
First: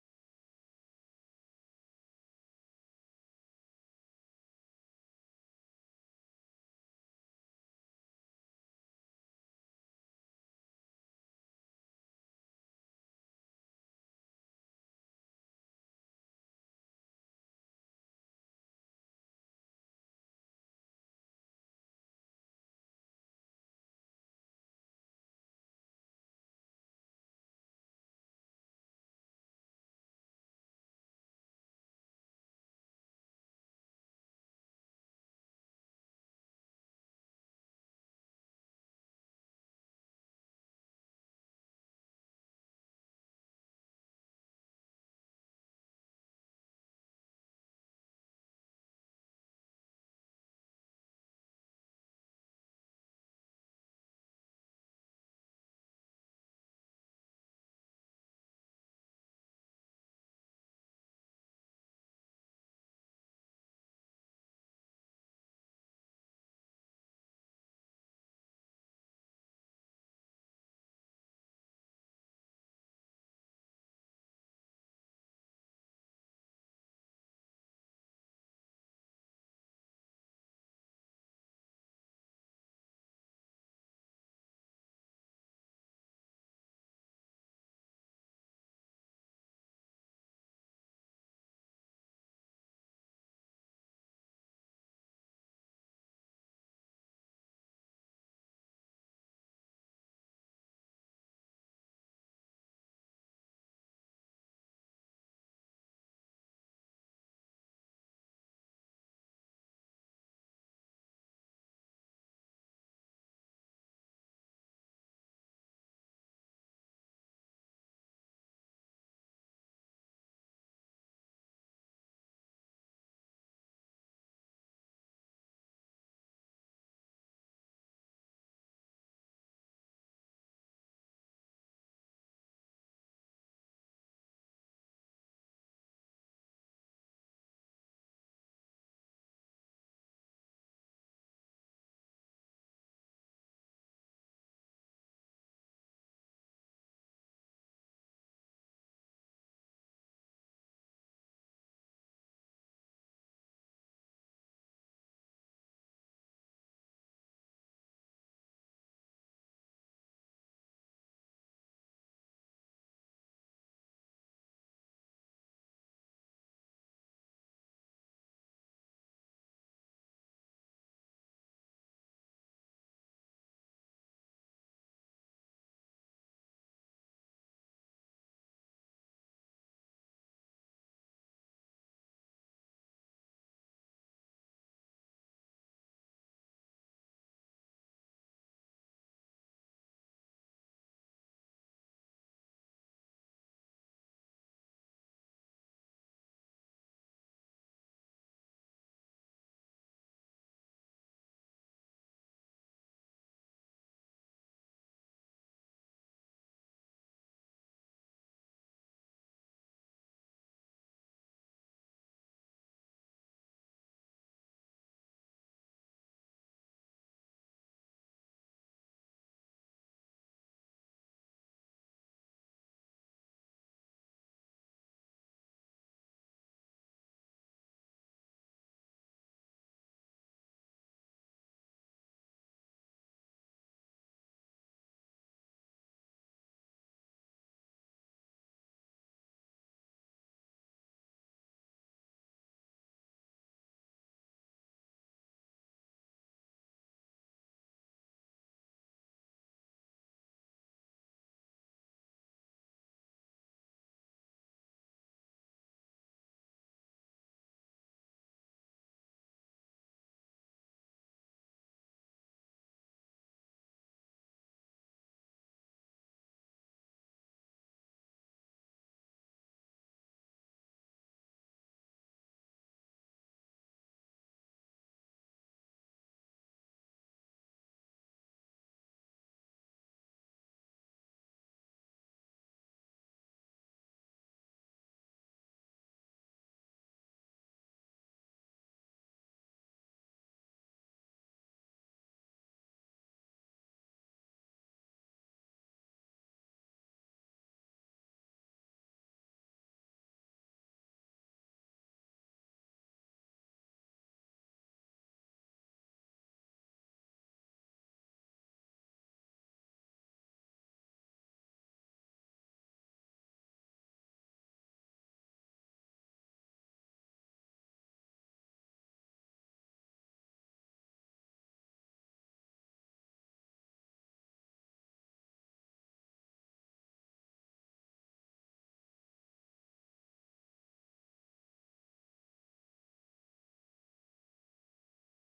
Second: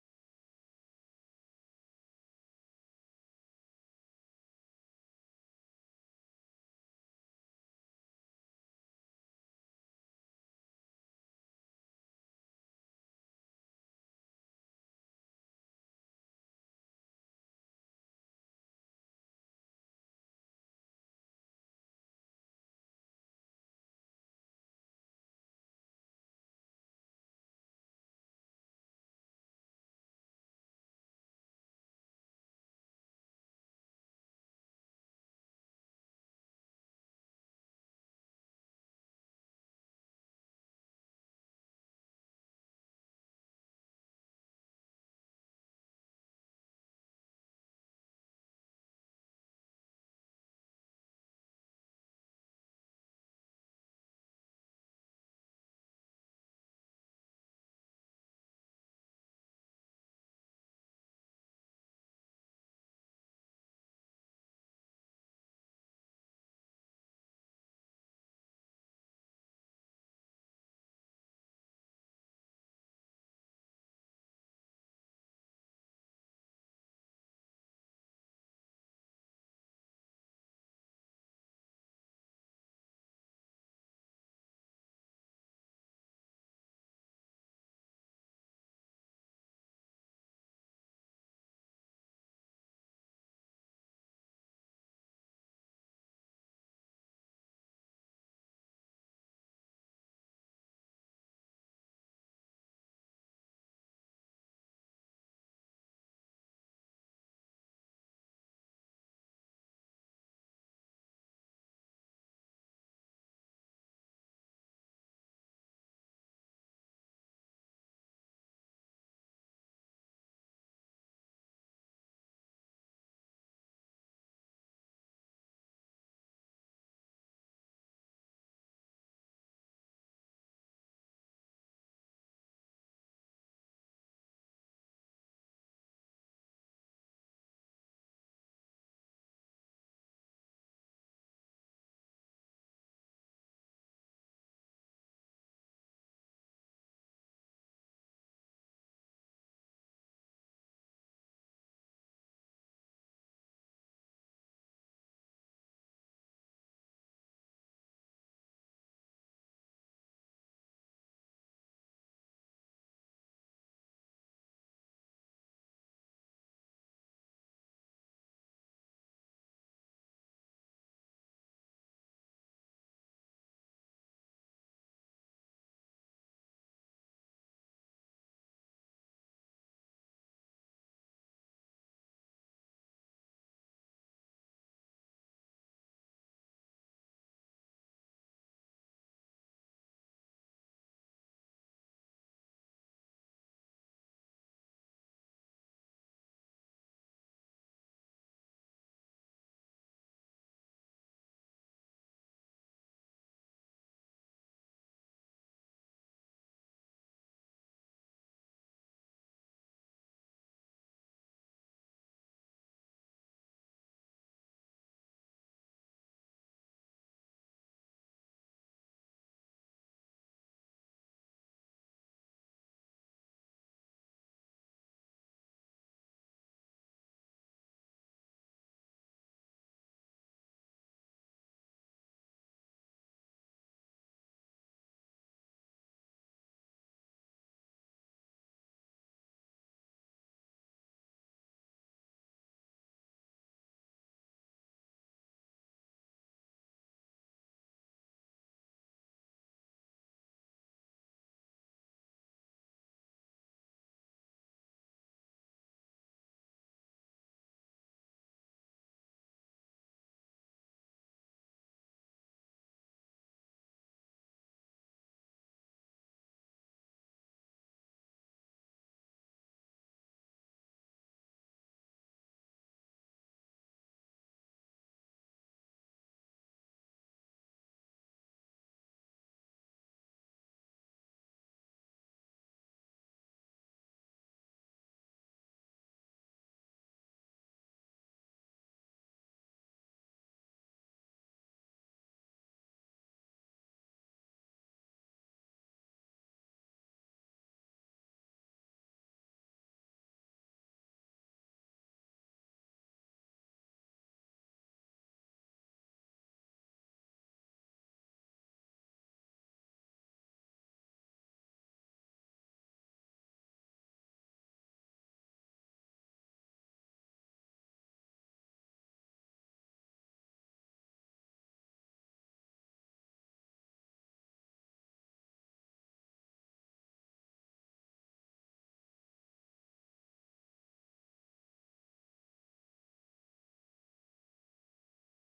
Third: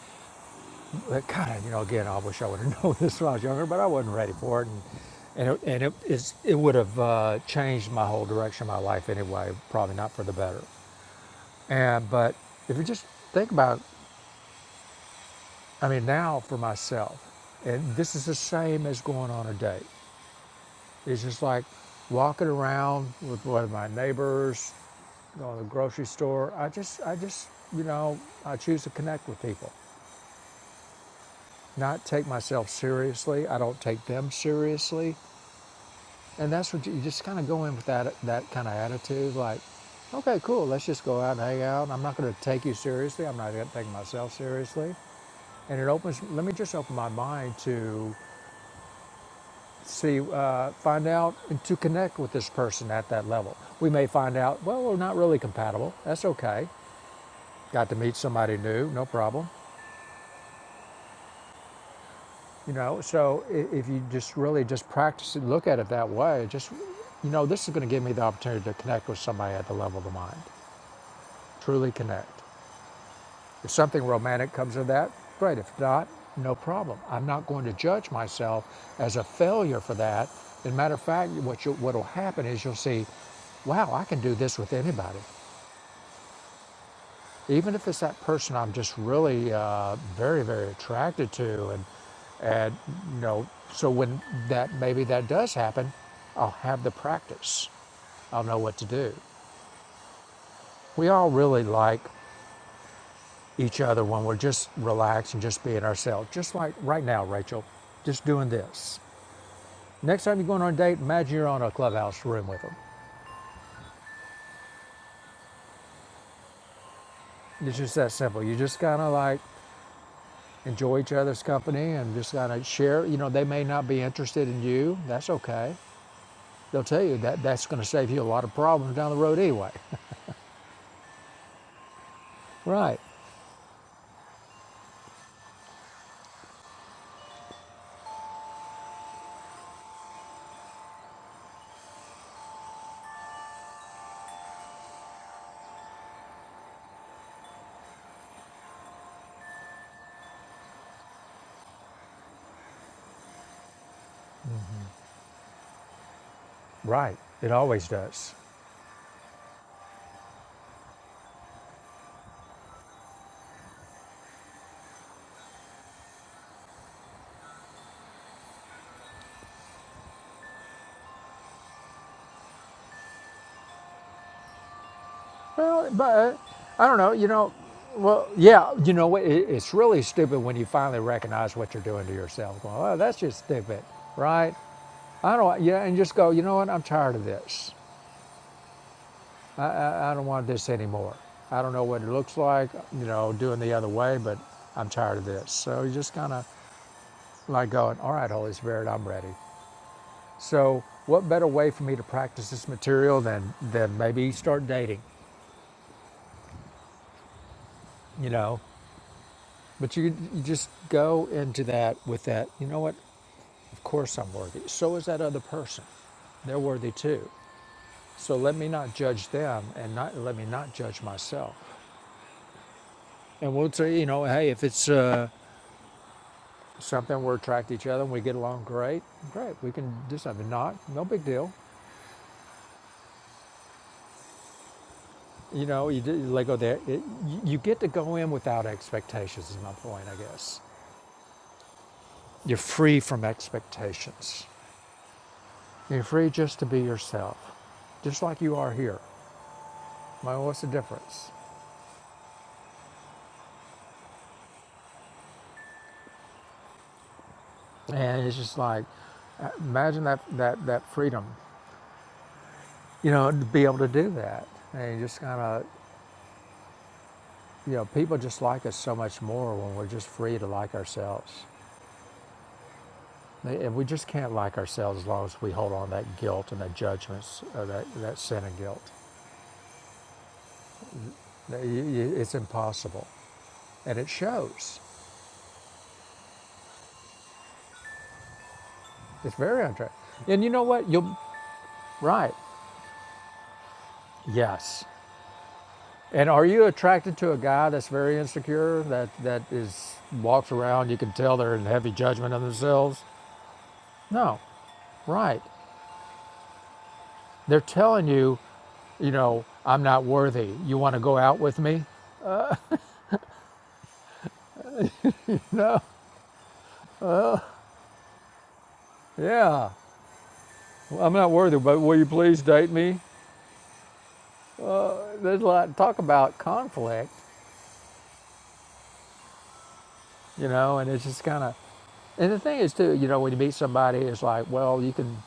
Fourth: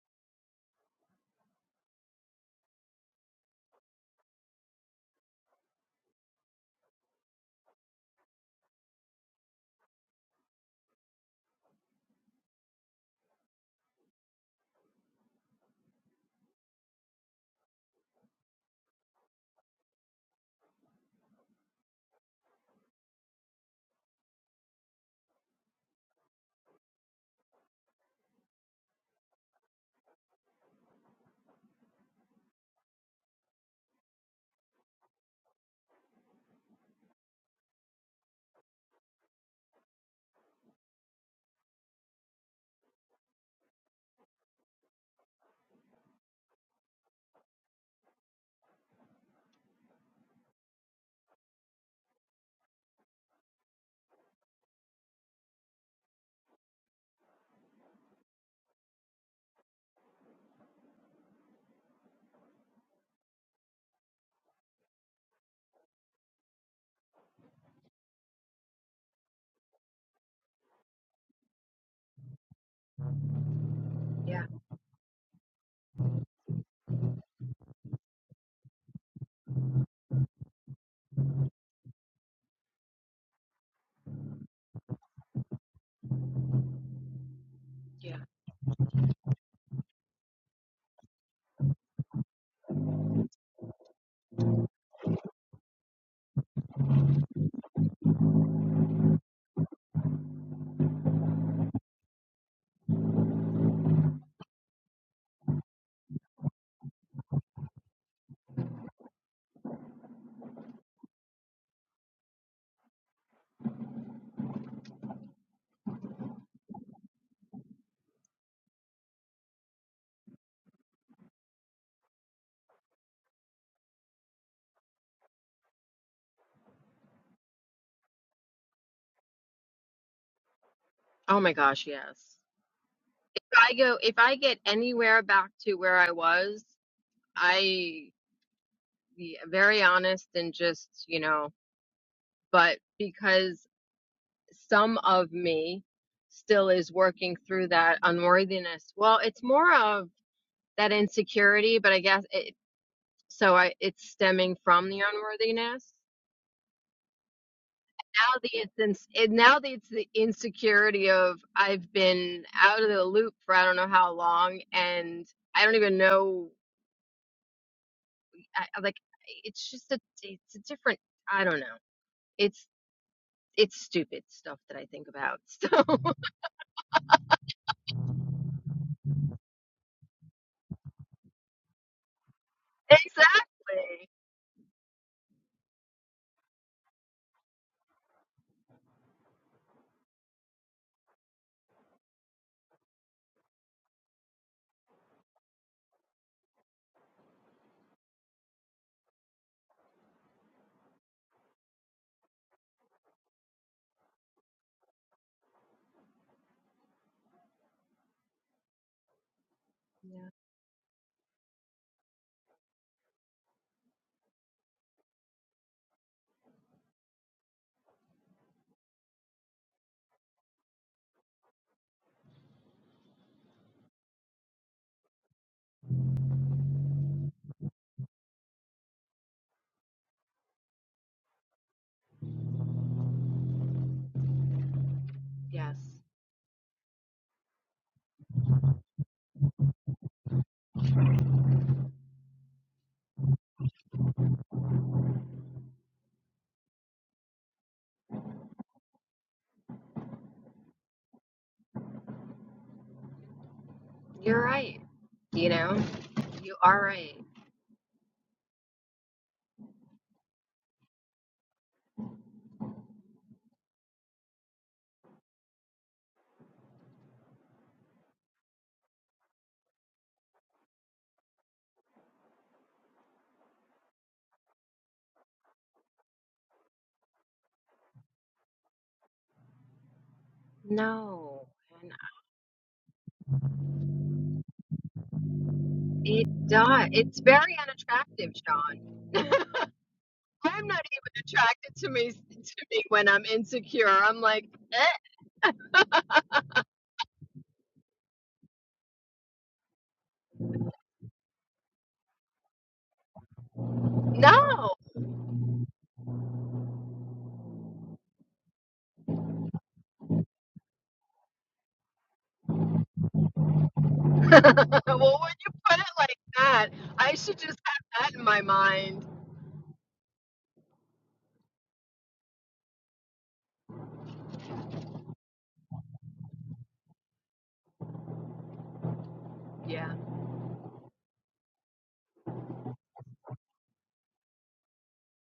A: kind of, you know, again, I wish I would have known this when I was younger, but I wasn't ready for it. And, and it, and it, is, it would have uh, changed my whole direction of my life anyway, probably not for the better. And, but if you just think about, I mean, now for myself, and this is the same as going on a date. It's just like walking around with one of my neighbors, going to the grocery store. I just, I just, you know, I choose to connect with people, not take myself seriously. I don't take them seriously, and that's what you, you just kind of go in with that that kind of attitude, like, okay, cool, let's just go out and hang out. I'm not going to take you seriously. I'm not going to take myself seriously, and it opens. Let me just open my mind to see, uh, find out and to connect with this person at that level. We may find out, well, we're not really compatible. That's okay. Got to meet somebody new, no problem. You know, so if you just really just practice it, look at it that way, just, you know, this is going to give me the opportunity to connect with somebody at the level of the mind, truly connect. If something romantic comes of that, great. If not, no problem. I'm not going to judge myself as a failure for that. As a matter of fact, what you, what'll happen is you'll see, wow, I can do this with anybody, even if it's
D: Yeah.
A: that person I'm just really uh, very, very attracted to, and and you know, so when that maybe that does happen, I'll have the practice. I'll know what to do. We all really like. each other when we're just relaxed and just being ourselves. Just like right now, Rachel, just doing this. Next time you're going on a date, imagine you're on a clubhouse room with them. It's just that simple. You just kind of like enjoy each other's company and just kind of share. You know, they may not be interested in you. That's okay. They'll tell you that that's going to save you a lot of problems down the road anyway.
D: Oh my gosh, yes.
A: right.
D: If I go, if I get anywhere back to where I was, I be very honest and just, you know, but because some of me still is working through that unworthiness. Well, it's more of that insecurity, but I guess it, so I, it's stemming from the unworthiness.
A: Right. It always does.
D: Now the it's ins- it, now the, it's the insecurity of I've been out of the loop for I don't know how long and I don't even know I, I- like it's just a it's a different I don't know. It's it's stupid stuff that I think about.
A: Well, but I don't know. You know, well, yeah. You know what? It, it's really stupid when you finally recognize what you're doing to yourself. Going,
D: So
A: oh, that's just stupid,
D: exactly.
A: right? I don't. Yeah, and just go. You know what? I'm tired of this. I, I, I don't want this anymore. I don't know what it looks like. You know, doing the other way, but I'm tired of this. So you just kind of like going, all right, Holy Spirit, I'm ready. So what better way for me to practice this material than than maybe start dating? You know. But you,
D: Yeah.
A: you just go into that with that, you know what? Of course I'm worthy. So is that other person. They're worthy too. So let me not judge them and not let me not judge myself. And we'll say, you know, hey, if it's uh, something we're attracted to each other and we get along great, great. We can do something. Not, no big deal. You
D: Yes.
A: know, you, did- you let go there. It, you you get to go in without expectations, is my point, I guess. You're free from expectations. You're free just to be yourself, just like you are here. Well, what's the difference?
D: You're right. You know, you are right.
A: And it's just like, uh, imagine that, that, that freedom, you know, to be able to do that. And you just kind of, you know, people just like us so much more when we're just free to like ourselves. And we just can't like ourselves as long as we hold on to that guilt and that judgments, or that, that sin and guilt.
D: No. And
A: It's impossible. And it shows.
D: it does. It's very unattractive, Sean.
A: It's very untrue. And you know
D: I'm not
A: what? You'll,
D: even attracted to me
A: right.
D: to me when I'm insecure. I'm like,
A: Yes.
D: eh,
A: And are you attracted to a guy that's very insecure, that that is walks around, you can tell they're in heavy judgment of themselves? No.
D: no.
A: Right. They're telling you, you know, I'm not worthy. You want to go out with me?
D: well, when you put
A: No.
D: it like that, I should just have that in my mind.
A: Yeah. Well, I'm not worthy, but will you please date me? There's a lot talk about conflict,
D: yeah.
A: you know, and it's just kind of and the thing is too, you know, when you meet somebody, it's like, well, you can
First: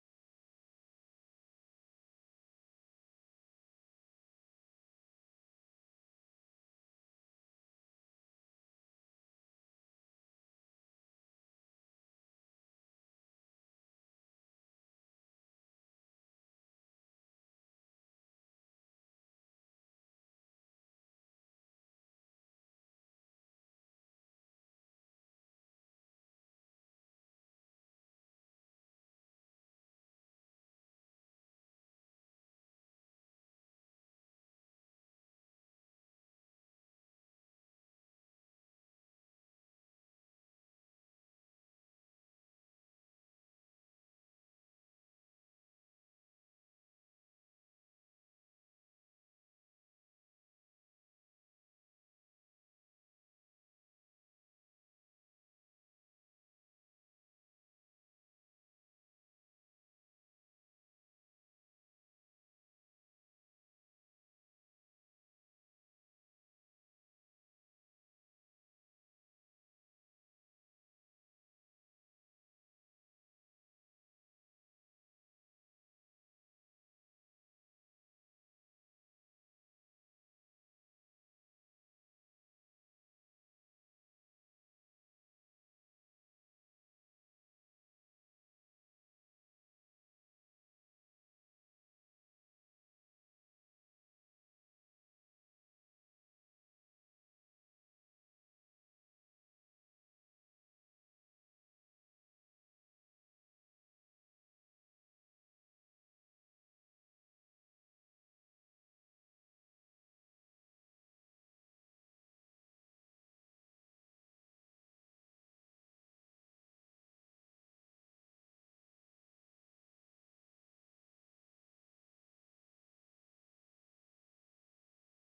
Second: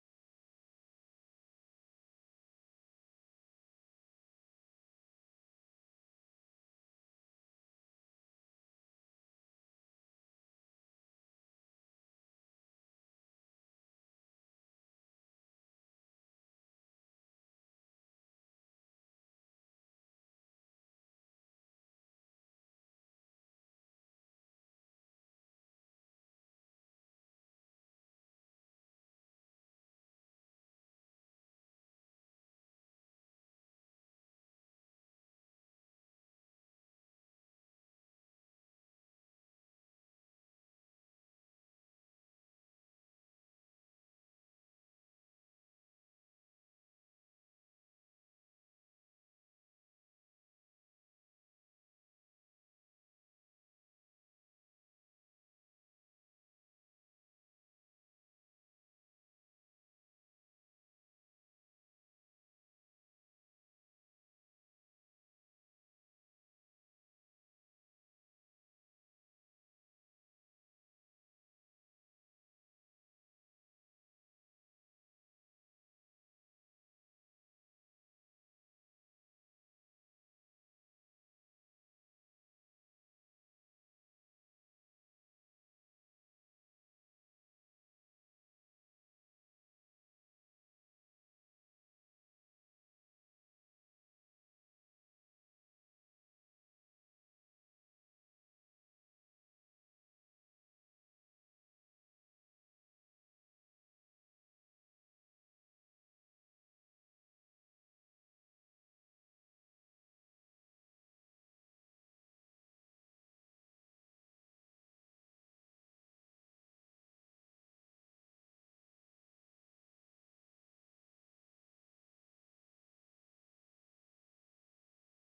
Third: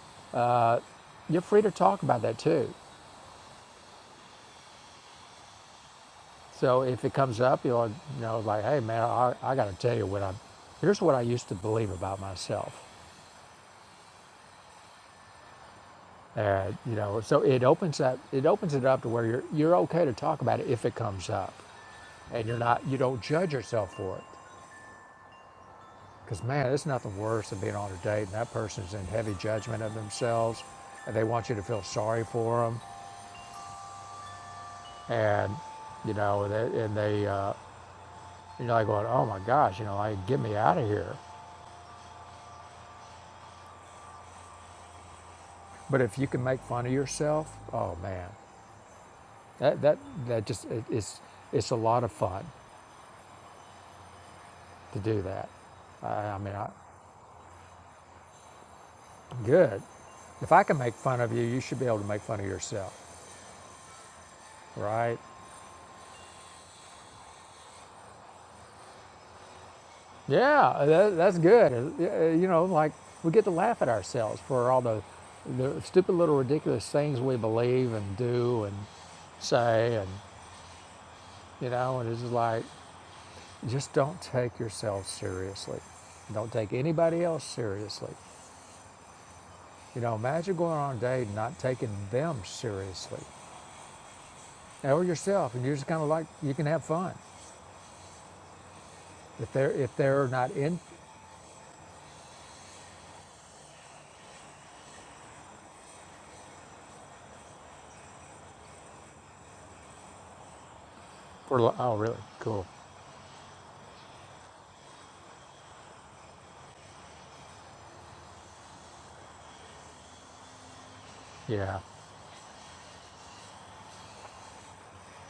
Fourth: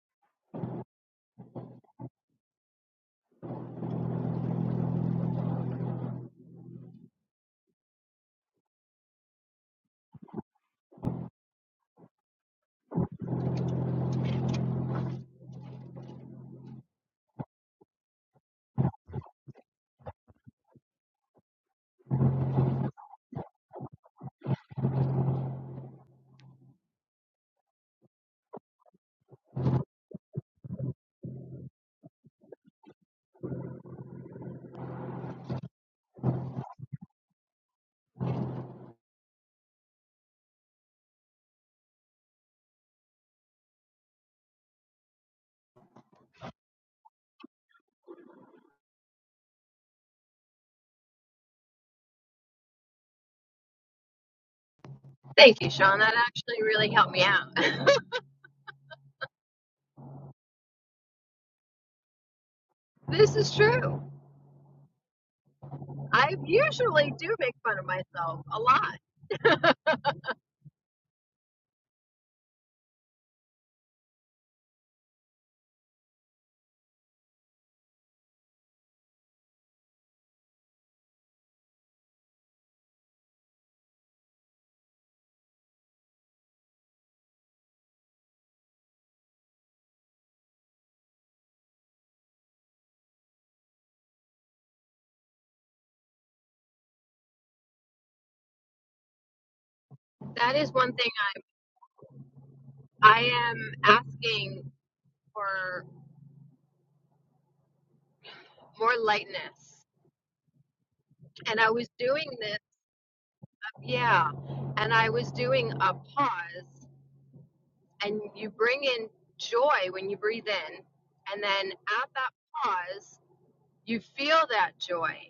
A: you're free to talk about that too. So if it comes up, you'll you know like, hey man, I, I got to tell you what I, am here's what I used to believe about myself. Uh, you know, so it opens up, it opens it up to where you're you're okay to talk about it if it comes up, and you're not you don't judge yourself for it. Because man, it's nothing worse than being on a date and that person's in heavy judgment of themselves, and they want you to feel sorry for them, and you know, they, and they uh, you're like going, oh my gosh, you know, like get me out of here. But if you can make fun of yourself, oh man, That that that just it, it's it's a lot of fun to do that.
D: Thank you, Sean.
A: I,
D: That
A: I mean,
D: actually
A: I,
D: really helped me out.
A: good. If I can make fun of you, you should be able to make fun of yourself,
D: this is true.
A: right?
D: I usually do make fun of myself a lot.
A: Yeah, that, that's good. Uh, uh, You know, like we get to laugh at ourselves for all the the stupid little ridiculous things we believe and do and say, and you know, and it's just like just don't take yourself seriously. Don't take anybody else seriously. You know, imagine going on a date and not taking them seriously, or yourself, and you're just kind of like you can have fun. If they're if they're not
D: That is
A: in,
D: one thing I am asking for more lightness. And
A: for
D: I was
A: oh really
D: doing this,
A: cool,
D: yeah, and I was doing a pause, and you bring in joy when you breathe in. And then
A: yeah,
D: at that pause, you feel that joy.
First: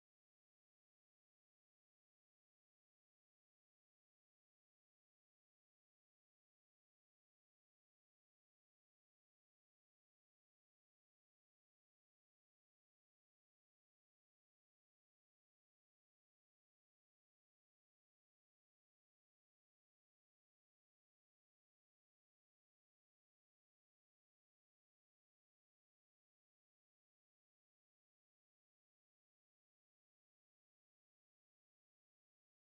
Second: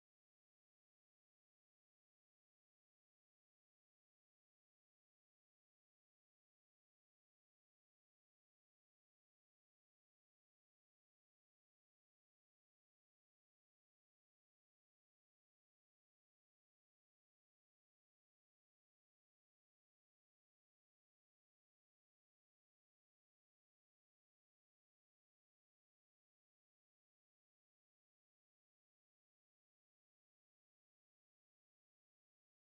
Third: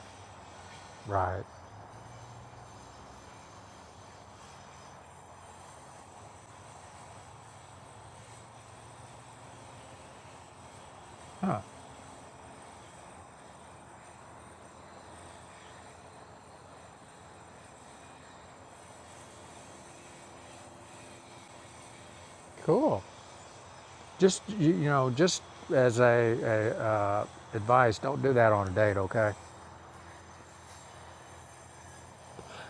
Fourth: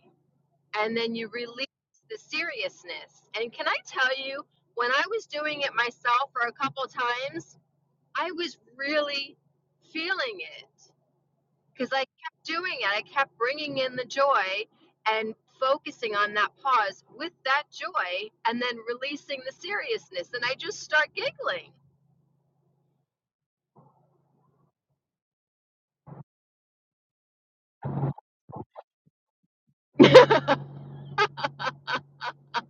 D: and then you
A: right,
D: release the seriousness. And can I tell you, when I was doing it myself for a couple times, I was really feeling it
A: huh,
D: because I kept doing it. I kept bringing in the joy and focusing on that pause with that joy and then releasing the seriousness. And I just start giggling.
A: cool. Just you, you know, just as a, a uh, advice, don't do that on a date, okay?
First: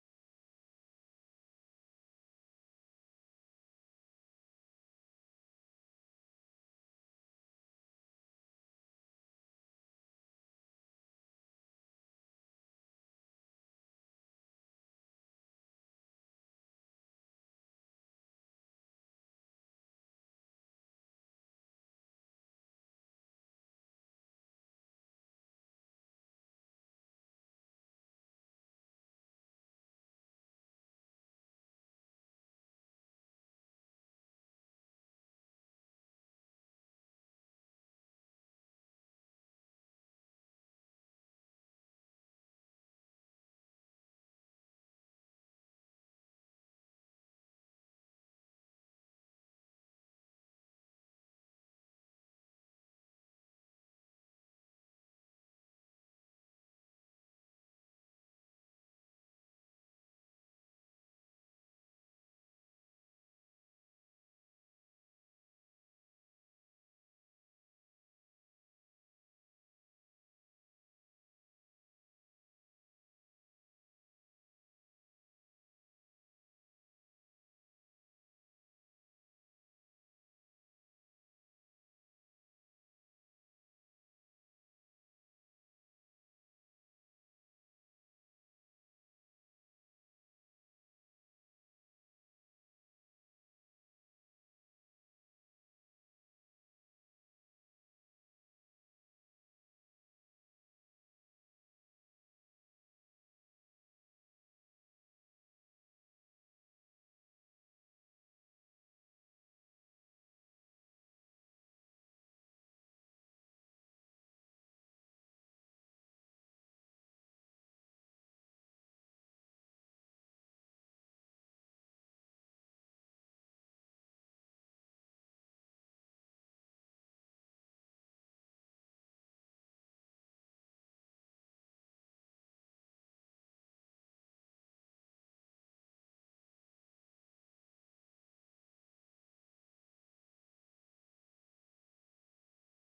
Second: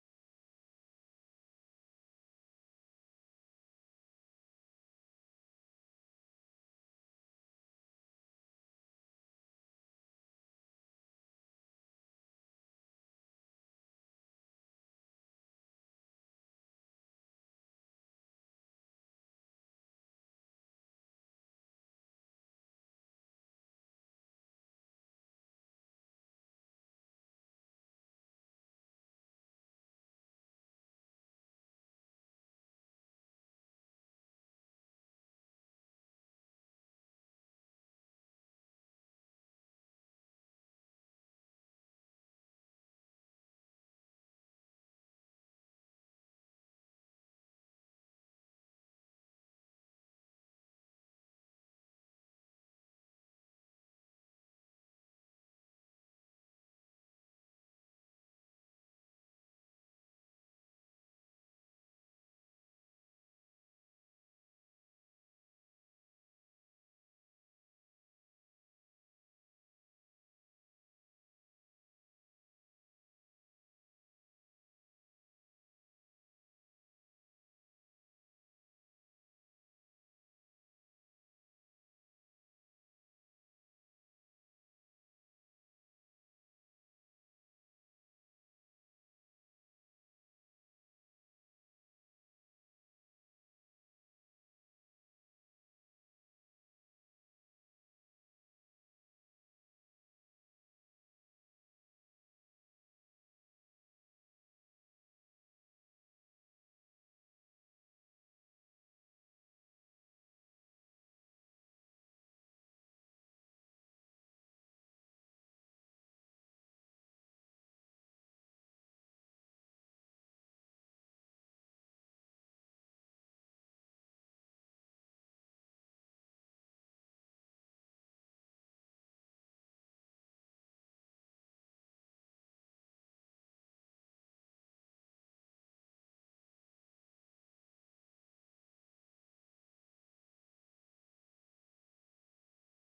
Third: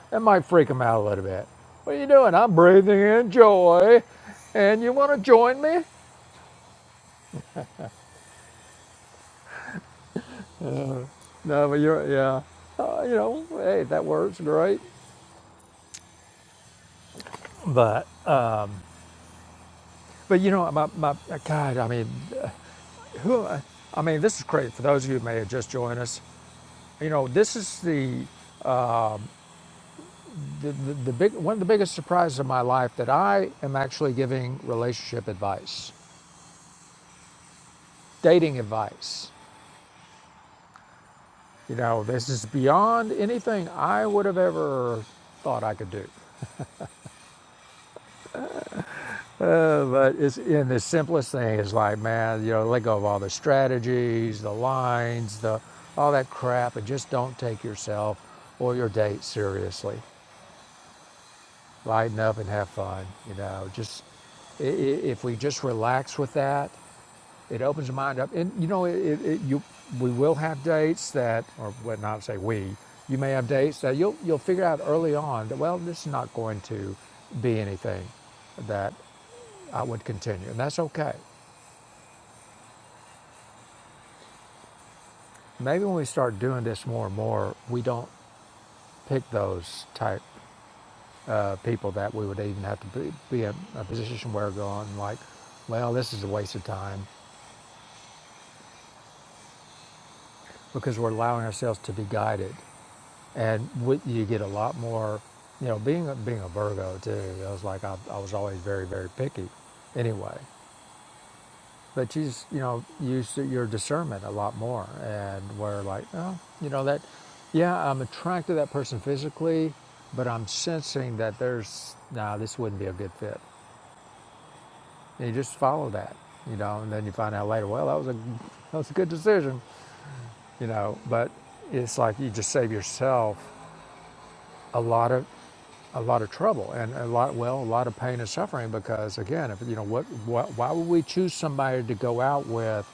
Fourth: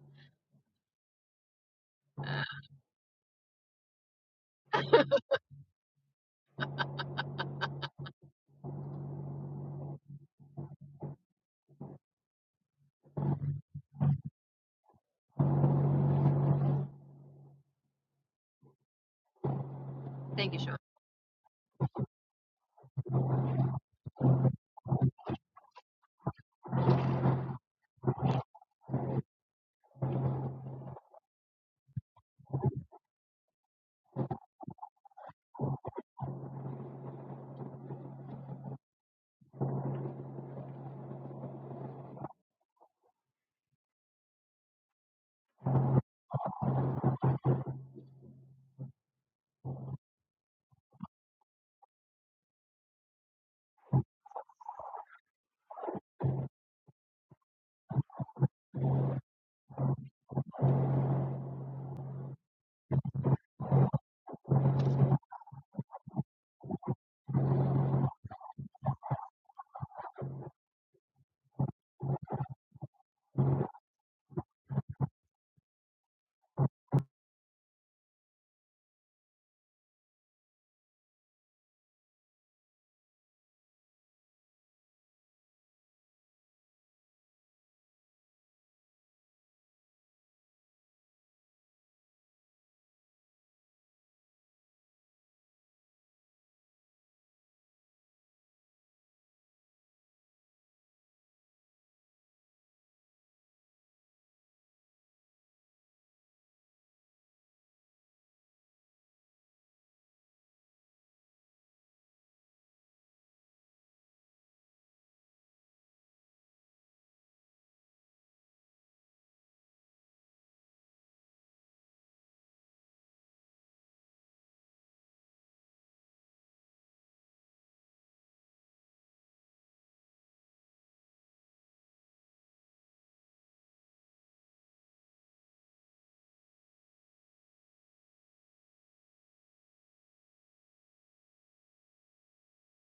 A: That might freak them out a little bit. What are you doing? I'm breathing in joy, and you want to join me? No, but you're yeah, uh, you know, hey, that works great, but. But you
D: Thank you,
A: know,
D: Sean.
A: my, my God, I mean, who? I mean, this is crazy for those of you who may have just joined us. You know, this is the the, the, the big one of the biggest surprises of my life that I am actually giving relationship advice, dating advice. You know, this is beyond anything I would have ever thought I could do. Uh, but it's in the simplest thing is like, man, you know, let go of all the strategies, the lines, the all that crap, and just don't take yourself or your date seriously. lighten up and have fun. You know, just i- i- if we just relax with that, it opens the mind up. And you know, it, it, it- you we will have dates that, or well, not say we, you may have dates that you'll you'll figure out early on that well, this is not going to be anything that I would continue, and that's okay. Maybe when we start doing this more and more, we don't pick those type uh, people that we would even have to be, be in a position where we're going like, well, this is a waste of time. because we're allowing ourselves to be guided. And you get a lot more, you know, being a, being a Virgo too, I was like, I, I was always very, very picky anyway. But you, just, you know, use your discernment a lot more. And we're like, oh, you know, that, yeah, I'm attracted to that person physically, but I'm sensing that there's, nah, this wouldn't be a good fit. And you just follow that, you know, and then you find out later, well, that was a, that was a good decision, you know, but it's like you just save yourself a lot of a lot of trouble and a lot well a lot of pain and suffering because again if you know what, what why would we choose somebody to go out with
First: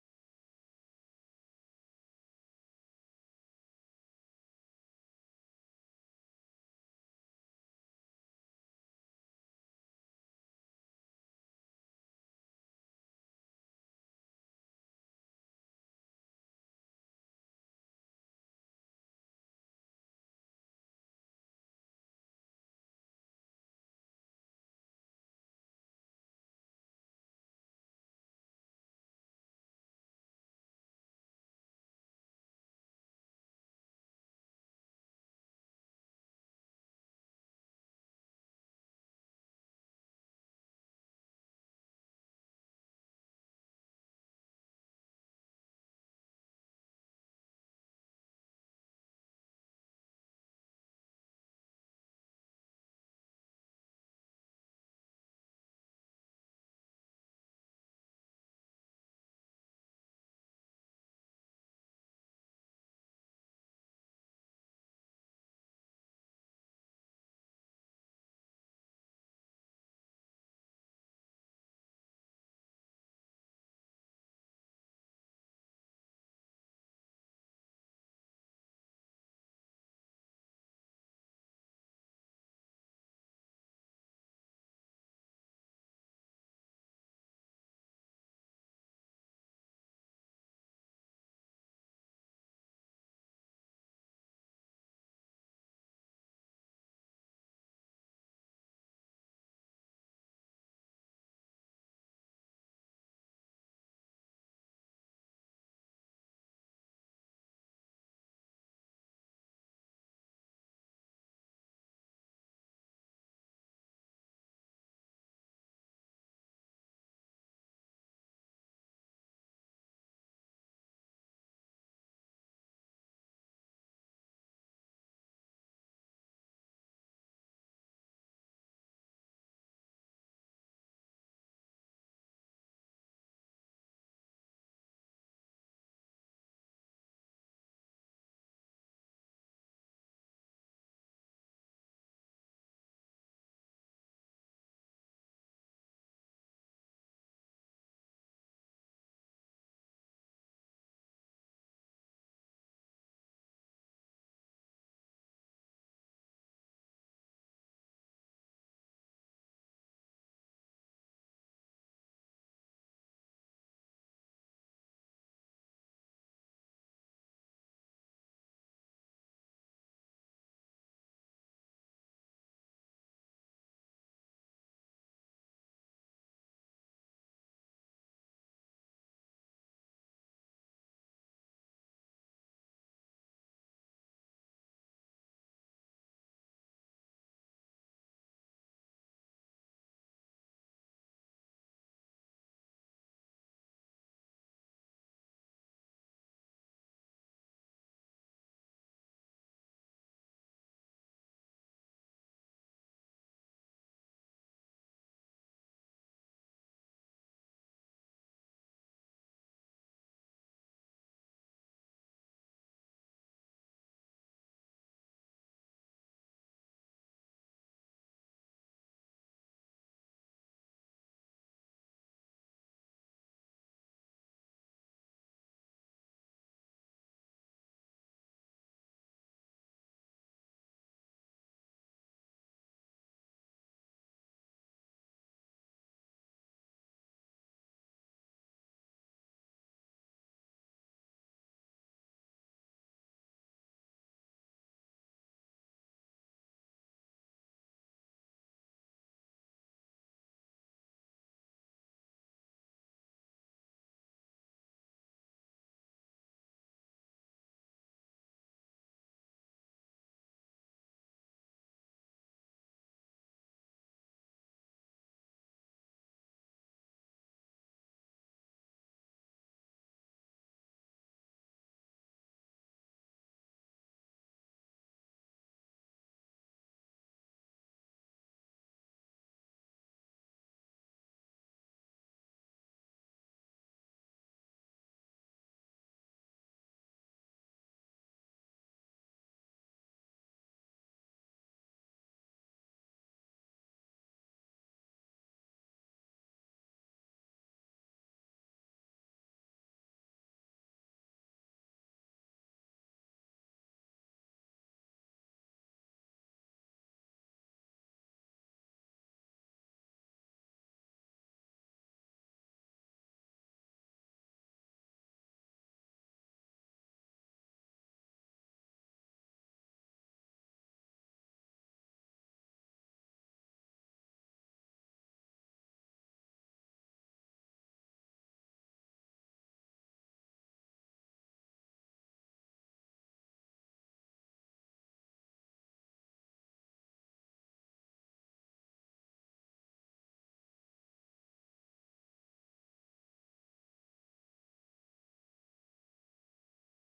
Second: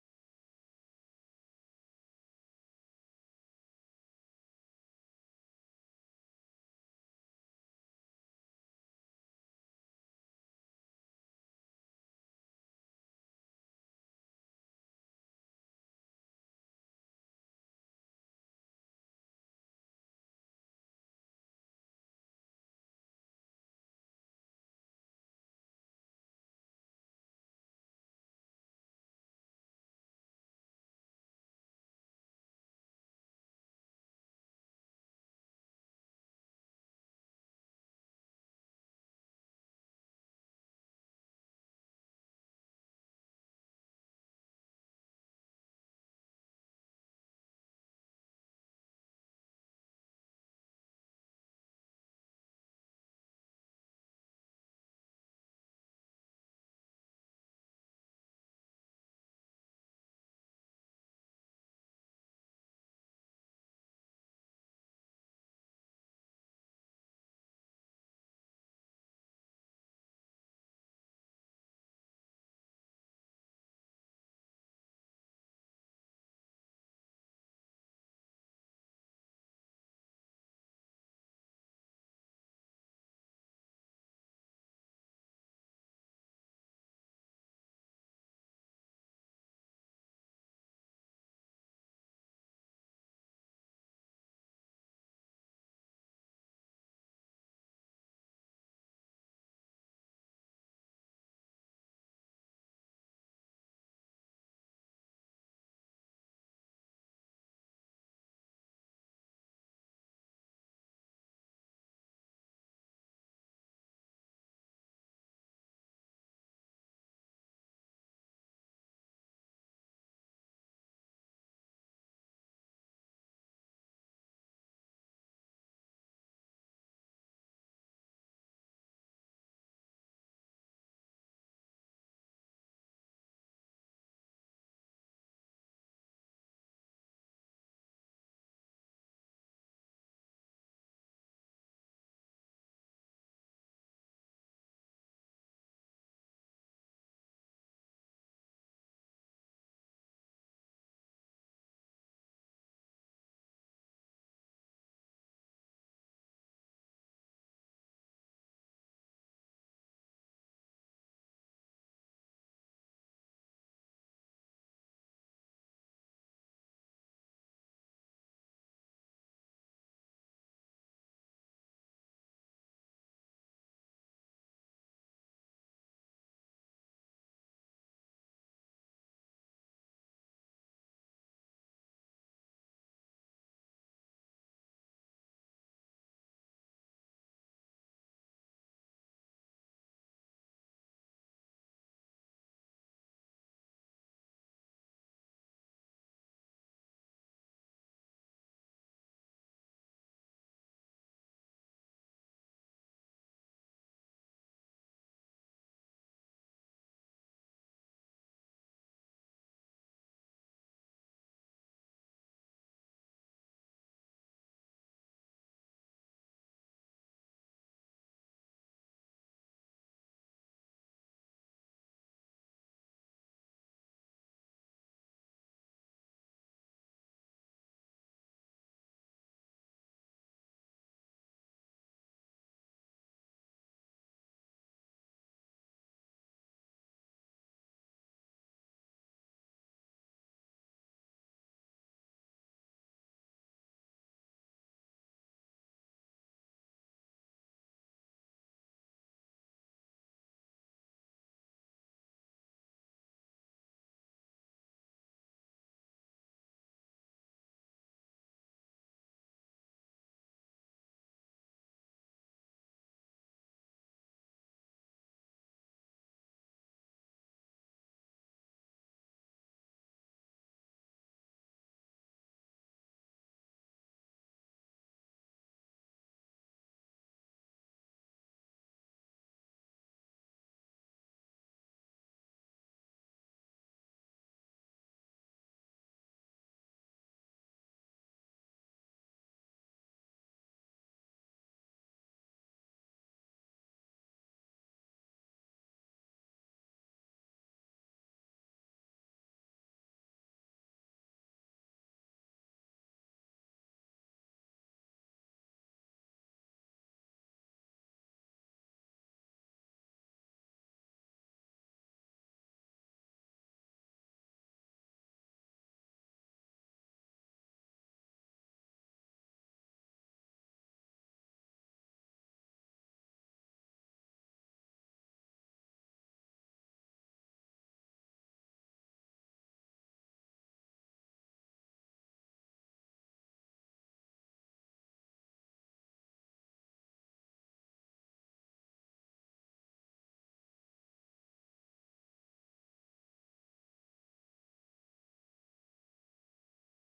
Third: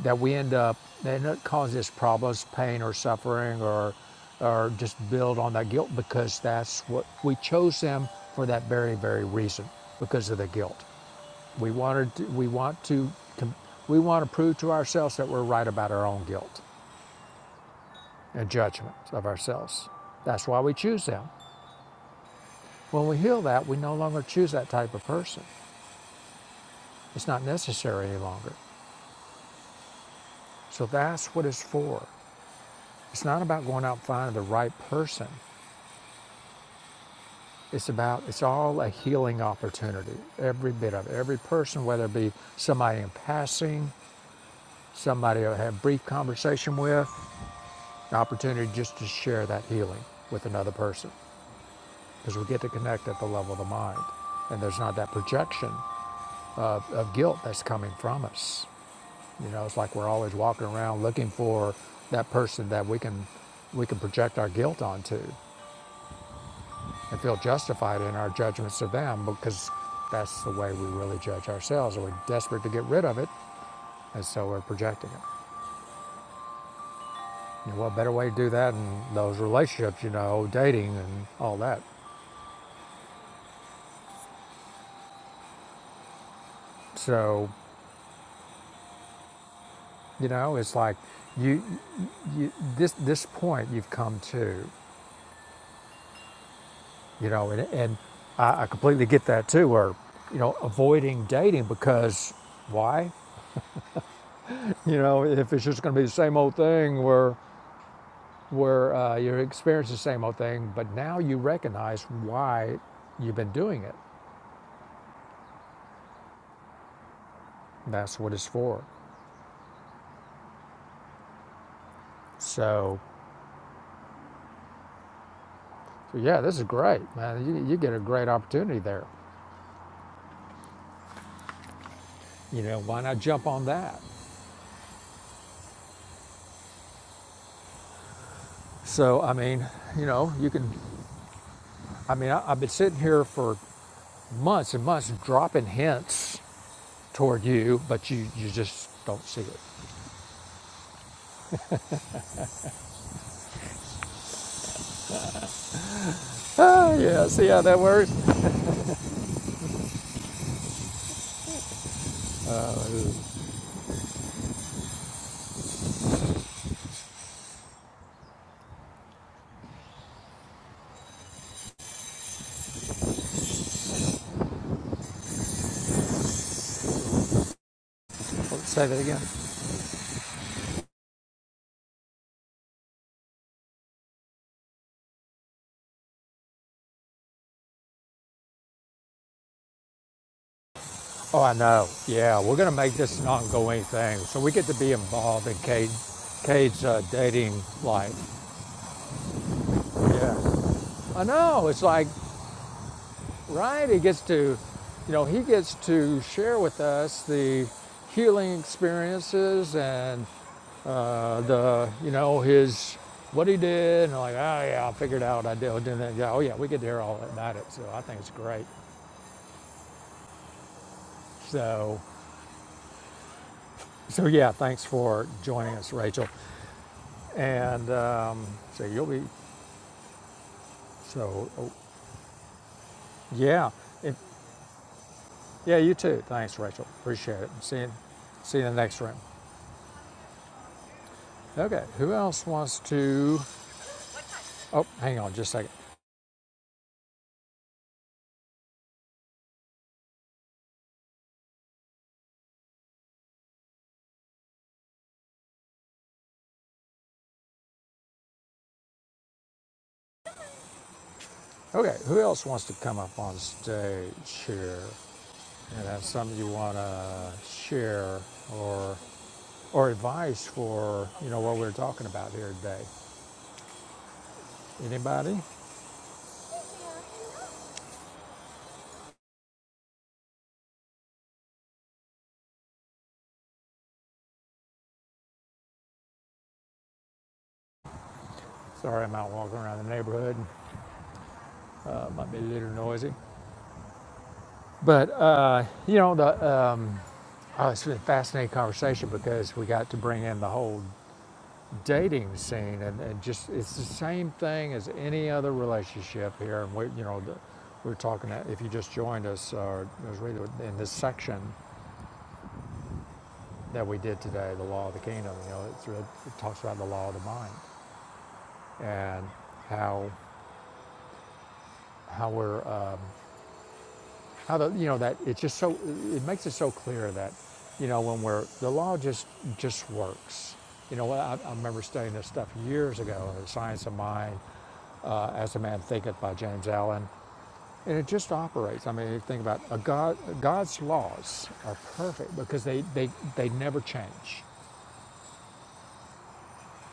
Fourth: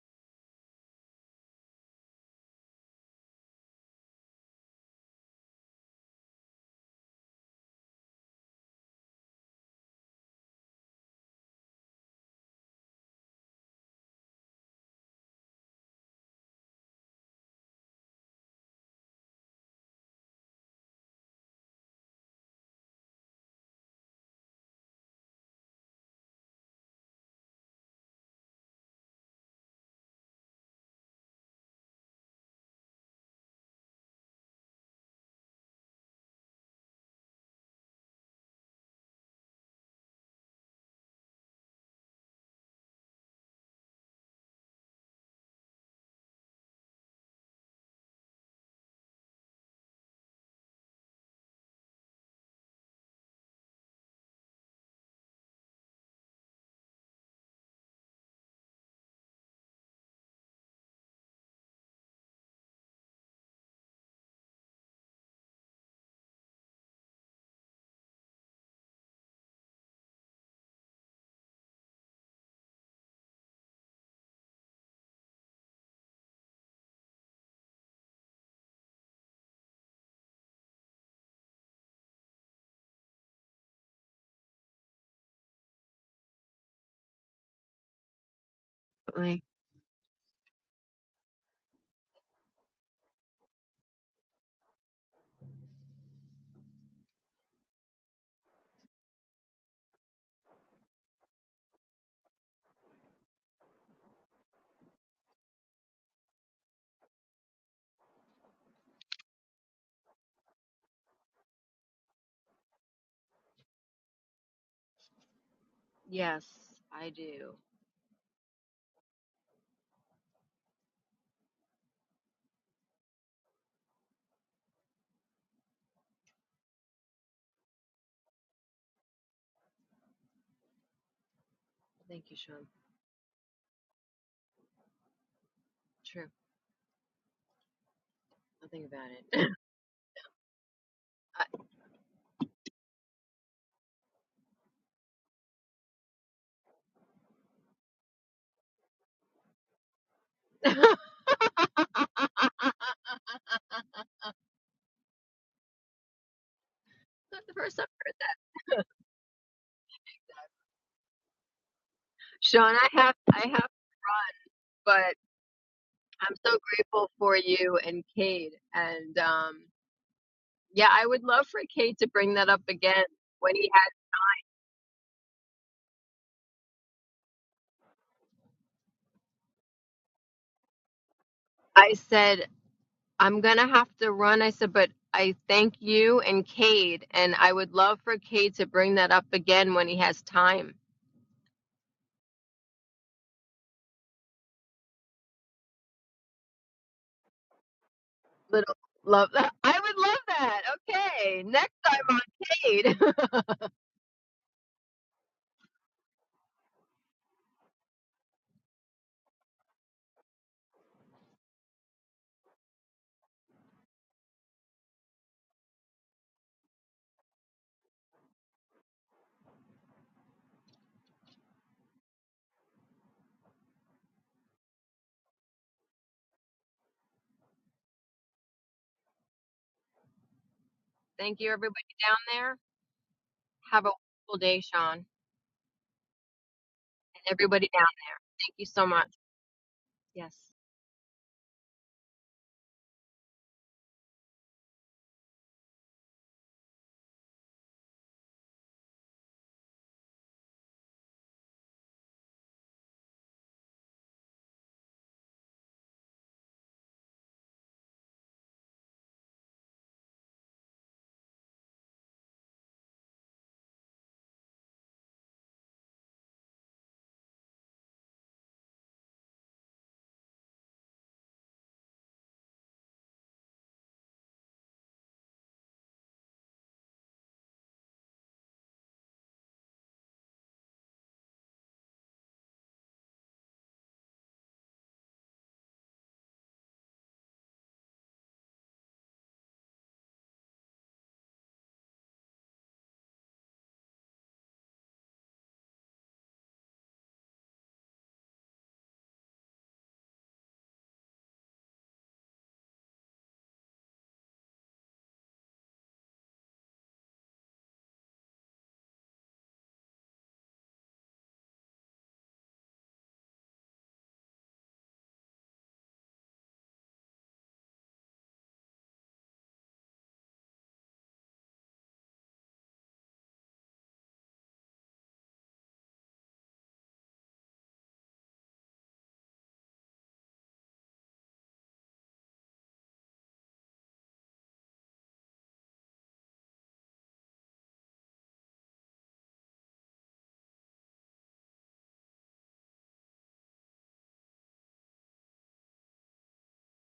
A: that we end up that end up causes us problems pain or suffering or or just build on that guilt because that's what we chose them for that very very reason because of the guilt we wanted to, we want to com- we want to prove to ourselves that we're right about our own guilt and judgment of ourselves that's why we choose them When we heal that, we no longer choose that type of person. It's not necessary any longer. So that's what it's for. It's not about going out and finding the right person. It's about, it's all a healing opportunity, every bit of it. Every person, whether it be somebody in passing, somebody I had a brief conversation with, an opportunity just to share that healing with another person. Because we get to connect at the level of the mind. And there's not that projection of, of guilt that's coming from us. You know, it's like we're always walking around looking for that person that we can we can project our guilt onto and feel justified in our judgments of them because that's the way we really judge ourselves. We're desperate to get rid of it, and so we're projecting it. You know, what better way to do that than those relationships, you know, dating and all that. So,
D: Like,
A: you know, it's like you, you this this point you've come to you know, and, and I, I completely get that too, or, you know, avoiding dating because why? You know, if it's just going to be the same old thing where, where uh, you're experiencing the same old thing, but now you recognize why you've been doing it.
D: yes, I do.
A: That's what it's for. So, so yeah, this is great, man. You, you get a great opportunity there.
D: Thank you,
A: You
D: Sean.
A: know, why not jump on that?
D: True. I'll think about
A: So, I
D: it.
A: mean, you know, you can, I mean, I, I've been sitting here for months and months dropping hints toward you, but you, you just don't see it.
D: Not
A: Ah, yeah, see
D: the
A: how
D: first
A: that
D: time.
A: works?
D: Sean, I have I have to run, but I'm so grateful for you and Cade. And um, yeah, I would love for Cade to bring that up again when he
A: Let's say that again.
D: had. I said, I'm going to have to run. I said, but I thank you and Cade. And I would love for Cade to bring that up again when he has time.
A: Oh, I know. Yeah, we're going to make this an ongoing thing. So we get to be involved in Cade, Cade's uh, dating life.
D: Little love that. I would love that.
A: Yeah. I
D: Okay.
A: know.
D: Next
A: It's
D: time
A: like
D: on Cade.
A: Right, he gets to, you know, he gets to share with us the healing experiences and uh, the, you know, his what he did, and like, oh yeah, I figured out I did, I did that. Yeah, oh yeah, we could hear all about it. So I think it's great. So, so yeah, thanks for joining us, Rachel. And um, so you'll be,
D: thank
A: so
D: you,
A: oh,
D: everybody down there.
A: yeah,
D: Have a
A: if,
D: wonderful day, Sean. And
A: yeah, you too. Thanks, Rachel. Appreciate it.
D: everybody
A: See
D: down
A: you,
D: there. Thank
A: see you
D: you
A: in the
D: so
A: next
D: much.
A: room.
D: Yes.
A: Okay, who else wants to? Oh, hang on just a second. Okay, who else wants to come up on stage here and have something you want to share or or advice for, you know, what we're talking about here today? Anybody? Sorry, I'm out walking around the neighborhood. Uh, might be a little noisy. But, uh, you know, the, um, oh, it's been a fascinating conversation because we got to bring in the whole dating scene, and, and just it's the same thing as any other relationship here. And we, you know, the, we are talking that if you just joined us, or it was really in this section that we did today, the law of the kingdom. You know, it's really, it talks about the law of the mind and how how we're. Um, how the you know that it's just so it makes it so clear that you know when we're the law just just works you know I, I remember studying this stuff years ago the science of mind uh, as a man thinketh by james allen and it just operates i mean you think about a god god's laws are perfect because they they, they never change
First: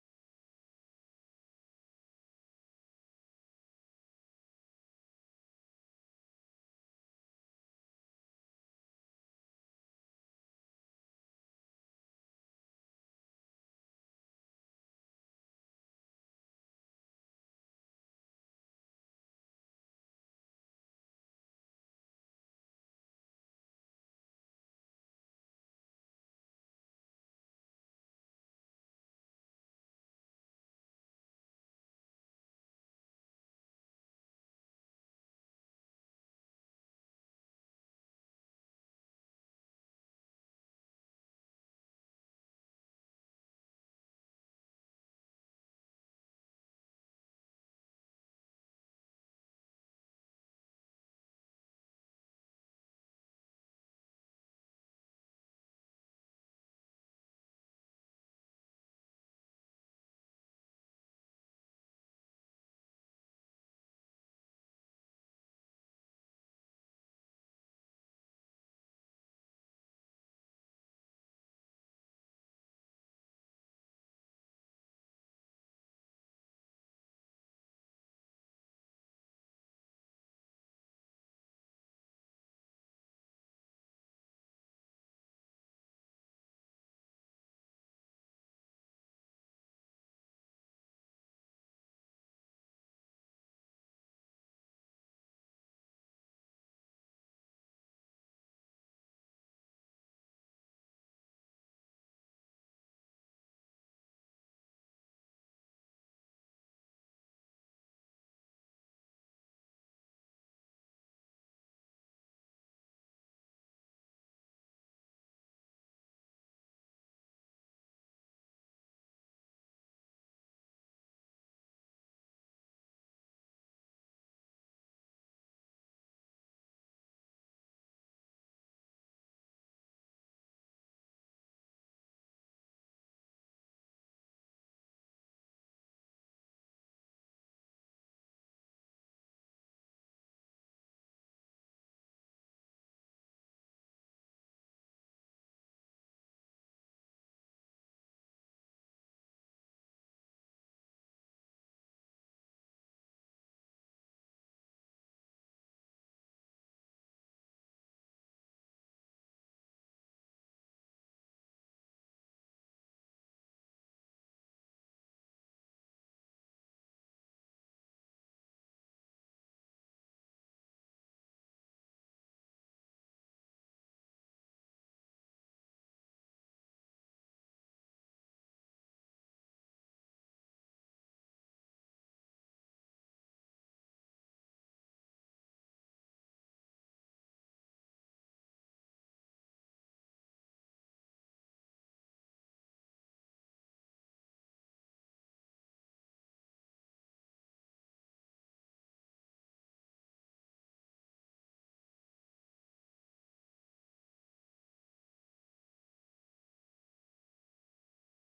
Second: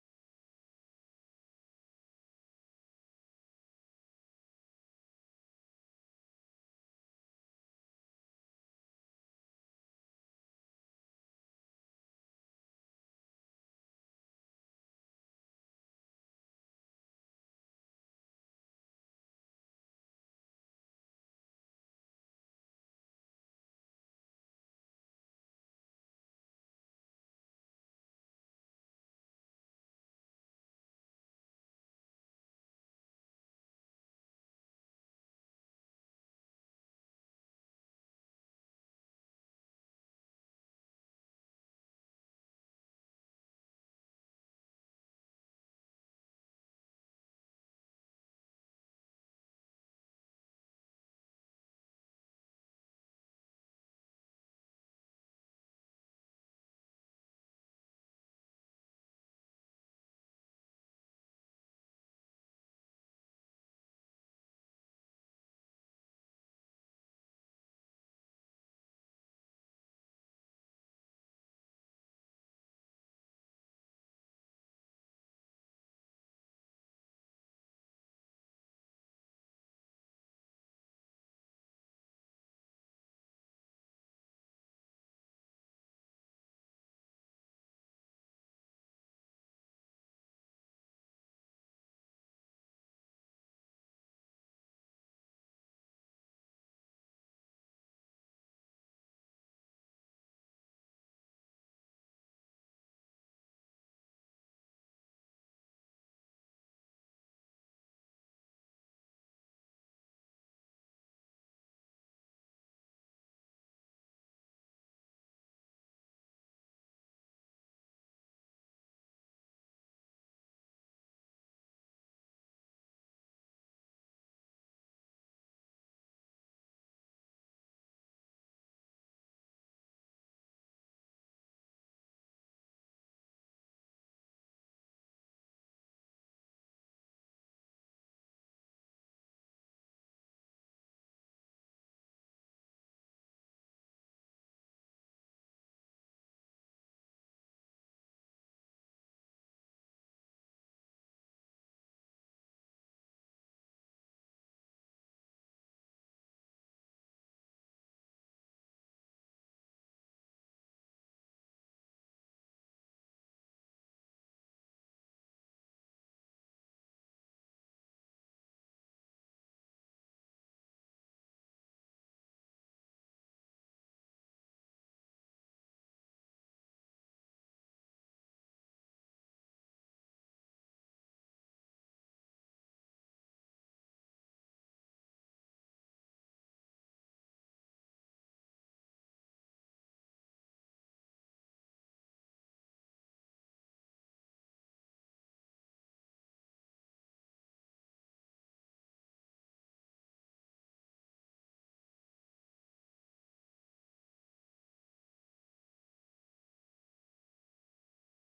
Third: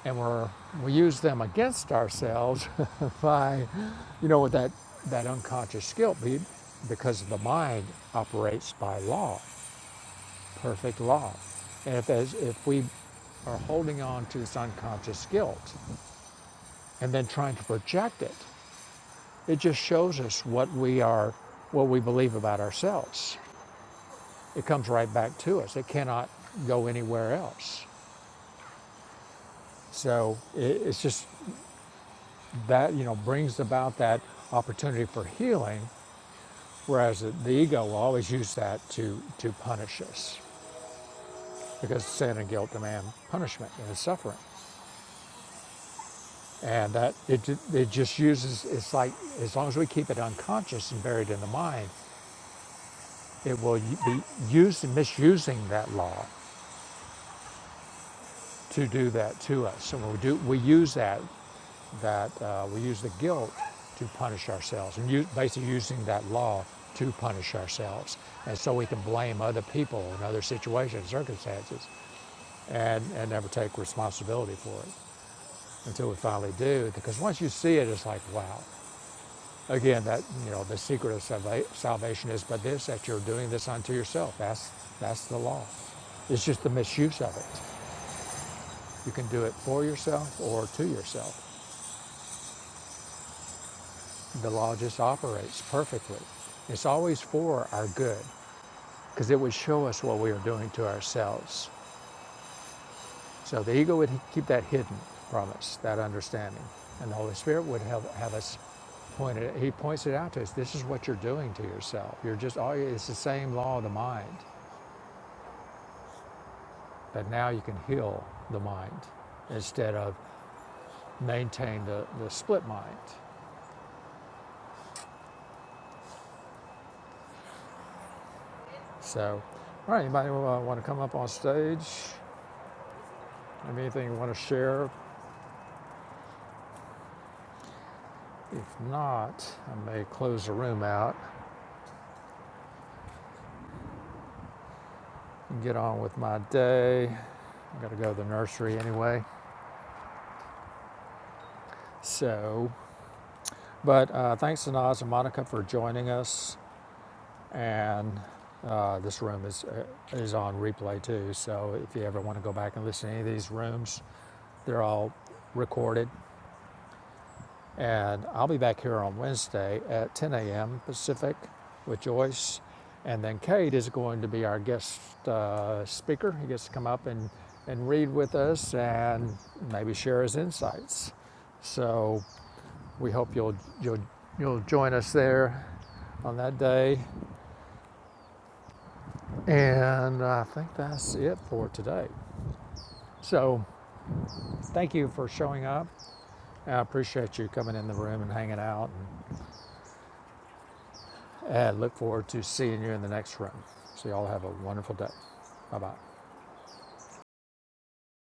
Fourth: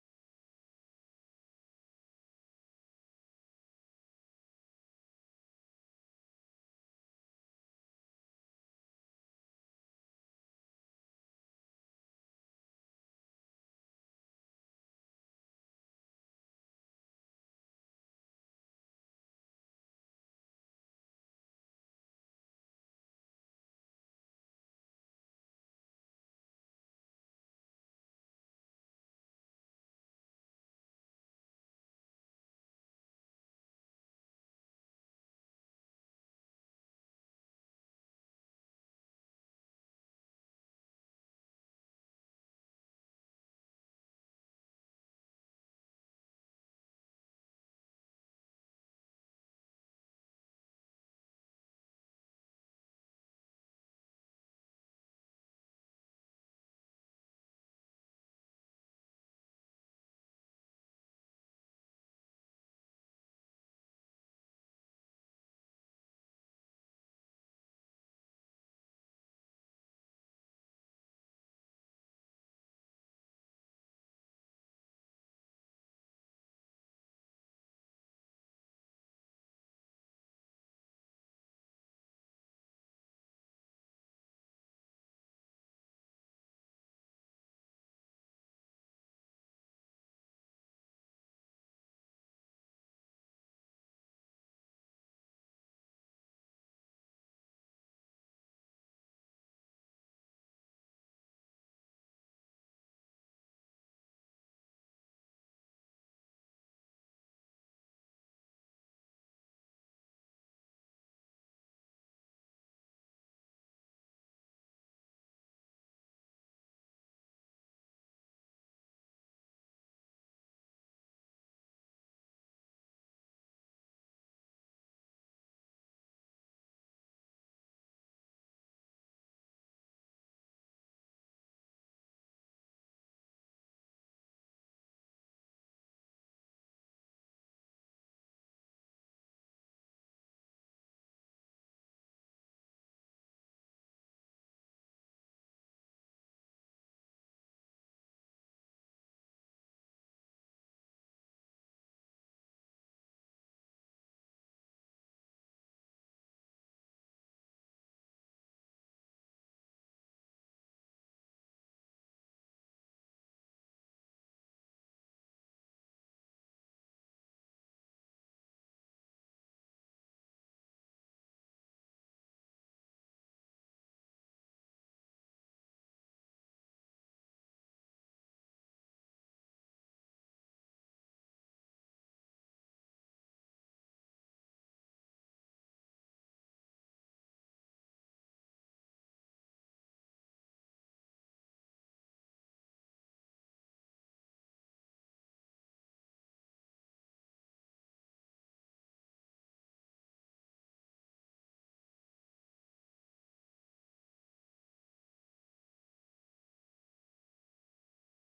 A: and we're, we use them against ourselves by, you know, with that, that unconscious guilt be, because the mind operates by law, perfect law. And if, as, if we are holding on to this unconscious guilt and then trying to project it, it just shows us what we are, what we believe about ourselves. It comes right back to us. It cannot go anywhere else. So it, it's just that you know brings about that opportunity for healing whereas the, the ego will always use that to to punish us because sin and guilt demand punishment and suffering and that it, it just uses it's like as long as we keep it unconscious and buried in the mind it will be used misusing that law to do that to us and we do we use that that uh, we use the guilt to punish ourselves, and use, basically using that law to punish ourselves. And so we can blame other people and other situations, circumstances, and, and never take responsibility for it until we finally do. Because once you see it, it's like, wow. Again, that you know the secret of salva- salvation is but this that you're doing this unto yourself. That's that's the law. It's just the misuse of it. You can do it for yourself or to yourself. the law just operates perfectly. It's always for our good because it would show us what we are doing to ourselves. So the ego would keep that hidden from us, that understanding. And the Holy Spirit would have, have us point it, He points it out to us. This is what you're doing to yourself. You're just, all- it's the same law of the mind, but now you can heal the mind instead of maintain the, the split mind. So, all right, anybody want to come up on stage? Have anything you want to share If not, I may close the room out and get on with my day. I gotta go to the nursery anyway. So, but uh, thanks to Naz and Monica for joining us. And uh, this room is uh, is on replay too. So if you ever want to go back and listen to any of these rooms, they're all recorded And I'll be back here on Wednesday at 10 a.m. Pacific with Joyce. And then Kate is going to be our guest uh, speaker. He gets to come up and, and read with us and maybe share his insights. So we hope you'll, you'll, you'll join us there on that day. And I think that's it for today. So thank you for showing up. I appreciate you coming in the room and hanging out. And and look forward to seeing you in the next run. So, y'all have a wonderful day. Bye bye.